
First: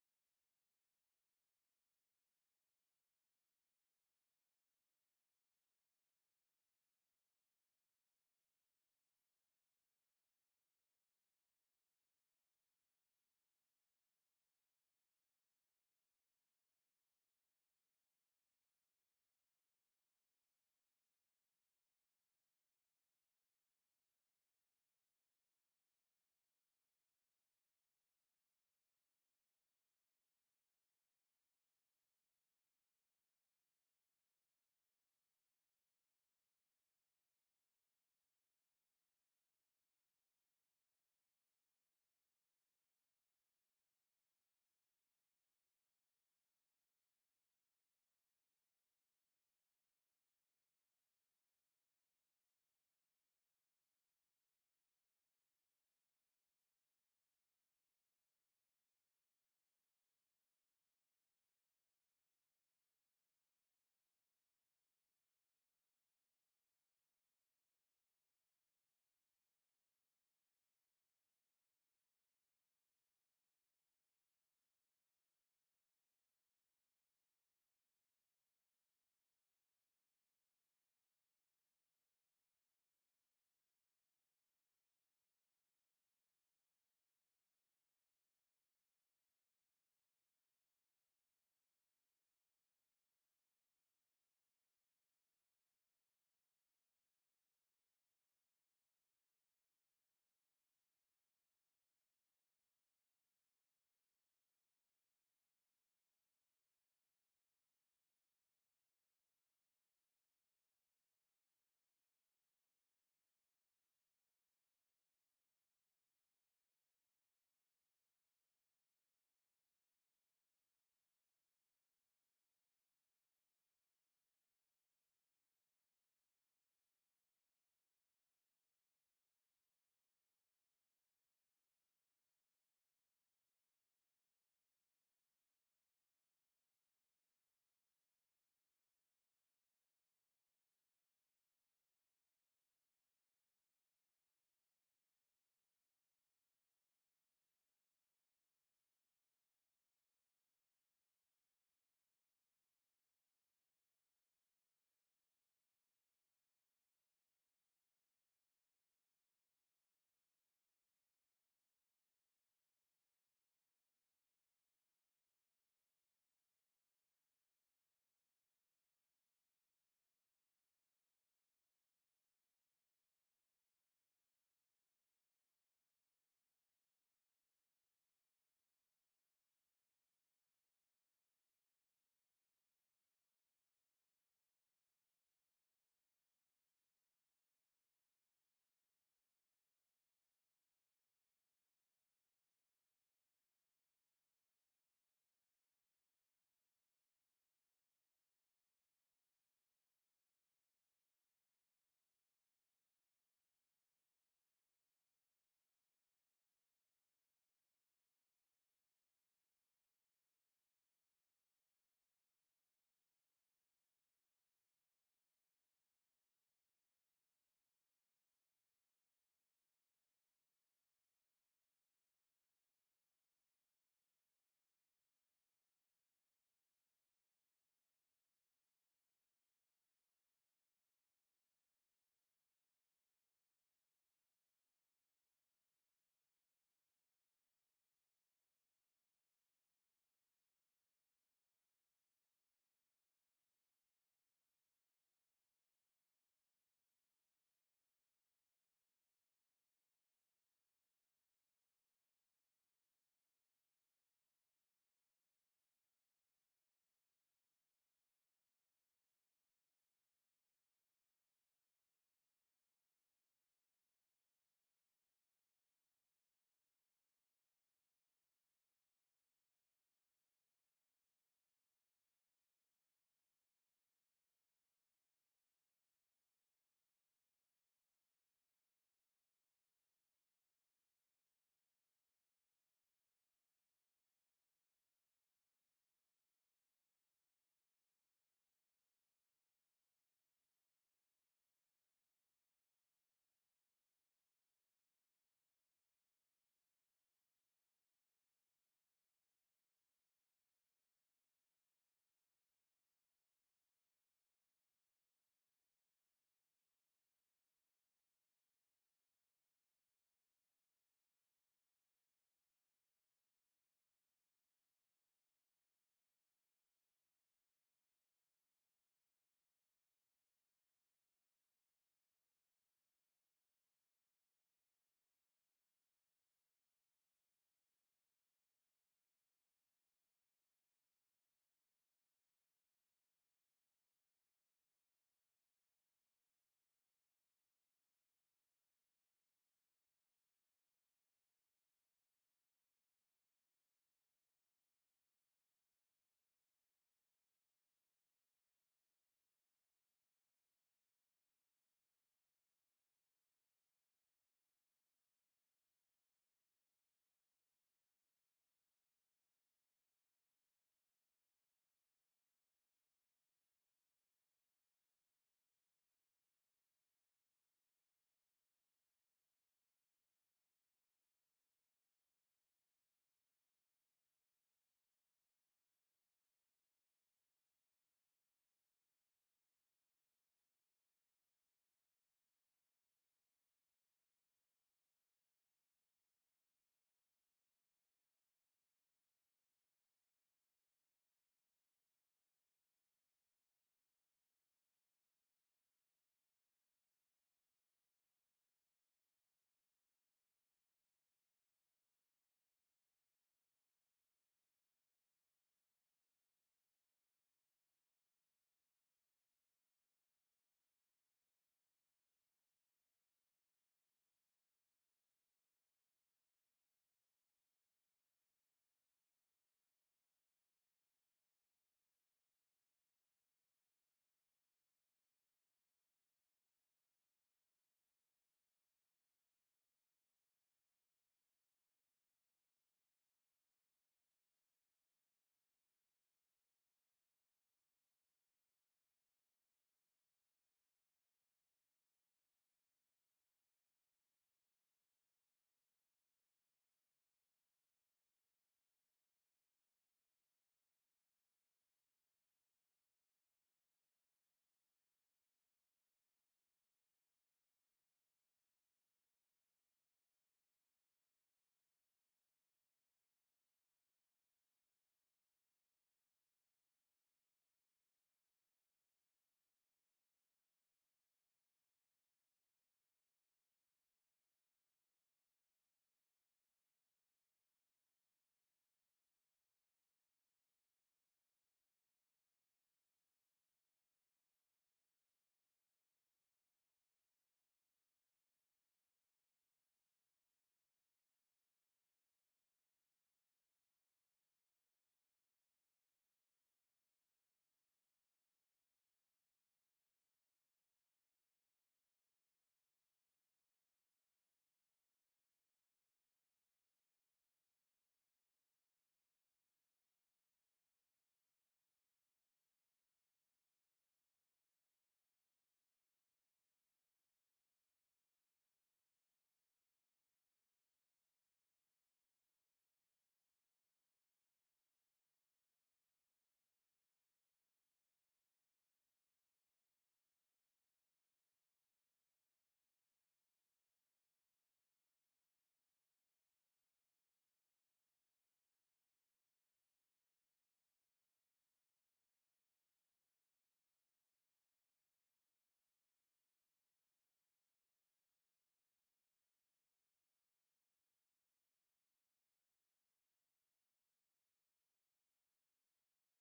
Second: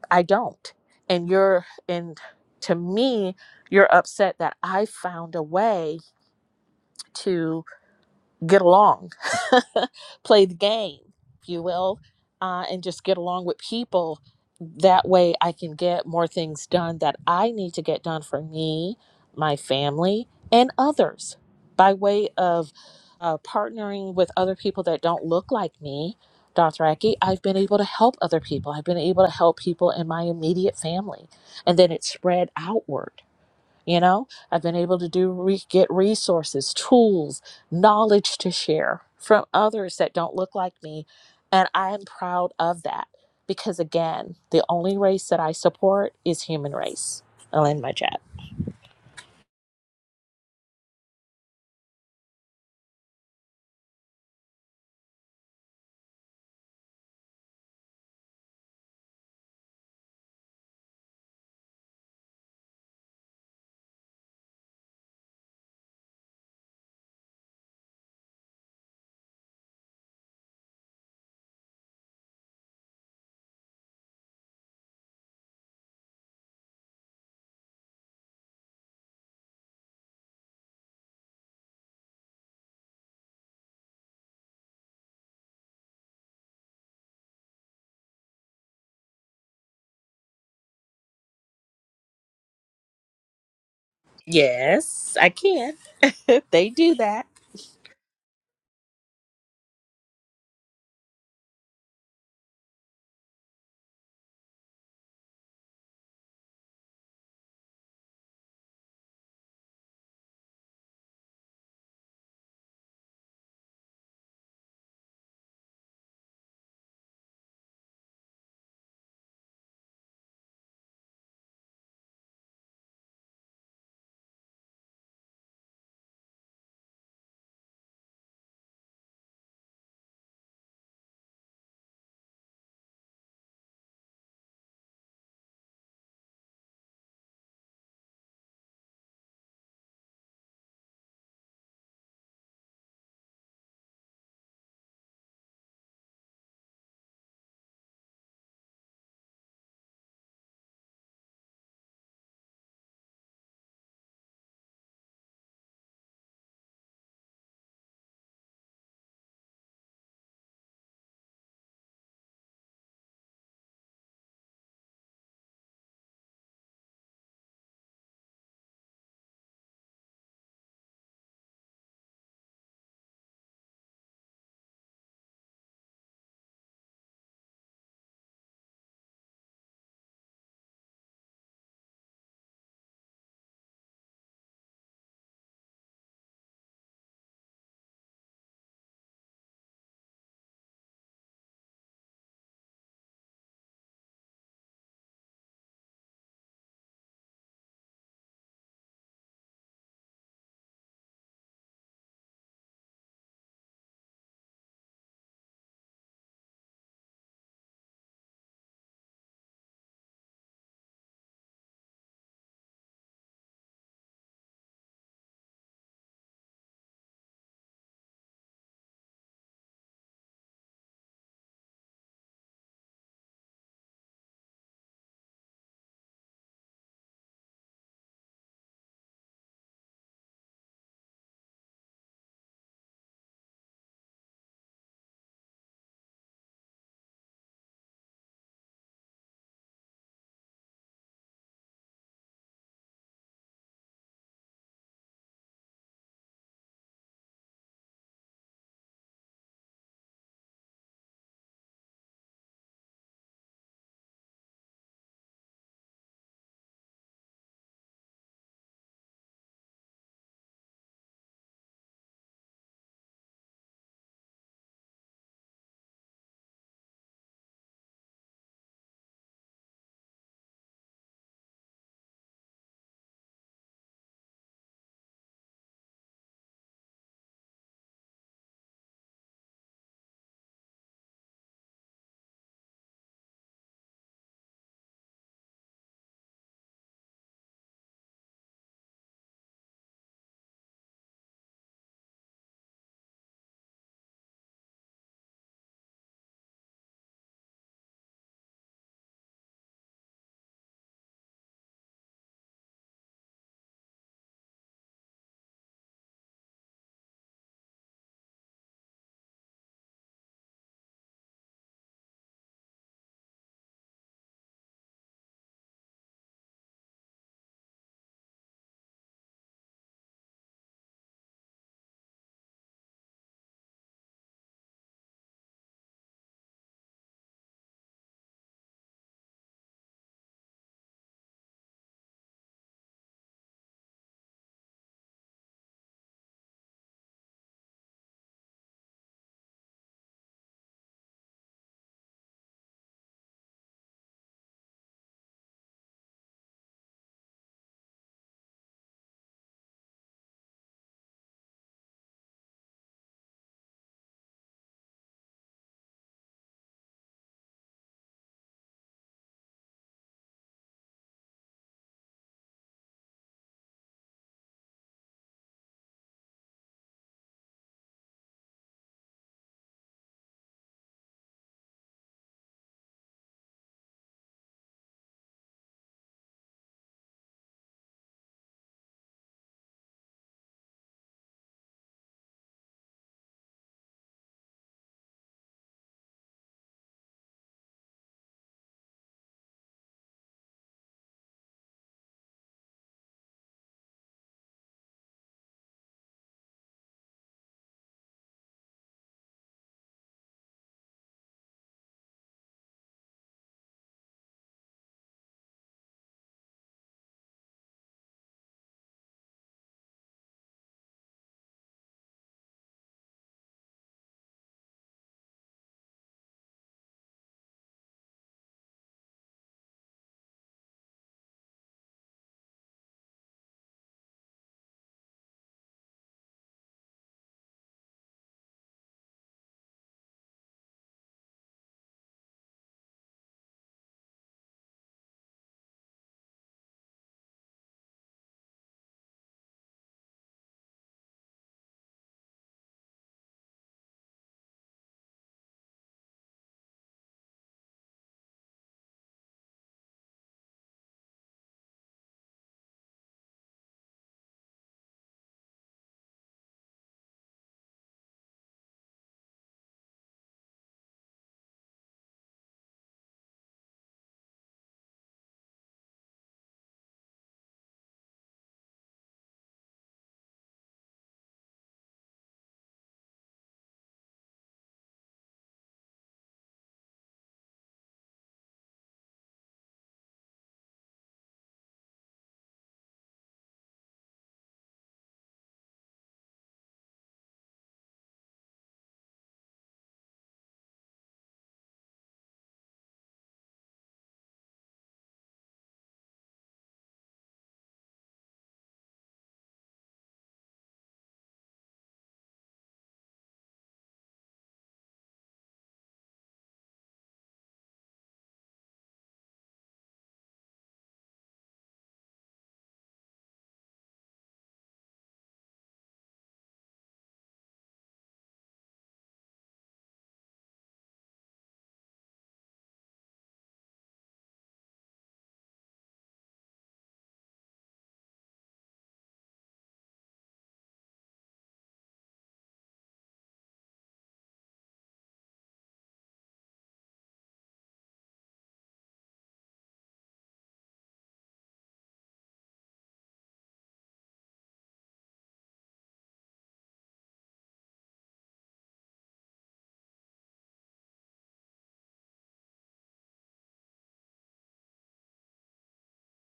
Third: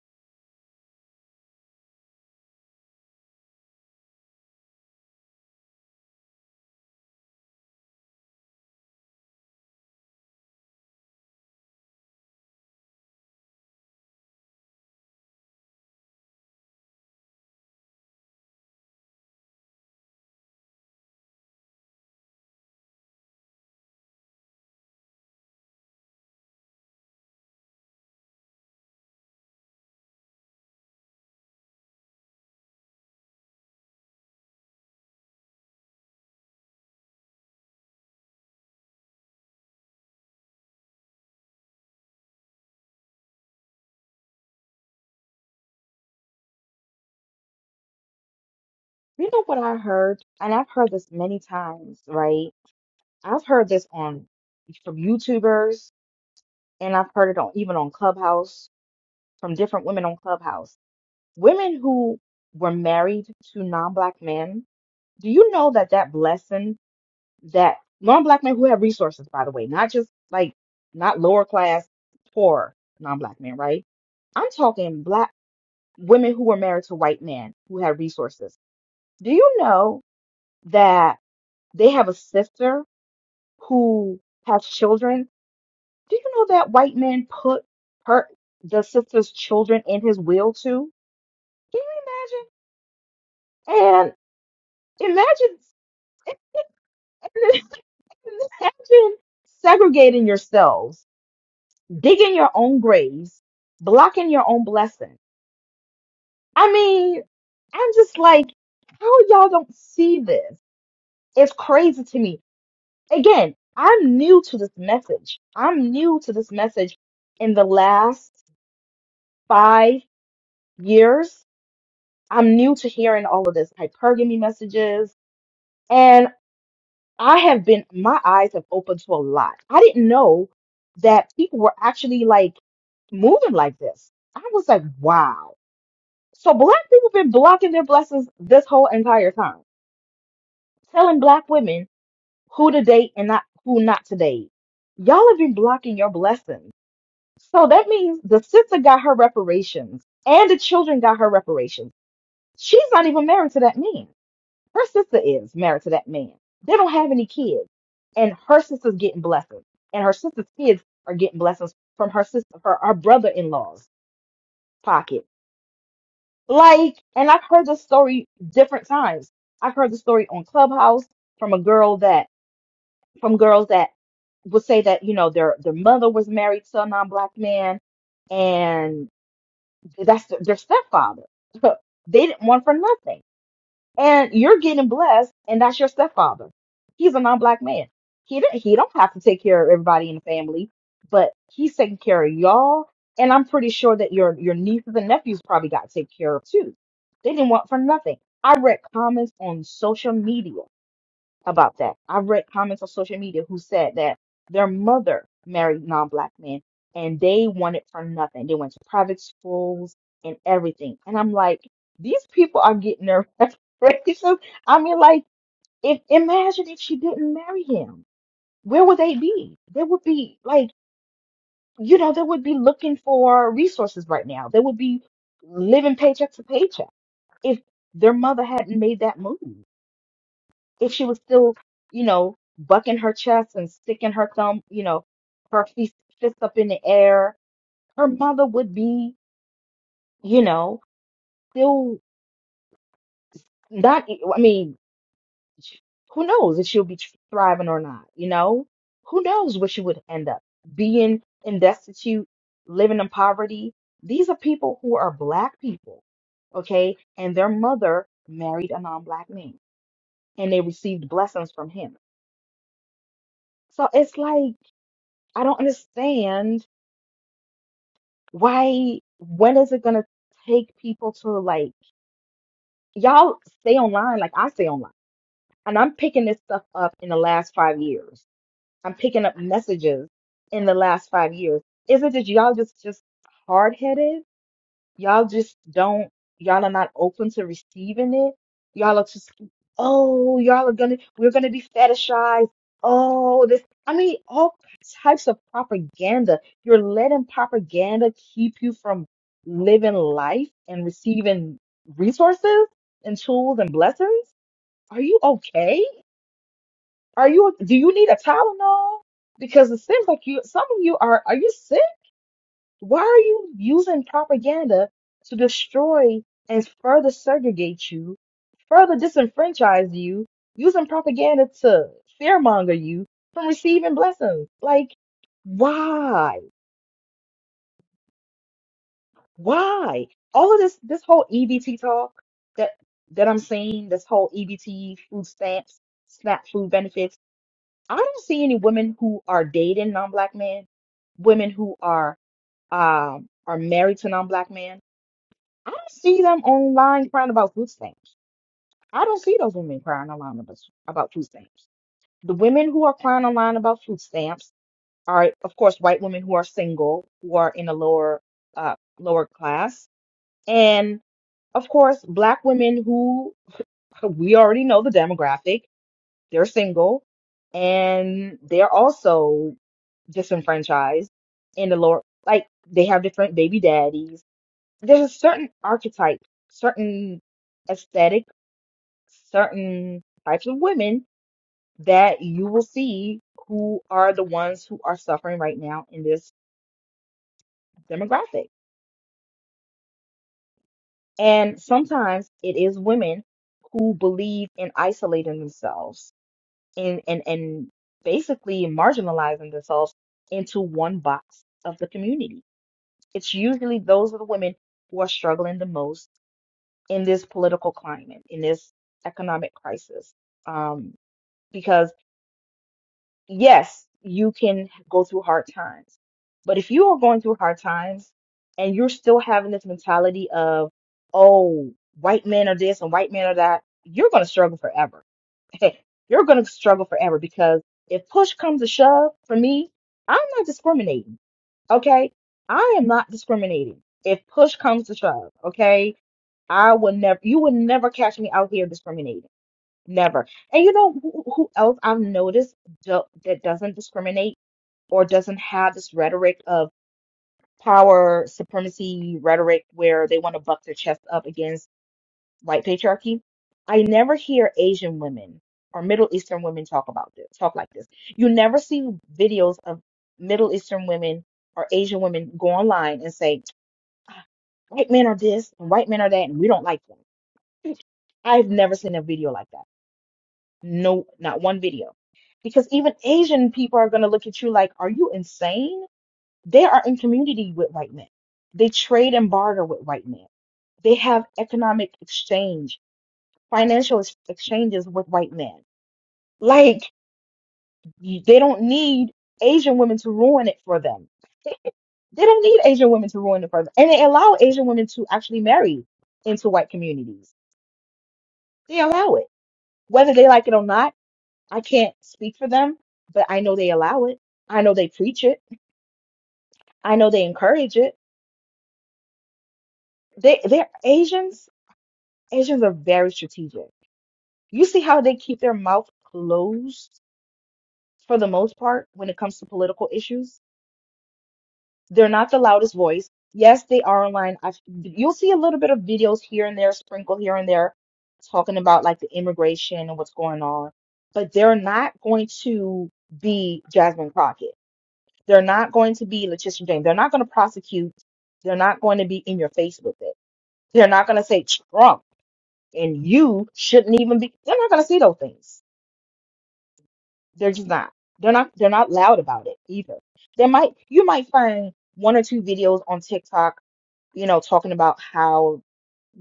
I don't. And you're, and to me, you're upset that I found a way to. get along, [LAUGHS] play the game, if you will, uh, and just get along with people. That way, I can get more things done that I need to get done for me, my family, and others by way of uh, partnering with other people that don't look like me. Dr. Aki, I've been able to help other people. I've been able to help people in my immediate family. And then it spread outward you know, I've been able to do re- get resources, tools, knowledge to share from others that don't look like me, and I am proud of that because again, the only race that I support is human race. I'll end my chat. You know what I heard? And I've heard this many times, right? I've heard this on from YouTubers and I've heard it on even on Clubhouse from different women on Clubhouse. Women who were married to non-black men. Do you know that that blessing that non-black men who have resources, by the way, not just like not lower class, poor non-black men, right? I'm talking black women who were married to white men who had resources. Do you know that they have a sister who has children? Do you know that white man put her the sister's children in his will too? Can you imagine? And Yes, I imagine can. [LAUGHS] they do that. [LAUGHS] imagine segregating yourselves, digging your own graves, blocking your own blessing. I mean, I'm just like, how y'all don't see this? It's crazy to me again, I'm new to this message. I'm new to this message in the last five years. I'm new to hearing all of this hypergamy messages. And I have been, my eyes have opened to a lot. I didn't know that people were actually like moving like this. I was like, wow. So black people been blocking their blessings this whole entire time, telling black women who to date and not who not to date. Y'all have been blocking your blessings So that means the sister got her reparations and the children got her reparations. She's not even married to that man. Her sister is married to that man. They don't have any kids. And her sister's getting blessings. And her sister's kids are getting blessings from her sister, her, her brother in law's pocket. Like, and I've heard this story different times. I've heard the story on Clubhouse from a girl that, from girls that would say that, you know, their, their mother was married to a non black man and That's their, their stepfather. [LAUGHS] they didn't want for nothing. And you're getting blessed, and that's your stepfather. He's a non-black man. He didn't, he don't have to take care of everybody in the family, but he's taking care of y'all. And I'm pretty sure that your your nieces and nephews probably got taken care of too. They didn't want for nothing. I read comments on social media about that. I've read comments on social media who said that their mother married non-black men and they wanted for nothing. They went to private schools and everything. And I'm like, these people are getting their [LAUGHS] reparations. I mean, like, if imagine if she didn't marry him, where would they be? They would be like, you know, they would be looking for resources right now. They would be living paycheck to paycheck if their mother hadn't made that move if she was still, you know, bucking her chest and sticking her thumb, you know, her fist, fist up in the air, her mother would be, you know, still not, e, I mean, who knows if she'll be thriving or not, you know? Who knows where she would end up being in destitute, living in poverty. These are people who are black people, okay? And their mother married a non-black man and they received blessings from him. So it's like, I don't understand why when is it gonna take people to like y'all stay online like I stay online and I'm picking this stuff up in the last five years. I'm picking up messages in the last five years. Is it that y'all just just hard headed Y'all just don't, y'all are not open to receiving it. Y'all are just, oh, y'all are gonna, we're gonna be fetishized. Oh, this, I mean, all types of propaganda. You're letting propaganda keep you from living life and receiving resources and tools and blessings. Are you okay? Are you, do you need a Tylenol? Because it seems like you, some of you are, are you sick? Why are you using propaganda to destroy and further segregate you, further disenfranchise you, using propaganda to fearmonger you from receiving blessings? Like, why? Why? All of this, this whole EBT talk that that I'm seeing, this whole EBT food stamps, SNAP food benefits. I don't see any women who are dating non-black men, women who are um are married to non-black men. I don't see them online crying about food stamps. I don't see those women crying online about, about food stamps. The women who are crying online about food stamps are, of course, white women who are single, who are in a lower, uh, lower class, and of course, black women who we already know the demographic. They're single, and they're also disenfranchised in the lower, like they have different baby daddies. There's a certain archetype, certain aesthetic certain types of women that you will see who are the ones who are suffering right now in this demographic. And sometimes it is women who believe in isolating themselves and, and, and basically marginalizing themselves into one box of the community. It's usually those are the women who are struggling the most in this political climate, in this economic crisis. Um, because yes, you can go through hard times. But if you are going through hard times and you're still having this mentality of, oh, white men are this and white men are that, you're going to struggle forever. [LAUGHS] you're going to struggle forever because if push comes to shove for me, I'm not discriminating. Okay. I am not discriminating. If push comes to shove, okay, I would never, you would never catch me out here discriminating. Never. And you know who, who else I've noticed do, that doesn't discriminate or doesn't have this rhetoric of power supremacy rhetoric where they want to buck their chest up against white patriarchy? I never hear Asian women or Middle Eastern women talk about this, talk like this. You never see videos of Middle Eastern women or Asian women go online and say, white men are this and white men are that, and we don't like them. I've never seen a video like that. No, not one video. Because even Asian people are going to look at you like, are you insane? They are in community with white men. They trade and barter with white men. They have economic exchange, financial ex- exchanges with white men. Like, y- they don't need Asian women to ruin it for them. They don't need Asian women to ruin it for them. And they allow Asian women to actually marry into white communities. They allow it, whether they like it or not I can't speak for them, but I know they allow it. I know they preach it. I know they encourage it. They they're Asians. Asians are very strategic. You see how they keep their mouth closed for the most part when it comes to political issues? They're not the loudest voice. Yes, they are online. I've, you'll see a little bit of videos here and there, sprinkle here and there, talking about like the immigration and what's going on. But they're not going to be Jasmine Crockett They're not going to be Letitia James. They're not going to prosecute. They're not going to be in your face with it. They're not going to say Trump and you shouldn't even be. They're not going to see those things. They're just not. They're not. They're not loud about it either. They might. You might find one or two videos on TikTok, you know, talking about how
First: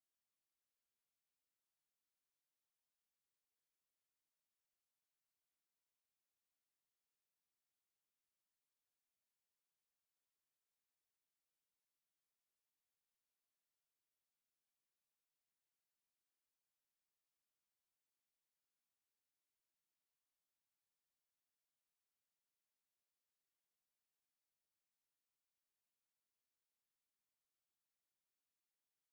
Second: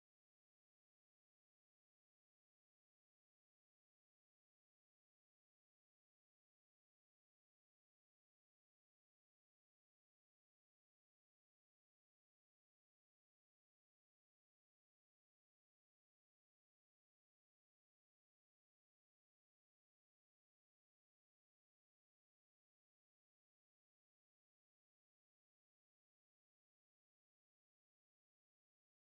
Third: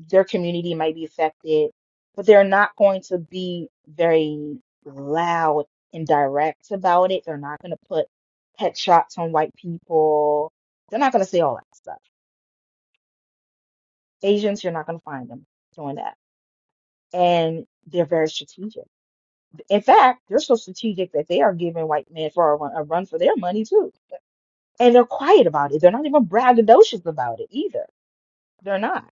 their community might be affected, but they're not going to be very loud and direct about it. They're not going to put pet shots on white people. They're not going to say all that stuff. Asians, you're not going to find them doing that. And they're very strategic. In fact, they're so strategic that they are giving white men for a run, a run for their money too. And they're quiet about it. They're not even braggadocious about it either. They're not.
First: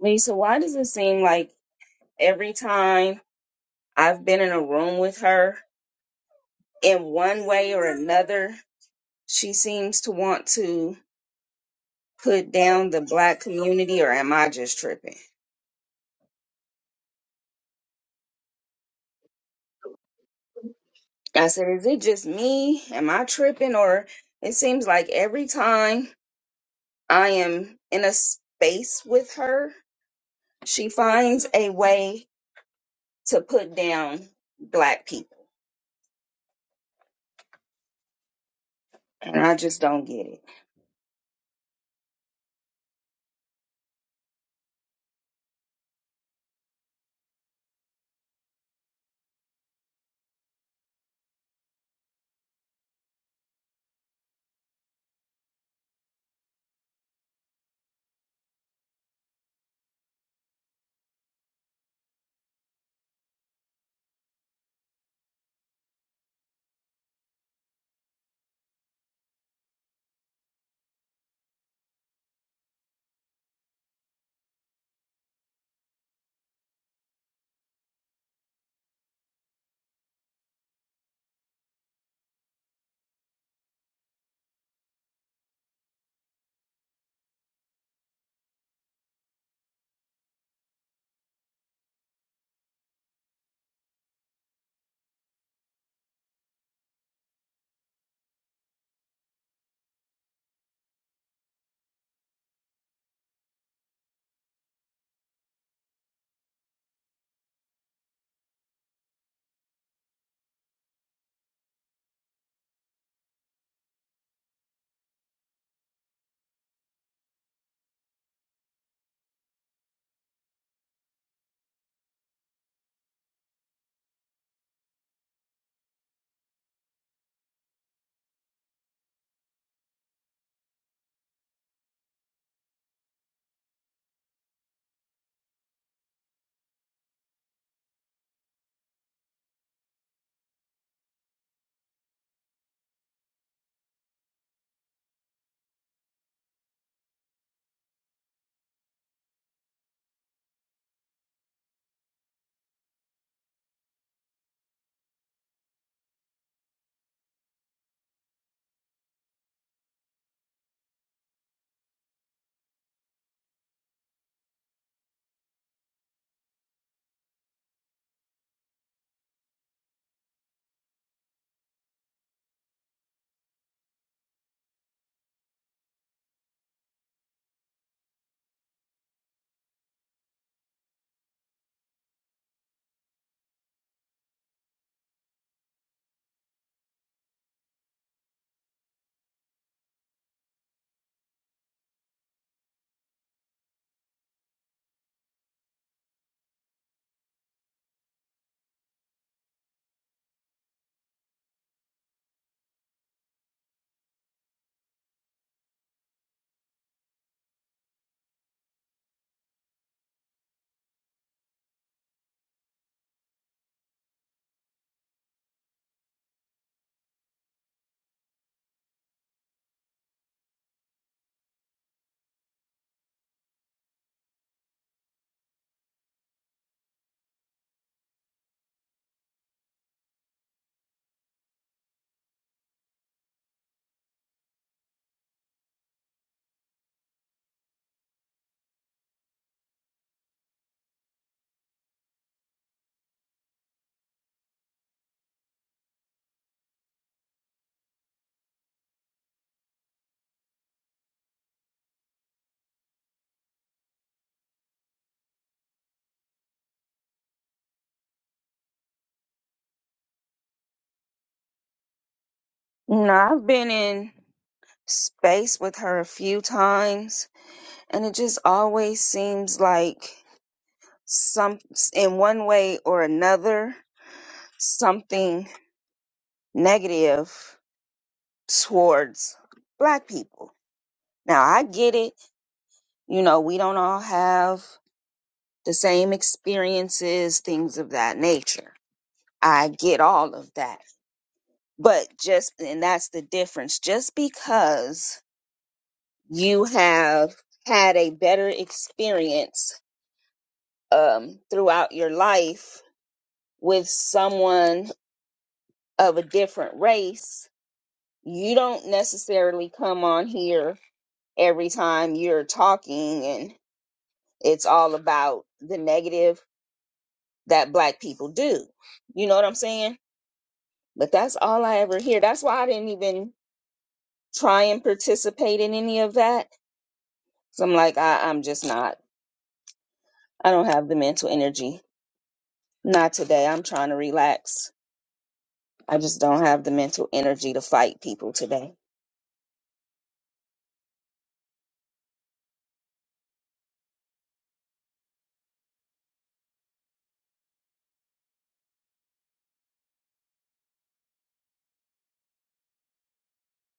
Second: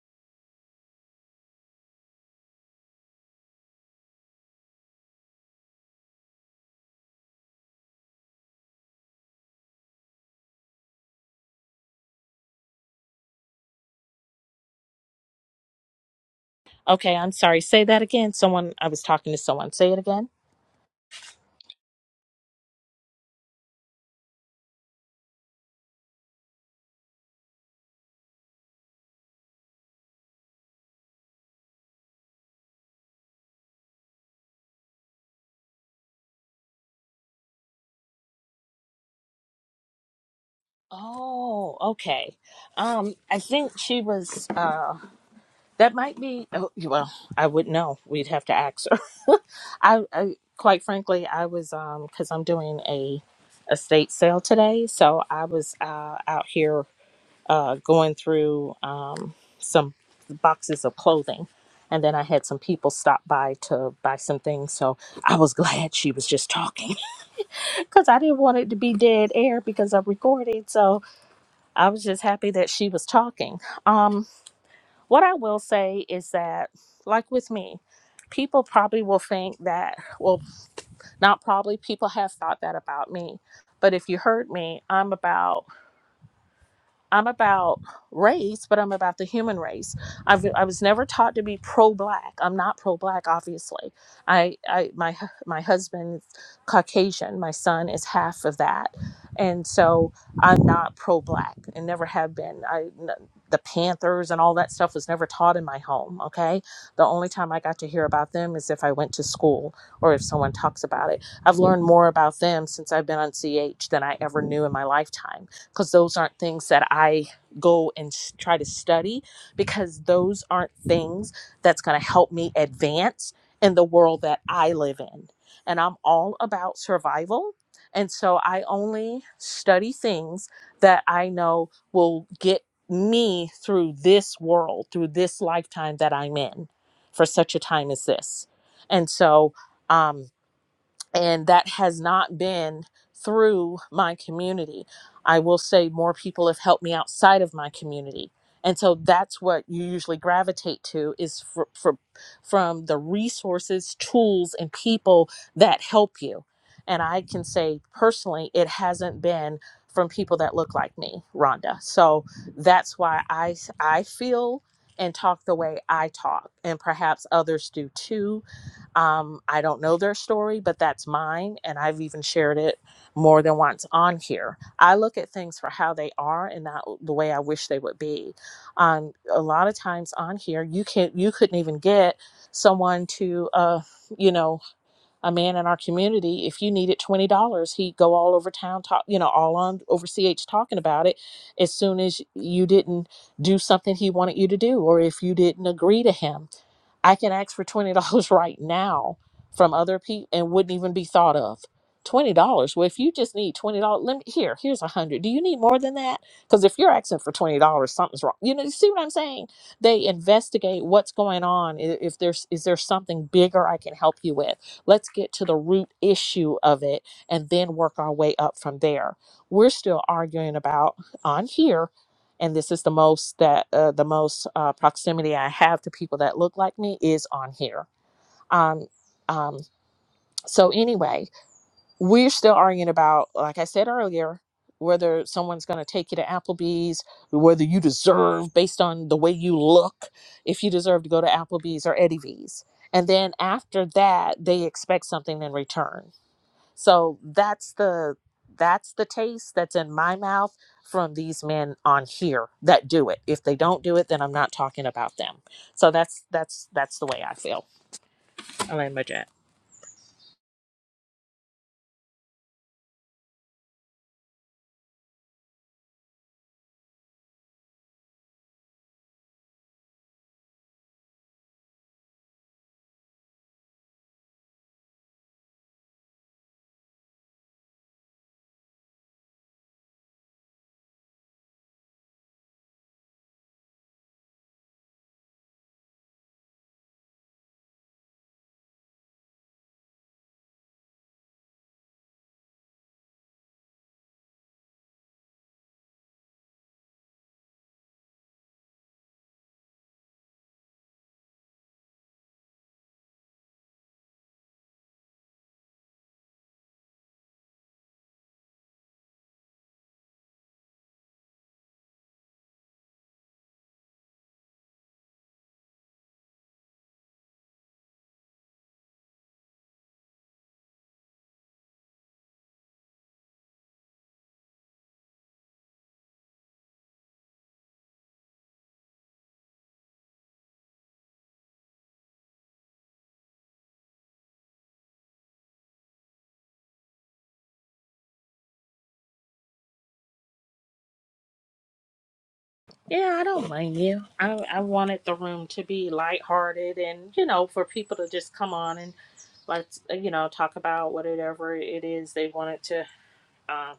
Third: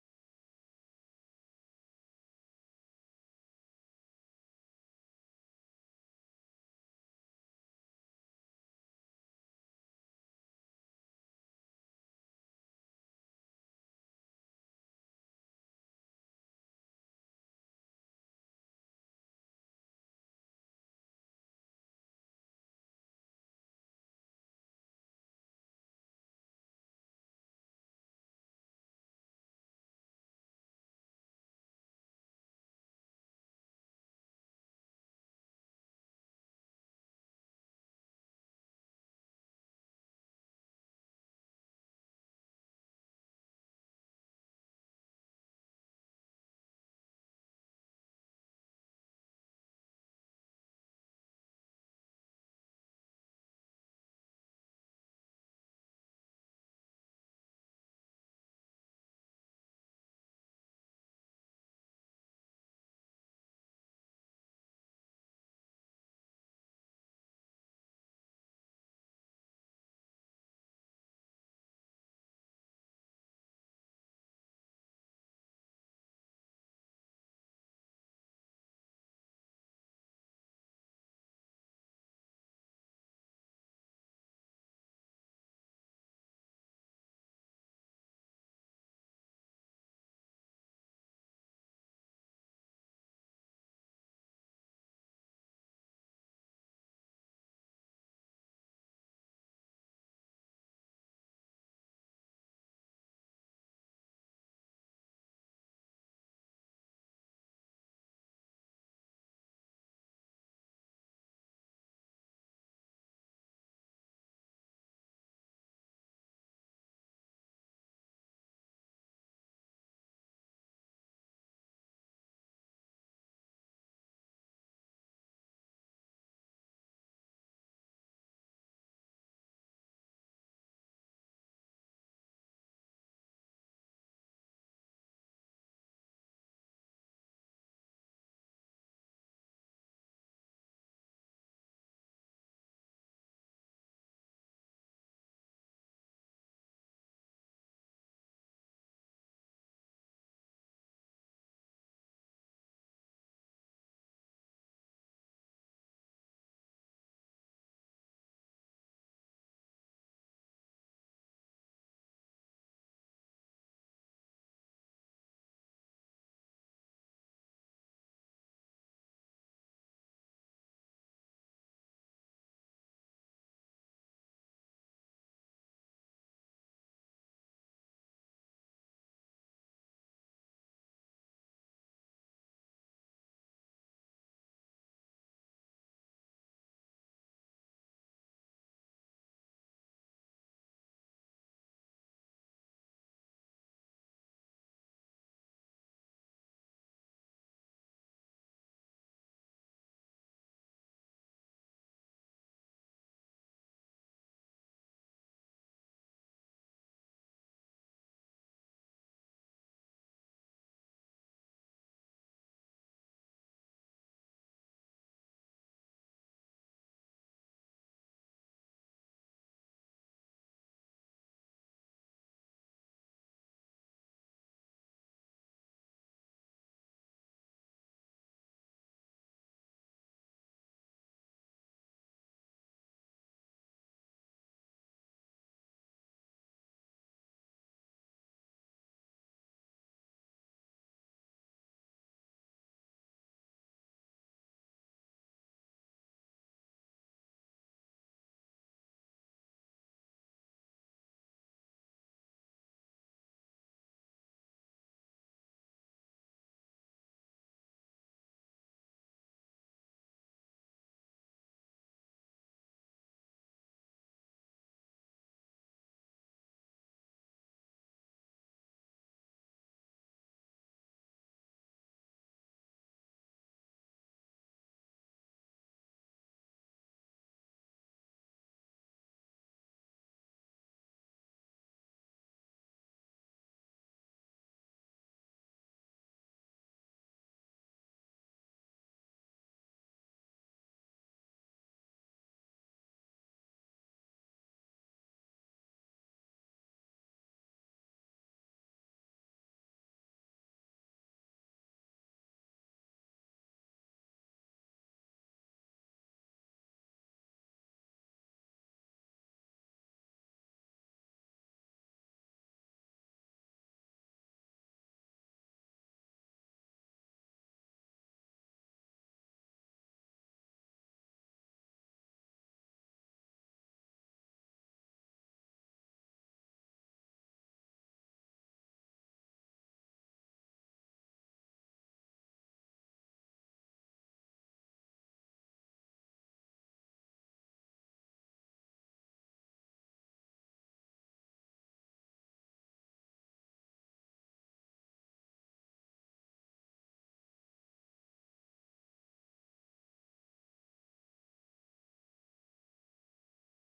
Lisa, why does it seem like every time I've been in a room with her, in one way or another, she seems to want to put down the black community, or am I just tripping? Okay, I'm sorry. Say that again. Someone I was talking to someone. Say it again. I said, is it just me? Am I tripping? Or it seems like every time I am in a space with her, she finds a way to put down black people. And I just don't get it. Oh, okay. Um, I think she was. Uh, That might be. Oh, well, I would know. We'd have to ask her. [LAUGHS] I, I quite frankly, I was um because I'm doing a estate sale today, so I was uh, out here uh, going through um some boxes of clothing, and then I had some people stop by to buy some things. So I was [LAUGHS] glad she was just talking [LAUGHS] because I didn't want it to be dead air because I'm recording. So I was just happy that she was talking. Um what I will say is that, like with me, people probably will think that, well, not probably, people have thought that about me. But if you heard me, I'm about I'm about race, but I'm about the human race. I've, I was never taught to be pro-black. I'm not pro-black, obviously. I, I my my husband's Caucasian. My son is half of that, and so I'm not pro-black and never have been. I n- the Panthers and all that stuff was never taught in my home. Okay, the only time I got to hear about them is if I went to school or if someone talks about it. I've learned more about them since I've been on CH than I ever knew in my lifetime because those aren't things that I go and s- try to study because those aren't things that's going to help me advance in the world that I live in. And I'm all about survival. And so I only study things that I know will get me through this world, through this lifetime that I'm in for such a time as this. And so, um, and that has not been through my community. I will say more people have helped me outside of my community. And so that's what you usually gravitate to is for, for, from the resources, tools, and people that help you. And I can say personally, it hasn't been from people that look like me, Rhonda. So that's why I I feel and talk the way I talk, and perhaps others do too um, I don't know their story, but that's mine. And I've even shared it more than once on here. I look at things for how they are and not the way I wish they would be. Um, a lot of times on here, you can't, you couldn't even get someone to, uh, you know, a man in our community if you needed $20 he'd go all over town talk you know all on over ch talking about it as soon as you didn't do something he wanted you to do or if you didn't agree to him i can ask for $20 [LAUGHS] right now from other people and wouldn't even be thought of $20 well if you just need $20 let me here here's a hundred do you need more than that because if you're asking for $20 something's wrong you know you see what i'm saying they investigate what's going on i- if there's is there something bigger i can help you with Let's get to the root issue of it and then work our way up from there. We're still arguing about on here, and this is the most that uh, the most uh, proximity I have to people that look like me is on here. Um, um, so anyway, we're still arguing about, like I said earlier, whether someone's going to take you to Applebee's, whether you deserve based on the way you look, if you deserve to go to Applebee's or Eddie V's. And then after that, they expect something in return so that's the that's the taste that's in my mouth from these men on here that do it. If they don't do it, then I'm not talking about them. So that's that's that's the way I feel. I land my jet. No, I've been in space with her a few times, and it just always seems like some, in one way or another, something negative towards black people. Now, I get it. You know, we don't all have the same experiences, things of that nature. I get all of that. But just, and that's the difference. Just because you have had a better experience um, throughout your life with someone of a different race, you don't necessarily come on here every time you're talking and it's all about the negative that black people do. You know what I'm saying? But that's all I ever hear. That's why I didn't even try and participate in any of that So I'm like, I, I'm just not. I don't have the mental energy. Not today. I'm trying to relax. I just don't have the mental energy to fight people today. Yeah, I don't blame you. I I wanted the room to be lighthearted and you know for people to just come on and let's uh, you know talk about whatever it is they wanted to. Um,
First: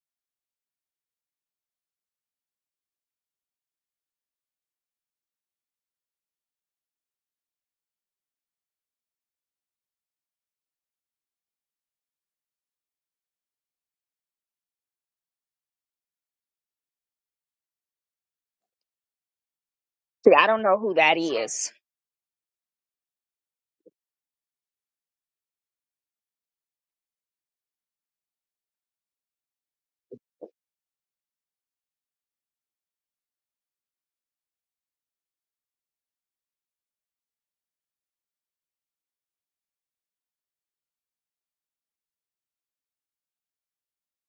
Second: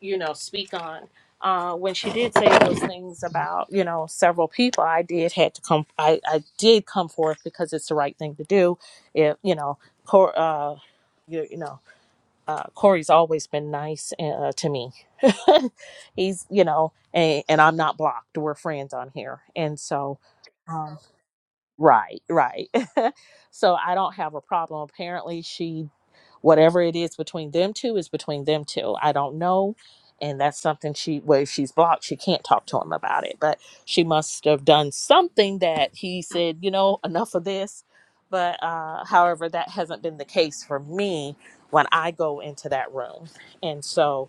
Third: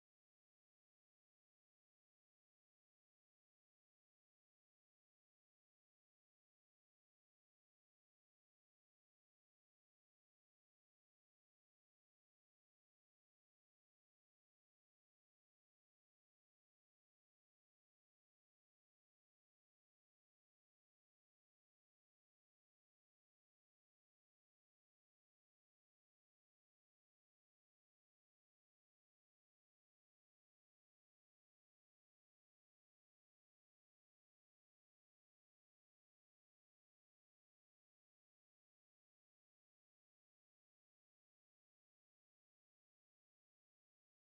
you know, speak on. Uh, when she did say those things about, you know, several people, I did had to come. I, I did come forth because it's the right thing to do. If you know, Cor, uh, you, you know, uh, Corey's always been nice uh, to me. [LAUGHS] He's, you know, and, and I'm not blocked. We're friends on here, and so, See, I don't know who um, that is. right, right. [LAUGHS] so I don't have a problem. Apparently, she whatever it is between them two is between them two. I don't know. And that's something she, well, if she's blocked. She can't talk to him about it. But she must have done something that he said, you know, enough of this. But uh, however, that hasn't been the case for me when I go into that room. And so,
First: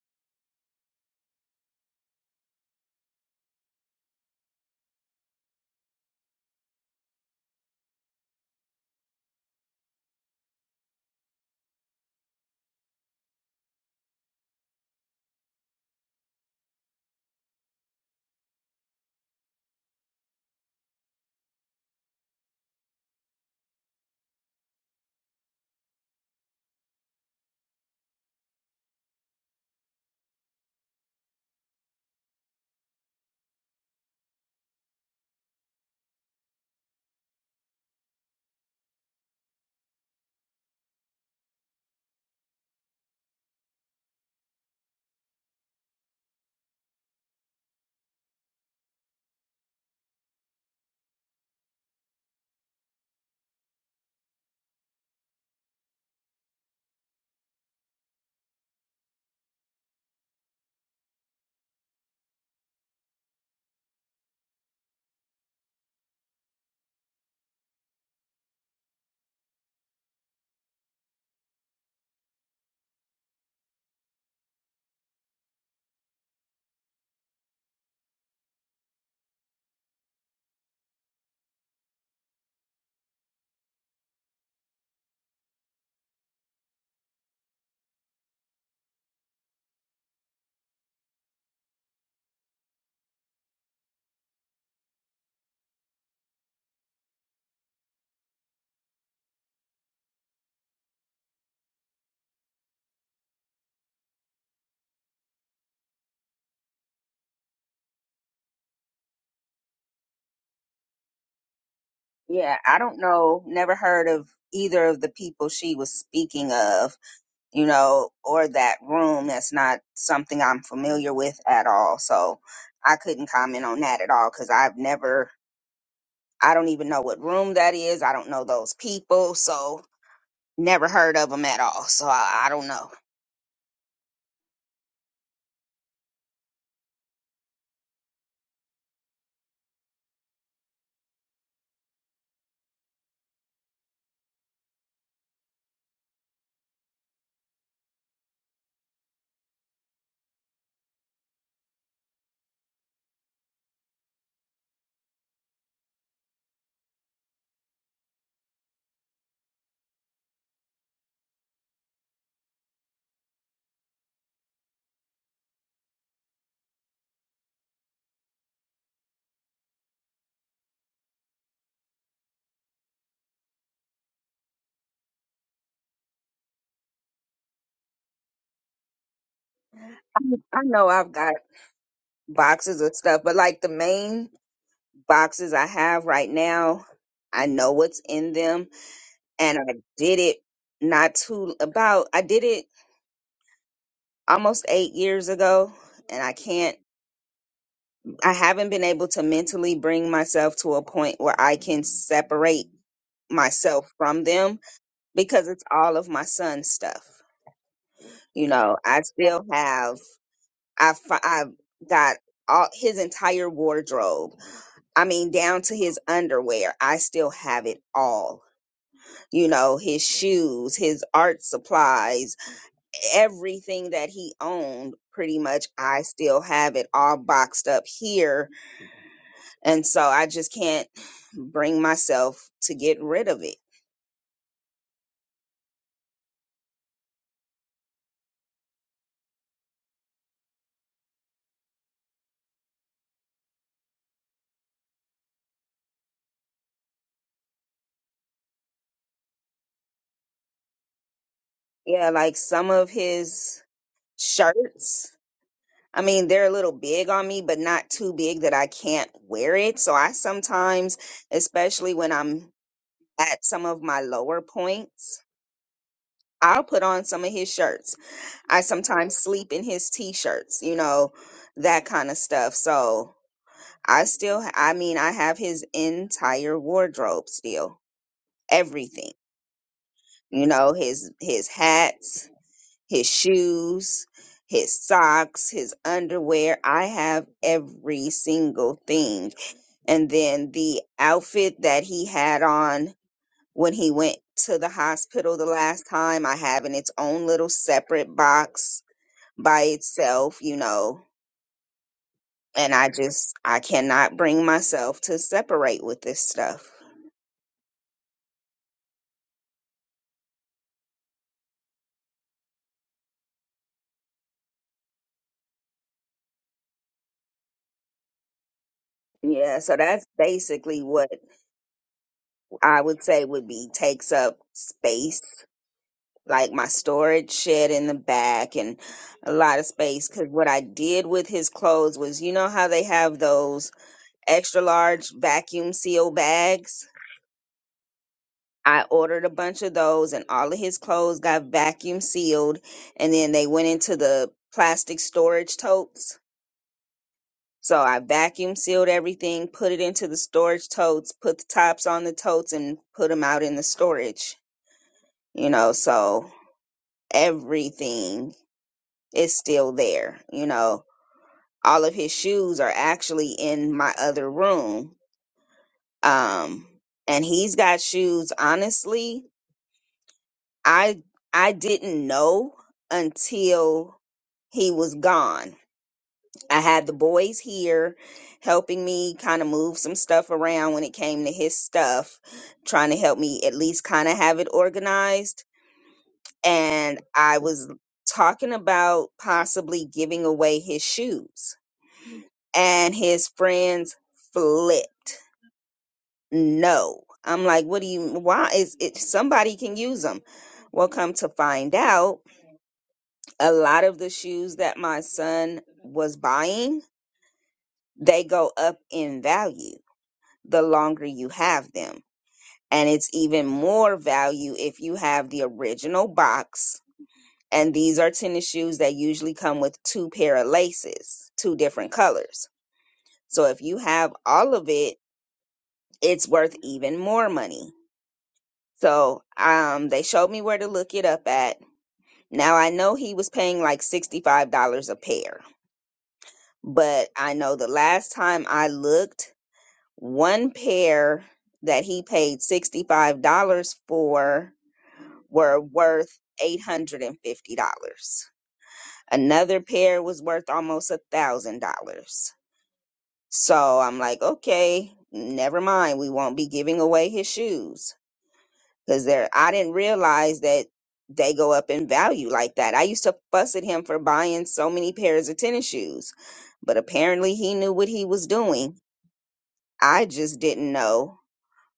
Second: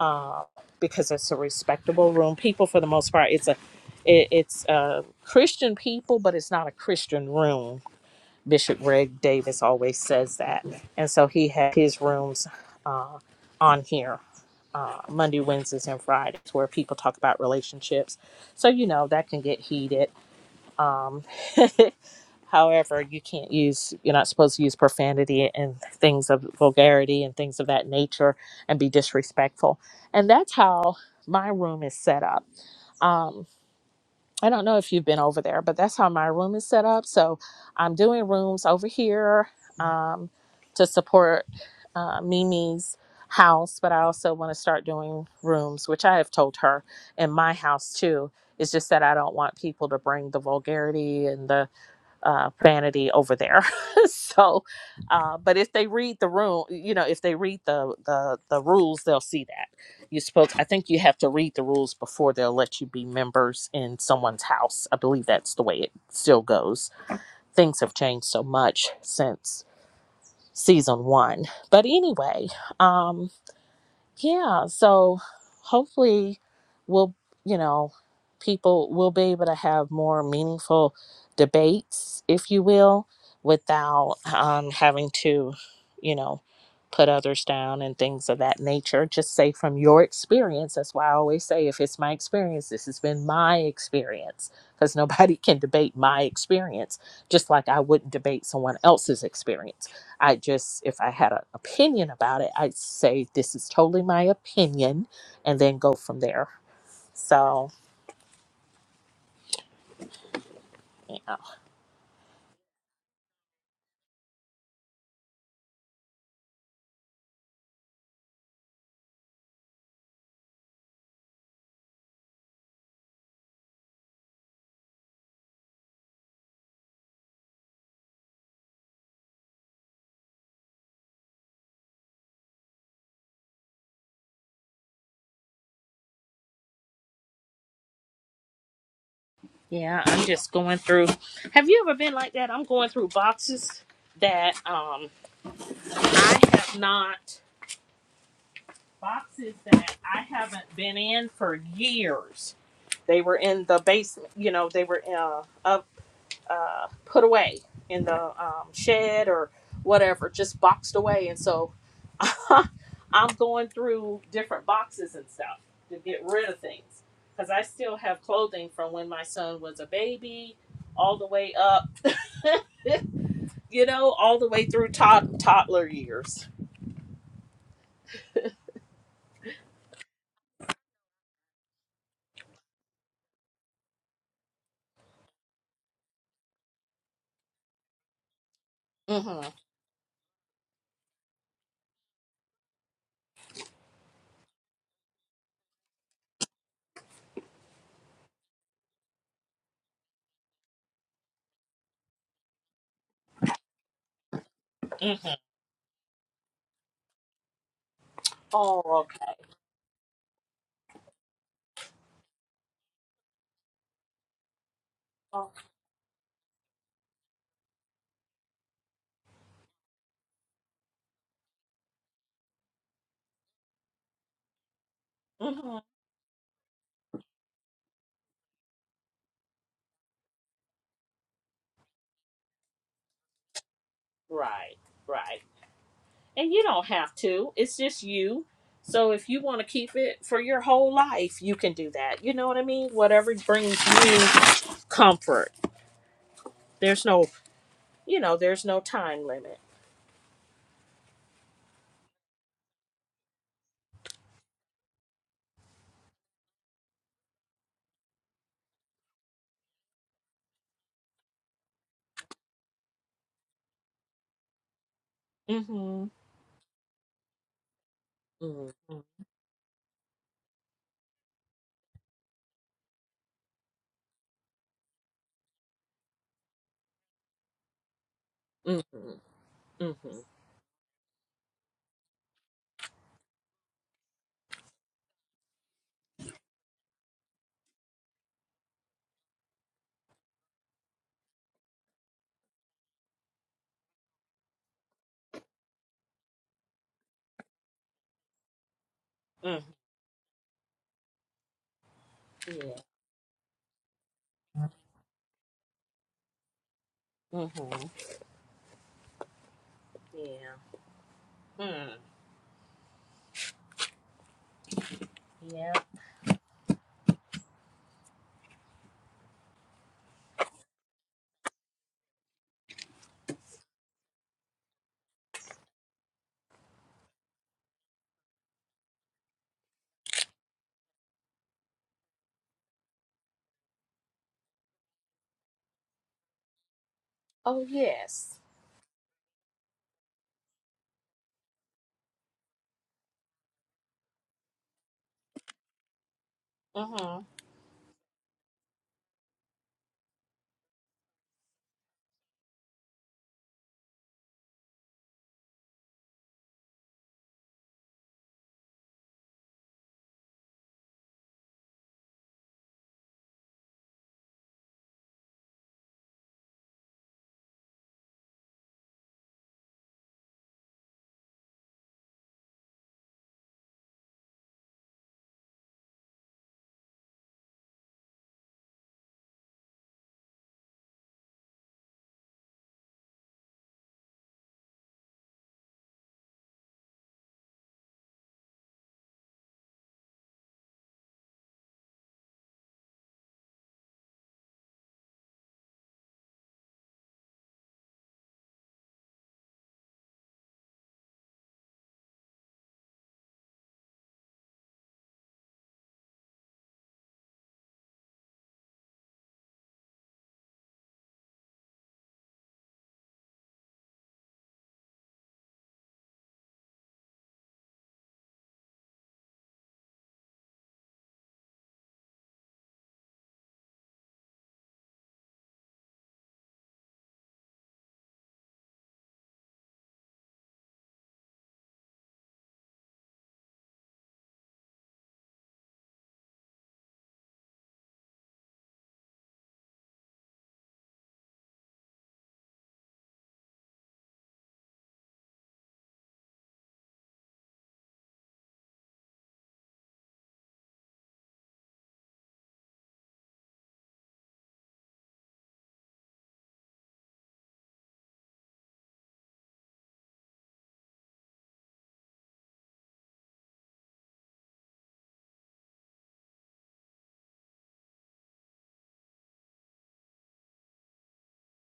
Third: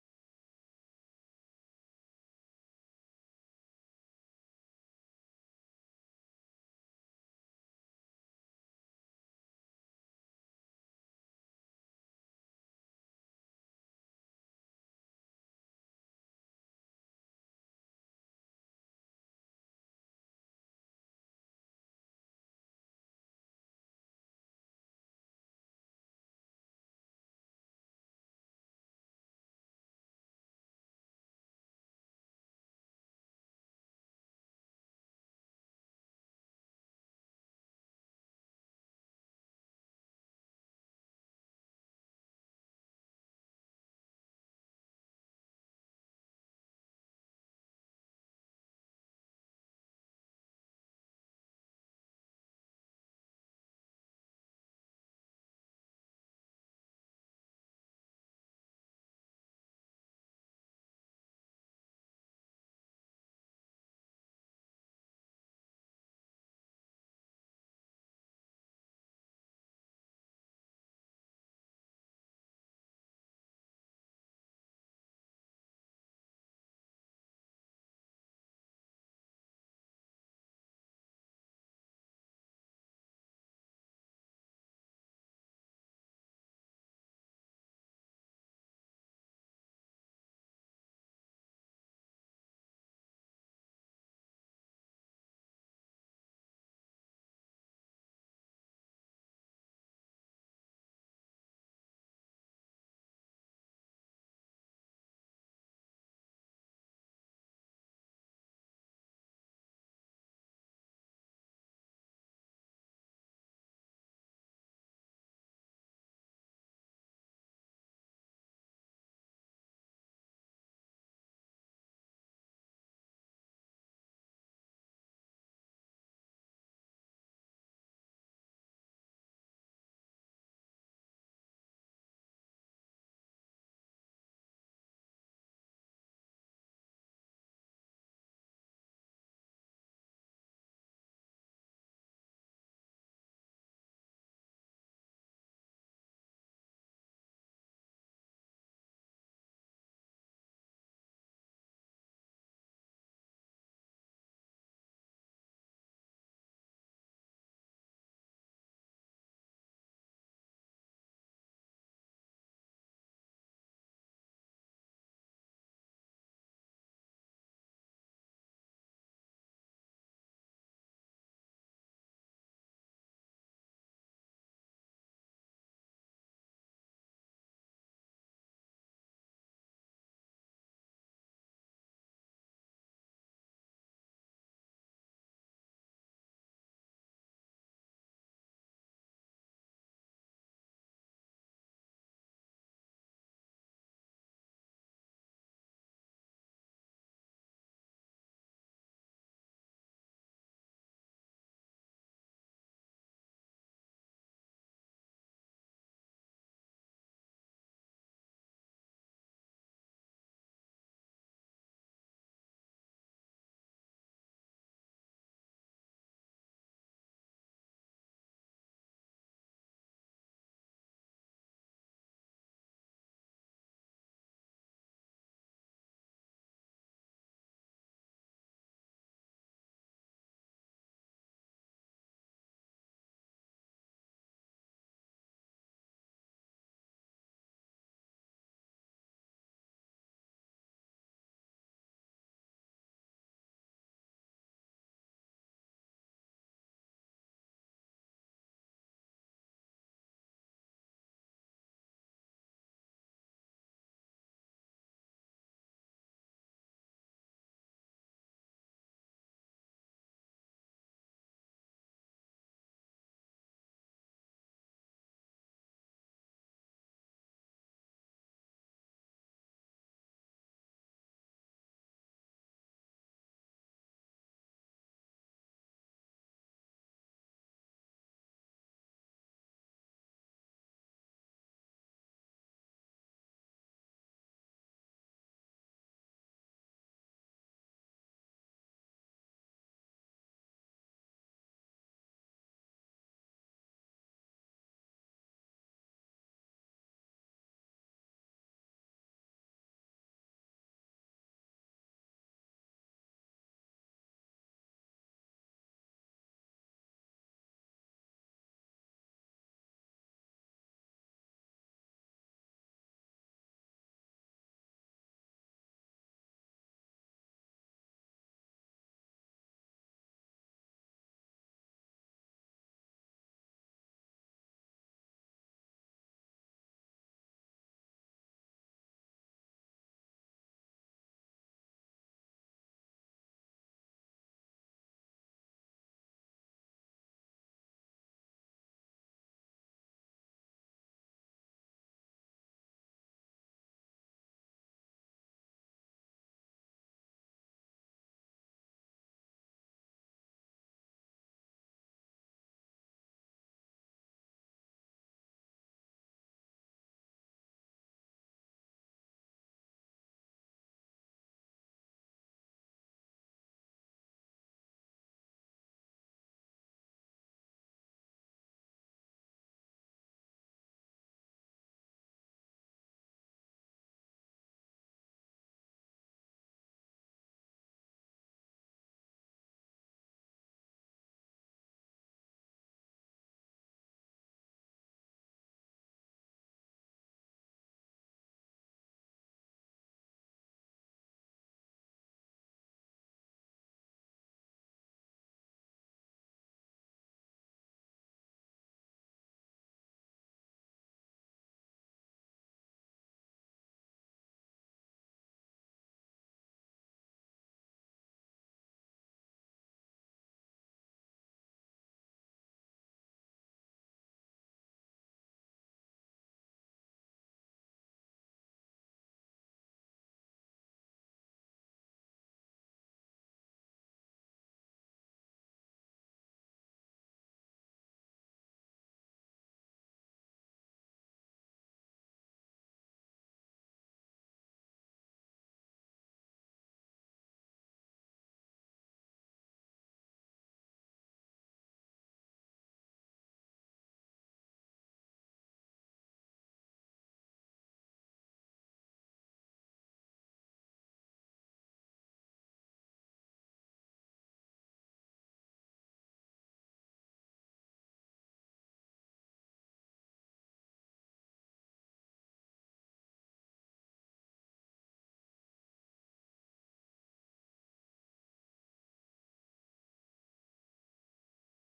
uh, because it's a respectable room, people for the most part, it's a, it, it's uh, Christian people, but it's not a Christian room Bishop Greg Davis always says that. And so he had his rooms uh, on here uh, Monday, Wednesdays, and Fridays where people talk about relationships. So, you know, that can get heated. Um, [LAUGHS] however, you can't use, you're not supposed to use profanity and things of vulgarity and things of that nature and be disrespectful. And that's how my room is set up. Um, I don't know if you've been over there, but that's how my room is set up. So I'm doing rooms over here um, to support uh, Mimi's house, but I also want to start doing rooms, which I have told her in my house too. It's just that I don't want people to bring the vulgarity and the uh, vanity over there. [LAUGHS] so, uh, but if they read the room, you know, if they read the the the rules, they'll see that you spoke. I think you have to read the rules before they'll let you be members in someone's house. I believe that's the way it still goes. Things have changed so much since season one. But anyway, um, yeah so hopefully we'll you know people will be able to have more meaningful debates if you will without um, having to you know put others down and things of that nature just say from your experience that's why i always say if it's my experience this has been my experience because nobody [LAUGHS] can debate my experience just like i wouldn't debate someone else's experience I just, if I had an opinion about it, I'd say this is totally my opinion and then go from there. So, you know, Yeah, I don't know. Never heard of either of the people she was speaking of. you know, or that room. That's not something I'm familiar with at all. So I couldn't comment on that at all because I've never, I don't even know what room that is. I don't know those people. So never heard of them at all. So I, I don't know. yeah, I'm just going through. Have you ever been like that? I'm going through boxes that um, I have not, boxes that I haven't been in for years. They were in the basement, you know, they were uh, of uh, put away in the um, shed or whatever, just boxed away. And so [LAUGHS] I'm going through different boxes and stuff to get rid of things because I still have clothing from when my son was a baby, all the way up, [LAUGHS] you know, all the way through tod- toddler years. I know I've got boxes of stuff, but like the main boxes I have right now, I know what's in them. Mm-hmm. And I did it not too about, I did it almost eight years ago. And I can't I haven't been able to mentally bring myself to a point where I can separate myself from them hmm because it's all of my son's stuff. You know, I Oh, still have I have I got all his entire wardrobe. I mean, okay. down to his underwear. I still have it all. You know, his shoes, his art supplies, everything that he owned pretty much hmm I still have it all boxed up here And so I just can't bring myself to get rid of it. Right, right. and you don't have to it's just you so if you want to keep it for your whole life you can do that you know what i mean whatever brings you comfort there's no you know there's no time limit Yeah, like some of his shirts, I mean, they're a little big on me, but not too big that I can't wear it. So I sometimes, especially when I'm at some of my lower points, mm-hmm I'll put on some of his shirts. I mm-hmm sometimes sleep in his t-shirts, you know, that kind of stuff. So I still, I mean, I have his entire wardrobe still, everything mm-hmm mm-hmm, you know his his hats his shoes his socks his underwear i have every single thing and then the outfit that he had on when he went to the hospital the last time i have in its own little separate box hmm by itself you know yeah and i just i cannot bring myself to separate with this stuff Mm-hmm. Yeah. Mm. Yeah. yeah so that's basically what i would say would be takes up space like my storage shed in the back and a lot of space because what I did with his clothes was you know how they have those extra large vacuum seal bags? Oh yes. I ordered a bunch of those and all of his clothes got vacuum sealed and then they went into the plastic storage totes. Mm-hmm. So I vacuum sealed everything, put it into the storage totes, put the tops on the totes and put them out in the storage, you know, so everything is still there, you know all of his shoes are actually in my other room. Um, and he's got shoes. Honestly, I I didn't know until he was gone. I had the boys here helping me kind of move some stuff around when it came to his stuff, trying to help me at least kind of have it organized. And I was talking about possibly giving away his shoes, and his friends flipped no. I'm like, what do you, why is it, somebody can use them. Well, come to find out, a lot of the shoes that my son was buying, they go up in value the longer you have them. And it's even more value if you have the original box. And these are tennis shoes that usually come with two pair of laces, two different colors. So if you have all of it, it's worth even more money So um, they showed me where to look it up at. Now I know he was paying like $65 a pair, but I know the last time I looked, one pair that he paid $65 for were worth $850. Another pair was worth almost $1,000. So I'm like, okay, never mind. We won't be giving away his shoes. because they're I didn't realize that they go up in value like that. I used to fuss at him for buying so many pairs of tennis shoes, but apparently he knew what he was doing. I just didn't know.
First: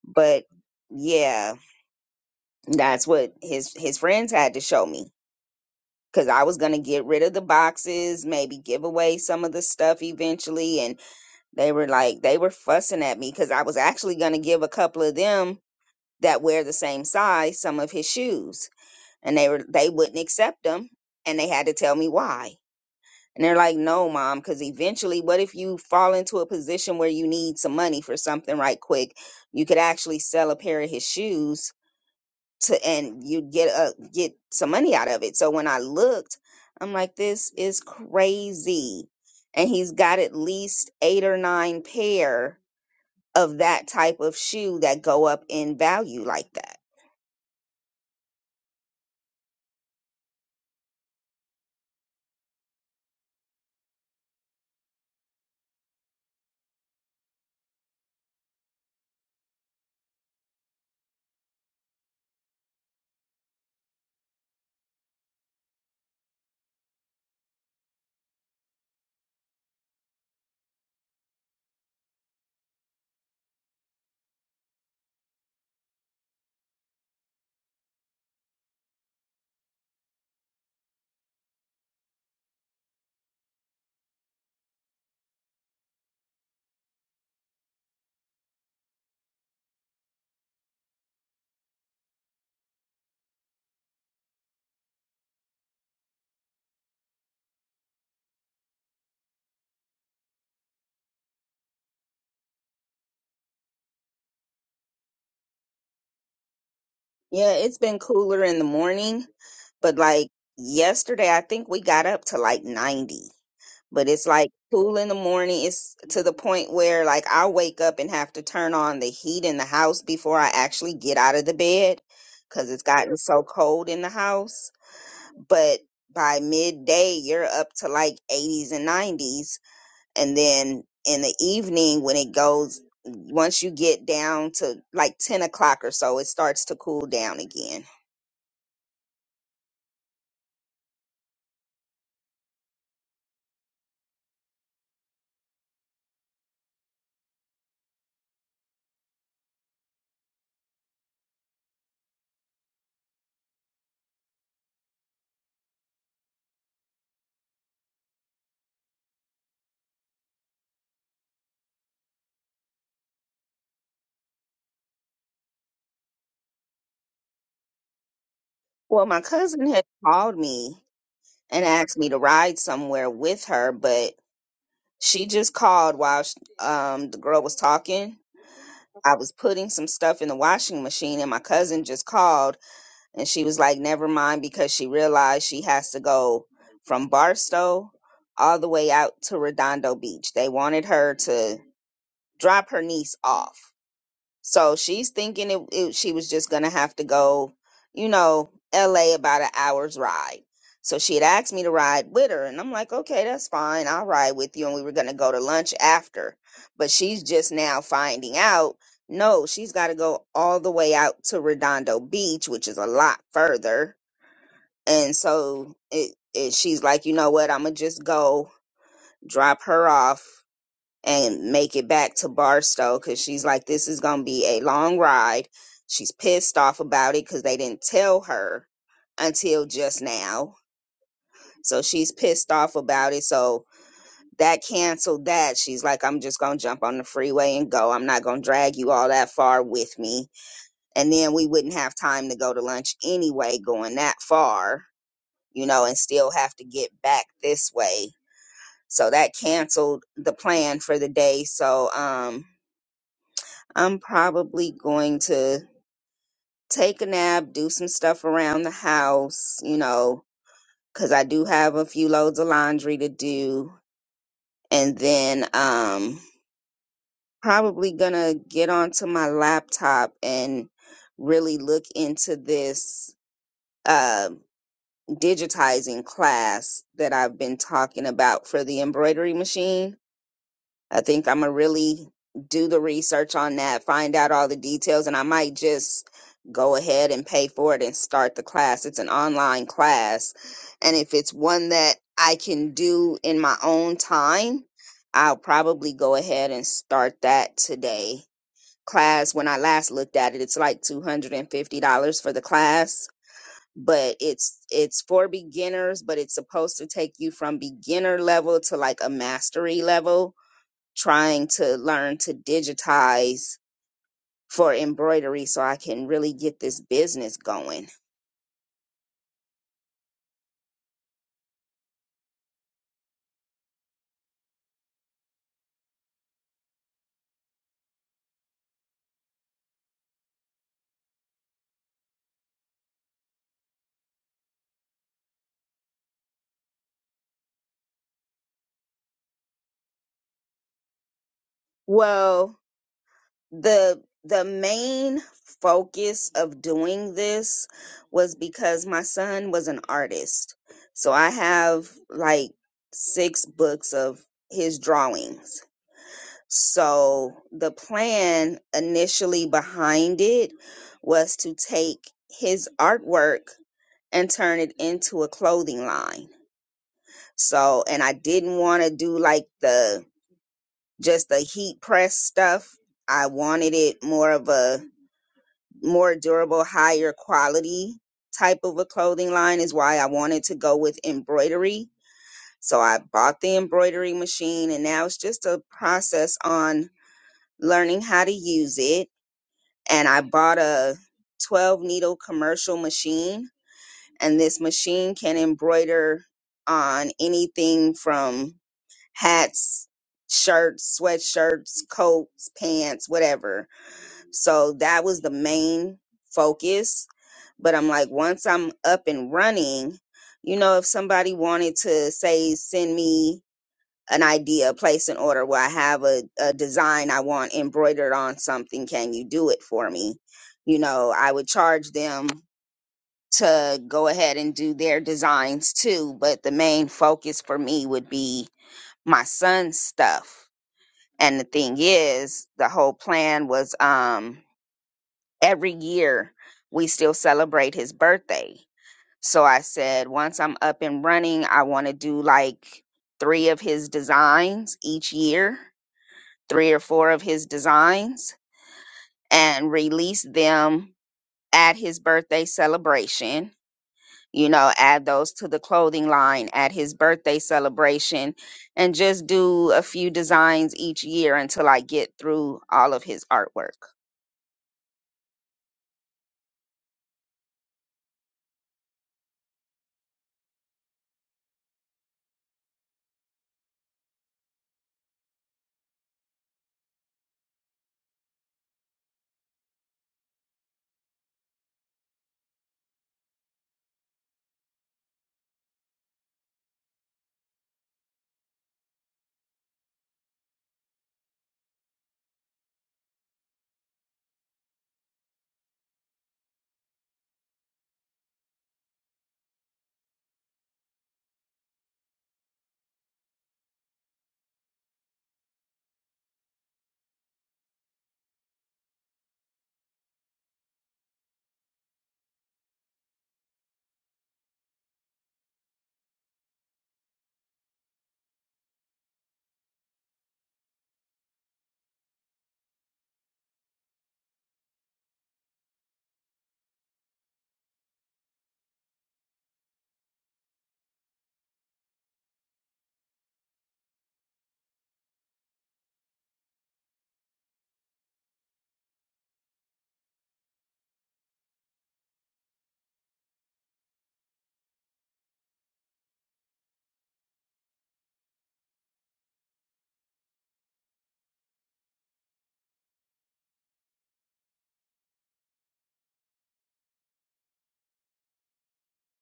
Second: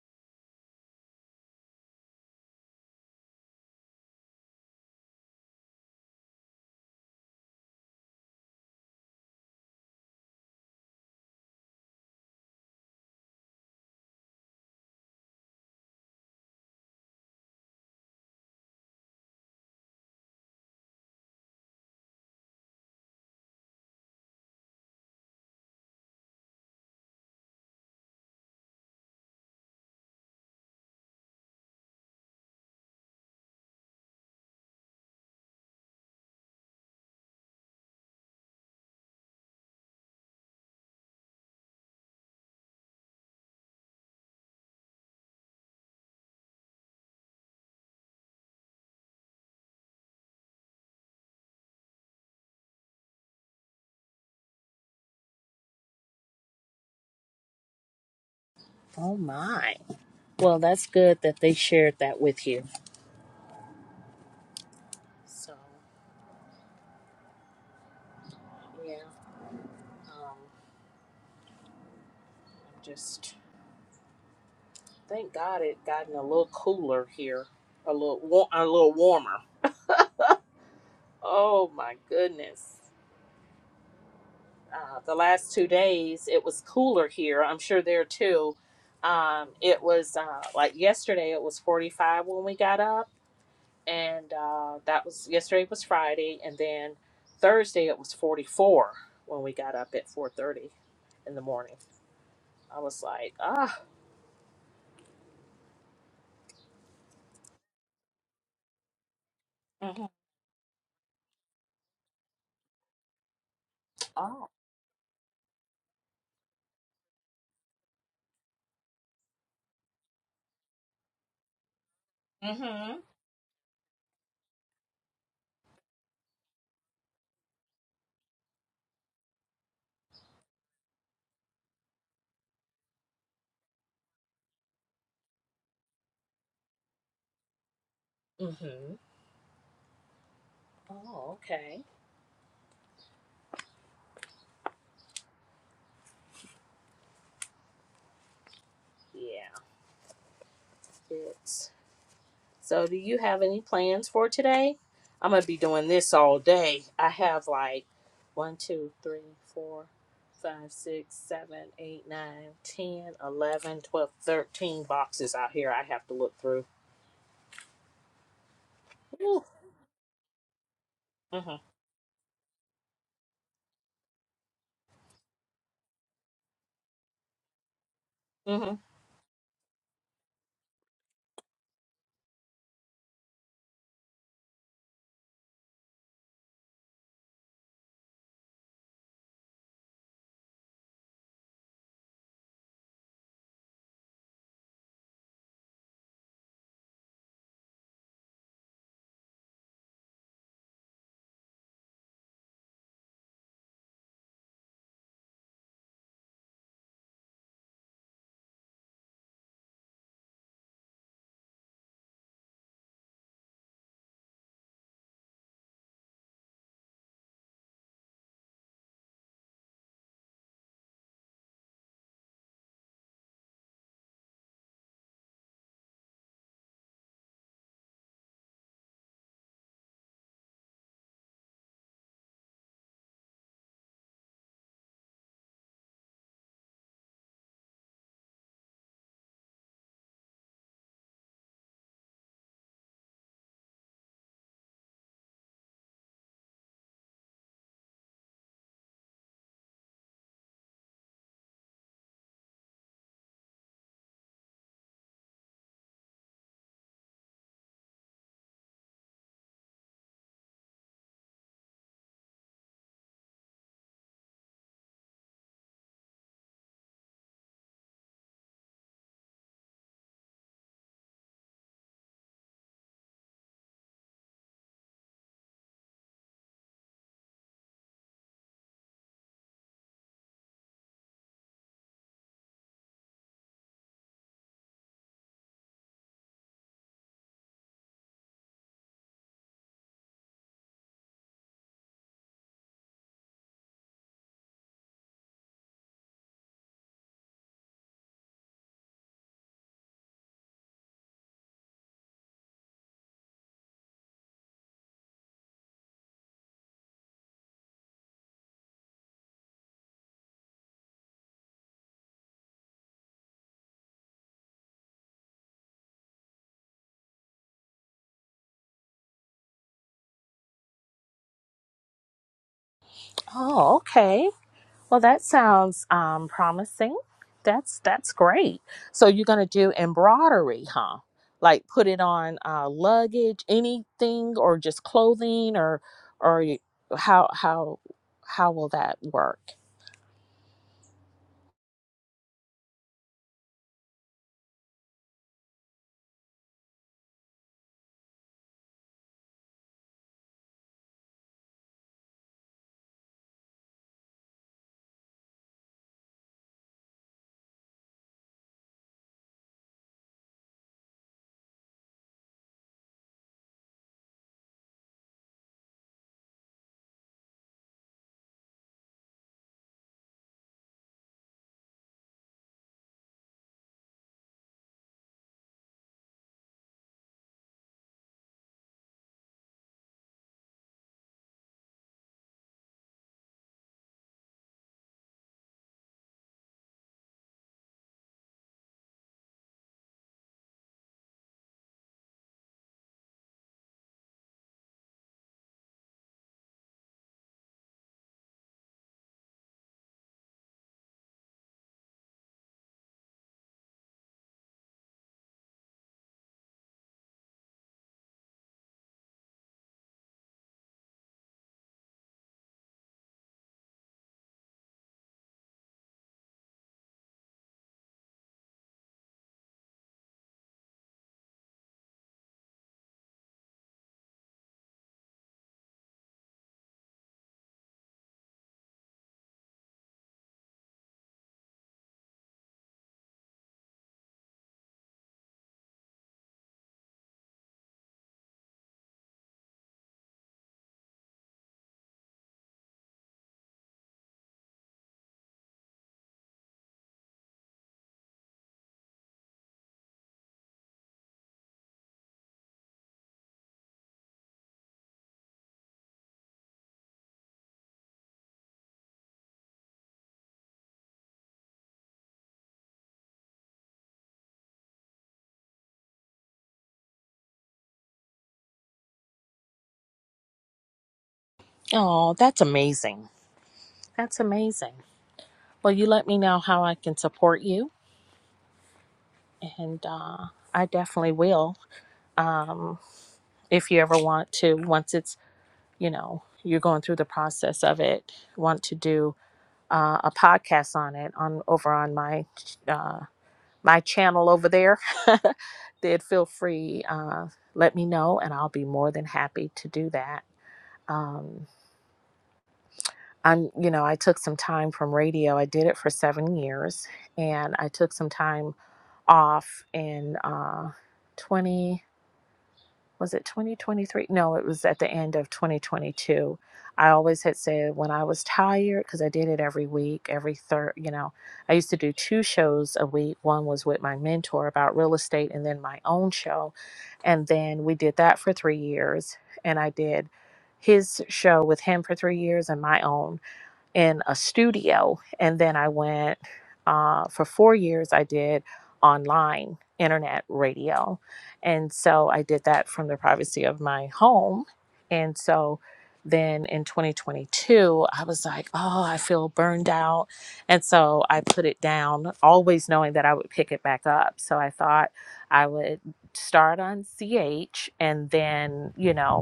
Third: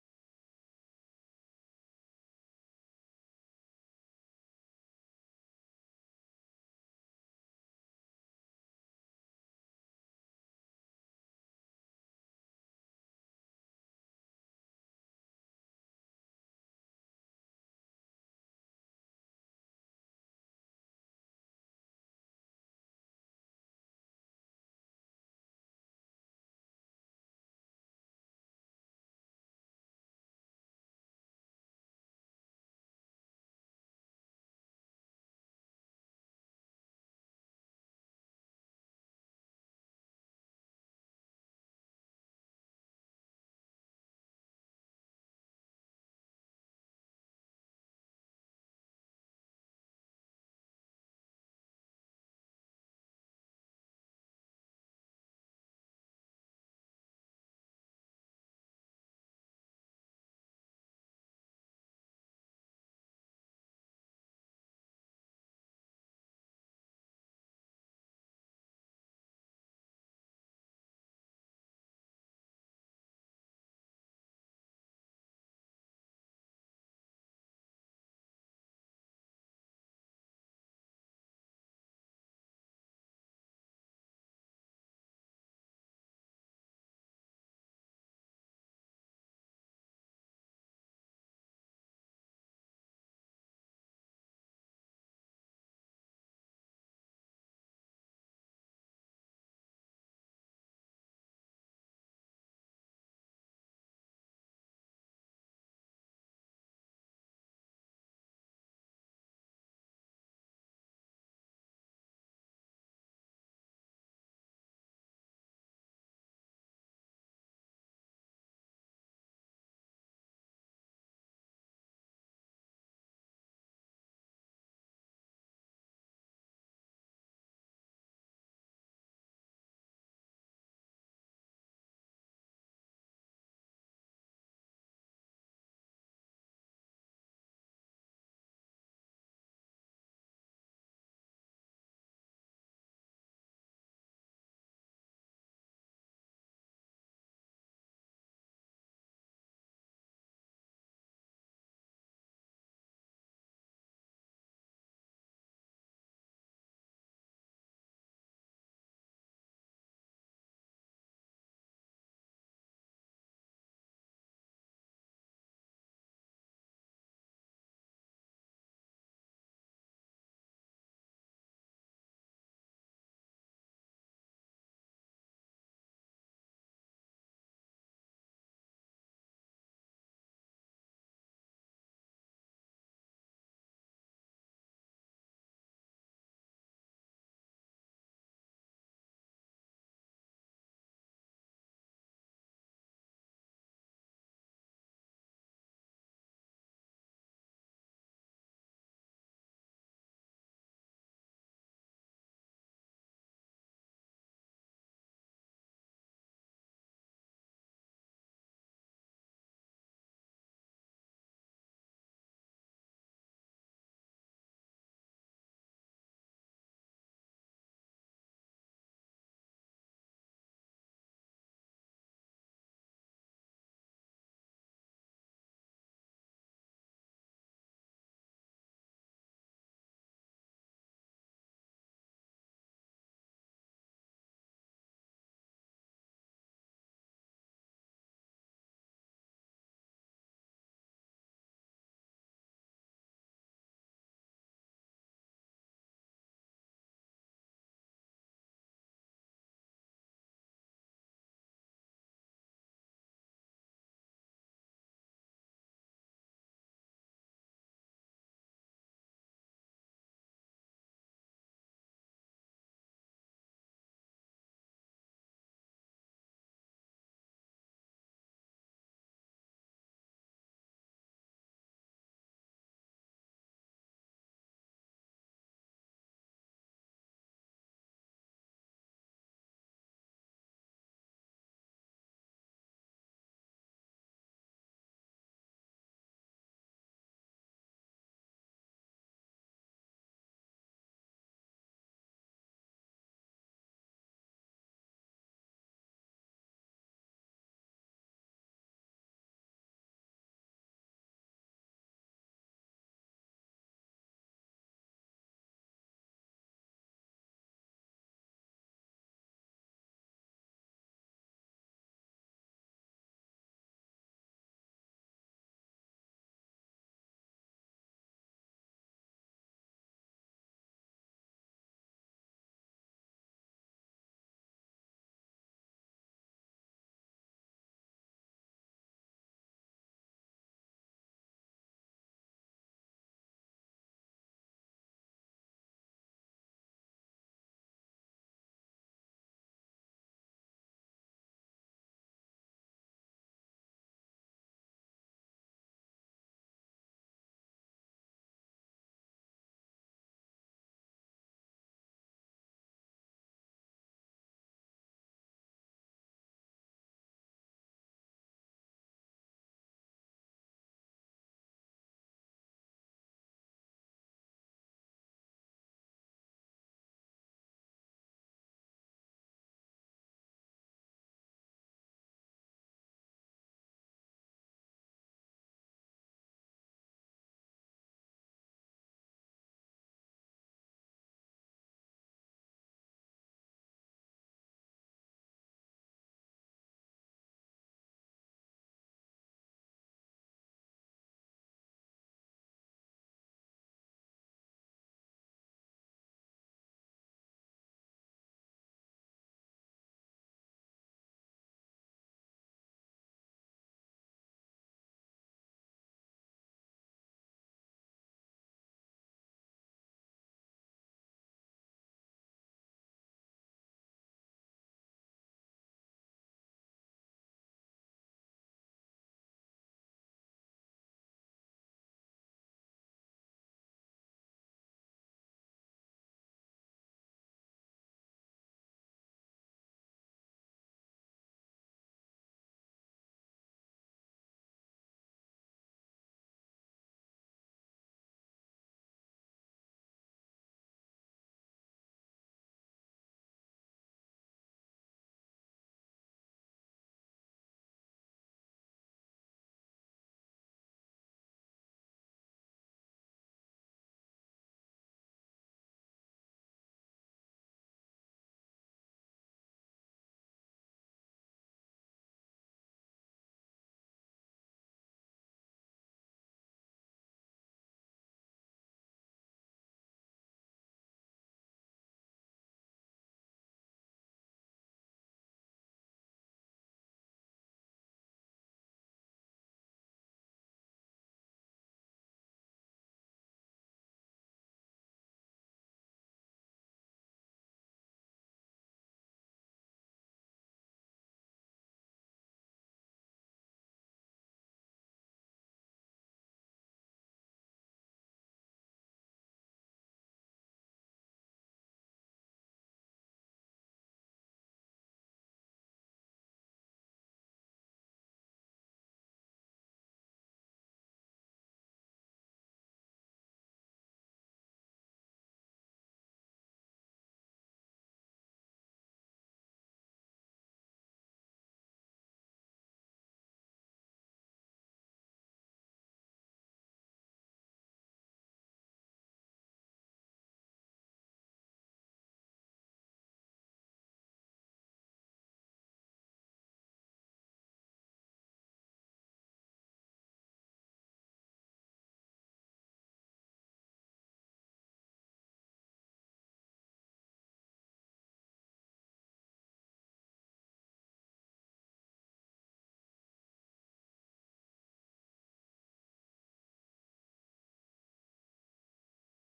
But yeah, that's what his his friends had to show me cuz I was going to get rid of the boxes, maybe give away some of the stuff eventually and they were like they were fussing at me cuz I was actually going to give a couple of them that wear the same size some of his shoes and they were they wouldn't accept them and they had to tell me why and they're like no mom because eventually what if you fall into a position where you need some money for something right quick you could actually sell a pair of his shoes to and you'd get a get some money out of it so when i looked i'm like this is crazy and he's got at least eight or nine pair of that type of shoe that go up in value like that. Oh my. Well, that's good that they shared that with you. So yeah. Um I'm just Thank God it gotten a little cooler here, a little wa- a little warmer. Oh my goodness! Uh, the last two days it was cooler here. I'm sure there too. Um, it was uh, like yesterday. It was 45 when we got up, and uh, that was yesterday was Friday, and then Thursday it was 44 when we got up at 4:30 in the morning. I was like, ah, Yeah, it's been cooler in the morning, but hmm like yesterday, I think we got up to like 90. But it's oh, like cool in the morning. It's to the point where like I wake up and have to turn on the heat in the house before I actually get out of the bed because it's mm-hmm, gotten so cold in the house. but by midday you're up to like 80s and 90s and then in the evening when it goes once you get down to like 10 o'clock or so it starts to cool down again mm-hmm. Oh, okay, yeah. It's so do you have any plans for today? I'm gonna be doing this all day. I have like one, two, three, four, five, six, seven, eight, nine, ten, eleven, twelve, thirteen boxes out here I have to look through. well my Ooh. cousin had called me Mhm. and asked me to ride somewhere with her but she just called while sh um, the girl was talking Mhm. i was putting some stuff in the washing machine and my cousin just called and she was like never mind because she realized she has to go from barstow all the way out to redondo beach they wanted her to drop her niece off so she's thinking it, it, she was just gonna have to go you know la about an hour's ride so she had asked me to ride with her and i'm like okay that's fine i'll ride with you and we were gonna go to lunch after but she's just now finding out no she's got to go all the way out to redondo beach which is a lot further and so it, it she's like you know what i'm gonna just go drop her off and make it back to barstow because she's like this is gonna be a long ride she's pissed off about it because they didn't tell her until just now so she's pissed off about it so that canceled that she's like i'm just gonna jump on the freeway and go i'm not gonna drag you all that far with me and then we wouldn't have time to go to lunch anyway going that far you know, and still have to get back this way. So that canceled the plan for the day. So um I'm probably going to take a nap, do some stuff around the house, you know, cuz I do have a few loads of laundry to do and then um probably going to get onto my laptop and really look into this uh digitizing class that I've been talking about for the embroidery machine I think I'm gonna really do the research on that, find out all the details, and I might just go ahead and pay for it and start the class. It's an online class, and if it's one that I can do in my own time, I'll probably go ahead and start that today. Class, when I last looked at it, it's like $250 for the class but it's it's for beginners but it's supposed to take you from beginner level to like a mastery level trying to learn to digitize for embroidery so I can really get this business going. Oh, okay. Well, that sounds um, promising. That's that's great. So you're gonna do embroidery, huh? Like put it on uh, luggage, anything, or just clothing, or or you- how how how will that work? Well, the the main focus of doing this was because my son was an artist. So I have like six books of his drawings. So the plan initially behind it was to take his artwork and turn it into a clothing line. So, and I didn't want to do like the just the heat press stuff. I wanted it more of a more durable, higher quality type of a clothing line is why I wanted to go with embroidery. So I bought the embroidery machine and now it's just a process on learning how to use it. And I bought a 12 needle commercial machine and this machine can embroider on anything from hats, shirts, sweatshirts, coats, pants, whatever. So that was the main focus. But I'm like, once I'm up and running, you know, if somebody wanted to say, send me an idea, place an order where I have a, a design I want embroidered on something, can you do it for me? You know, I would charge them to go ahead and do their designs too. But the main focus for me would be my son's stuff and the thing is, the whole plan was um every year we still celebrate his birthday. So I said, once I'm up and running, I want to do like three of his designs each year, three or four of his designs, and release them at his birthday celebration. You know, add those to the clothing line at his birthday celebration and just do a few designs each year until I get through all of his artwork. Oh, that's amazing. That's amazing. Well, you let me know how I can support you, and uh, I definitely will. Um, if you ever want to, once it's, you know, you're going through the process of it, want to do uh, a podcast on it on over on my uh, my channel over there, [LAUGHS] then feel free. Uh, let me know, and I'll be more than happy to do that. Um, I'm, you know, I took some time from radio. I did it for seven years, and I took some time off in uh, 20. Was it 2023? No, it was at the end of 2022. I always had said when I was tired, because I did it every week, every third, you know, I used to do two shows a week. One was with my mentor about real estate, and then my own show. And then we did that for three years, and I did his show with him for three years and my own in a studio and then i went uh, for four years i did online internet radio and so i did that from the privacy of my home and so then in 2022 i was like oh i feel burned out and so i put it down always knowing that i would pick it back up so i thought i would start on ch and then you know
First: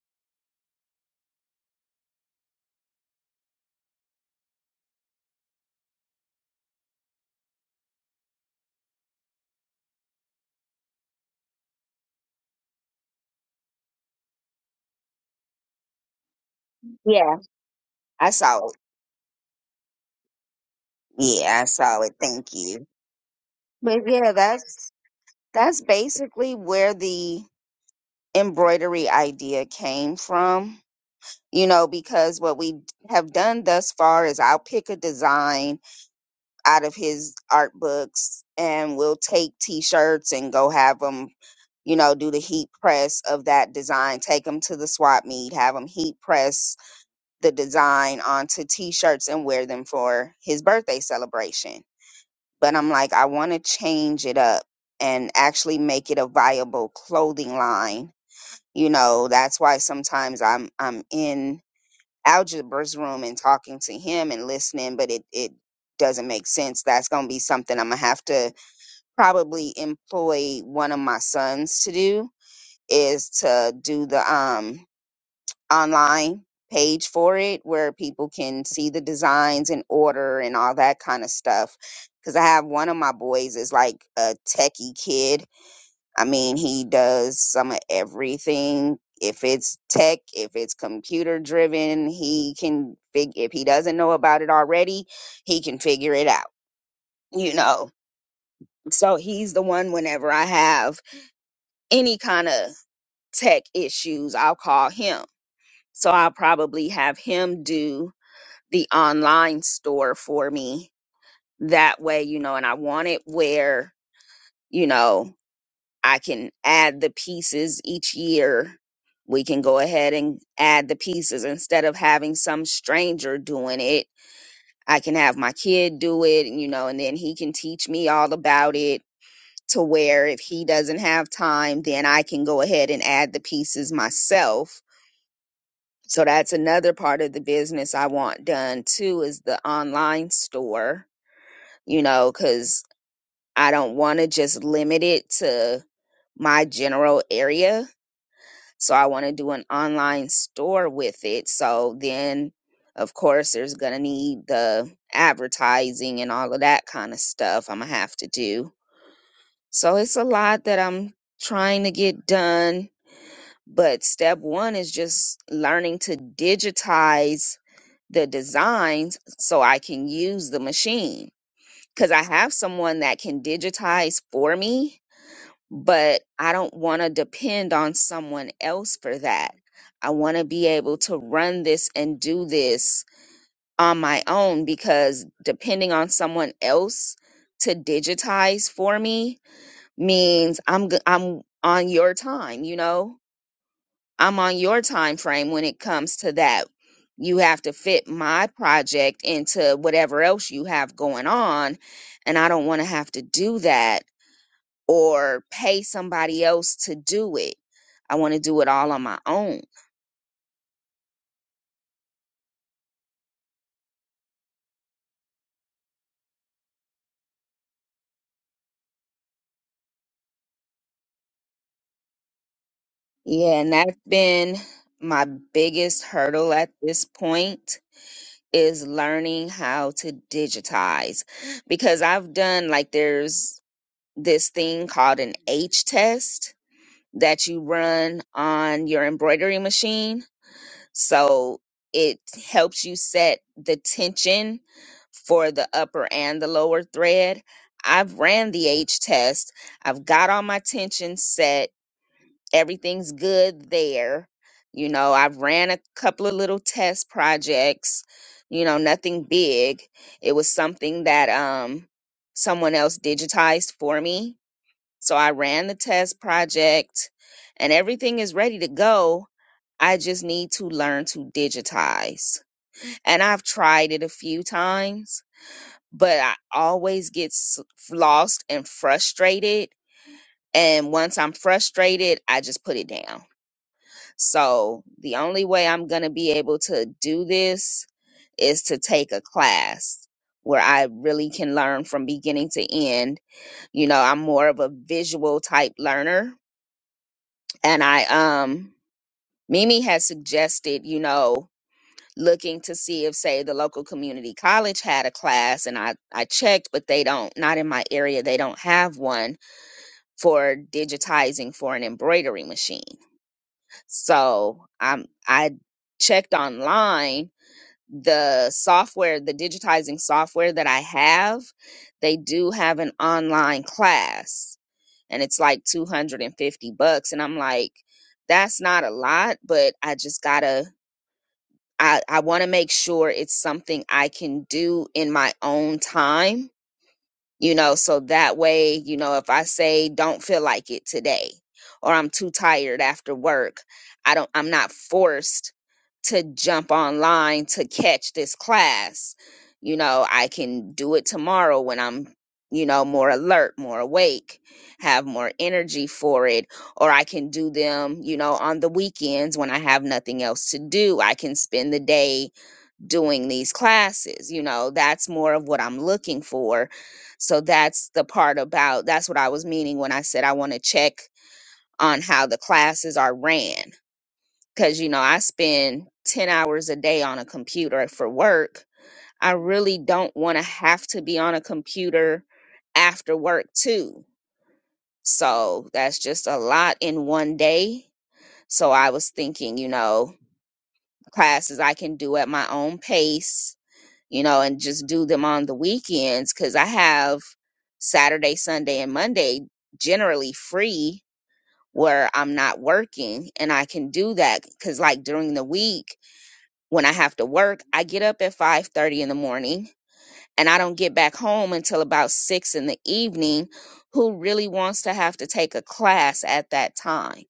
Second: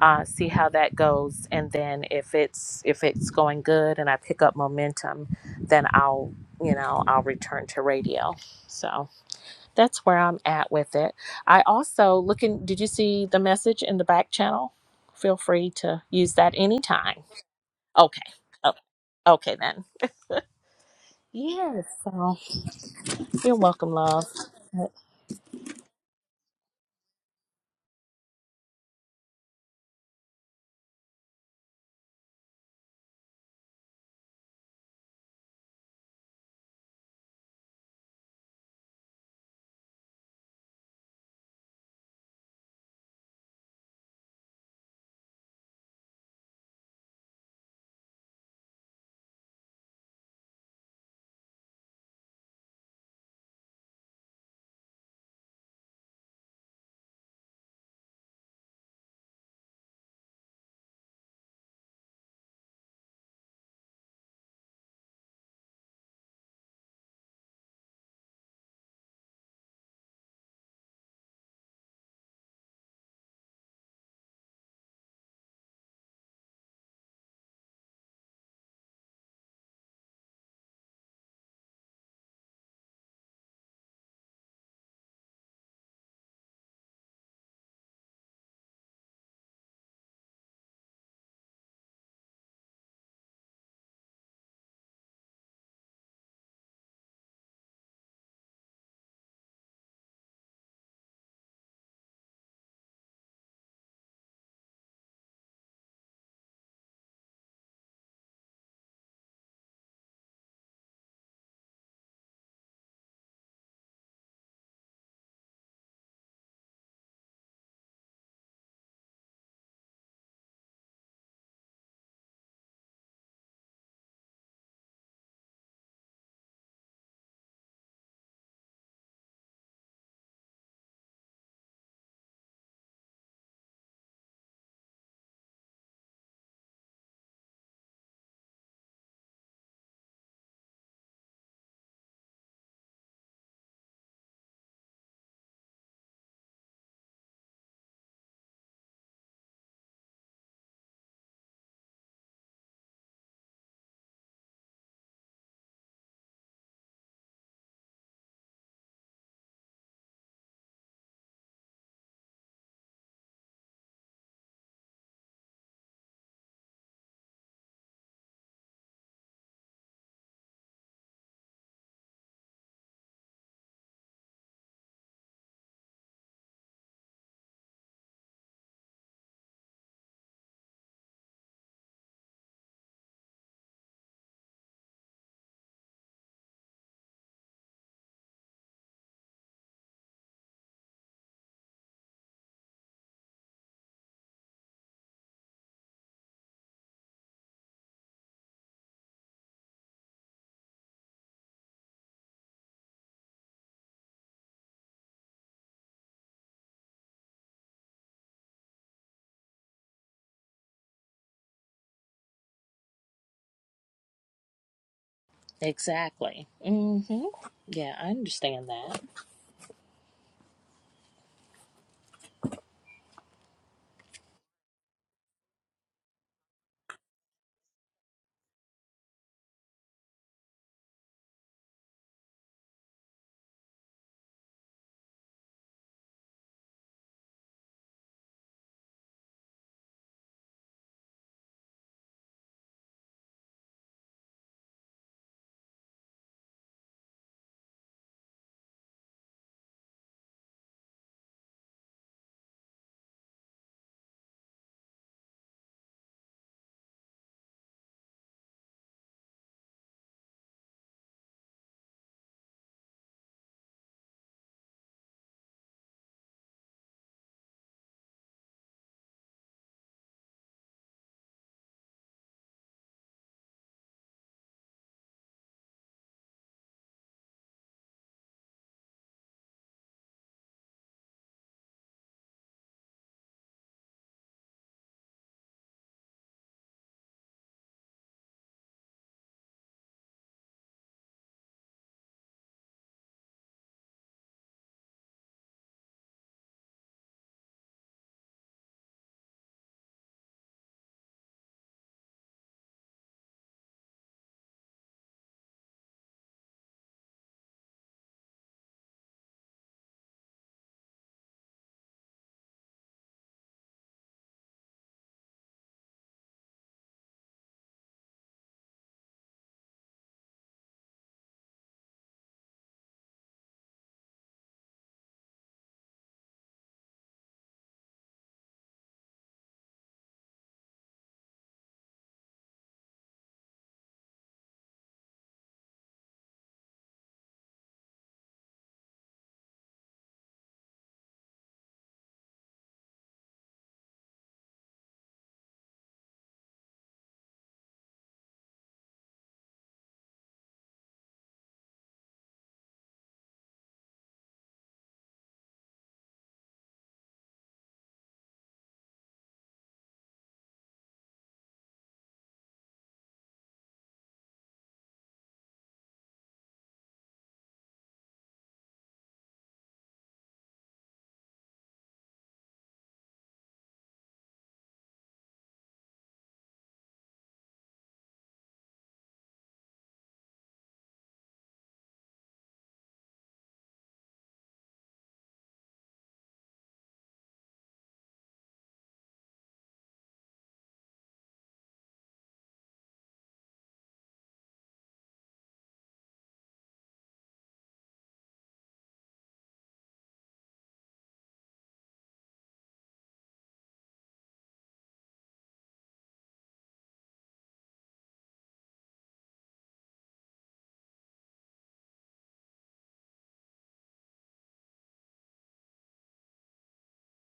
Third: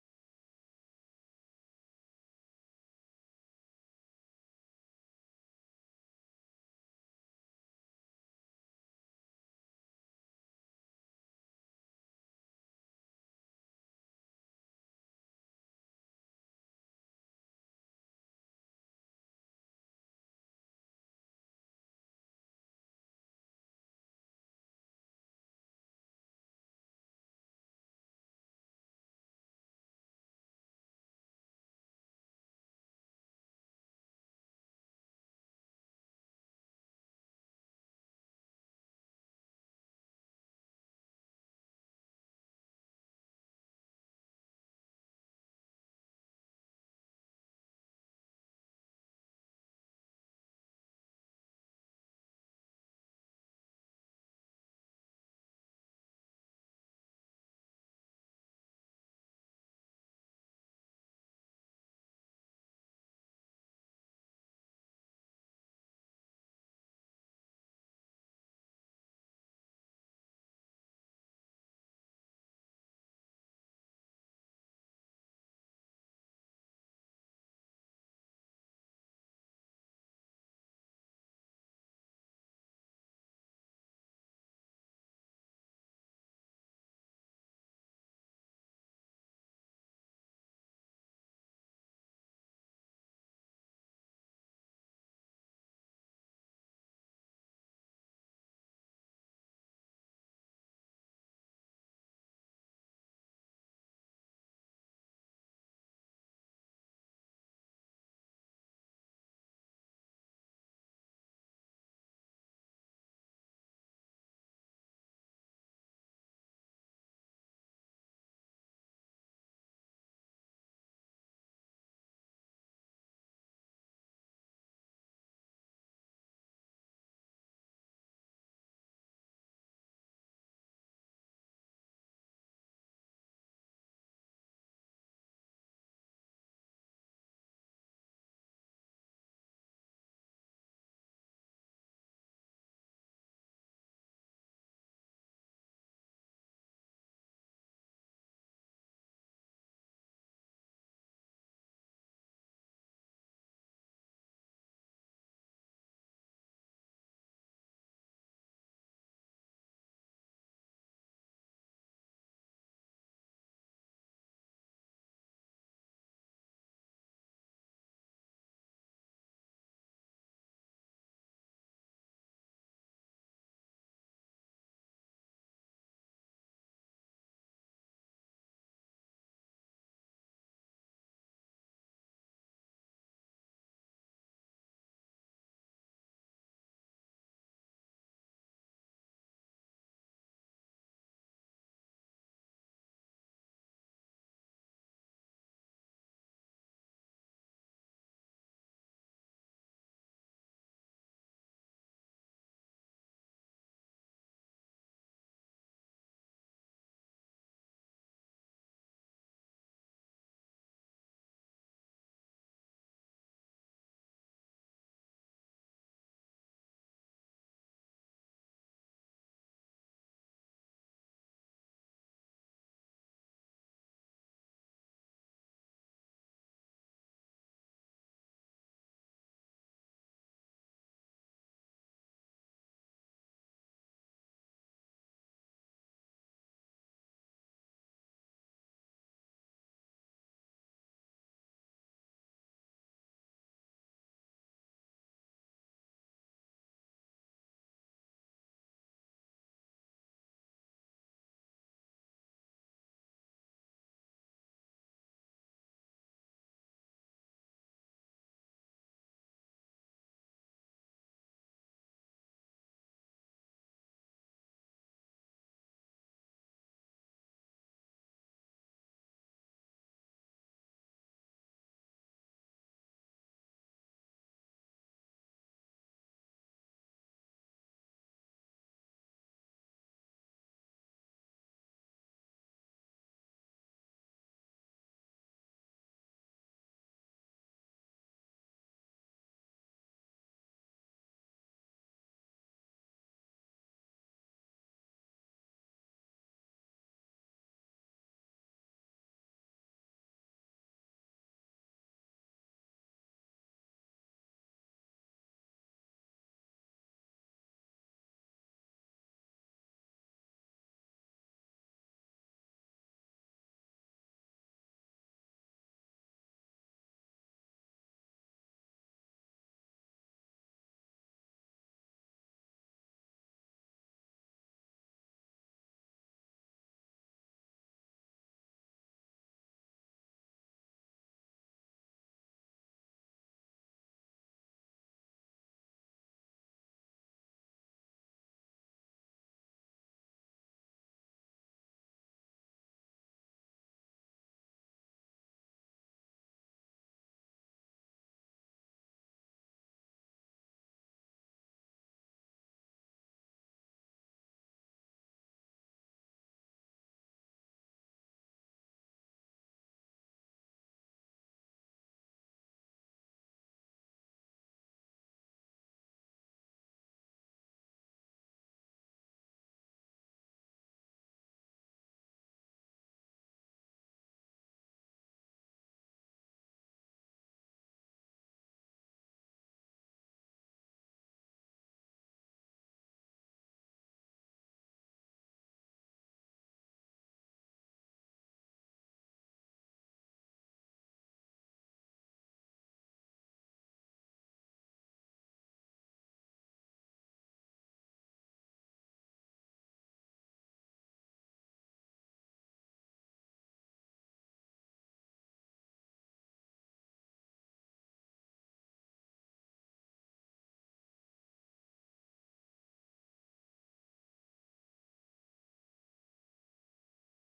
uh, see how that goes and then if it's if it's going good and i pick up momentum then i'll you know i'll return to radio so that's where i'm at with it i also looking did you see the message in the back channel feel free to use that anytime Yeah, okay I saw oh, it. okay then Yeah, I yes saw it. so Thank you. you're welcome But love yeah, that's that's basically where the embroidery idea came from. You know, because what we have done thus far is I'll pick a design out of his art books and we'll take t-shirts and go have them, you know, do the heat press of that design, take them to the swap meet, have them heat press the design onto t-shirts and wear them for his birthday celebration but I'm like, I want to change it up and actually make it a viable clothing line. You know, that's why sometimes I'm I'm in algebra's room and talking to him and listening, but it it doesn't make sense. That's gonna be something I'm gonna have to probably employ one of my sons to do is to do the um online page for it where people can see the designs and order and all that kind of stuff. Because I have one of my boys is like a techie kid. I mean, he does some of everything. If it's tech, if it's computer driven, he can fig. If he doesn't know about it already, he can figure it out. You know. So he's the one. Whenever I have any kind of tech issues, I'll call him. So I'll probably have him do the online store for me that way you know and i want it where you know i can add the pieces each year we can go ahead and add the pieces instead of having some stranger doing it i can have my kid do it and you know and then he can teach me all about it to where if he doesn't have time then i can go ahead and add the pieces myself so that's another part of the business i want done too is the online store you know, because I don't want to just limit it to my general area. So I want to do an online store with it. So then, of course, there's going to need the advertising and all of that kind of stuff I'm going to have to do. So it's a lot that I'm trying to get done. But step one is just learning to digitize the designs so I can use the machine because I have someone that can digitize for me, but I don't want to depend on someone else for that. I want to be able to run this and do this on my own because depending on someone else to digitize for me means I'm g- I'm on your time, you know? I'm on your time frame when it comes to that. You have to fit my project into whatever else you have going on, and I don't want to have to do that or pay somebody else to do it. I want to do it all on my own. exactly hmm yeah i understand that Yeah, and that's been my biggest hurdle at this point is learning how to digitize because I've done like there's this thing called an H test that you run on your embroidery machine. So it helps you set the tension for the upper and the lower thread. I've ran the H test. I've got all my tension set. Everything's good there. You know, I've ran a couple of little test projects, you know, nothing big. It was something that um someone else digitized for me so I ran the test project and everything is ready to go. I just need to learn to digitize. And I've tried it a few times, but I always get s- lost and frustrated. And once I'm frustrated, I just put it down. So the only way I'm going to be able to do this is to take a class where I really can learn from beginning to end. You know, I'm more of a visual type learner and I um Mimi had suggested, you know, looking to see if say the local community college had a class and I I checked but they don't not in my area they don't have one for digitizing for an embroidery machine. So, um I checked online the software, the digitizing software that I have, they do have an online class and it's like 250 bucks and i'm like that's not a lot but i just gotta i i want to make sure it's something i can do in my own time you know so that way you know if i say don't feel like it today or i'm too tired after work i don't i'm not forced to jump online to catch this class you know i can do it tomorrow when i'm you know more alert more awake have more energy for it or i can do them you know on the weekends when i have nothing else to do i can spend the day doing these classes you know that's more of what i'm looking for so that's the part about that's what i was meaning when i said i want to check on how the classes are ran because you know i spend 10 hours a day on a computer for work i really don't want to have to be on a computer after work too so that's just a lot in one day so i was thinking you know classes i can do at my own pace you know, and just do them on the weekends because I have Saturday, Sunday, and Monday generally free where I'm not working and I can do that because like during the week when I have to work, I get up at 5:30 in the morning and I don't get back home until about 6 in the evening. Who really wants to have to take a class at that time?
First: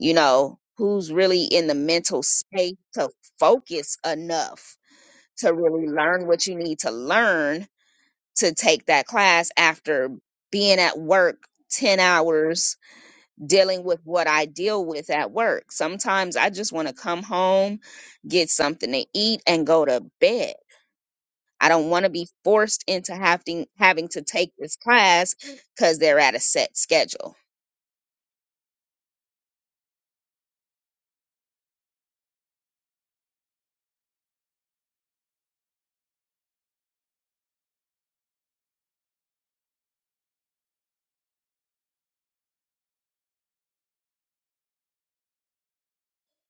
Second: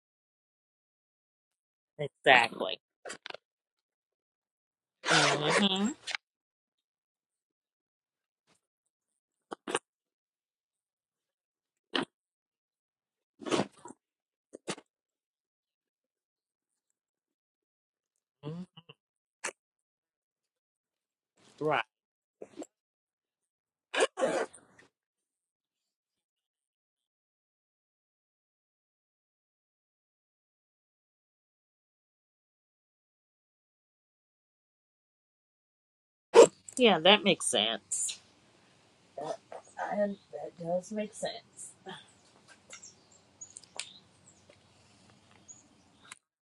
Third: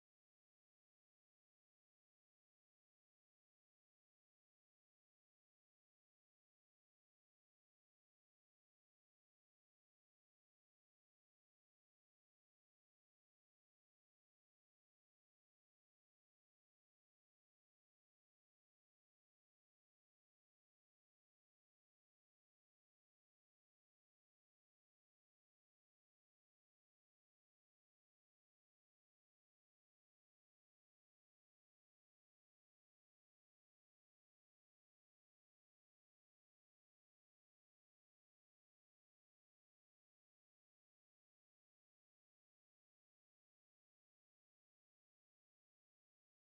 You know, who's really in the mental space exactly to focus enough to really learn what you need to learn to take that class after being at work 10 hours dealing with what I deal with at work. Sometimes I just want to come home, get hmm something to eat and go to bed. I don't want to be forced into having having to take this class cuz they're at a set schedule. Yeah, that makes sense. And that does make sense.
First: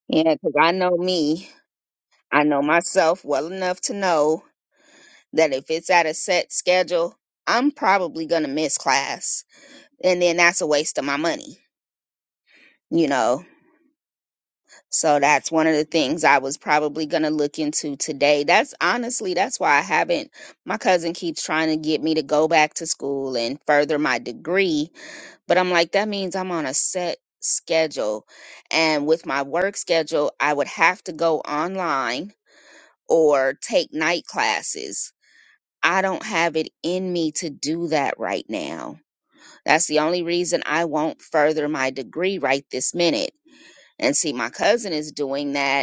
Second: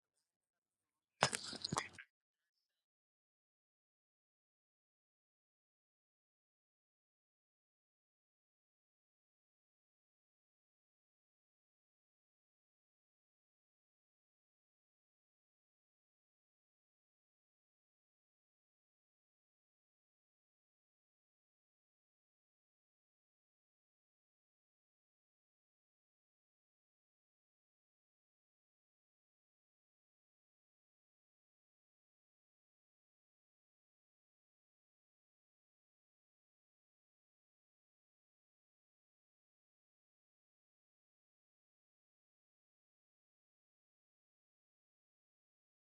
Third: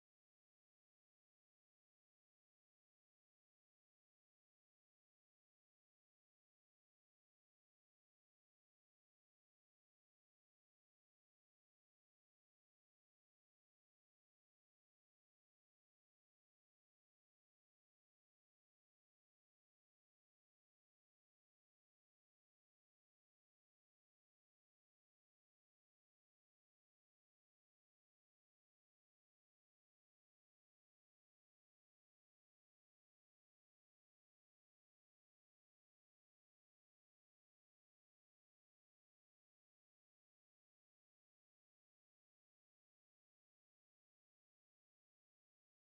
Yeah, cuz I know me. I know myself well enough to know that if it's at a set schedule, I'm probably going to miss class and then that's a waste of my money, you know So that's one of the things I was probably going to look into today. That's honestly, that's why I haven't. My cousin keeps trying to get me to go back to school and further my degree, but I'm like, that means I'm on a set schedule. And with my work schedule, I would have to go online or take night classes. I don't have it in me to do that right now. That's the only reason I won't further my degree right this minute. And see, my cousin is doing that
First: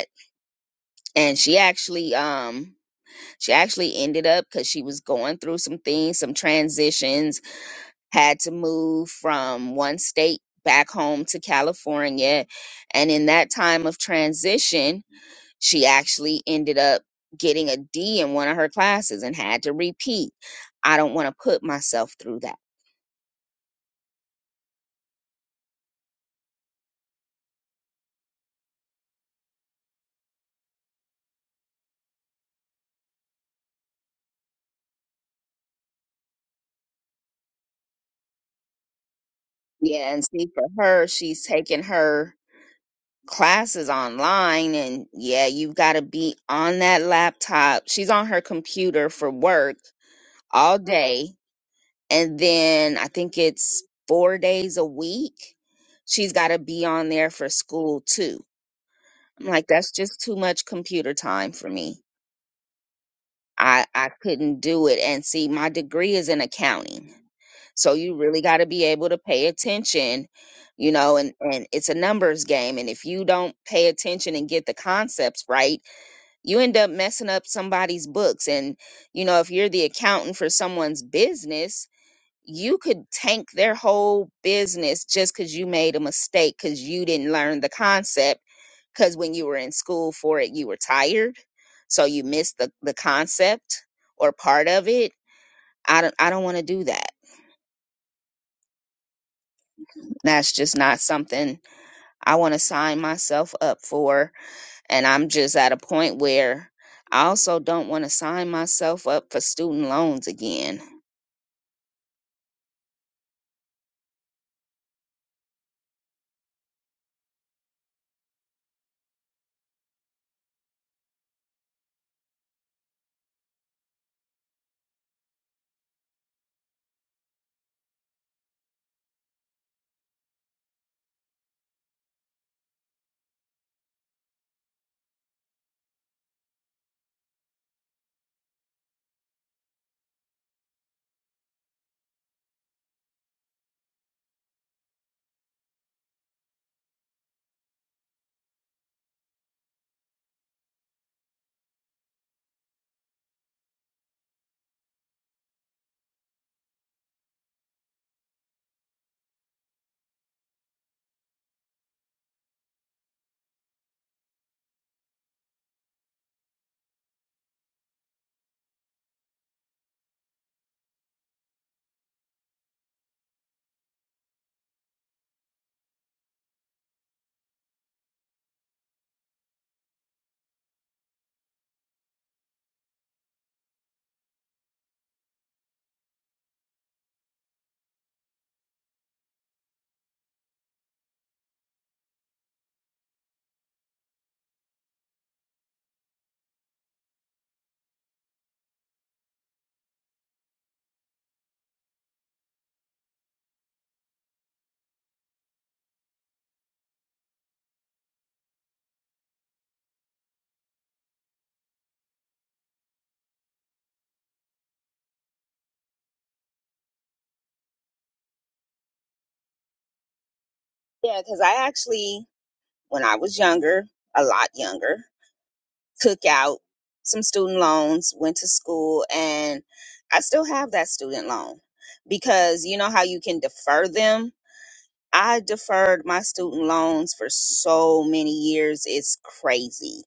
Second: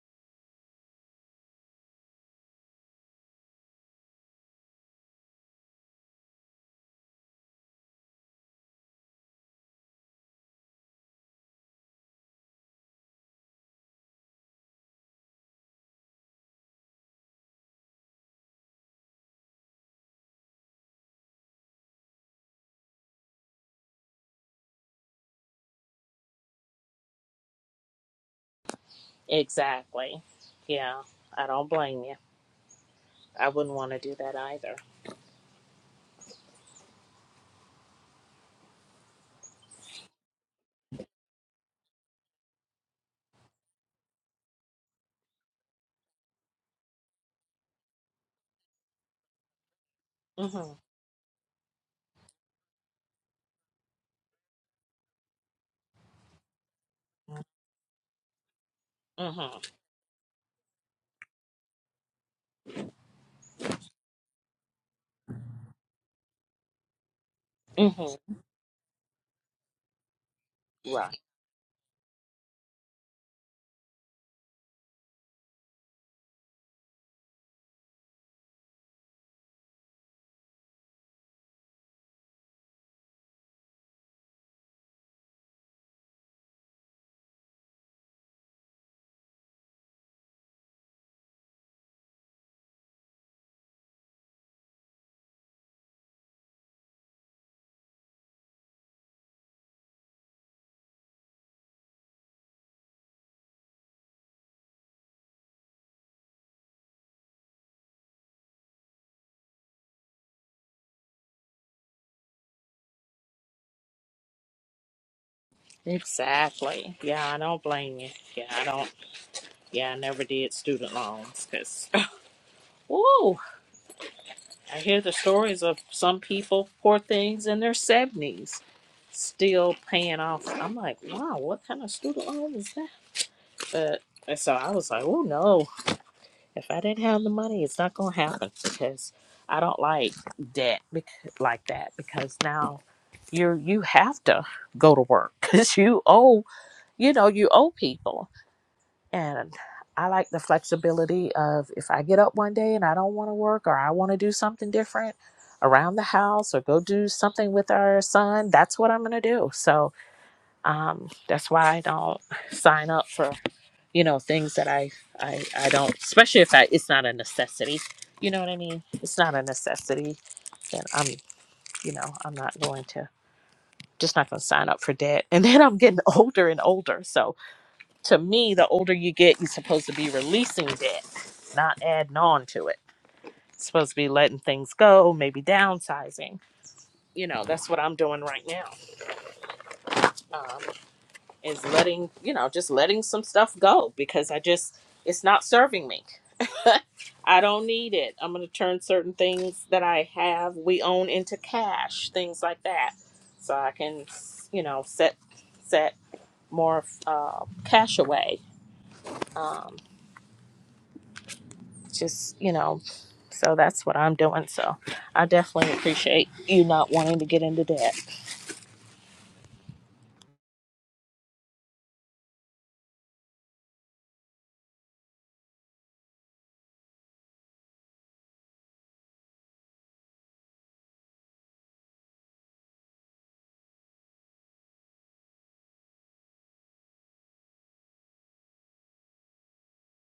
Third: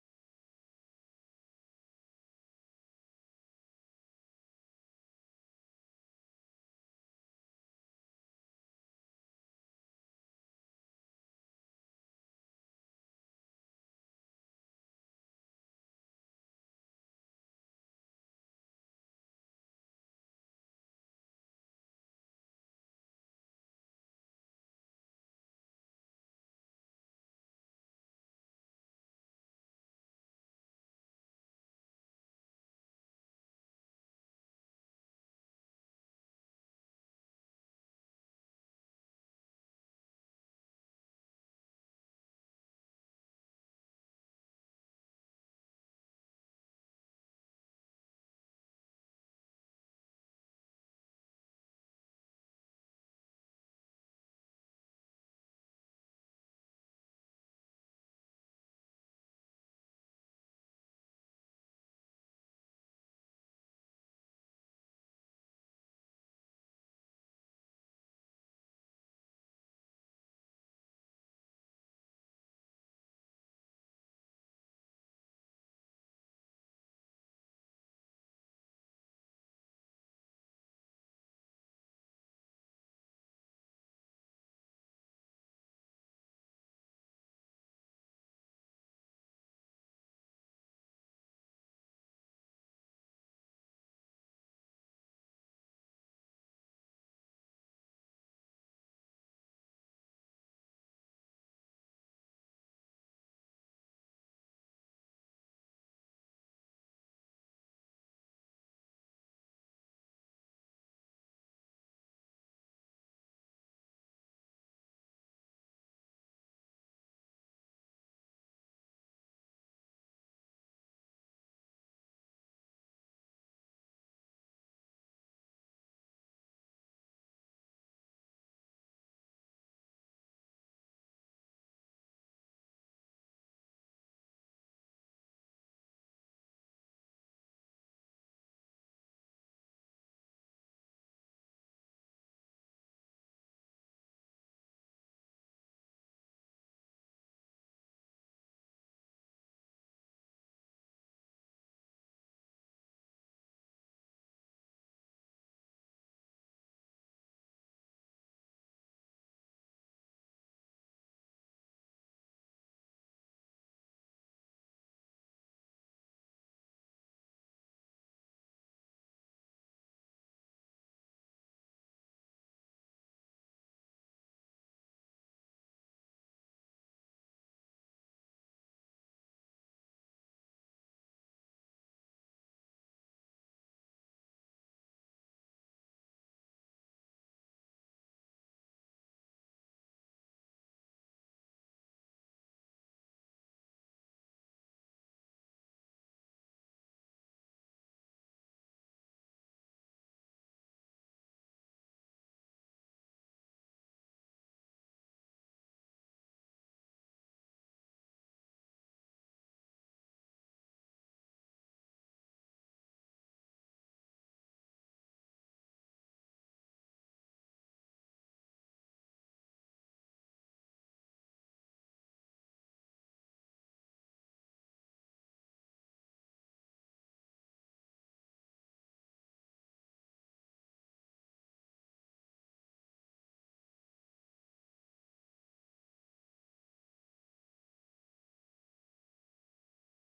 and she actually um she actually ended up because she was going through some things some transitions had to move from one state back home to california and in that time of transition she actually ended up getting a D in one of her classes and had to repeat. I don't want to put myself through that. Exactly. Yeah, I don't blame you. I wouldn't want to do that either. Yeah, and see, for her, she's taking her classes online, and yeah, you've got to be on that laptop. She's on her computer for work all Mm-hmm. day. and then I think it's four days a week. She's got to be on there for school too. I'm like, Mm-hmm. that's just too much computer time for me. I, I couldn't do it. And see, my degree is in accounting. So you Mm-hmm. really got to be able to pay attention, you know, Right. and, and it's a numbers game. And if you don't pay attention and get the concepts right, you end up messing up somebody's books. And, you know, if you're the accountant for someone's business, you could tank their whole business just because you made a mistake because you didn't learn the concept because when you were in school for it you were tired so you missed the, the concept or part of it i don't i don't want to do that that's just not something i want to sign myself up for and i'm just at a point where i also don't want to sign myself up for student loans again Exactly. Yeah, I don't blame you. Yeah, I don't. Yeah, I never did student loans because, [LAUGHS] woo, I hear the stories of some people, poor things in their 70s, still paying off. I'm like, wow, what kind of student loan is that? But and so I was like, oh no. If I didn't have the money, it's not going to happen because I don't like debt bec- like that because now you're you have to go to work [LAUGHS] because you owe you know you owe people and I like the flexibility of if I get up one day and I don't want to work or I want to do something different around the house or go do something with our son, that's what I'm going to do. So um, that's why I don't sign up for you know things that i i i don't especially if i it's not a necessity you know what i mean it's not a necessity then i'm you know i'm not going to just not going to sign up for debt [LAUGHS] and then i'm getting older and older so to me the older you get you're supposed to be releasing debt not adding on to it supposed to be letting things go maybe downsizing you know that's what i'm doing right now um, is letting you know just letting some stuff go because i just it's not serving me I don't need it. I'm going to turn certain things that I have, we own into cash, things like that. So I can, you know, set set more uh, cash away. Um, just, you know, so that's what I'm doing. So I definitely appreciate you not wanting to get into debt. yeah because i actually when i was younger a lot younger took out some student loans, went to school, and I still have that student loan because you know how you can defer them. I deferred my student loans for so many years. It's crazy.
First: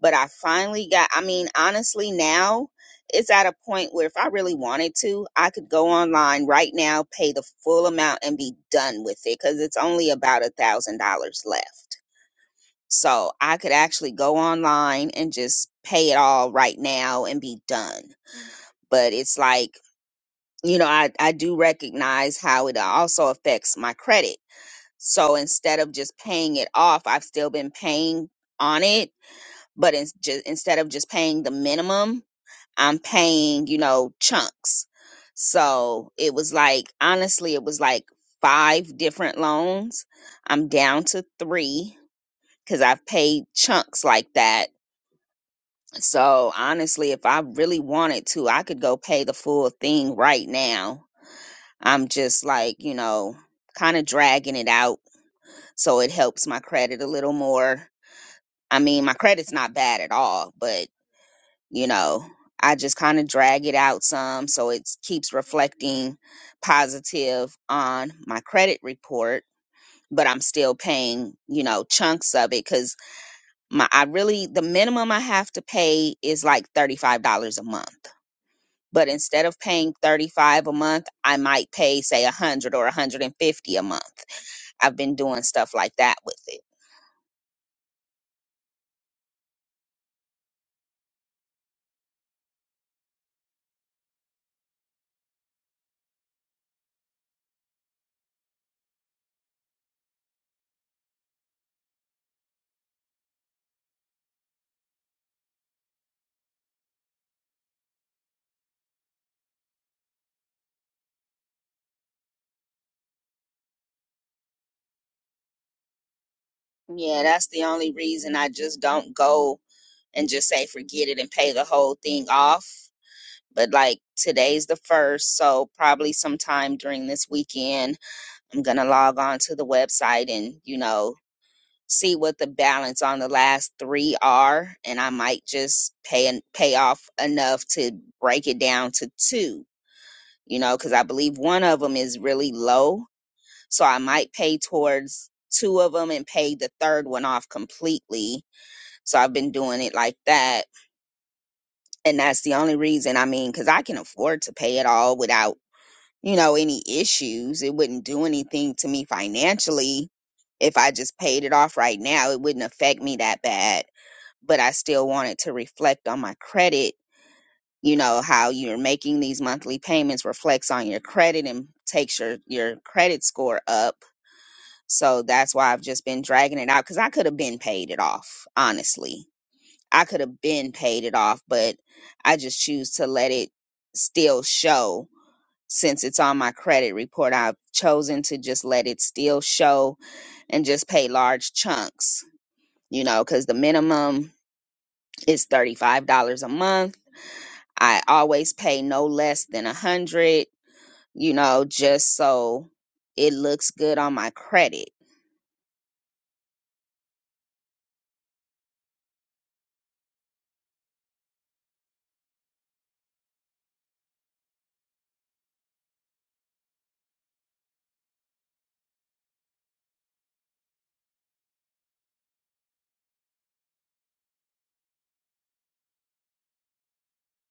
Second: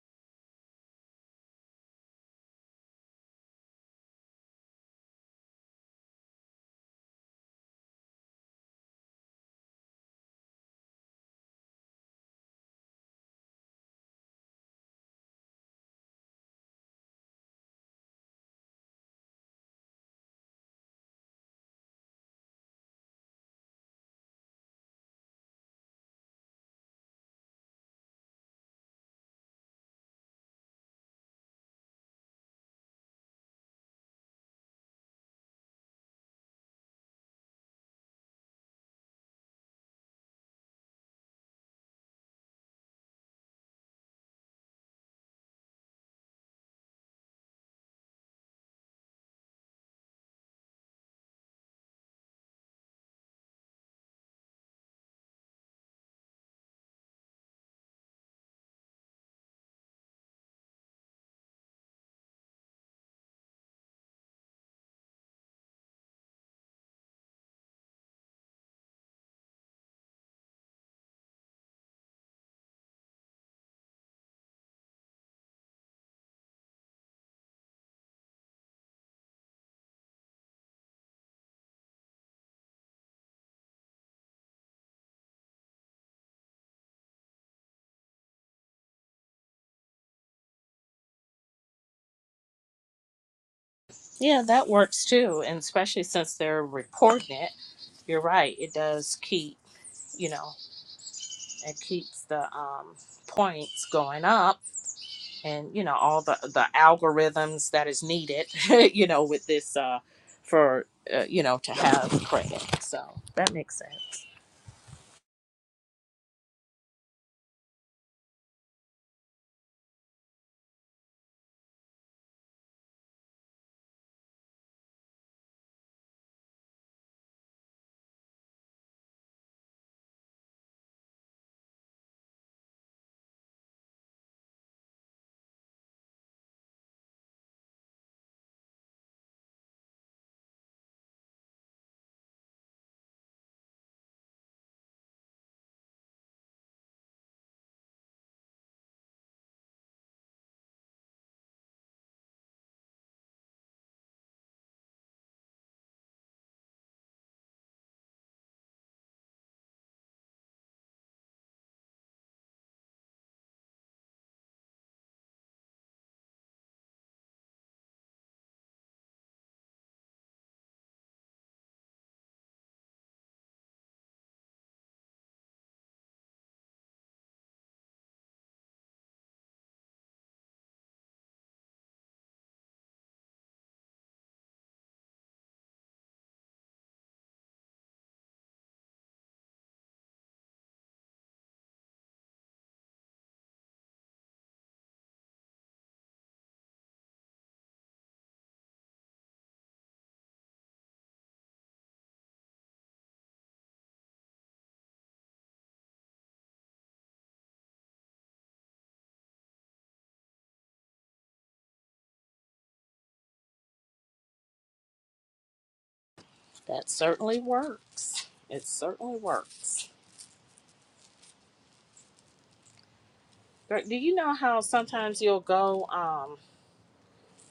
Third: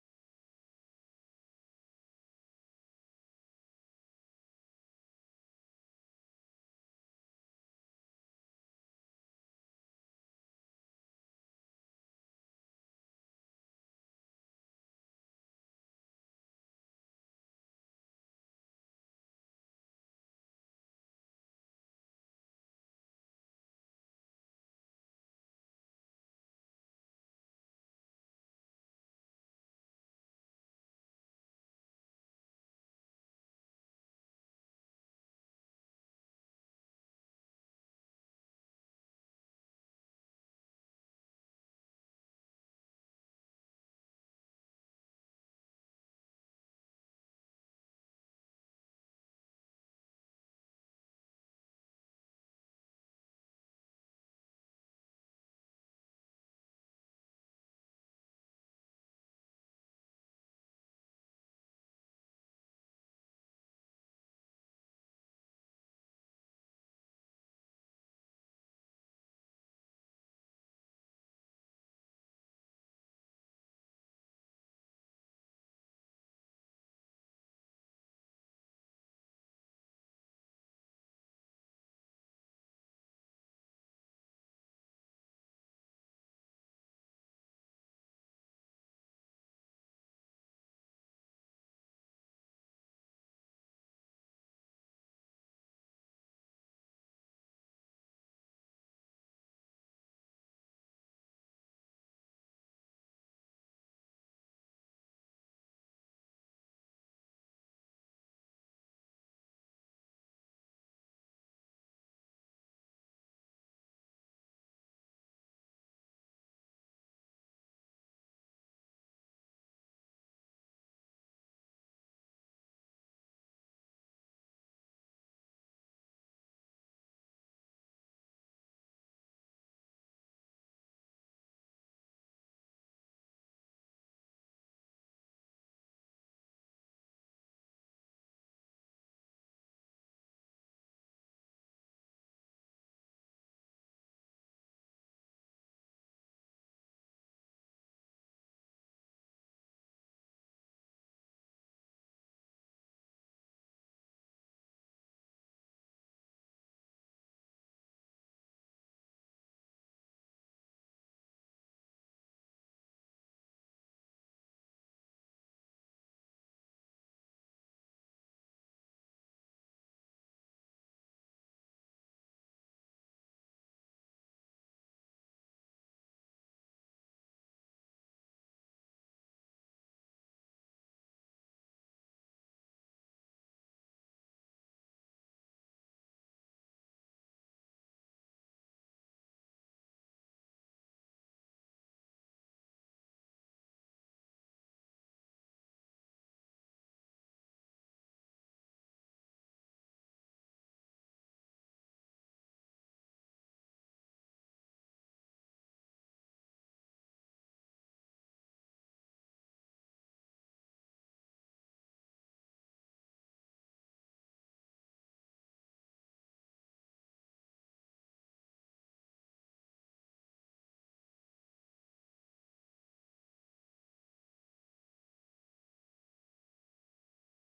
But I finally got, I mean, honestly, now it's at a point where if I really wanted to, I could go online right now, pay the full amount, and be done with it because it's only about a $1,000 left so I could actually go online and just pay it all right now and be done. But it's like, you know, I, I do recognize how it also affects my credit. So instead of just paying it off, I've still been paying on it. But it's just, instead of just paying the minimum, I'm paying, you know, chunks. So it was like, honestly, it was like five different loans. I'm down to three because I've paid chunks like that So honestly, if I really wanted to, I could go pay the full thing right now. I'm just like, you know, kind of dragging it out so it helps my credit a little more. I mean, my credit's not bad at all, but you know, I just kind of drag it out some so it keeps reflecting positive on my credit report, but I'm still paying, you know, chunks of it cuz my I really the minimum I have to pay is like $35 a month but instead of paying 35 a month i might pay say 100 or 150 a month i've been doing stuff like that with it Yeah, that works too. And especially since they're reporting it, you're right. It does keep, you know, it keeps the um, points going up and you know all the the algorithms that is needed [LAUGHS] you know with this uh for uh, you know to have credit so that makes sense yeah that's the only reason i just don't go and just say forget it and pay the whole thing off but like today's the first so probably sometime during this weekend i'm gonna log on to the website and you know see what the balance on the last three are and i might just pay and pay off enough to break it down to two you know because i believe one of them is really low so i might pay towards two of them and pay the third one off completely so i've been doing it like that and that's the only reason i mean because i can afford to pay it all without you know, any issues. It wouldn't do anything to me financially if I just paid it off right now. It wouldn't affect me that bad, but I still wanted to reflect on my credit. You know, how you're making these monthly payments reflects on your credit and takes your, your credit score up. So that's why I've just been dragging it out because I could have been paid it off, honestly. I could have been paid it off, but I just choose to let it still show since it's on my credit report, I've chosen to just let it still show and just pay large chunks, you know, because the minimum is $35 a month. I always pay no less than a hundred, you know, just so it looks good on my credit. that certainly works it certainly works do you know how sometimes you'll go um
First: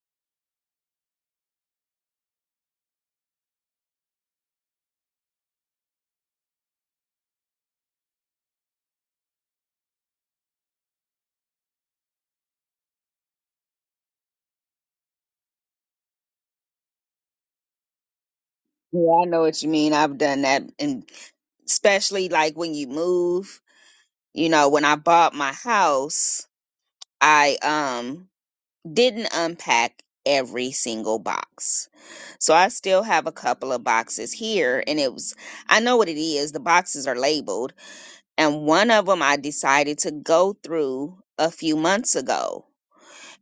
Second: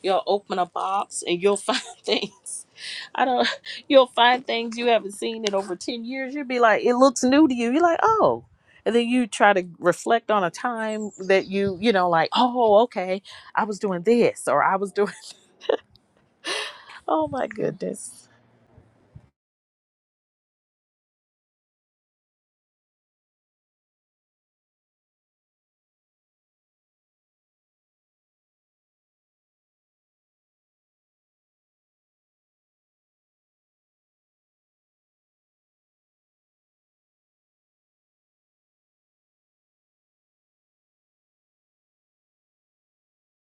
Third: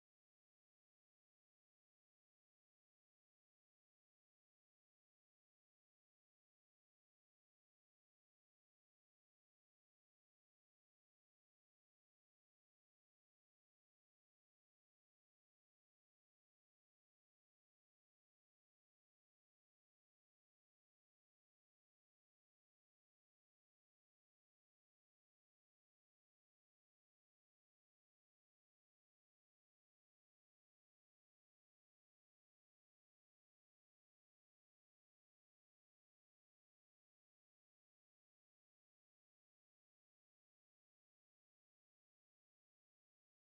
You'll open a box and you'll [LAUGHS] find things. I don't. You'll find things you haven't seen in over ten years. You'll be like, it looks new to you. You're like, oh. And then you try to reflect on a time that you, you know, like, oh, okay, I was doing this or I was doing. [LAUGHS] Oh my goodness. Yeah, I know what you mean. I've done that and especially like when you move, you know, when I bought my house, I um didn't unpack every single box. So I still have a couple of boxes here and it was I know what it is. The boxes are labeled and one of them I decided to go through a few months ago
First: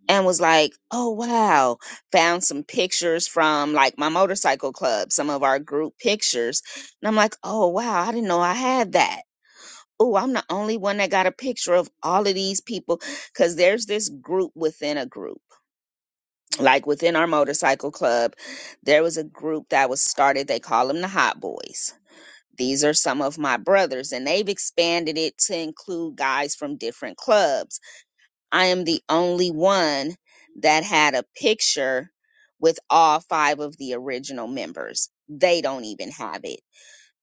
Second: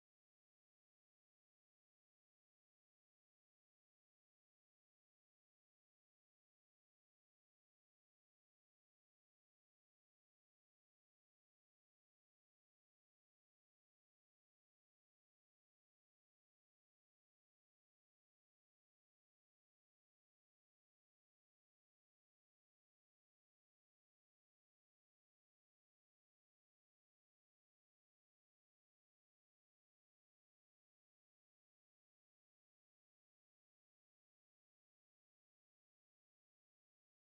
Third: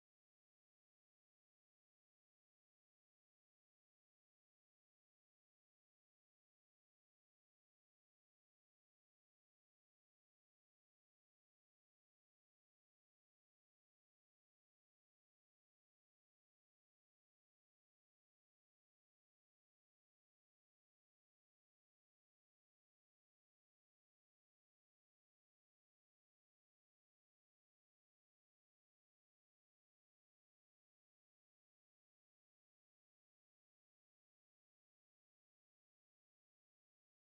and was like, "Oh wow, found some pictures from like my motorcycle club, some of our group pictures." And I'm like, "Oh wow, I didn't know I had that." Oh, I'm the only one that got a picture of all of these people cuz there's this group within a group like within our motorcycle club, there was a group that was started. They call them the Hot Boys. These are some of my brothers, and they've expanded it to include guys from different clubs. I am the only one that had a picture with all five of the original members. They don't even have it.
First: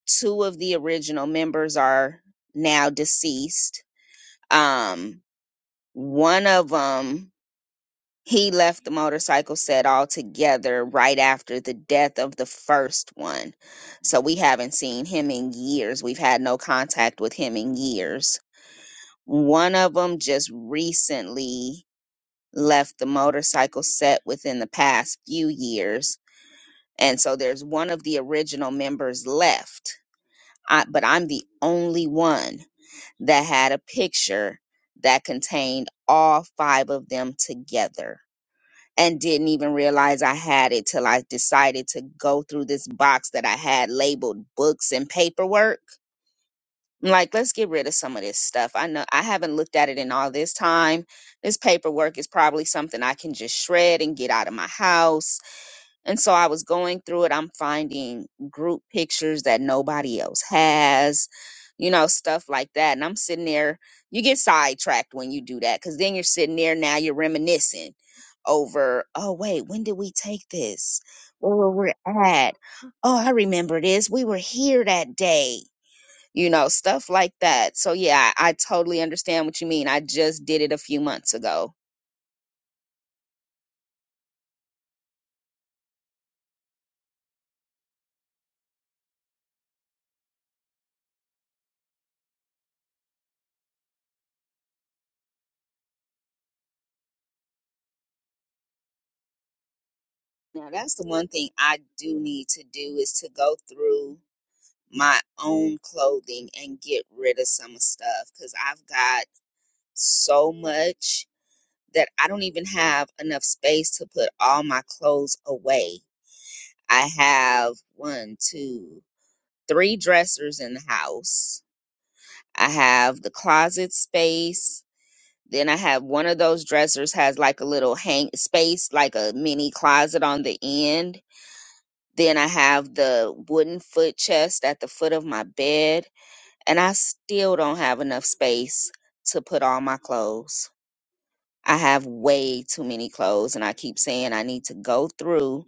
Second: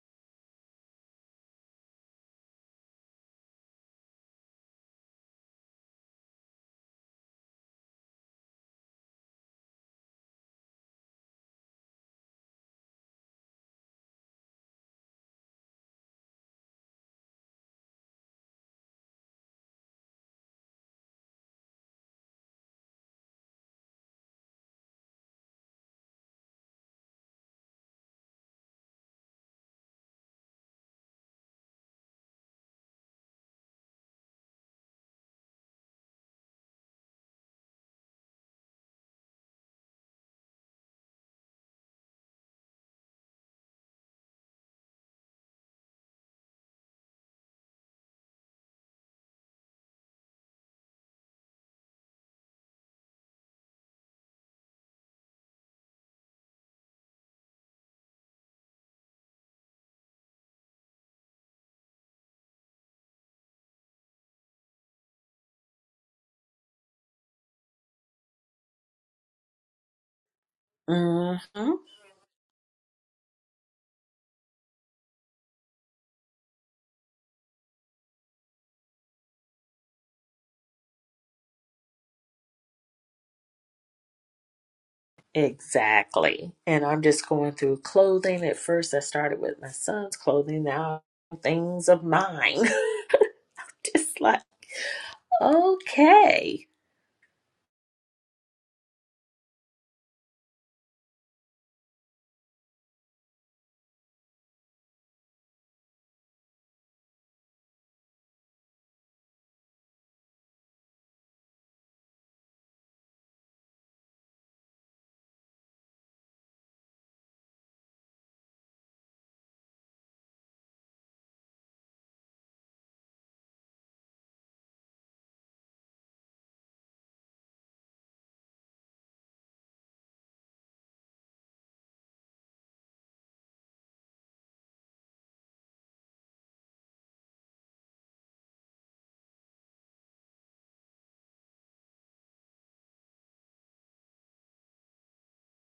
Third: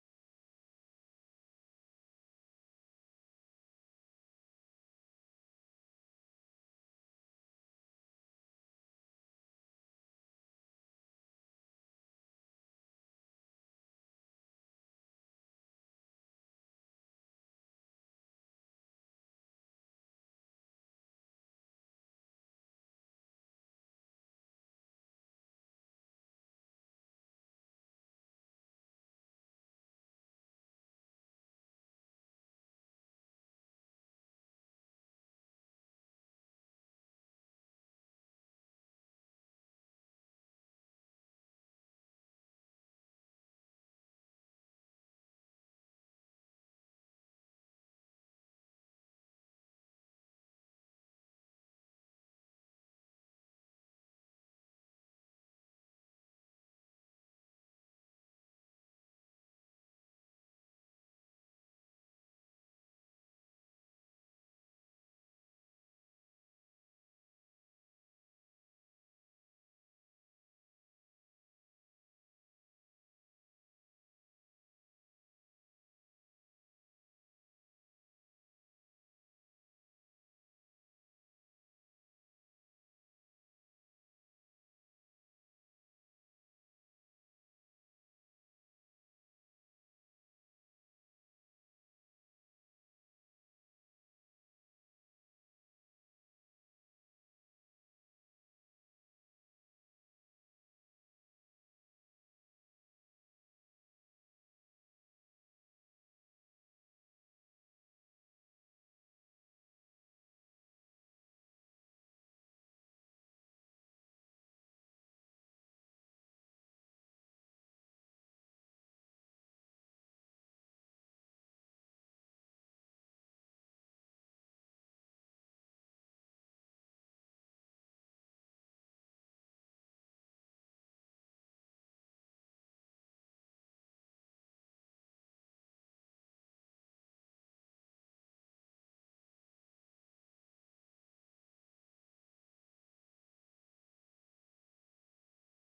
Two of the original members are now deceased. Um, one of them he left the motorcycle set altogether right after the death of the first one. So we haven't seen him in years. We've had no contact with him in years. One of them just recently left the motorcycle set within the past few years. And so there's one of the original members left, I, but I'm the only one that had a picture that contained all five of them together and didn't even realize I had it till I decided to go through this box that I had labeled books and paperwork. I'm like, let's get rid of some of this stuff. I know I haven't looked at it in all this time. This paperwork is probably something I can just shred and get out of my house and so I was going through it. I'm finding group pictures that nobody else has, you know, stuff like that. And I'm sitting there, you get sidetracked when you do that because then you're sitting there now, you're reminiscing over, oh, wait, when did we take this? hmm Where were we at? Oh, I remember this. We were here that day, you know, stuff like that. So, yeah, I, I totally understand what you mean. I just did it a few months ago. Exactly. And I'm just going through clothing. At first, I started with my son's clothing. Now, things of mine. [LAUGHS] just like, okay. Now, that's the one thing I do need to do is to go through my own clothing and get rid of some stuff because I've got so much that I don't even have enough space to put all my clothes away. I have one, two, three dressers in the house. I have the closet space. Then I have one of those dressers has like a little hang space, like a mini closet on the end. Then I have the wooden foot chest at the foot of my bed. and I still don't have enough space to put all my clothes. I have way too many clothes, and I keep saying I need to go through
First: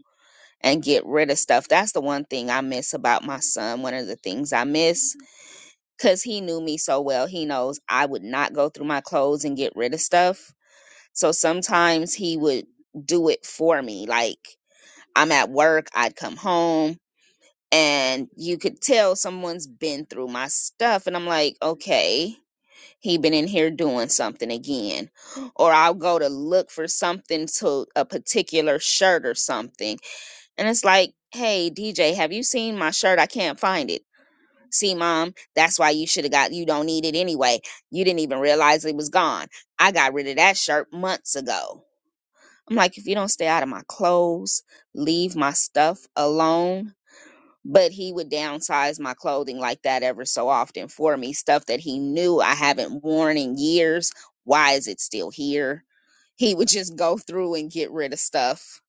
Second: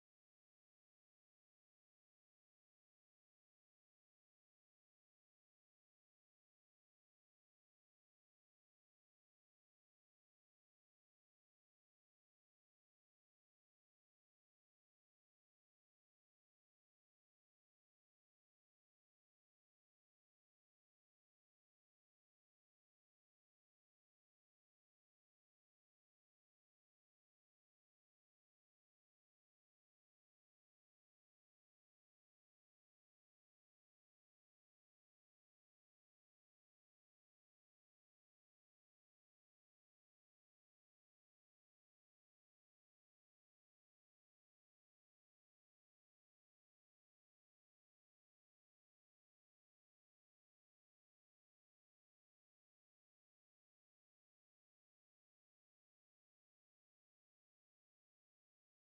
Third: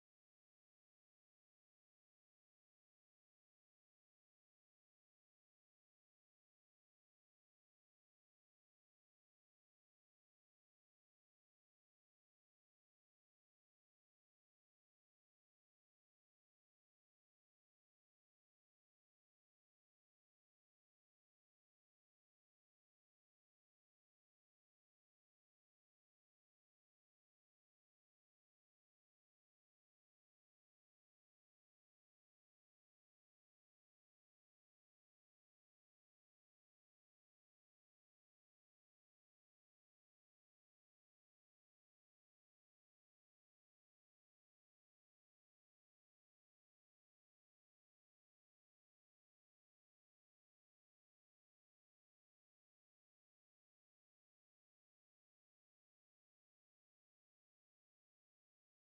and get rid of stuff. That's the one thing I miss about my son. One of the things I miss because he knew me so well, he knows I would not go through my clothes and get rid of stuff. So sometimes he would do it for me. Like I'm at work, I'd come home, and you could tell someone's been through my stuff, and I'm like, okay he been in here doing something again or i'll go to look for something to a particular shirt or something and it's like hey dj have you seen my shirt i can't find it see mom that's why you should have got you don't need it anyway you didn't even realize it was gone i got rid of that shirt months ago i'm like if you don't stay out of my clothes leave my stuff alone but he would downsize my clothing like that ever so often for me stuff that he knew I haven't worn in years. Why is it still here? He would just go through and get rid of stuff.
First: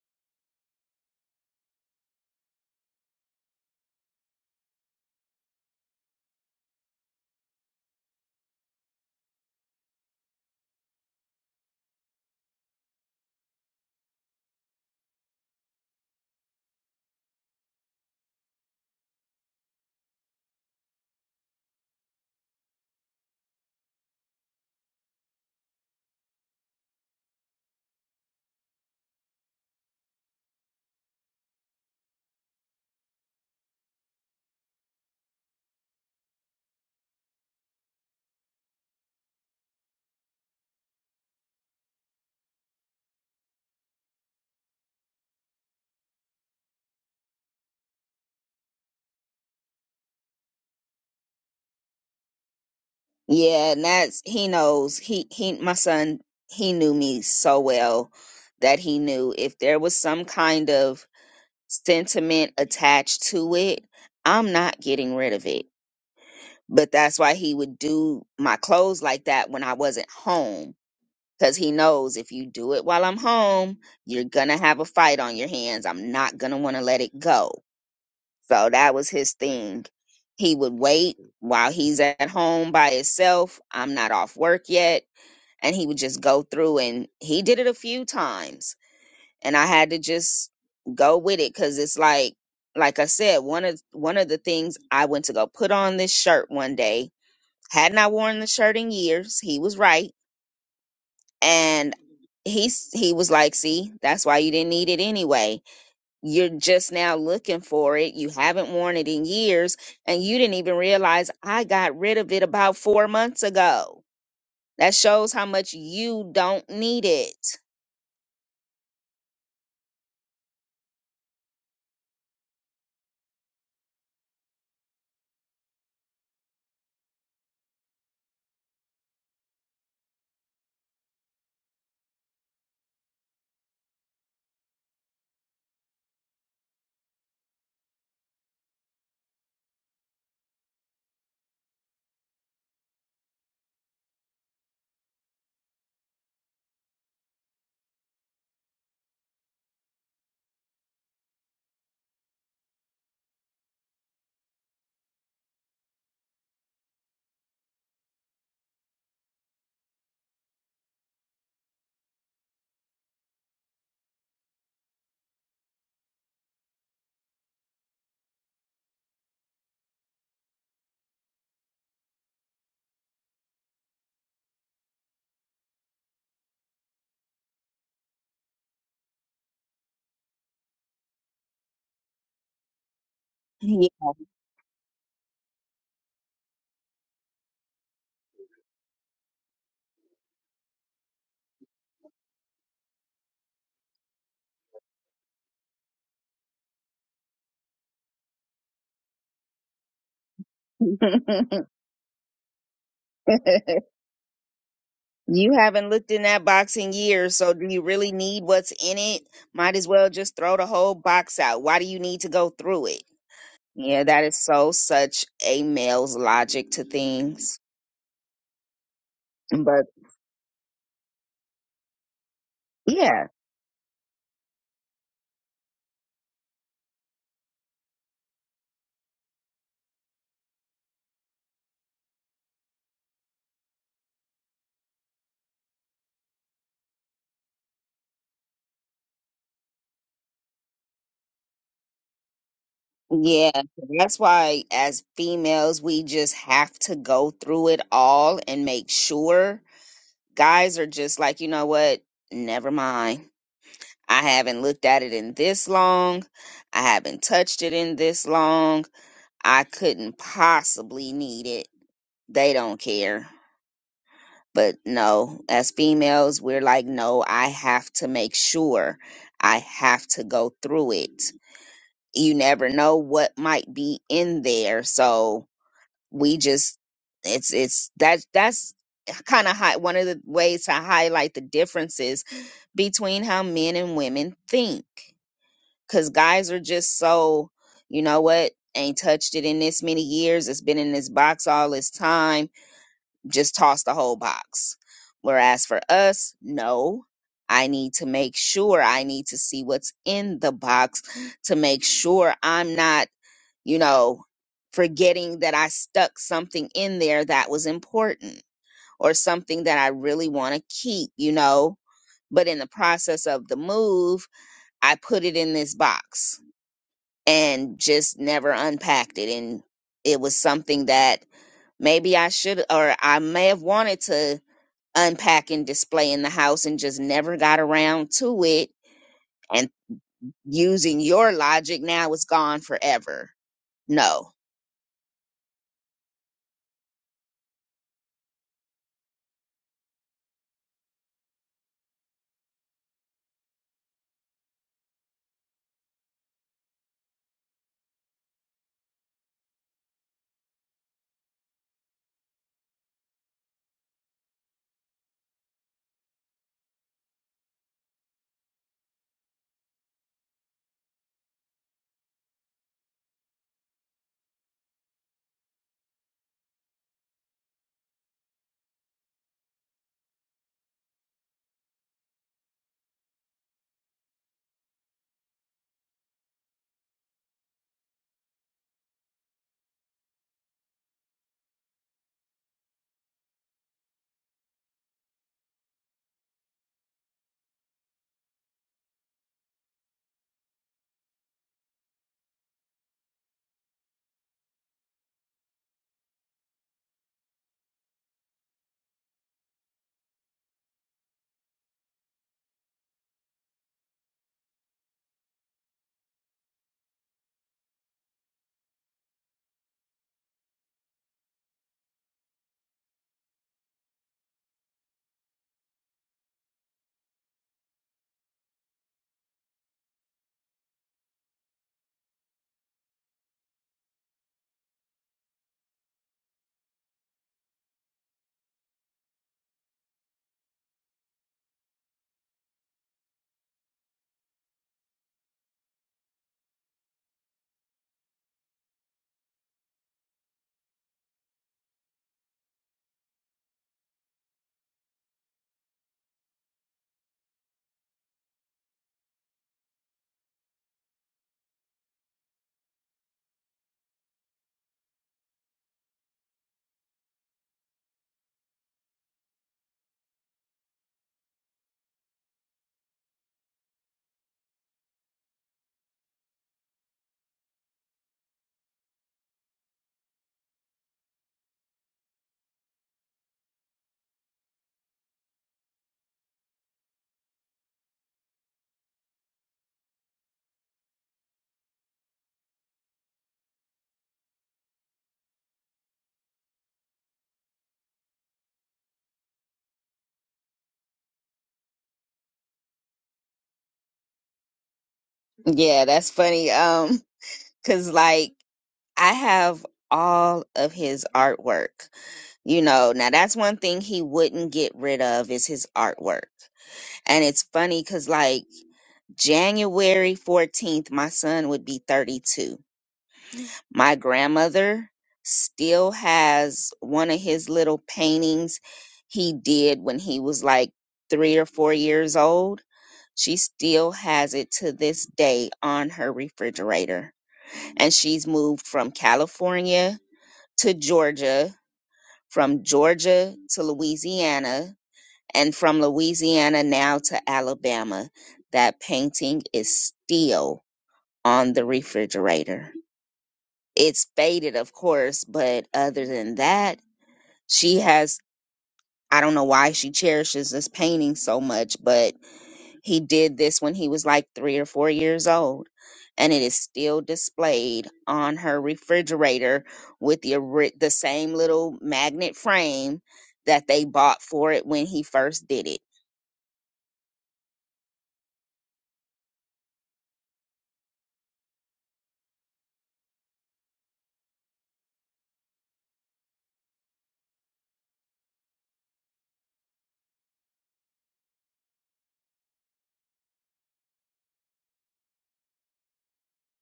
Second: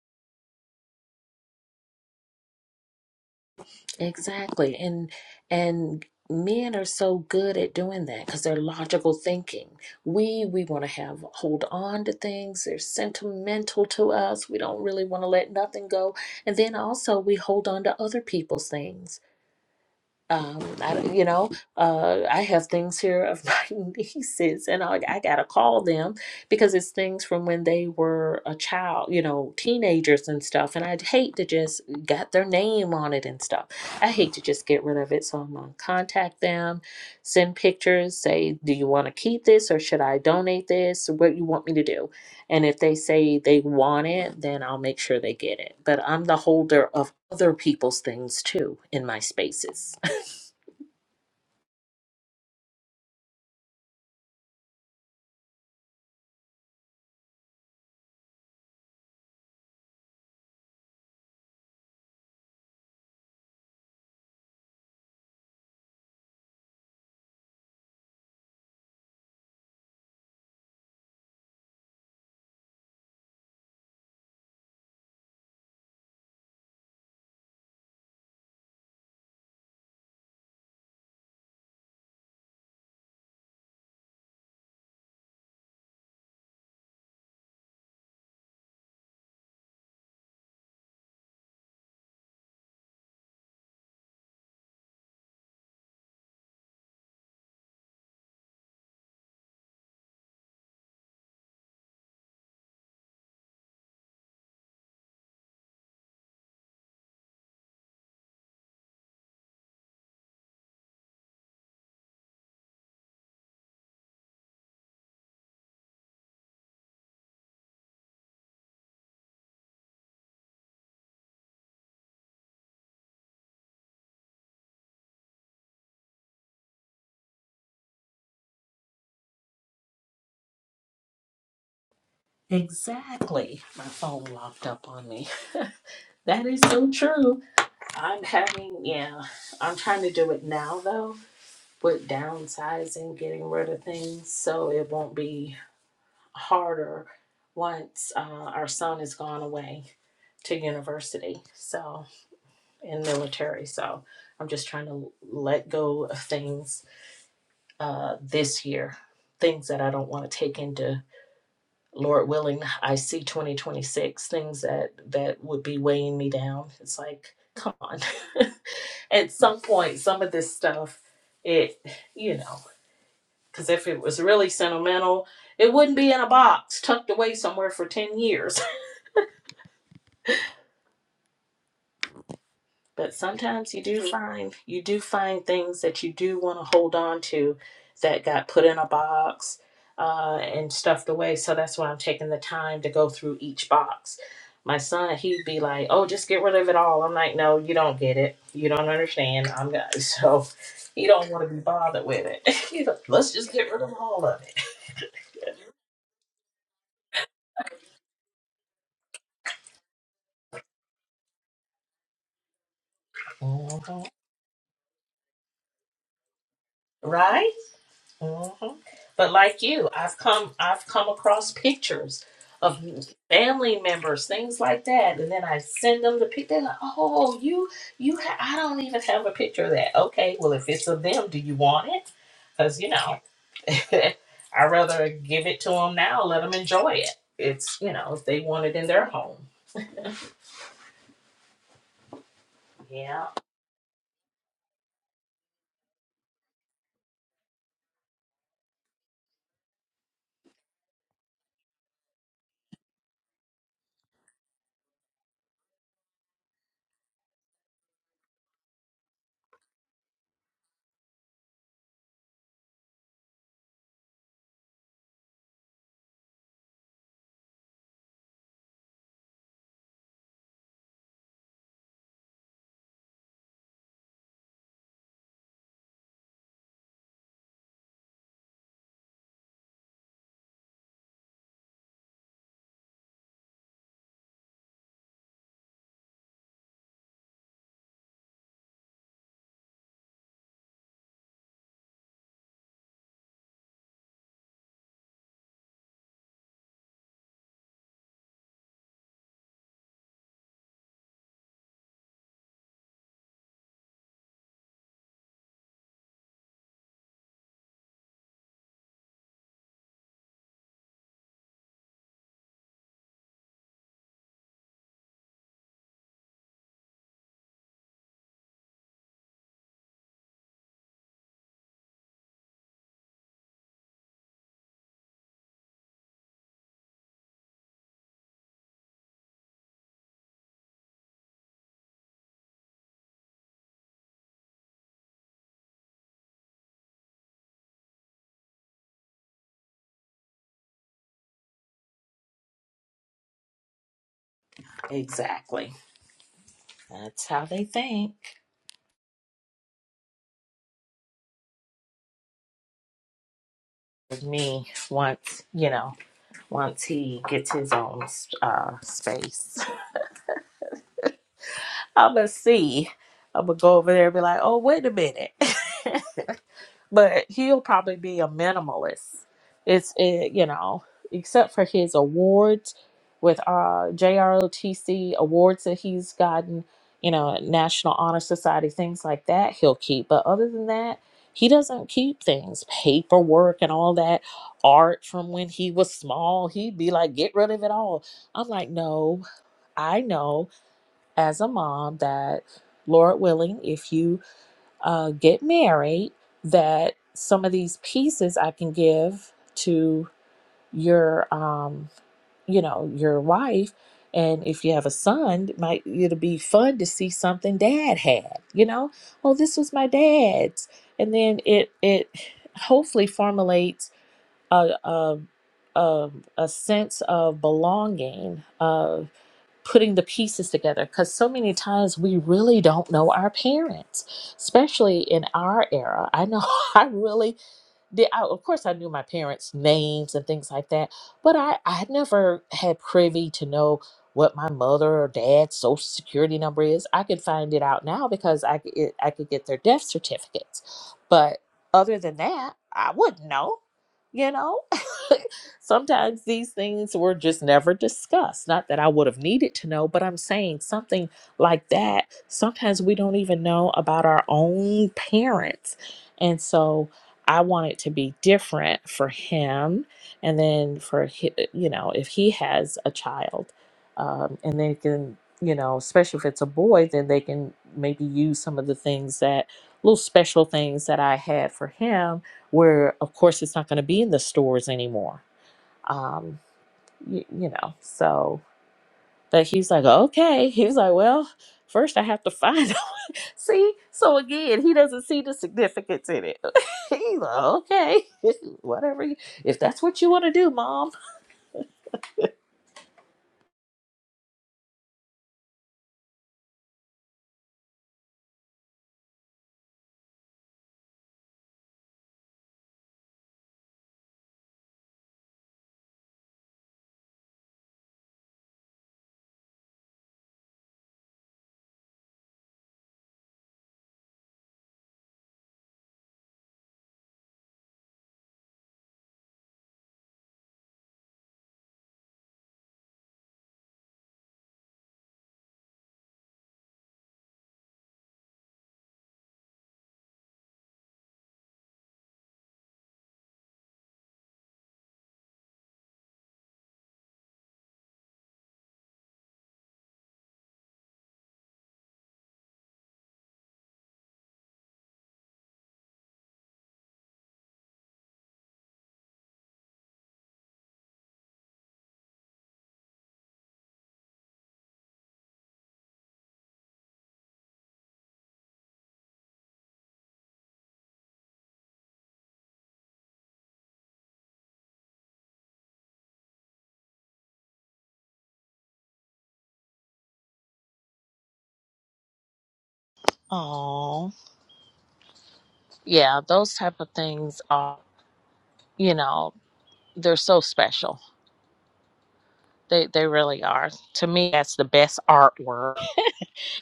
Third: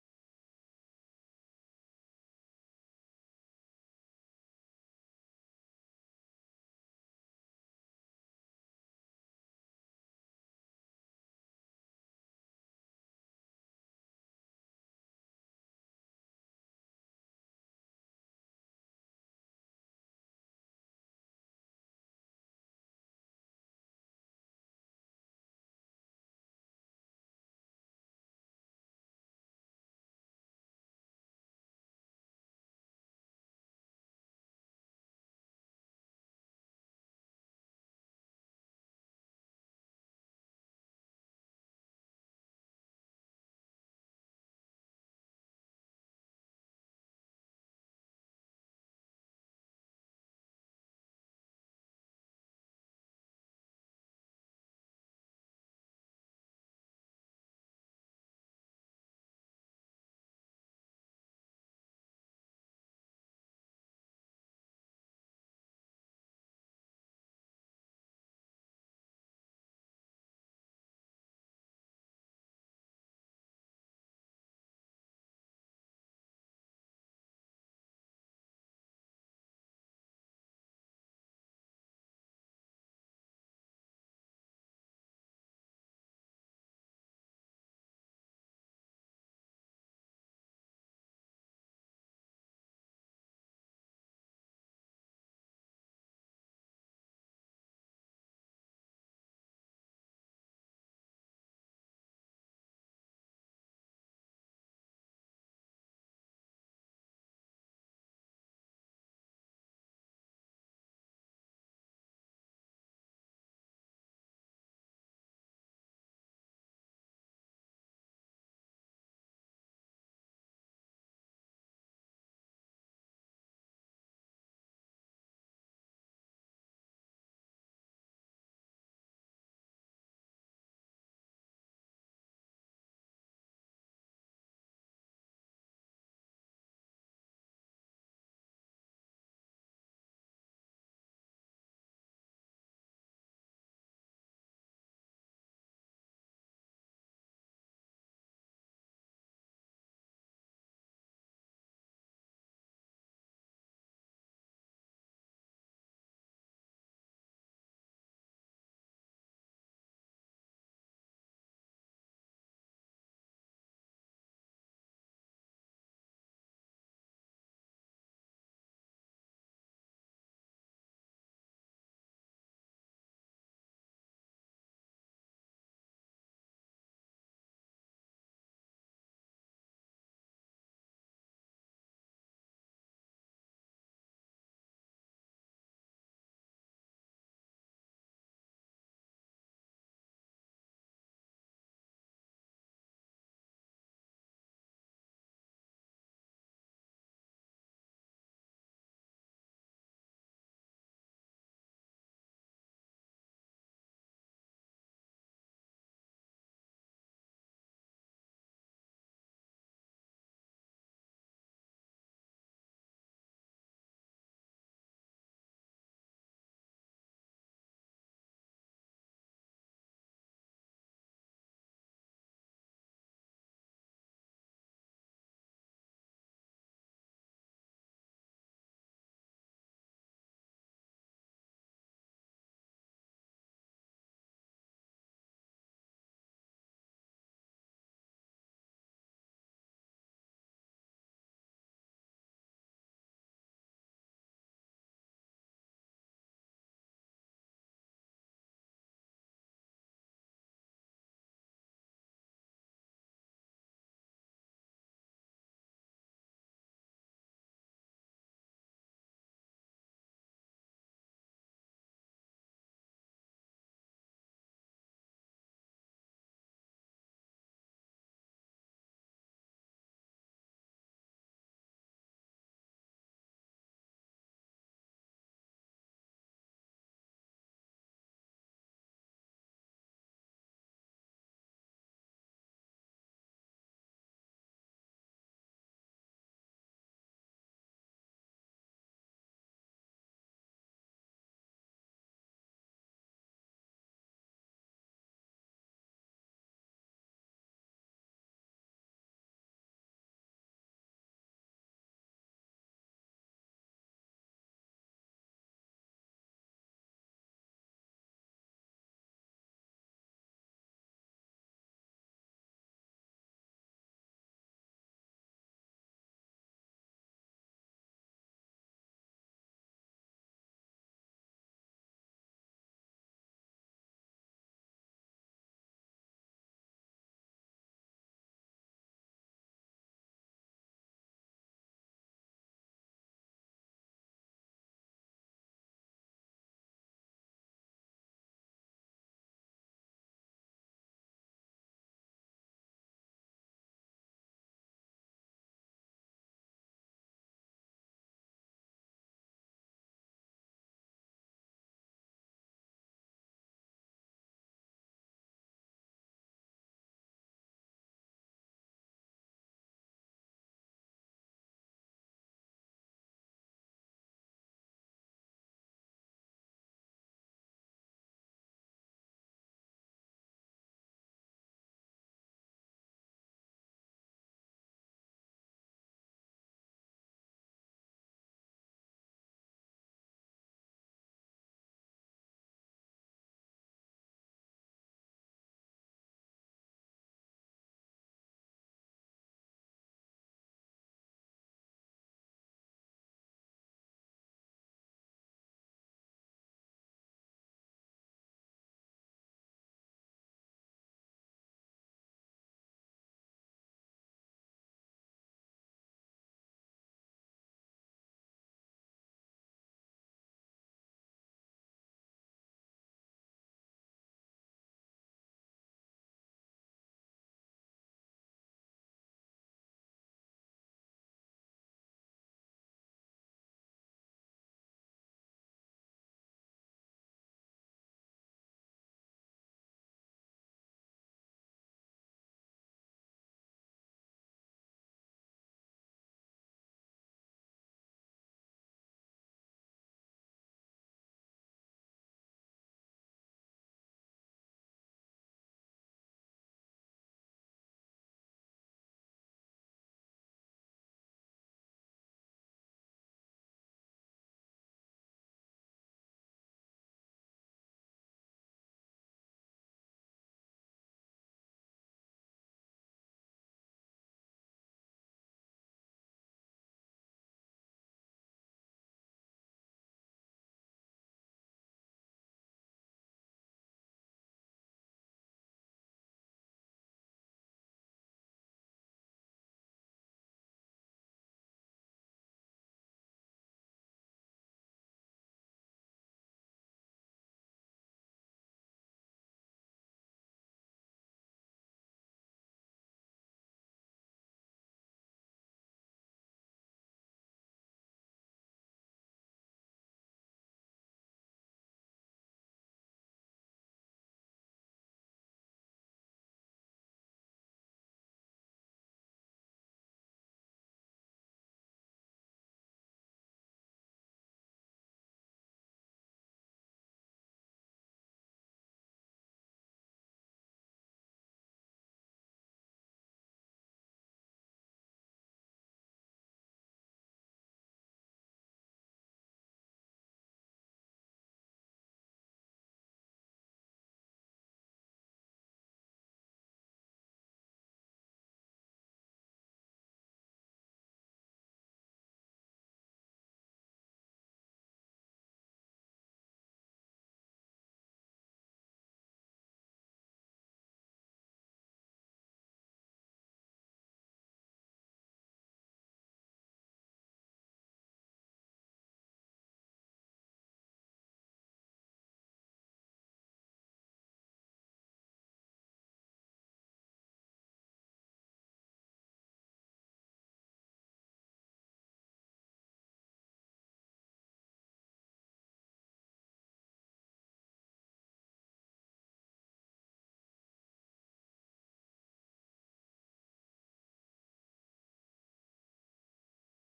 Exactly. And and men are so good at doing that because they're logical thinking. We we want to have hold on to things. They're sentimental to us. We don't really want to let nothing go. And then also we hold on to other people's things um, I, you know, uh, I have things here of [LAUGHS] my nieces, and I, I gotta call them because it's things from when they were a child, you know, teenagers and stuff. And I'd hate to just got their name on it and stuff. I hate to just get rid of it, so I'm gonna contact them, send pictures, say, do you want to keep this or should I donate this? What you want me to do? And if they say they want it, then I'll make sure they get it. But I'm the holder of other people's things too in my spaces. Yeah, and that's he knows. He he my son, [LAUGHS] he knew me so well that he knew if there was some kind of sentiment attached to it, I'm not getting rid of it. But that's why he would do my clothes like that when I wasn't home because he knows if you do it while I'm home, you're gonna have a fight on your hands. I'm not gonna want to let it go. So that was his thing. He would wait while he's at home by himself. I'm not off work yet, and he would just go through and he did it a few times, and I had to just go with it because it's like, like I said, one of one of the things I went to go put on this shirt one day. Hadn't I worn the shirt in years? He was right and he he was like see that's why you didn't need it anyway you're just now looking for it you haven't worn it in years and you didn't even realize i got rid of it about four months ago that shows how much you don't need it exactly. My phone locked up on me. [LAUGHS] that is so true. I'm having, yeah, I'm trying to do it now though, with downsizing, getting rid of things so it won't be harder once uh, our son has gone away to university so in military so i'm just trying to let go of things uh, this year things that i don't want to take into lord willing i see 2026 things that that would be weighing me down it's like come on [LAUGHS] at some point some of this stuff it you know because if it was really sentimental it wouldn't be in a box tucked away somewhere for 10 years but sometimes you Yeah. do find you do find things that you do want to hold on to that got put in a box uh, and stuffed away so that's why i'm taking the time to go through each box my son he'd be like oh just get rid of it all i'm like no you don't get it you don't understand i'm not [LAUGHS] so he don't want to [LAUGHS] be bothered with it [LAUGHS] He's like, let's just get rid of all of it you haven't looked in that box in years so do you really need what's in it might as well just throw the whole box out why do you need to go through it yeah Mhm. that is so such a male's logic to right things hmm But like But you, I've come I've come across pictures of yeah, family members, things like that, and then I send them the picture. They're like, "Oh, you you ha- I don't even have a picture of that." Okay, well, if it's of them, do you want it? Because you know, [LAUGHS] I rather give it to them now. Let them enjoy it. It's you know, if they want it in their home. Yeah, Yeah, that's why as females, we just have to go through it all and make sure. Guys are just like, you know what? Never mind. I haven't looked at it in this long. I haven't touched it in this long. I couldn't possibly need it. They don't care. But no, as females, we're like, no, I have to make sure. I have to go through it. you never know what might be in there so we just it's it's that that's kind of high one of the ways to highlight the differences between how men and women think because guys are just so you know what ain't touched it in this many years it's been in this box all this time just toss the whole box whereas for us no i need to make sure i need to see what's in the box to make sure i'm not you know, forgetting that I stuck something in there that was important or something that I really want to keep, you know. But in the process of the move, I put it in this box and just never unpacked it. And it was something that maybe I should, or I may have wanted to unpack and display in the house and just never got around to it. And using your logic, now it's gone forever. No. exactly. That's how they think. Me once, you know. once he gets his own uh, space. [LAUGHS] I'm gonna see. I'm gonna go over there and be like, oh, wait a minute. [LAUGHS] but he'll probably be a minimalist. It's it, you know, except for his awards with uh JROTC awards that he's gotten, you know, National Honor Society things like that he'll keep. But other than that, he doesn't keep things, paperwork and all that art from when he was small. He'd be like, "Get rid of it all." I'm like, "No, I know as a mom that Lord willing, if you uh, get married that some of these pieces I can give to your um you know your wife and if you have a son it might it'll be fun to see something dad had you know oh this was my dad's and then it it hopefully formulates a, a, a, a sense of belonging, of putting the pieces together. Because so many times we really don't know our parents, especially in our era. I know [LAUGHS] I really did I, of course I knew my parents' names and things like that, but I I never had privy to know what my mother or dad's social security number is. I could find it out now because I could- it, I could get their death certificates, but other than that, I wouldn't know. You know, [LAUGHS] sometimes these things were just never discussed. Not that I would have needed to know, but I'm saying something like that. Sometimes we don't even know about our own parents. And so I want it to be different for him, and then for hi- uh, you know if he has a child, um, and they can you know especially if it's a boy, then they can maybe use some of the things that little special things that I had for him, where of course it's not going to be in the stores anymore. Um, y you know, so but he's like, okay. He was like, well, first I have to find [LAUGHS] out. see? So again, he doesn't see the significance in it. [LAUGHS] he's like, okay, [LAUGHS] whatever. you- If that's what you want to do, mom. Yeah, that's funny. Um Cause like I have all of his artwork, you know. Now that's one thing he wouldn't get rid of is his artwork. And it's funny cause like January 14th, my son would be 32. My grandmother still has one of his little paintings he did when he was like three or four years old. She still has it to this day on her refrigerator. And she's moved from California to Georgia, from Georgia to Louisiana, and from Louisiana now to Alabama. That painting is still on the refrigerator. It's faded, of course, but other than that, she has I don't know why she cherishes this painting so much, but he did this when he was like three or four years old, and it is still displayed on her refrigerator with the ori- the same little magnet frame that they bought for it when he first did it. Oh, yeah. Those type of things are, you know, they're so special. They, they really are. To me, that's the best artwork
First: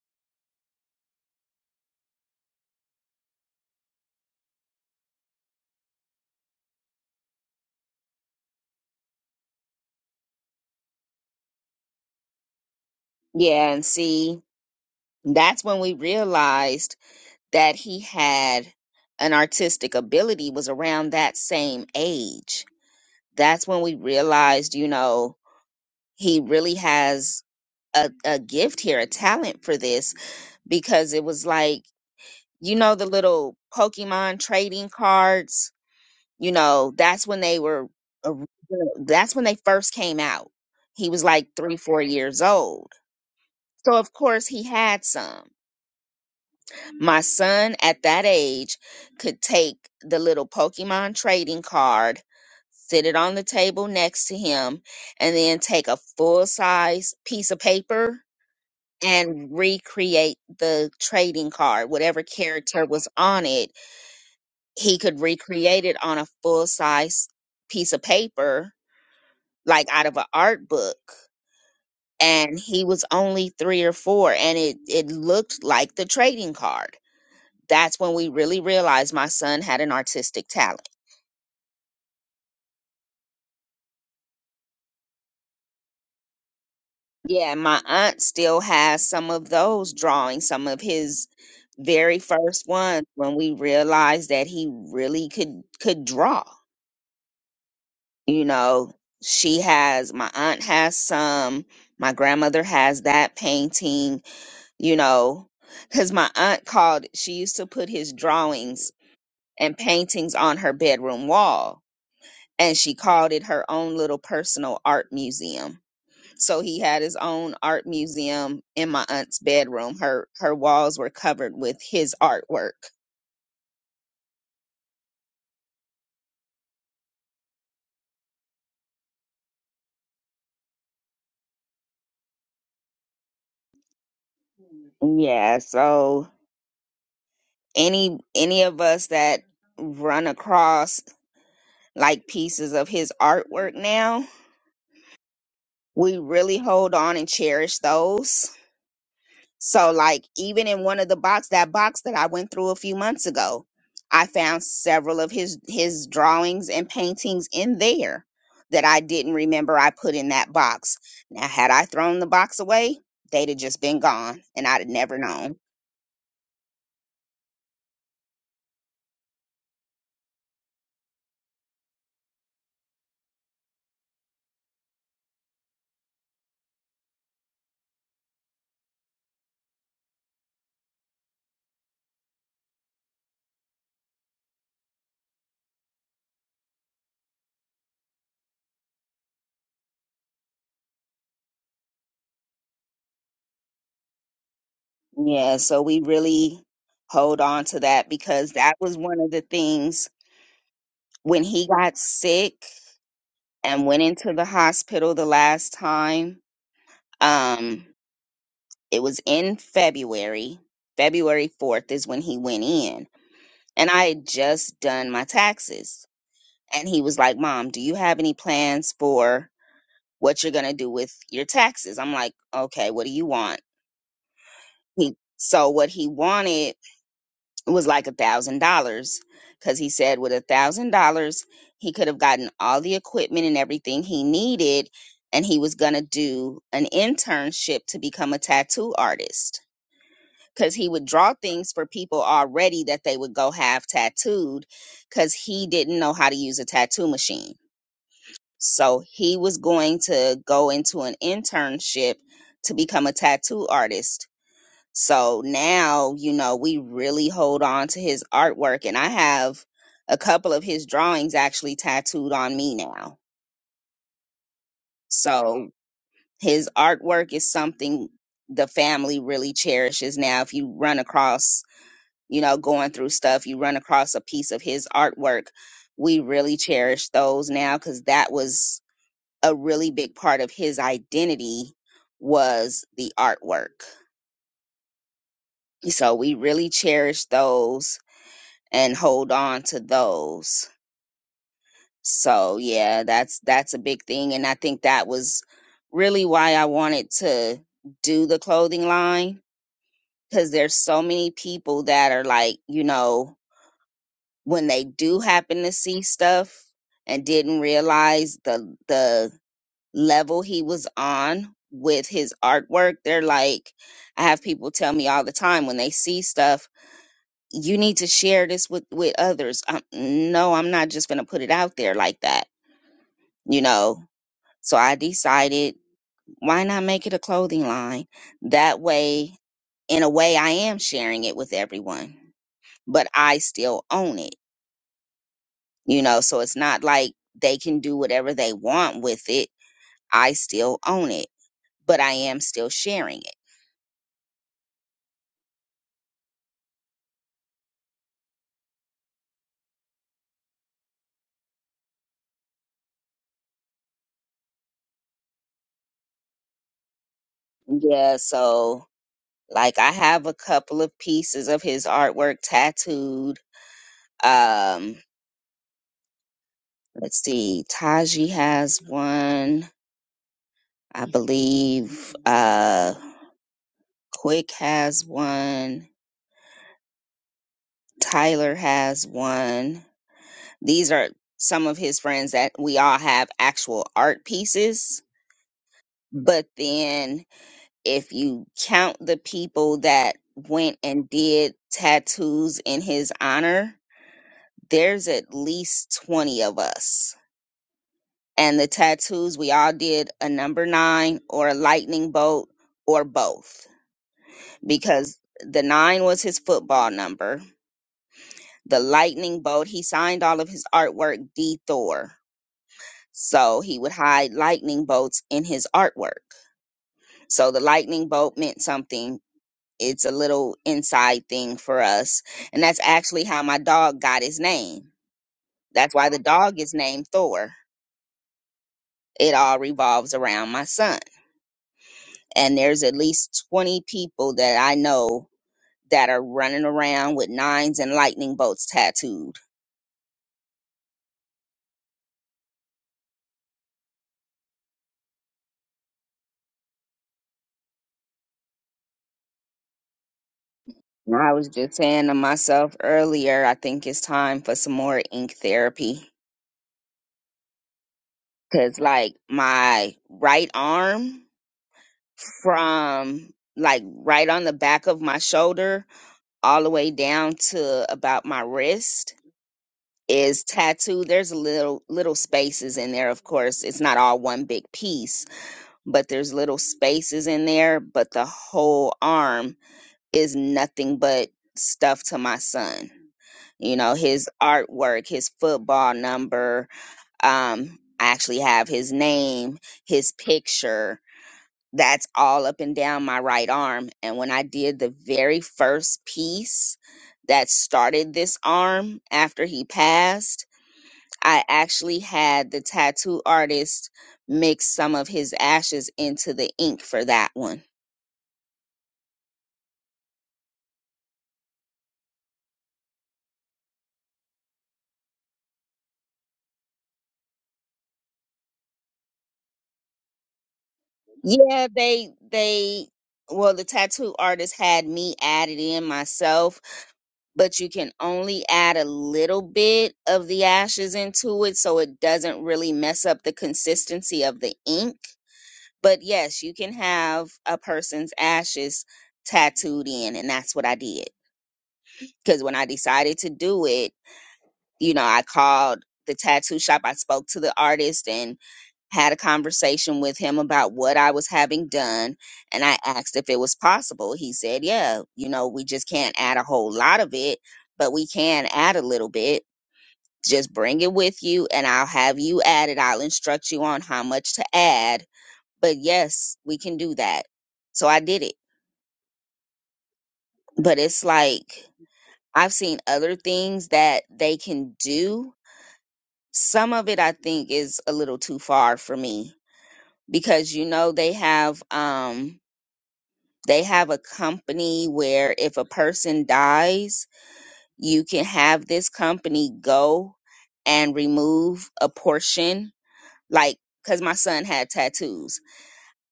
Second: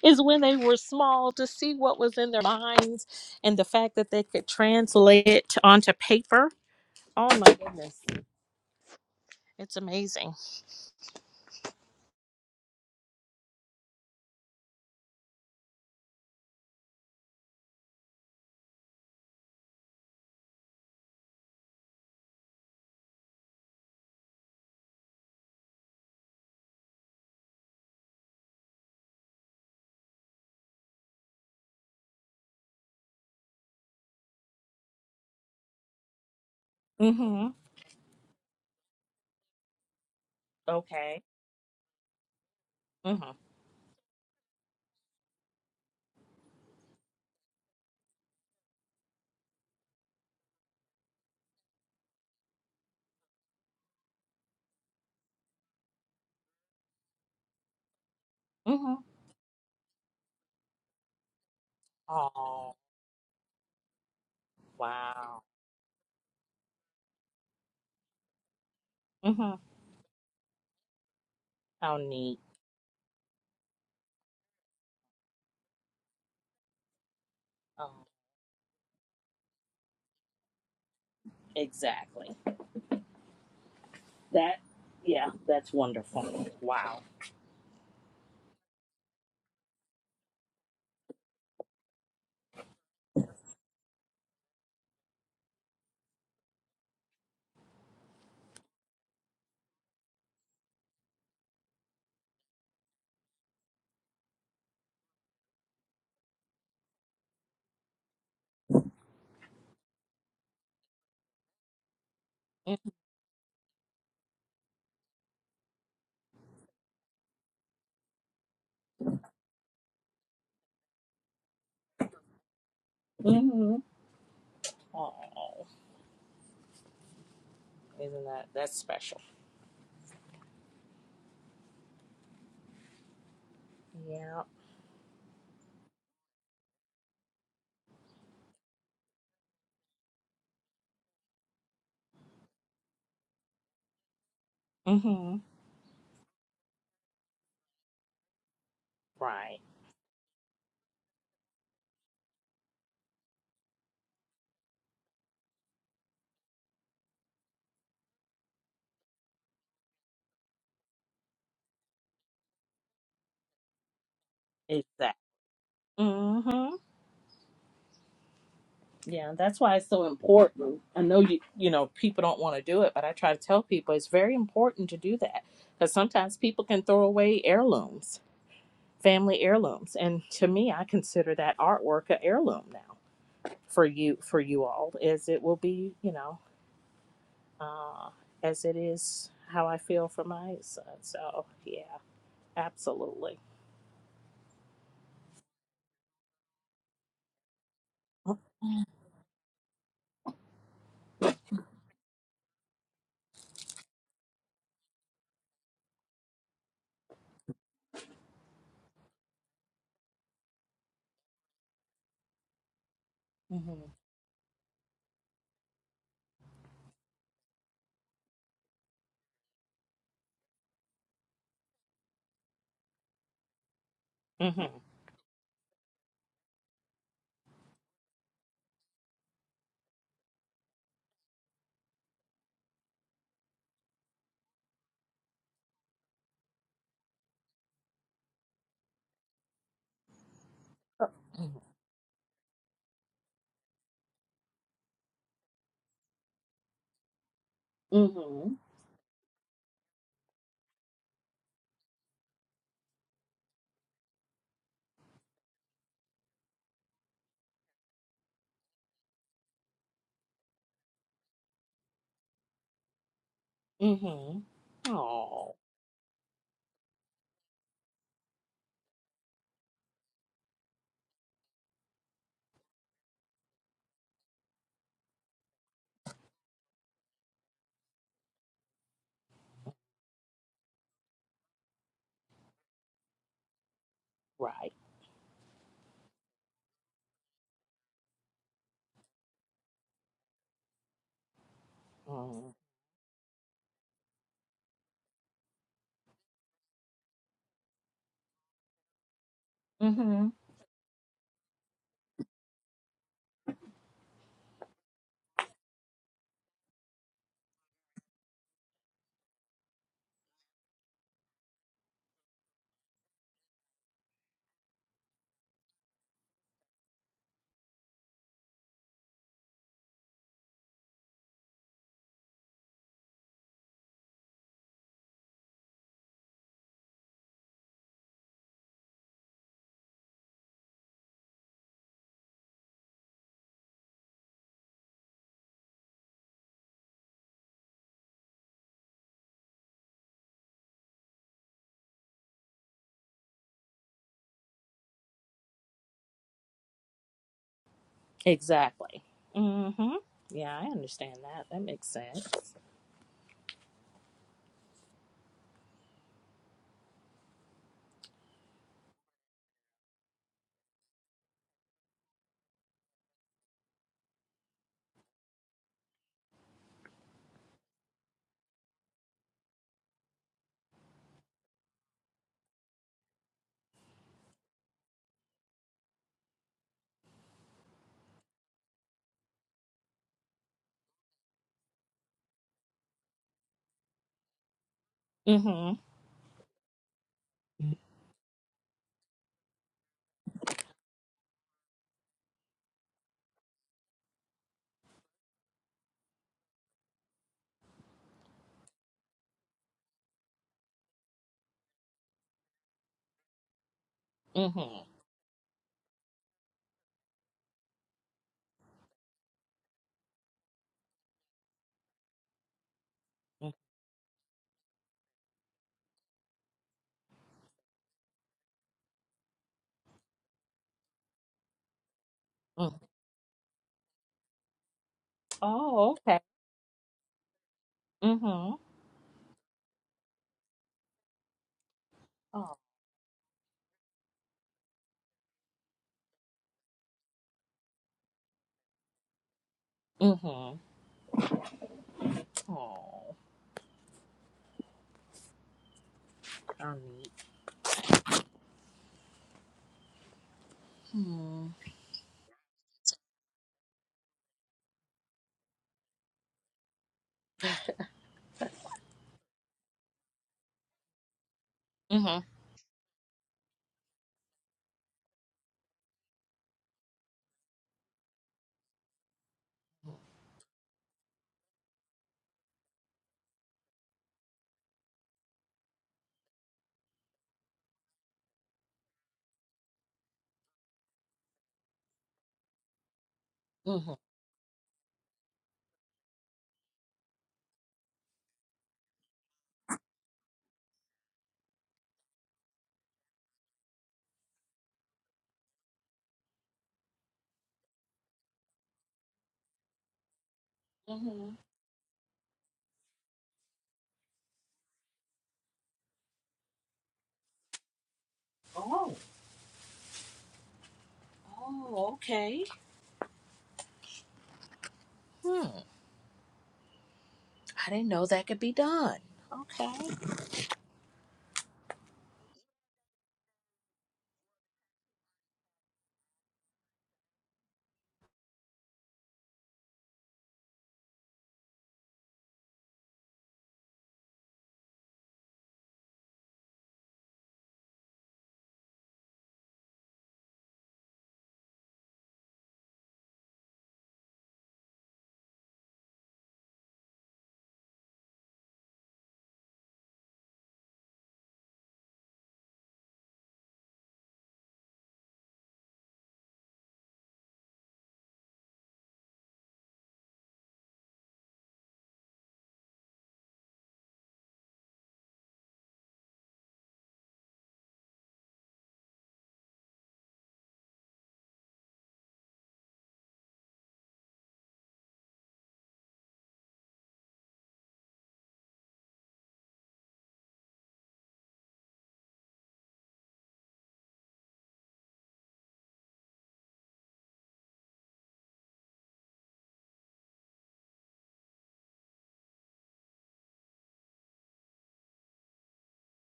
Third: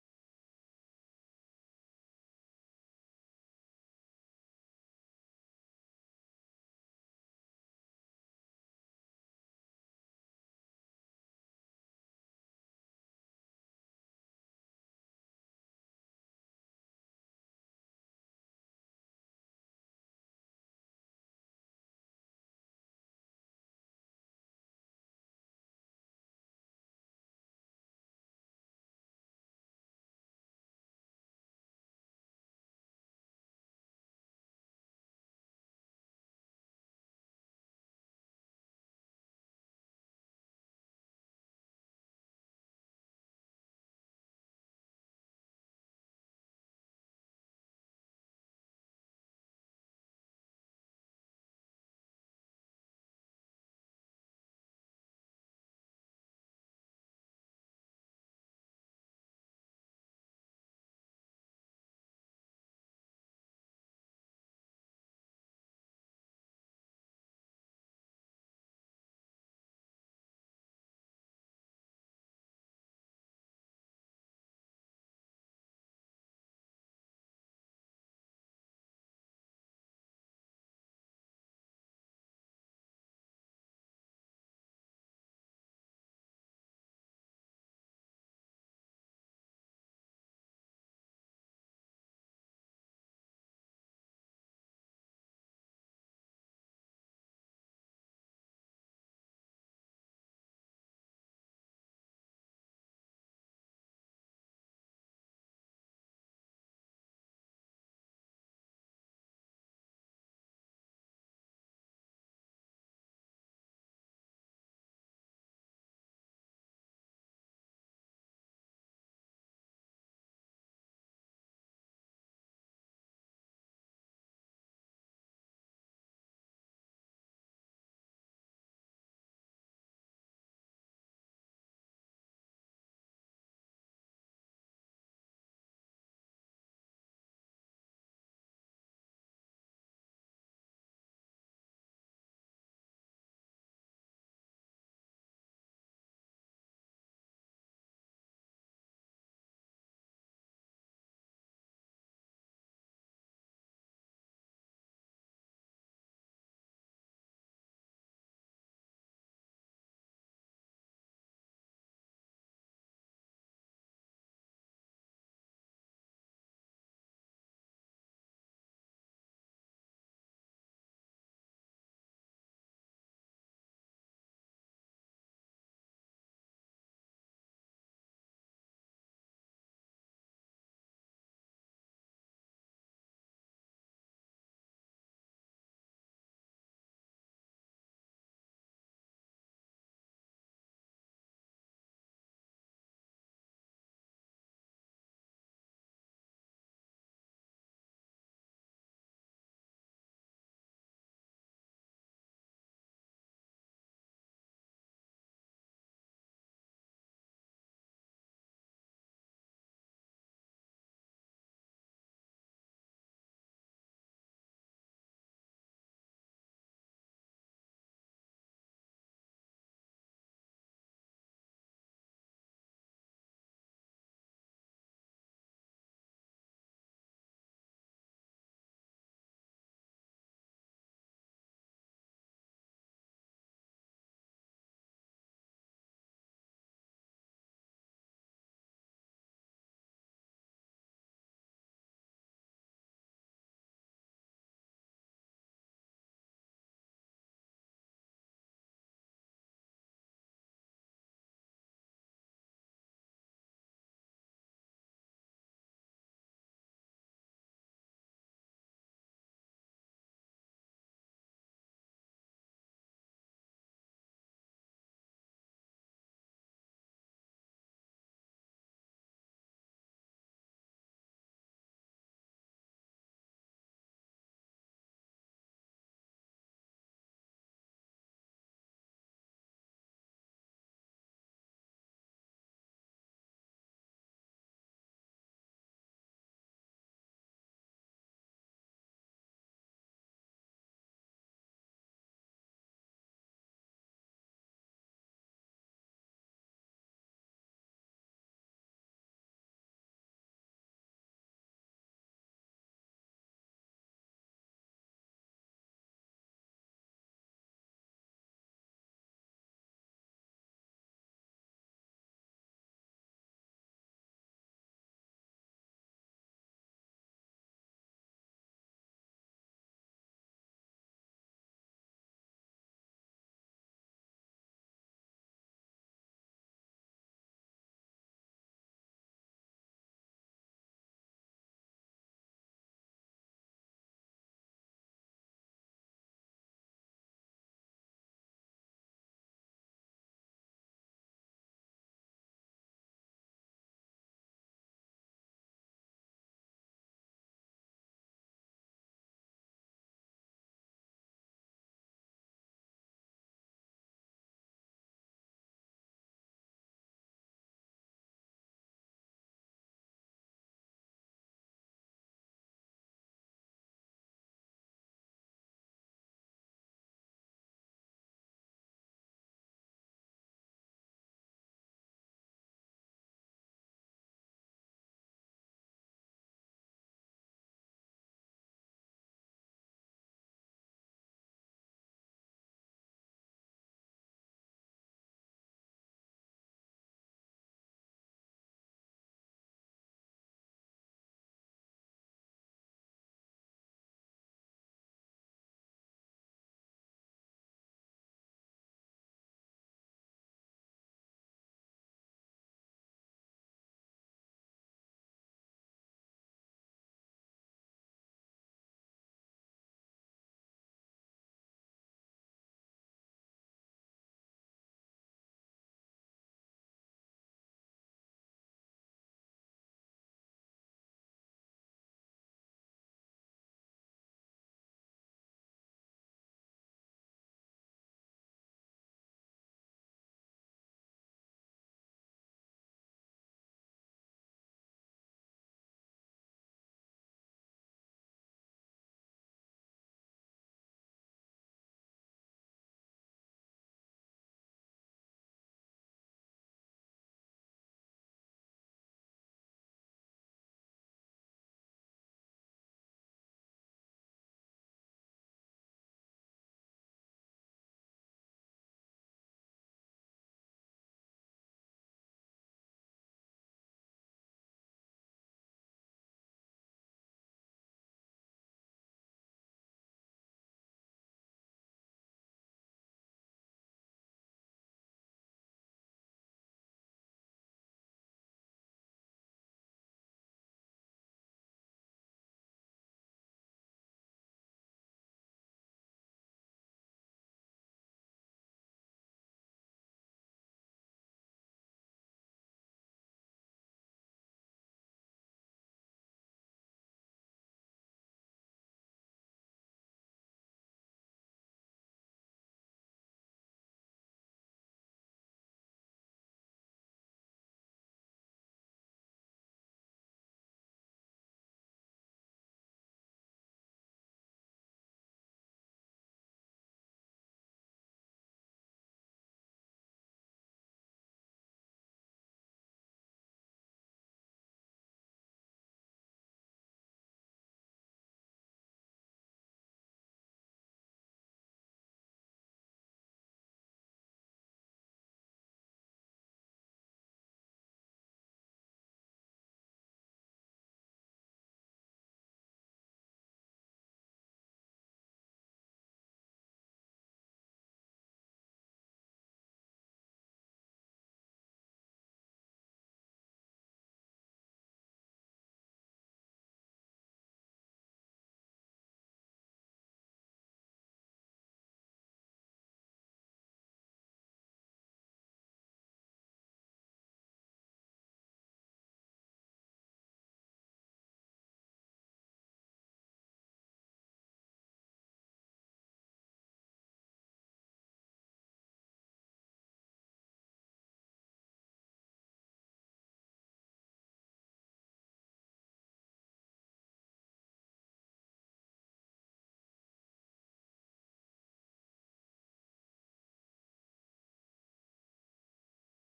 is when they were small to see what was in their minds and the fact that they could translate it onto paper. Oh my goodness. It's amazing. Yeah, and see, that's when we realized that he had an artistic ability was around that same age. that's when we realized, you know, he really has a, a gift here, a talent for this, because it was like, you know, the little Pokemon trading cards, you know, that's when Mm-hmm. they were, original- that's when they first came out. He Okay. was like three, four years old. Mm-hmm. So, of course, he had some. My son at that age could take the little Pokemon trading card, sit it on the table next to him, and then take a full size piece of paper Mm-hmm. and recreate the trading card. Whatever Oh, character was on it, he could wow. recreate it on a full size piece of paper, Mm-hmm. like out of an art book. How neat. And he was only three or four, and it, it looked like the trading card Oh, that's when we really realized my son had an artistic talent. exactly. That, yeah, that's wonderful. Wow. Yeah, my aunt still has some of those drawings, some of his very first ones when we realized that he really could could draw. You know, she has my aunt has some, my grandmother has that painting, you know, cuz my aunt called she used to put his drawings and paintings on her bedroom wall and she called it her own little personal art museum So he had his own art museum in my aunt's bedroom. Her her walls were covered with his artwork. Mm-hmm. Oh, isn't that, that's special. Yeah. Yeah, so any any of us that run across like pieces of his artwork now, Mm-hmm. we really hold on and cherish those Right. So, like, even in one of the box, that box that I went through a few months ago, I found several of his his drawings and paintings in there that I didn't remember I put in that box. Now, had I thrown the box away, they'd have just been gone, and I'd have Exactly. never known. Mm-hmm. Yeah, that's why it's so important. I know you, you know, people don't want to do it, but I try to tell people it's very important to do that because sometimes people can throw away heirlooms family heirlooms and to me i consider that artwork an heirloom now for you for you all as it will be you know uh, as it is how i feel for my son so yeah absolutely Yeah, so we really hold on to that because that was one of the things when he got sick and went into the hospital the last time. Um, It was in February. February 4th is when he went in. And mm-hmm I had just done my taxes. And he was like, Mom, do you have any plans for what you're going to do with your taxes? I'm like, okay, what do you want? He, so what he wanted was like a thousand dollars because he said with a thousand dollars, he could have gotten all the equipment and everything he needed. And he was going to do an internship to become a tattoo artist because he would draw mm-hmm things for people already that they would go have tattooed because he didn't know how to use a tattoo machine. mm-hmm So he was going to go into an internship to become a tattoo artist. So now, you know, we really hold on to his artwork, and I have a couple of his drawings actually tattooed on me now. mm-hmm oh So his artwork is something the family really cherishes now. If you run across you know, going through stuff, you run across a piece of his artwork. We really cherish those now because that was a really big part of his identity was the artwork. right So we really cherish those and hold on to those. mm-hmm So yeah, that's that's a big thing and I think that was really why I wanted to do the clothing line Mm-hmm. because there's so many people that are like, you know, when they do happen to see stuff and didn't realize the the level he was on with his artwork they're like i have people tell me all the time when they see stuff you need to share this with with others i no i'm not just gonna put it out there like that you know so i decided why not make it a clothing line that way in a way i am sharing it with everyone but i still own it you know so it's not like they can do whatever they want with it i still own it but i am still sharing exactly mm-hmm yeah i understand that that makes sense it yeah so like i have a couple of pieces of his artwork tattooed um let's see taji has one i believe uh quick has one tyler has one these are some of his friends that we all have actual art pieces mm-hmm but then if you count the people that went and did tattoos in his honor, there's at least 20 of us. And the tattoos, we all did a number nine or a lightning bolt or both mm-hmm because the nine was his football number. The lightning bolt, he signed all of his artwork D Thor. So he would hide lightning bolts in his artwork. So the lightning bolt meant something it's a little inside thing for us. And Mm-hmm. that's actually how my dog got his name. That's oh why the okay dog is named Thor. mm-hmm It all revolves around my son. oh And there's at least 20 people that I know that are running around with nines and lightning bolts tattooed. mm-hmm Oh, how neat. And I Hmm. was just saying to myself earlier, I think it's time for some more ink therapy. Cause like my right arm Mm-hmm. from like right on the back of my shoulder all the way down to about my wrist is tattooed. There's little little spaces in there, of course. It's not all one big piece, but there's little spaces in there, but the whole arm is nothing but stuff to my son. You know, Mm-hmm. his artwork, his football number, um I actually have his name, his picture, that's all up and down my right arm. And when I did the very first piece that started this arm after he passed, Mm-hmm. I actually had the tattoo artist mix some of his ashes into the ink for that one. Oh. Oh, okay. Hmm. I didn't know that could be done. Okay. Yeah, they they well the tattoo artist had me add it in myself, but you can only add a little bit of the ashes into it so it doesn't really mess up the consistency of the ink But yes, you can have a person's ashes tattooed in, and that's what I did. Because when I decided to do it, you know, I called the tattoo shop, I spoke to the artist and had a conversation with him about what I was having done. And I asked if it was possible. He said, Yeah, you know, we just can't add a whole lot of it, but we can add a little bit. Just bring it with you, and I'll have you add it. I'll instruct you on how much to add but yes, we can do that. So I did it. But it's like I've seen other things that they can do. Some of it I think is a little too far for me because you know they have um they have a company where if a person dies, you can have this company go and remove a portion like cuz my son had tattoos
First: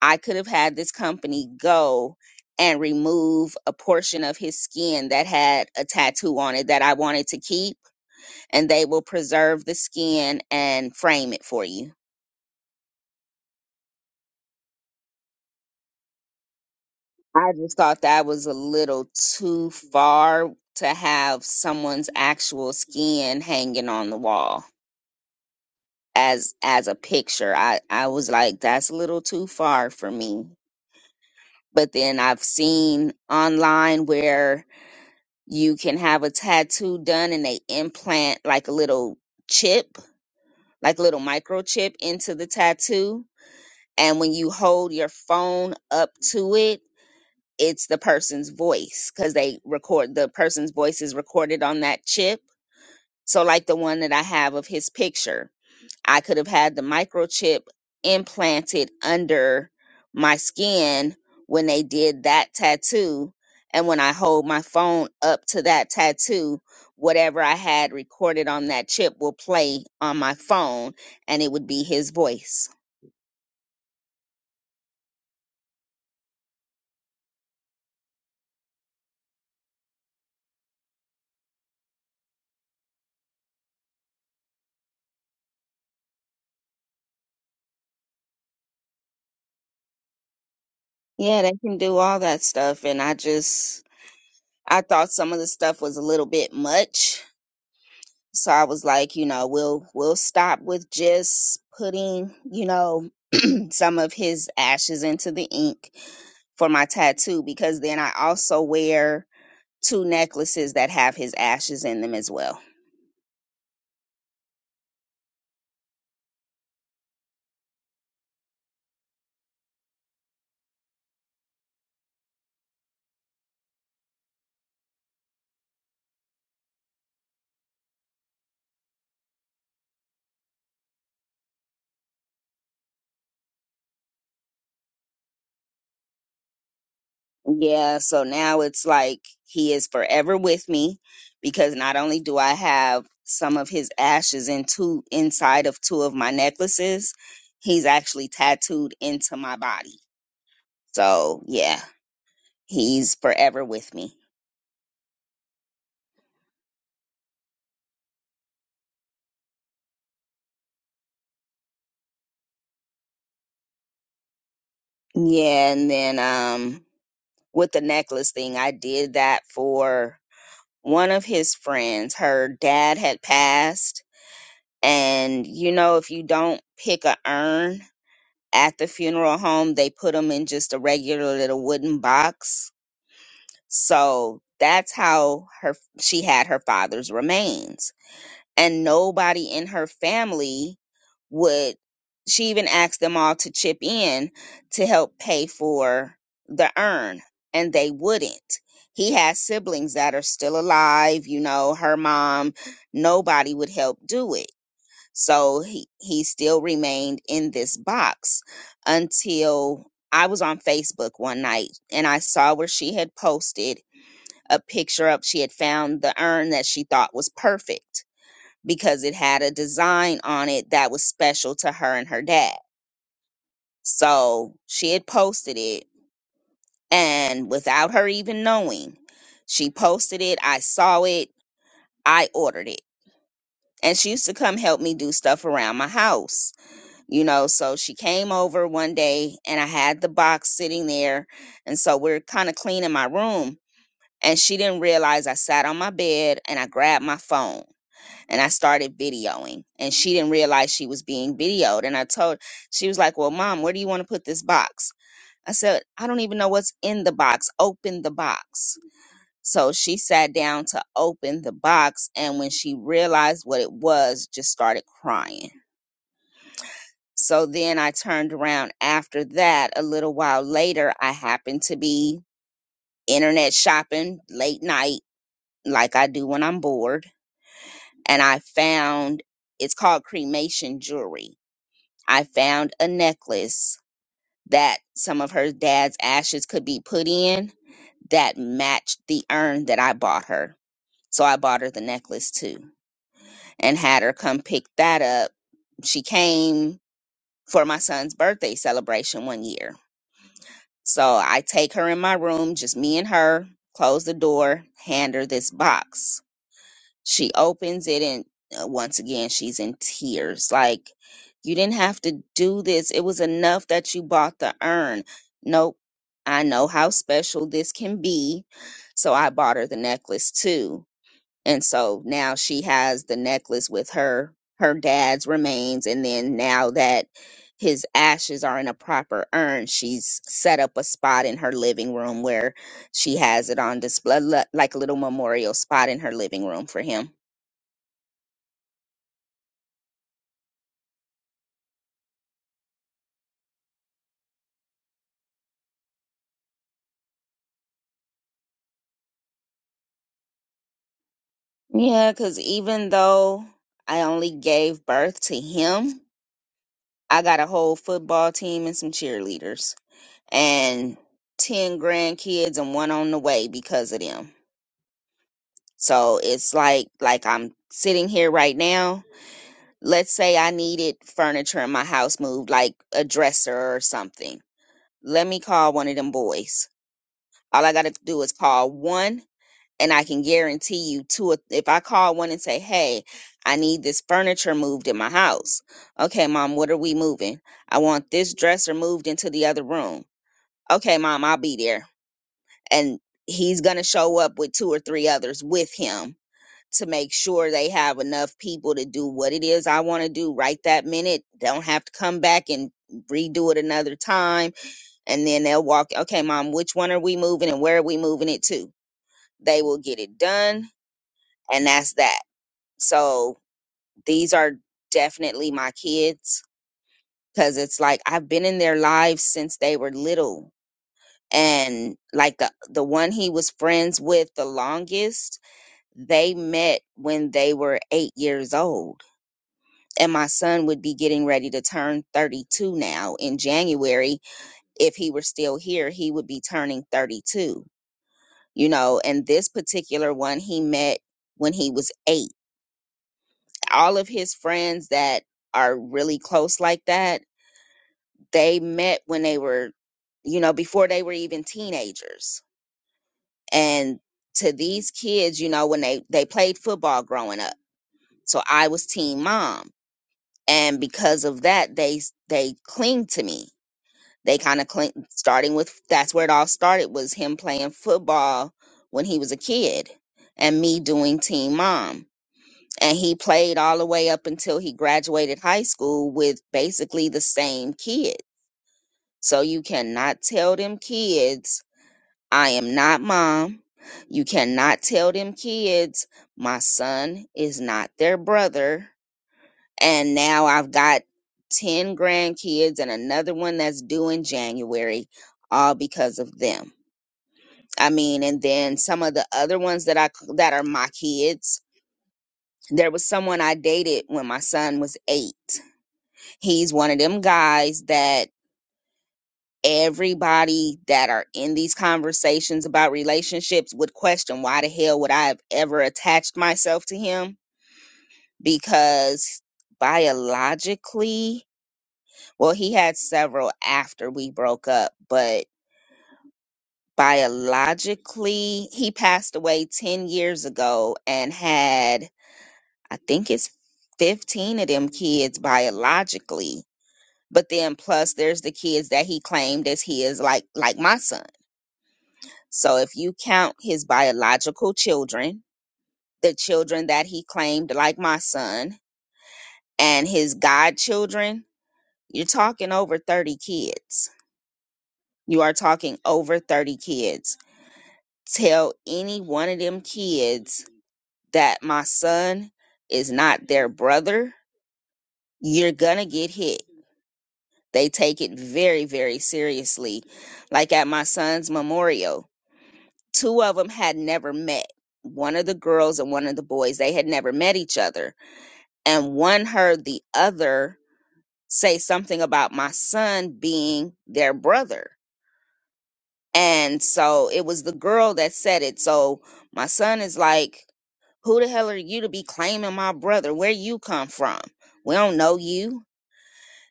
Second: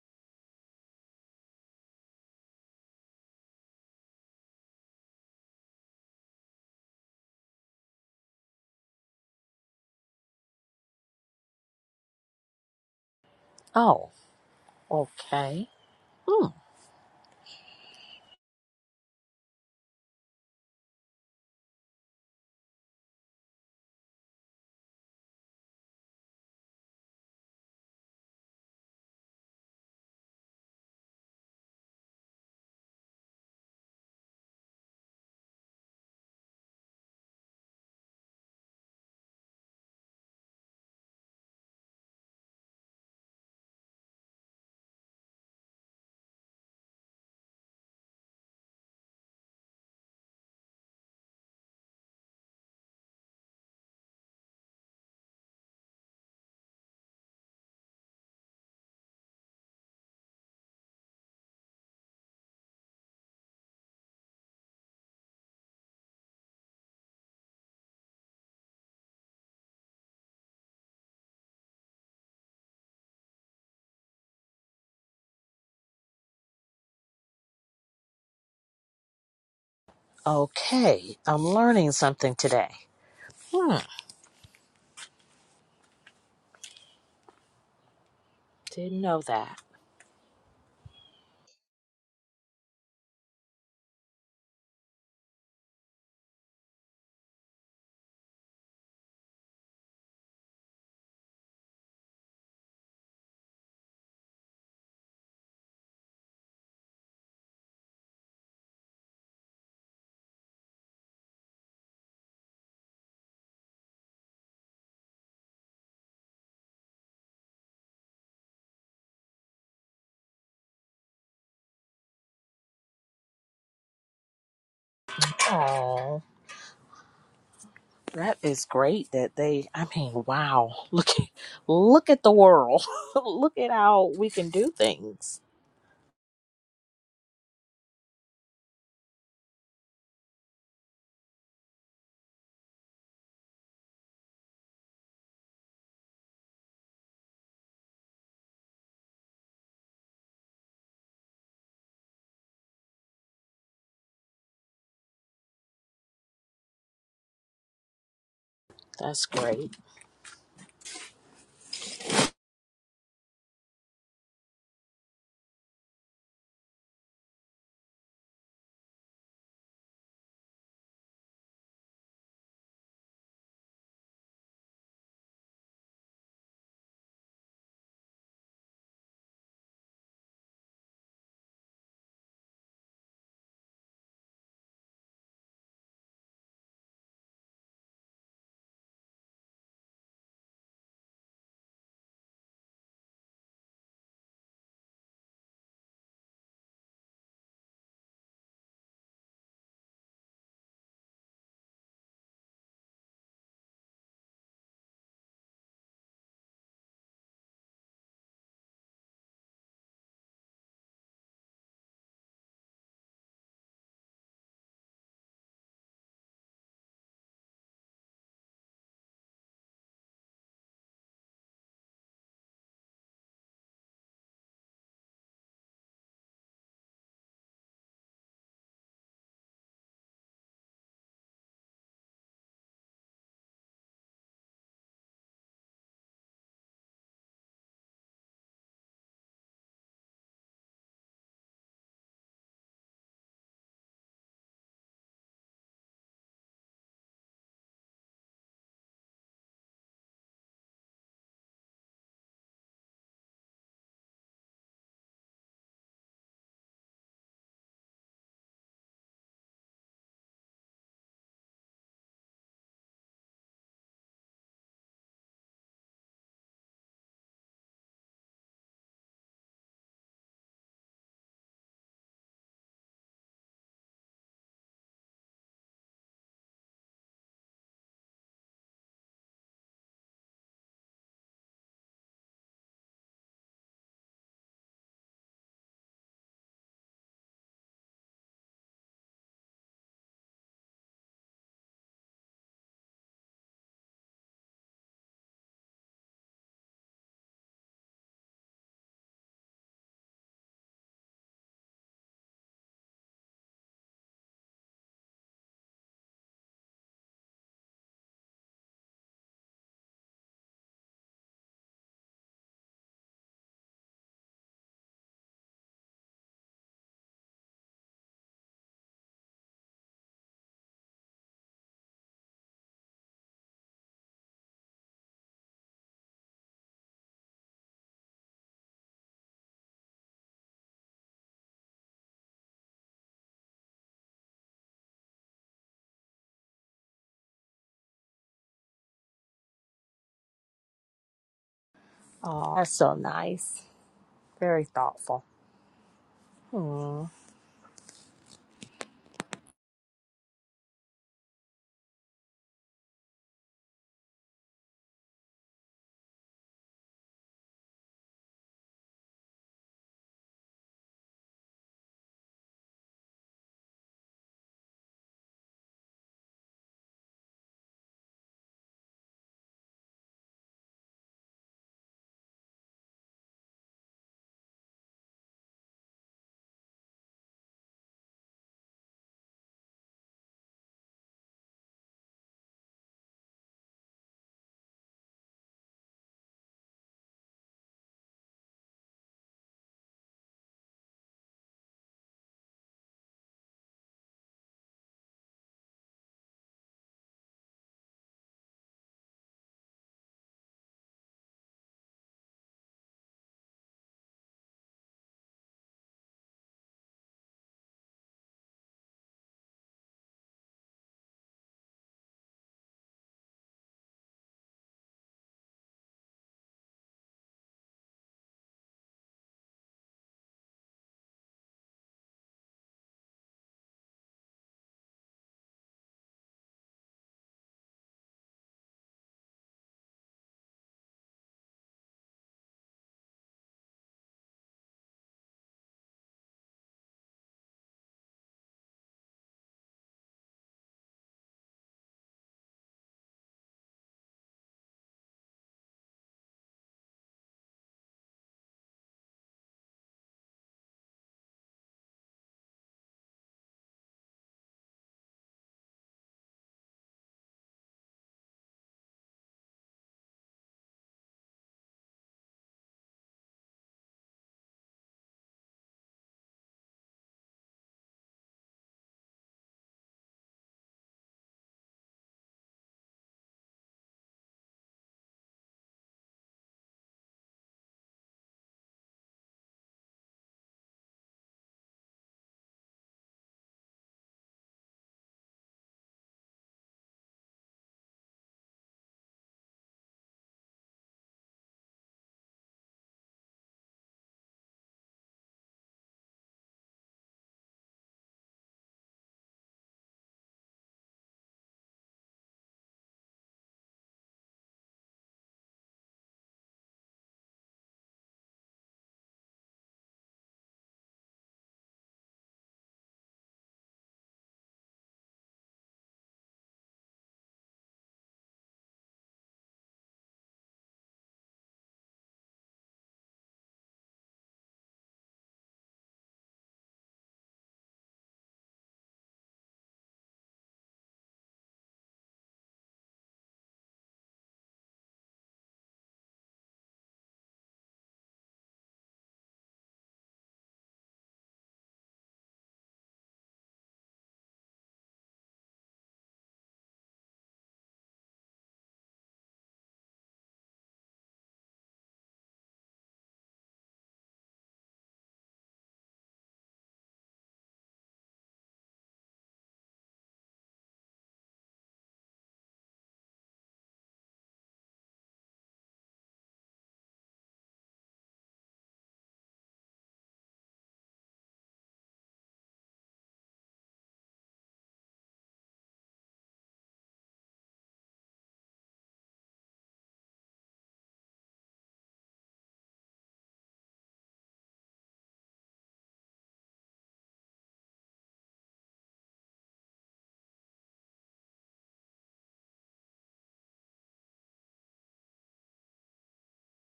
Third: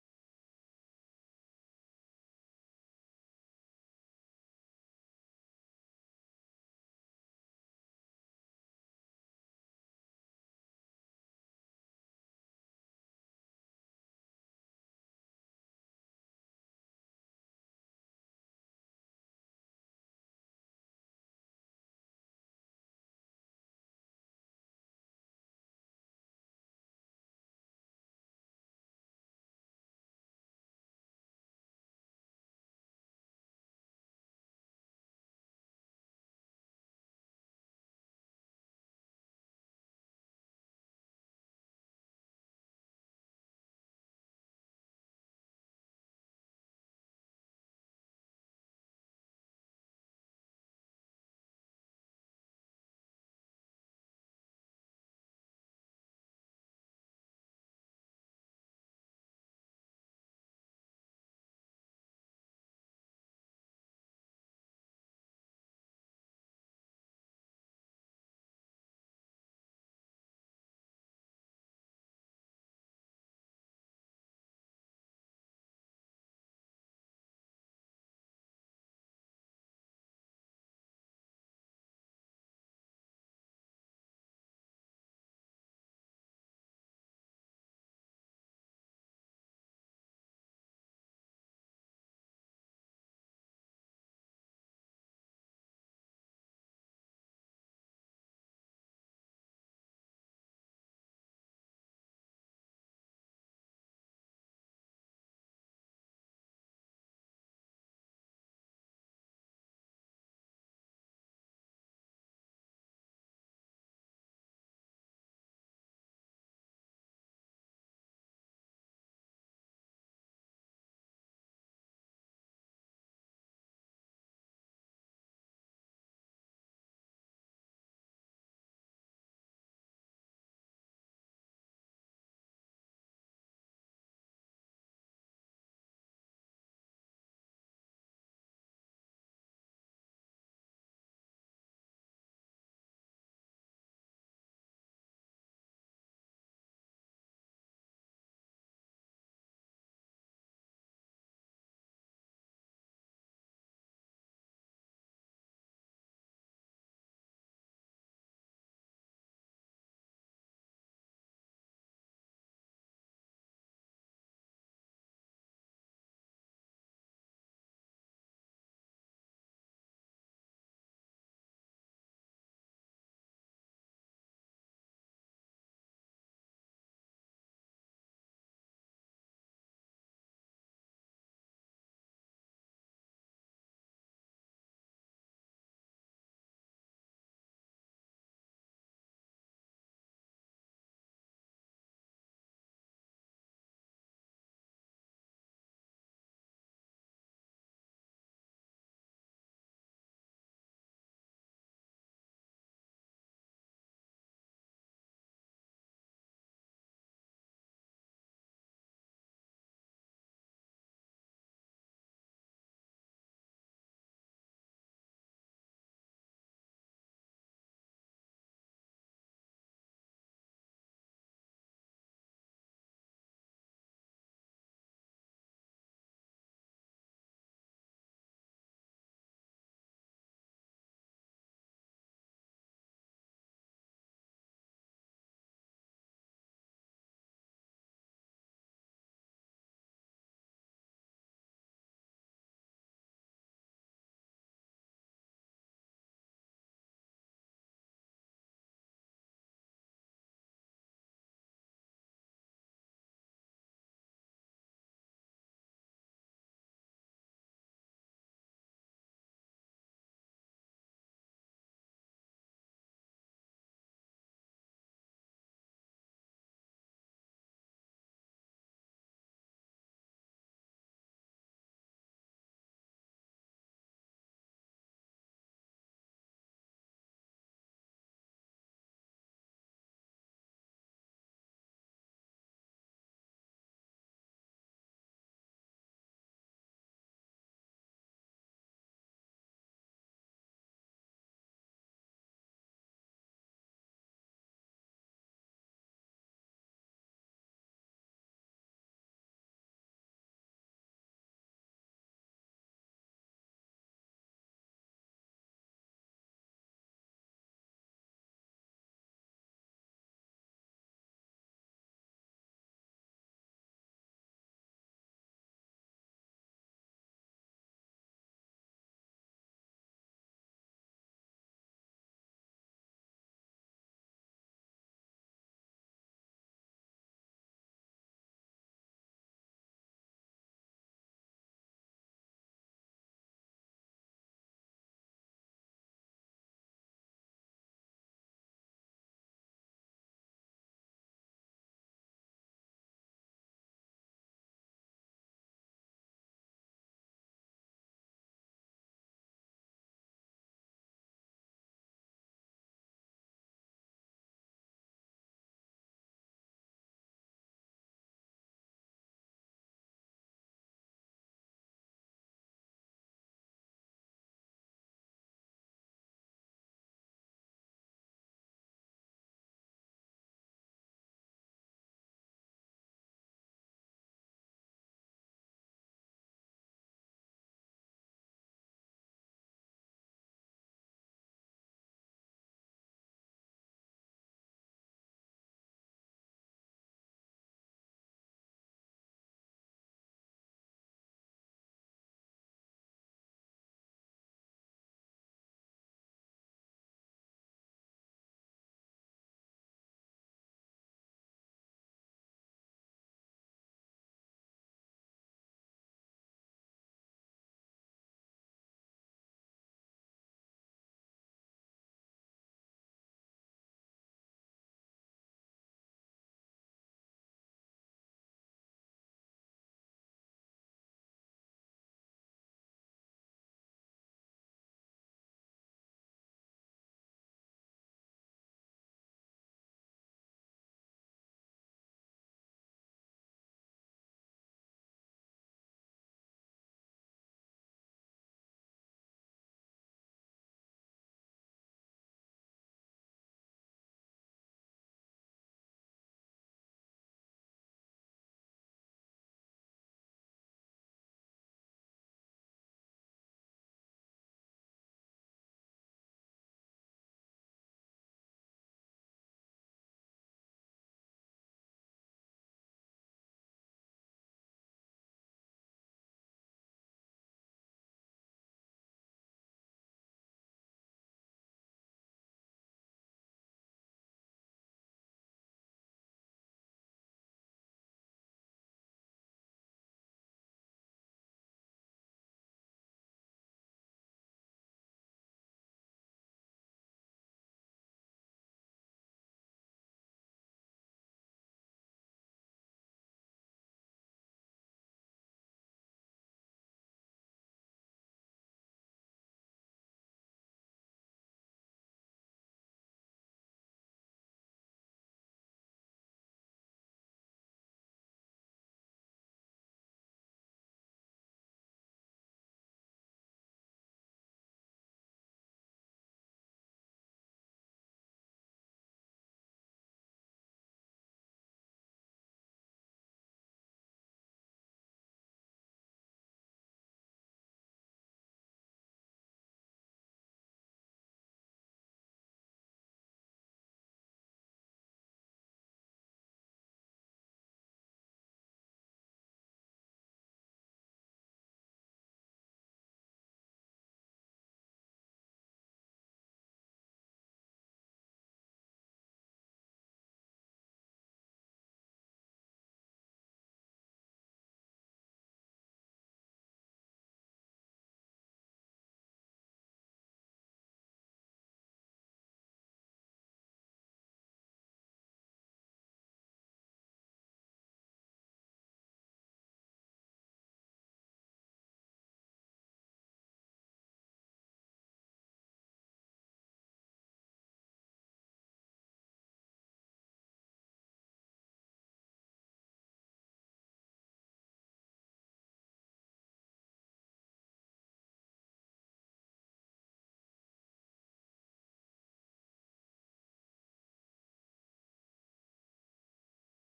I could have had this company go and remove a portion of his skin that had a tattoo on it that I wanted to keep, and they will preserve the skin and frame it for you. Oh, okay. Hmm. I just thought that was a little too far to have someone's actual skin hanging on the wall as as a picture. I I was like that's a little too far for me. But then I've seen online where You can have a tattoo done and they implant like a little chip, like a little microchip into the tattoo. And when you hold your phone up to it, it's the person's voice because they record the person's voice is recorded on that chip. So, like the one that I have of his picture, I could have had the microchip implanted under my skin when they did that tattoo. And when I hold my phone up to that tattoo, whatever I had recorded on that chip will play on my phone and it would be his voice. Okay. I'm learning something today. Hmm. Didn't know that. Yeah, they can do all that stuff. And I just, I thought some of the stuff was a little bit much. So I was like, you know, we'll, we'll stop with just putting, you know, some of his ashes into the ink for my tattoo because then I also wear two necklaces that have his ashes in them as well. Oh. That is great that they I mean, wow. [LAUGHS] Look at look at the world. [LAUGHS] look at how we can do things. Yeah, so now it's like he is forever with me because not only do I have some of his ashes in two inside of two of my necklaces, he's actually tattooed into my body. So yeah, he's forever with me. That's great. Yeah, and then um with the necklace thing, I did that for one of his friends. Her dad had passed, and you know, if you don't pick a urn At the funeral home, they put him in just a regular little wooden box. So that's how her she had her father's remains. And nobody in her family would she even asked them all to chip in to help pay for the urn and they wouldn't he has siblings that are still alive you know her mom nobody would help do it so he, he still remained in this box until I was on Facebook one night and I saw where she had posted a picture of she had found the urn that she thought was perfect because it had a design on it that was special to her and her dad. So she had posted it and without her even knowing, she posted it, I saw it, I ordered it. And she used to come help me do stuff around my house you know so she came over one day and i had the box sitting there and so we're kind of cleaning my room and she didn't realize i sat on my bed and i grabbed my phone and i started videoing and she didn't realize she was being videoed and i told she was like well mom where do you want to put this box i said i don't even know what's in the box open the box so she sat down to open the box and when she realized what it was just started crying so then I turned around after that. A little while later, I happened to be internet shopping late night, like I do when I'm bored. And I found it's called cremation jewelry. I found a necklace that some of her dad's ashes could be put in that matched the urn that I bought her. So I bought her the necklace too and had her come pick that up. She came for my son's birthday celebration one year So I take her in my room, just me and her, close the door, hand her this box. She opens it, and uh, once again, she's in tears. Like, you didn't have to do this. It was enough that you bought the urn. Nope. I know how special this can be. So I bought her the necklace too and so now she has the necklace with her her dad's remains and then now that his ashes are in a proper urn she's set up a spot in her living room where she has it on display li- like a little memorial spot in her living room for him Oh, that's so nice. Very thoughtful. Hmm. yeah because even though i only gave birth to him i got a whole football team and some cheerleaders and 10 grandkids and one on the way because of them So it's like like I'm sitting here right now. Let's say I needed furniture in my house moved, like a dresser or something. Let me call one of them boys. All I gotta do is call one, and I can guarantee you two. or- If I call one and say, "Hey, I need this furniture moved in my house," okay, mom, what are we moving? I want this dresser moved into the other room. Okay, mom, I'll be there, and he's gonna show up with two or three others with him to make sure they have enough people to do what it is I want to do right that minute. Don't have to come back and redo it another time. And then they'll walk, okay, mom, which one are we moving and where are we moving it to? They will get it done. And that's that. So these are definitely my kids because it's like I've been in their lives since they were little. And like the, the one he was friends with the longest, they met when they were eight years old and my son would be getting ready to turn 32 now in January. If he were still here, he would be turning 32, you know. And this particular one he met when he was eight. All of his friends that are really close like that, they met when they were, you know, before they were even teenagers. And to these kids, you know, when they, they played football growing up. So I was team mom. And because of that, they, they cling to me They kind of clean, starting with that's where it all started was him playing football when he was a kid and me doing Teen Mom. And he played all the way up until he graduated high school with basically the same kid. So you cannot tell them kids, I am not mom. You cannot tell them kids, my son is not their brother and now I've got 10 grandkids and another one that's due in January all because of them. I mean, and then some of the other ones that I that are my kids. There was someone I dated when my son was 8. He's one of them guys that everybody that are in these conversations about relationships would question why the hell would I have ever attached myself to him because biologically Well, he had several after we broke up, but biologically, he passed away 10 years ago and had, I think it's 15 of them kids biologically. But then plus there's the kids that he claimed as his, like like my son. So if you count his biological children, the children that he claimed like my son, and his godchildren, you're talking over 30 kids. You are talking over 30 kids tell any one of them kids that my son is not their brother, you're gonna get hit. They take it very, very seriously. Like at my son's memorial, two of them had never met. One of the girls and one of the boys, they had never met each other. And one heard the other say something about my son being their brother. And so it was the girl that said it. So my son is like, Who the hell are you to be claiming my brother? Where you come from? We don't know you.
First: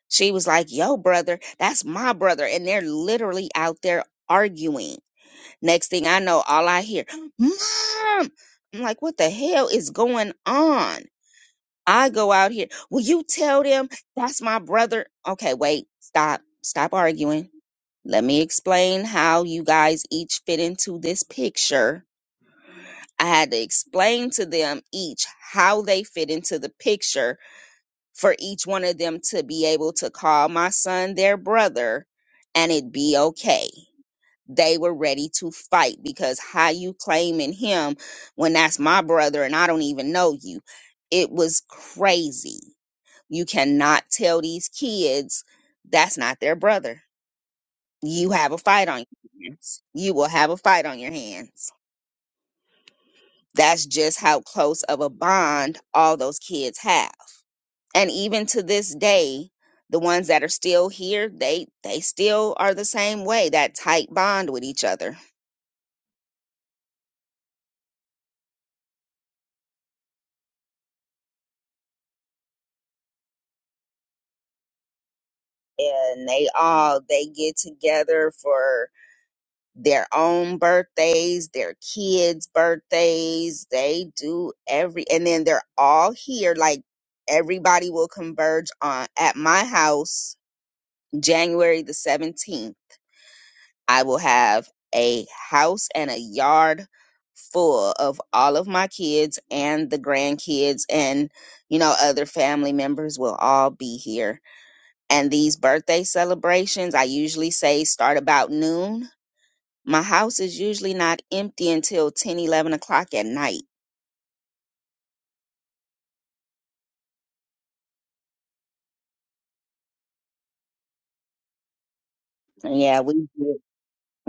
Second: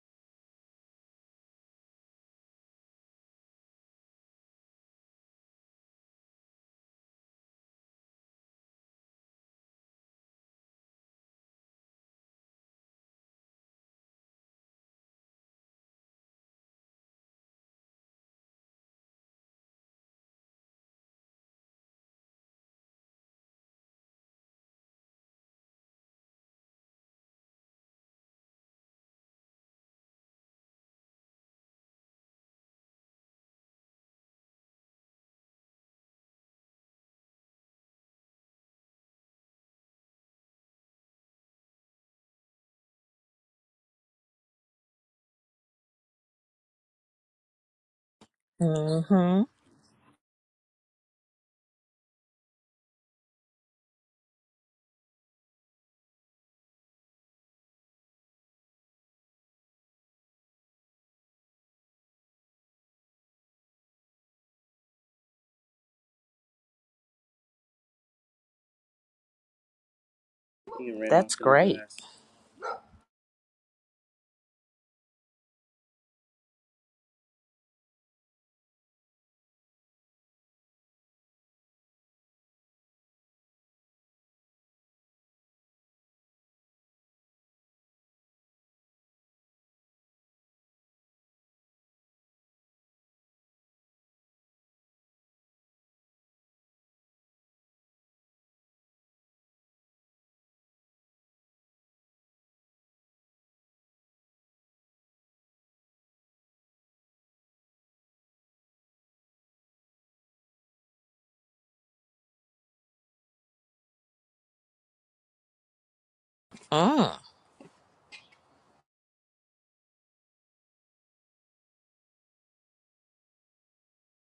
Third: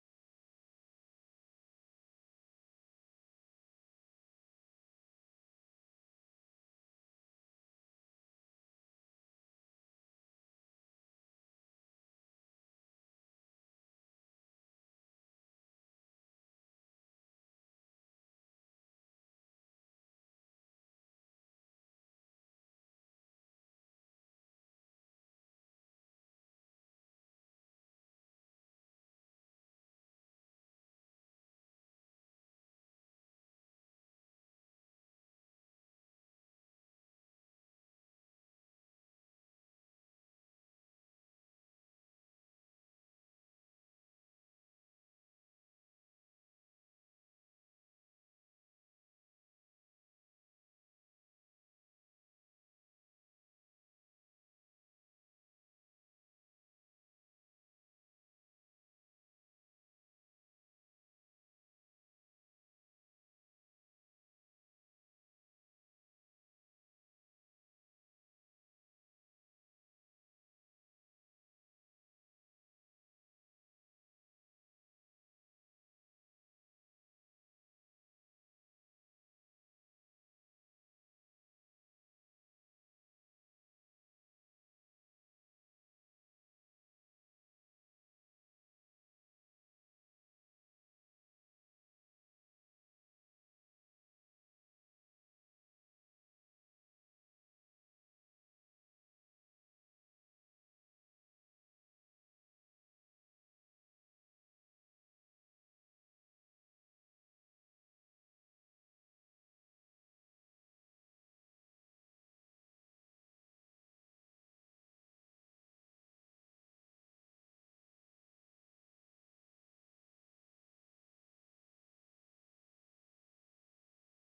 She was like, Yo, brother, that's my brother. And they're literally out there arguing. Next thing I know, all I hear, Mom! I'm like, What the hell is going on? I go out here. Will you tell them that's my brother? Okay, wait, stop, stop arguing. Let me explain how you guys each fit into this picture I had to explain to them each how they fit into the picture for each one of them to be able to call my son their brother and it be okay. They were ready to fight because how you claiming him when that's my brother and I don't even know you. It was crazy. You cannot tell these kids that's not their brother. You have a fight on Mm-hmm. your hands. You will have a fight on your hands That's just how close of a bond all those kids have. And even to this day, the ones that are still here, they they still are the same way, that tight bond with each other. You ran That's great. grass. And they all they get together for their own birthdays, their kids' birthdays. They do every and then they're all here like everybody will converge on at my house January the 17th I will have a house and a yard full of all of my kids and the grandkids and you know other family members will all be here. And these birthday celebrations, I usually say start about noon. My house is usually not empty until 10, 11 o'clock at night. Mm. Yeah, we do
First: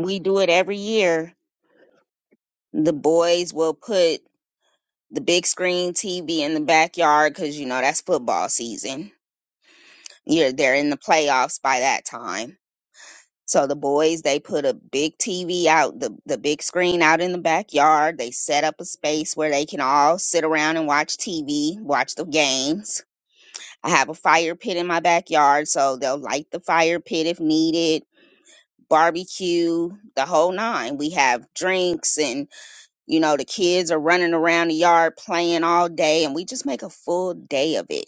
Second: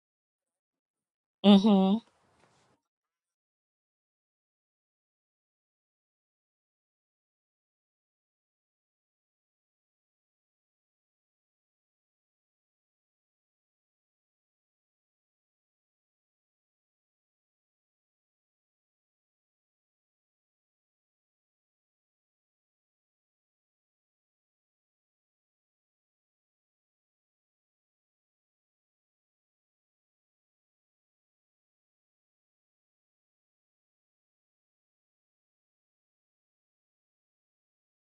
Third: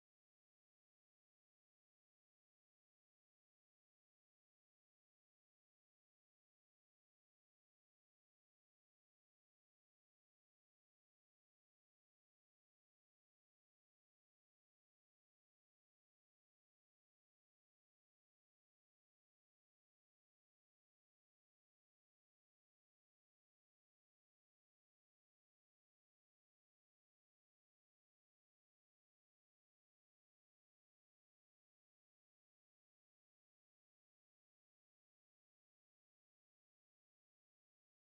we do it every year. Mm-hmm. The boys will put the big screen TV in the backyard because you know that's football season yeah, they're in the playoffs by that time. So the boys, they put a big TV out, the, the big screen out in the backyard. They set up a space where they can all sit around and watch TV, watch the games. I have a fire pit in my backyard, so they'll light the fire pit if needed, barbecue, the whole nine. We have drinks and, you know, the kids are running around the yard playing all day and we just make a full day of it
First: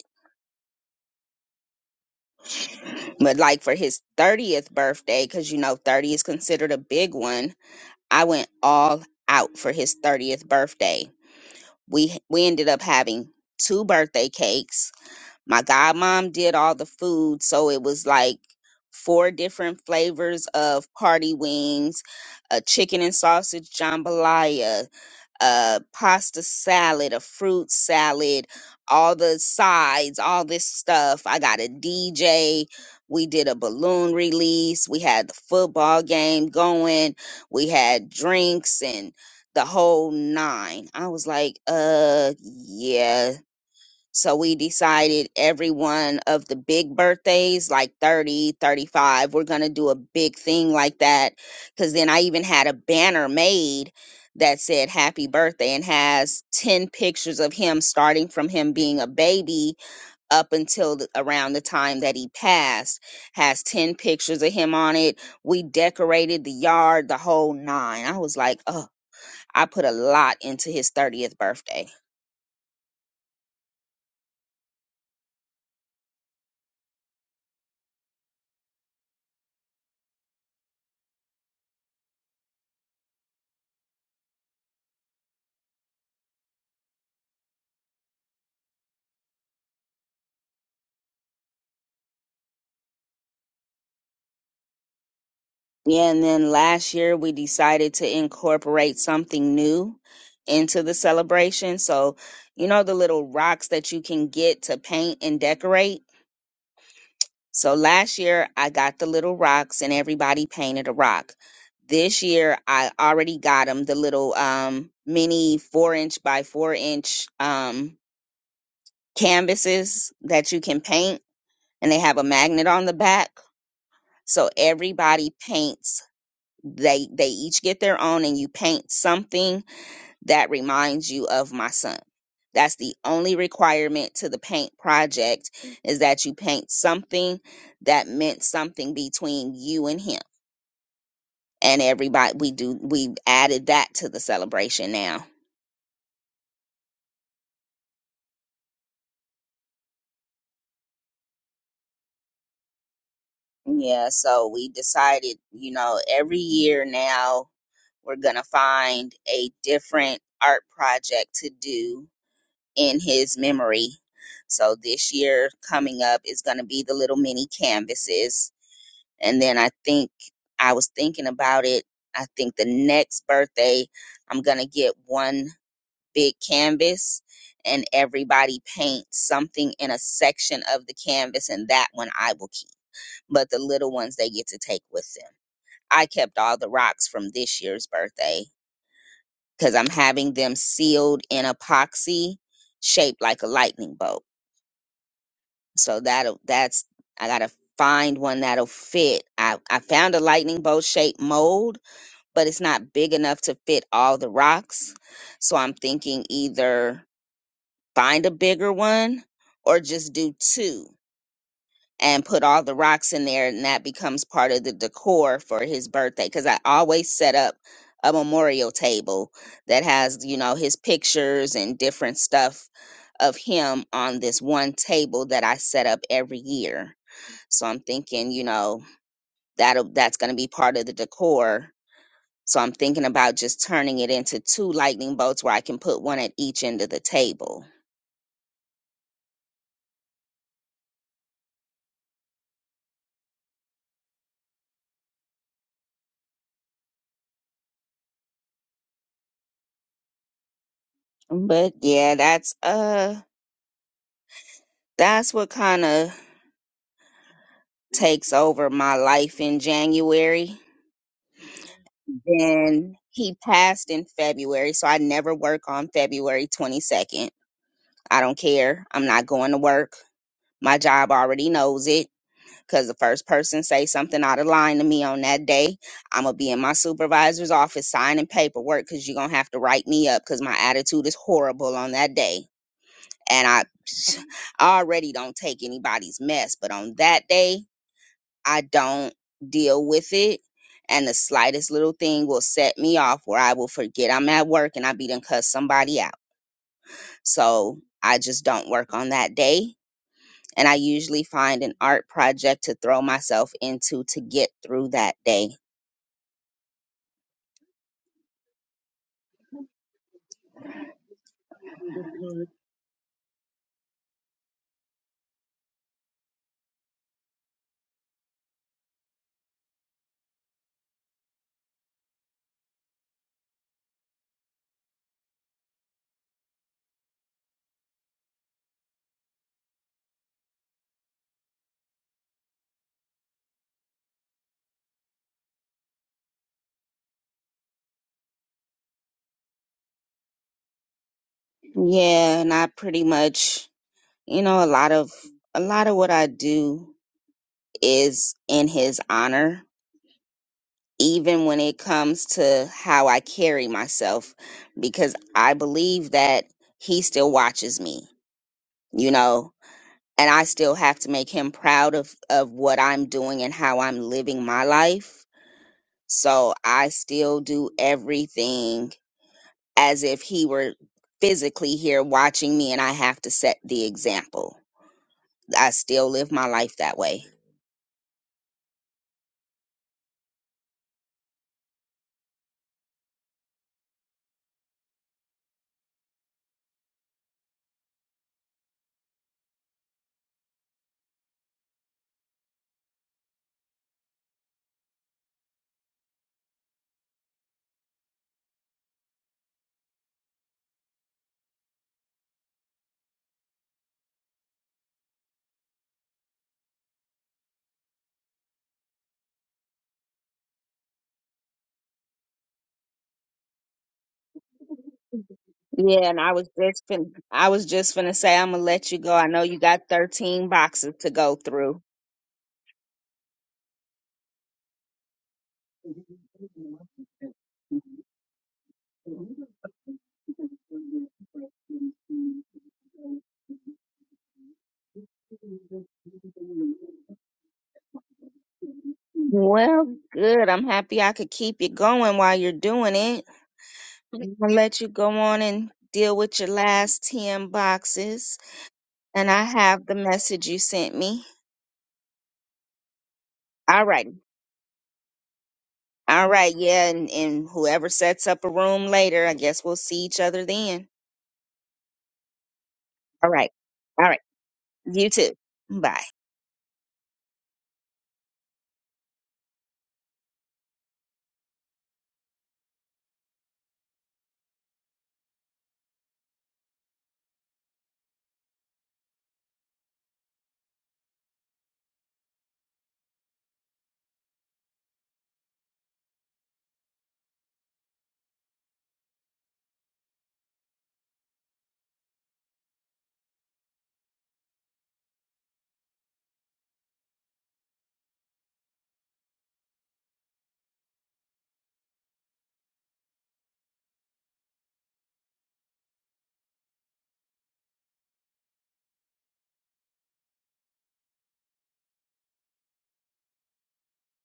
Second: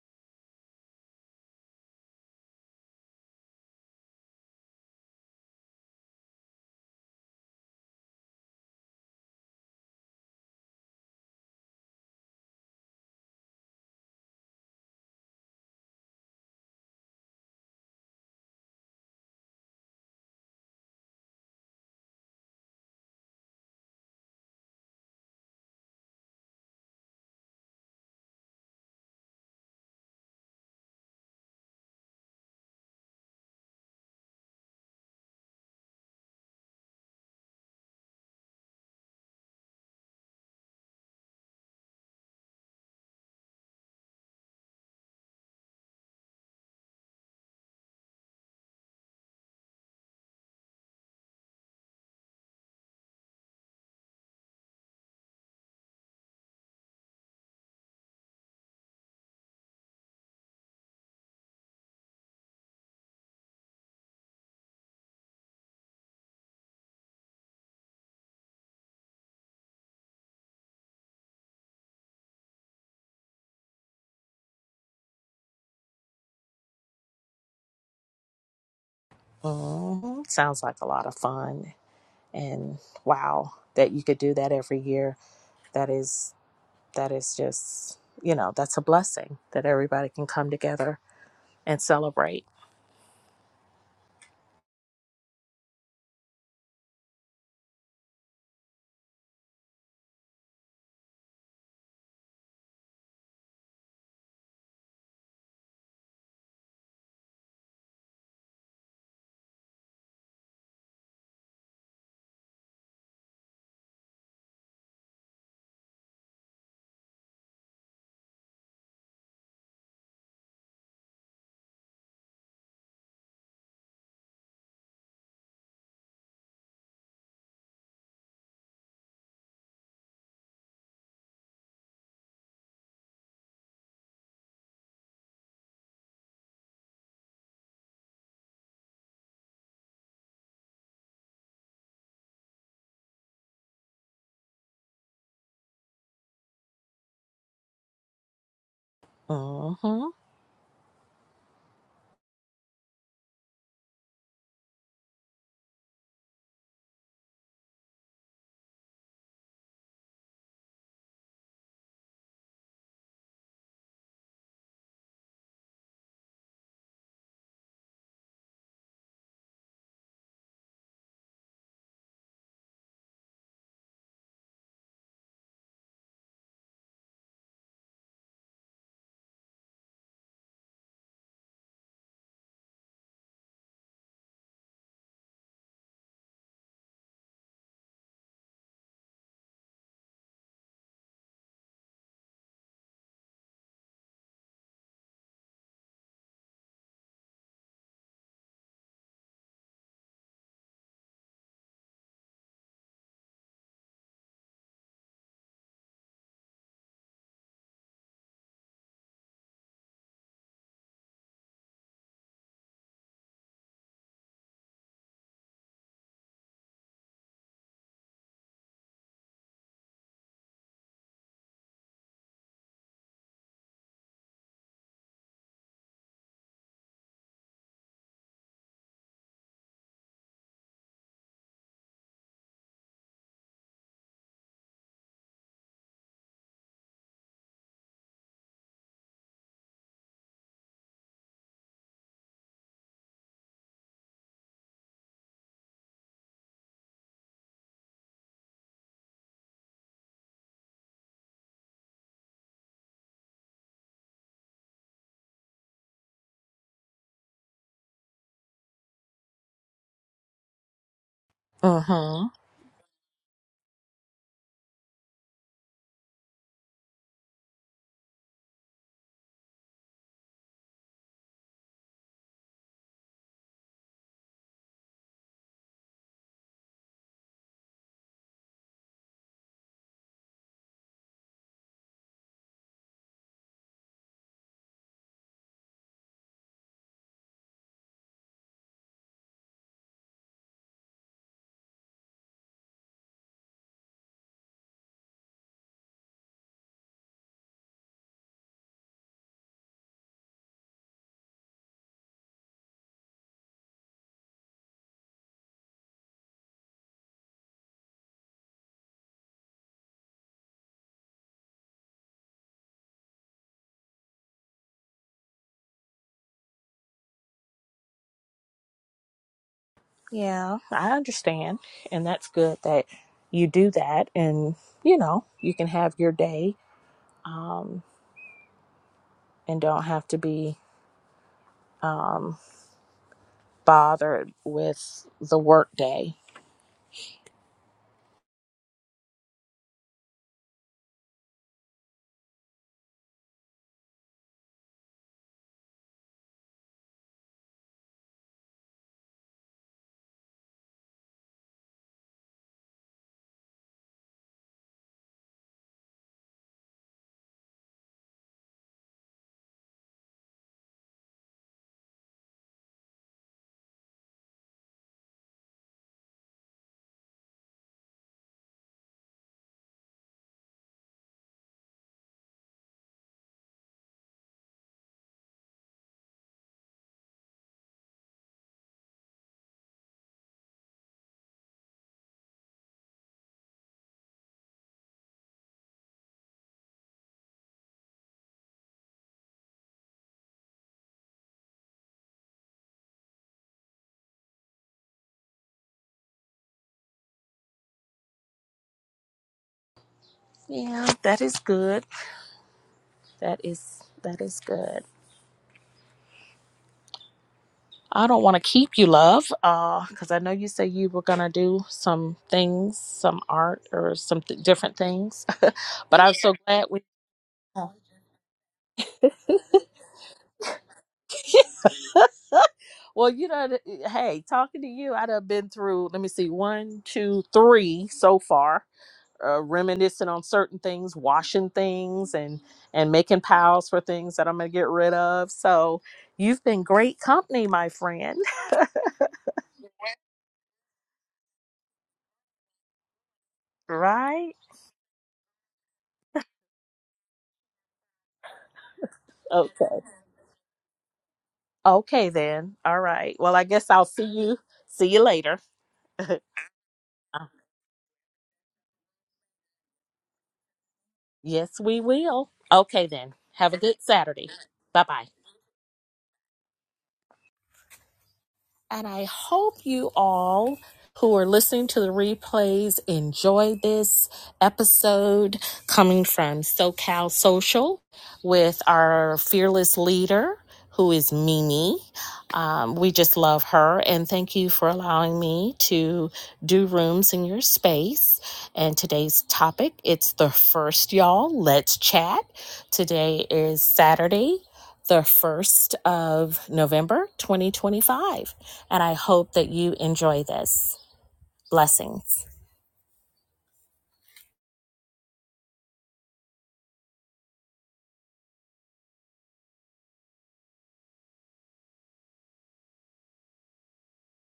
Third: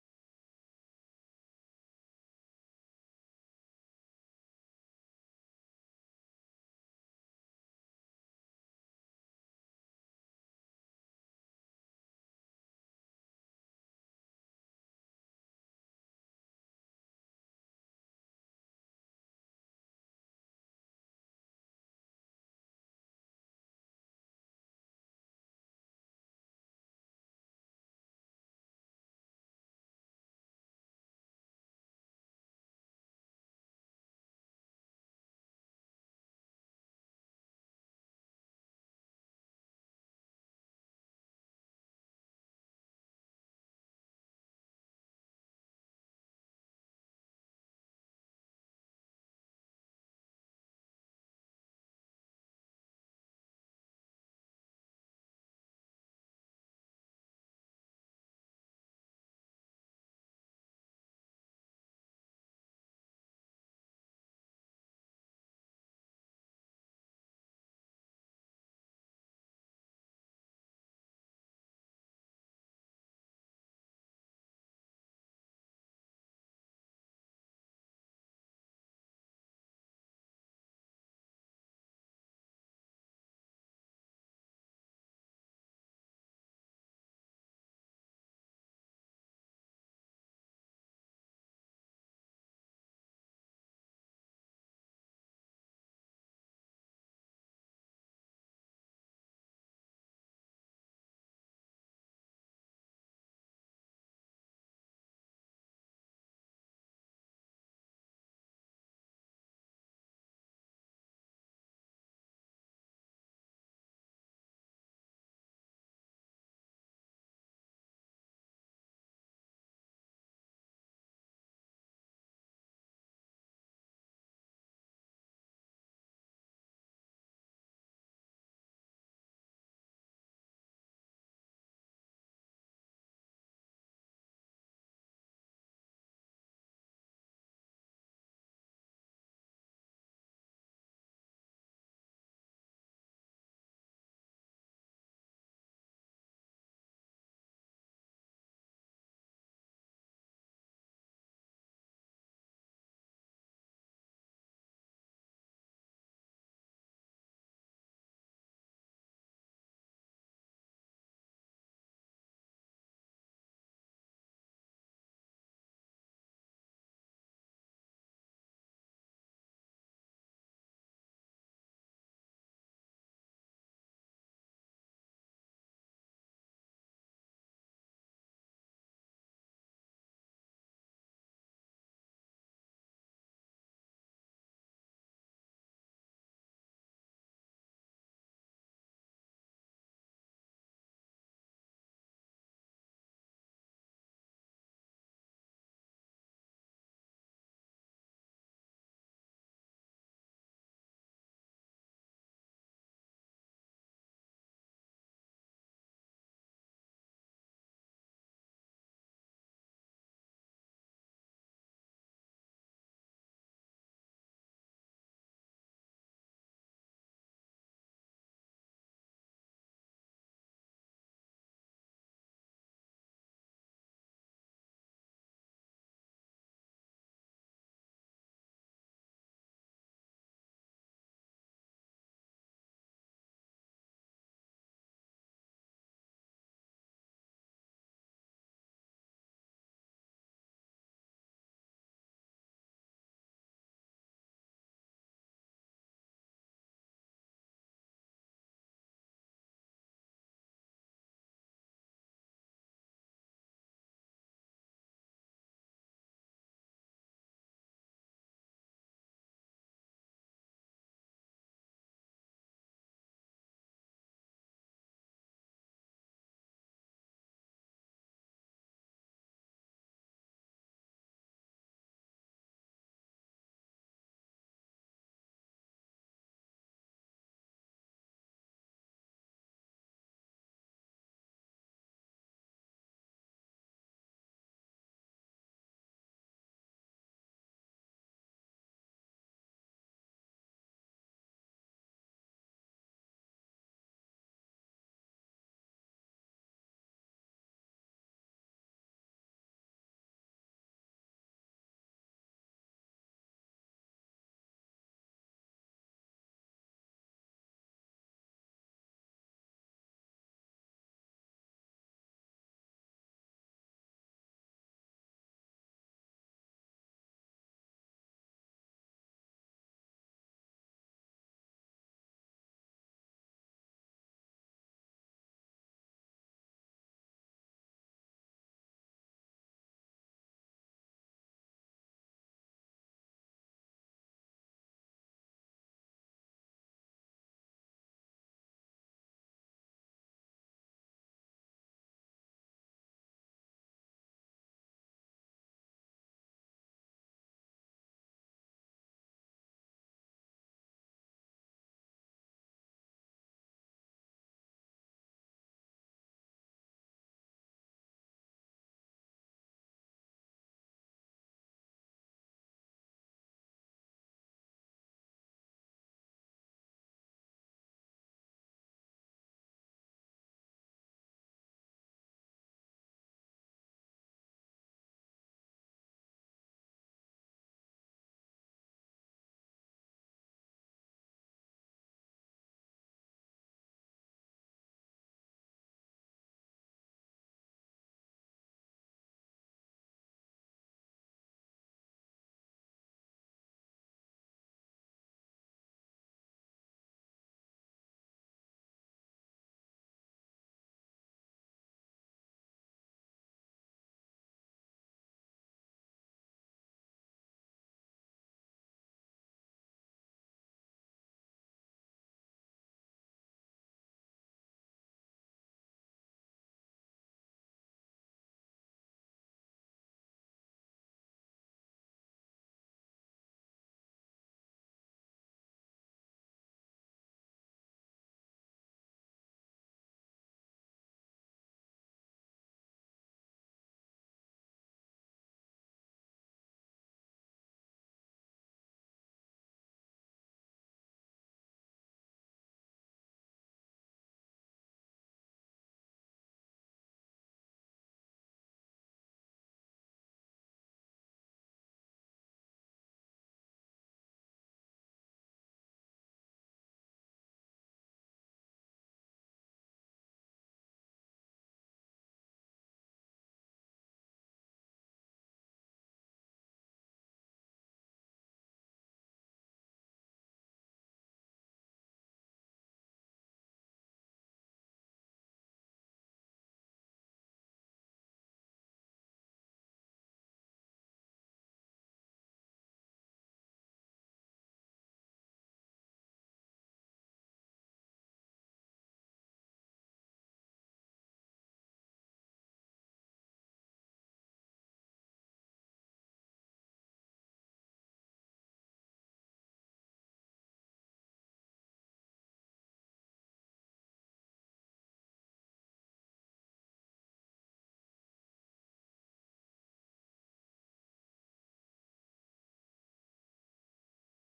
But like for his 30th birthday, because you know 30 is considered a big one, I went all out for his 30th birthday. We we ended up having two birthday cakes. My godmom did all the food, so it was like four different flavors of party wings, a chicken and sausage jambalaya, a pasta salad, a fruit salad, all the sides, all this stuff. I got a DJ. We did a balloon release. We had the football game going. We had drinks and the whole nine. I was like, uh, yeah. So we decided every one of the big birthdays, like 3035 we're going to do a big thing like that. Because then I even had a banner made that said happy birthday and has 10 pictures of him starting from him being a baby up until the, around the time that he passed has 10 pictures of him on it we decorated the yard the whole nine i was like oh i put a lot into his 30th birthday Mm-hmm. Sounds like a lot of fun. And wow, that you could do that every year. That is that is just you know, that's a blessing that everybody can come together and celebrate. Yeah, and then last year we decided to incorporate something new into the celebration. So, you know, the little rocks that you can get to paint and decorate. So last year I got the little rocks and everybody painted a rock. This year I already got them the little um mini four inch by four inch um canvases that you can paint and they have a magnet on the back. So everybody paints they they each get their own and you paint something that reminds you of my son that's the only requirement to the paint project is that you paint something that meant something between you and him and everybody we do we added that to the celebration now Mm-hmm. yeah so we decided you know every year now we're gonna find a different art project to do in his memory. So this year coming up is going to be the little mini canvases. And then I think I was thinking about it. I think the next birthday, I'm going to get one big canvas and everybody paints something in a section of the canvas. And that one I will keep. But the little ones they get to take with them. I kept all the rocks from this year's birthday because I'm having them sealed in epoxy shaped like a lightning bolt So that'll that's I gotta find one that'll fit. I I found a lightning bolt shaped mold, but it's not big enough to fit all the rocks. So I'm thinking either find a bigger one or just do two and put all the rocks in there and that becomes part of the decor for his birthday cuz I always set up a memorial table that has, you know, his pictures and different stuff of him on this one table that I set up every year so I'm thinking, you know, that'll that's going to be part of the decor. So I'm thinking about just turning it into two lightning bolts where I can put one at each end of the table. But yeah, that's uh that's what kind of takes over my life in January. Mm-hmm. Then he passed in February, so I never work on February 22nd. I don't care. I'm not going to work. My job already knows it because the first person say something out of line to me on that day i'm gonna be in my supervisor's office signing paperwork because you're gonna have to write me up because my attitude is horrible on that day and i [SNIFFS] I already don't take anybody's mess but on that day i don't deal with it and the slightest little thing will set me off where i will forget i'm at work and i be done cuss somebody out so i just don't work on that day and I usually find an art project to throw myself into to get through that day. Yeah, I understand. And that's good that you do that and you know, you can have your day, um, and don't have to be um bothered with the workday. Yeah, and I pretty much, you know, a lot of a lot of what I do is in his honor, even when it comes to how I carry myself because I believe that he still watches me, you know, and I still have to make him proud of of what I'm doing and how I'm living my life. So I still do everything as if he were physically here watching me and I have to set the example. I still live my life that way. Yeah, that is good. That is that is good. I don't want to keep you, love, because I know you said you were gonna do some things, some art or some th- different things. [LAUGHS] but Yeah, I'm and I so was glad we. just fin- I was just gonna say I'm gonna let you go. I know you got 13 boxes to go through. [LAUGHS] well, you know, th- hey, talking to you, I'd have been through. Let me see, one, two, three so far uh, reminiscing on certain things, washing things, and and making piles for things that I'm gonna get rid of. So you've been great company, my friend. [LAUGHS] Well, good. I'm happy I could keep you going while you're doing it. I'm Right? gonna let you go on and deal with your last 10 boxes. And I Okay. have the message you sent me. Okay then. All right. Well, I guess I'll All see right. you. See you later. [LAUGHS] Uh, All right. Yeah. And, and whoever sets up a room later, I guess we'll see each other then. yes, we will. Okay then. All right. Have a good All right. Saturday. Bye bye. You too. Bye. And I hope you all who are listening to the replays enjoy this episode coming from SoCal Social with our fearless leader, who is Mimi. Um, we just love her. And thank you for allowing me to do rooms in your space. And today's topic, it's the first, y'all. Let's chat. Today is Saturday, the 1st of November 2025. And I hope that you enjoy this. Blessings.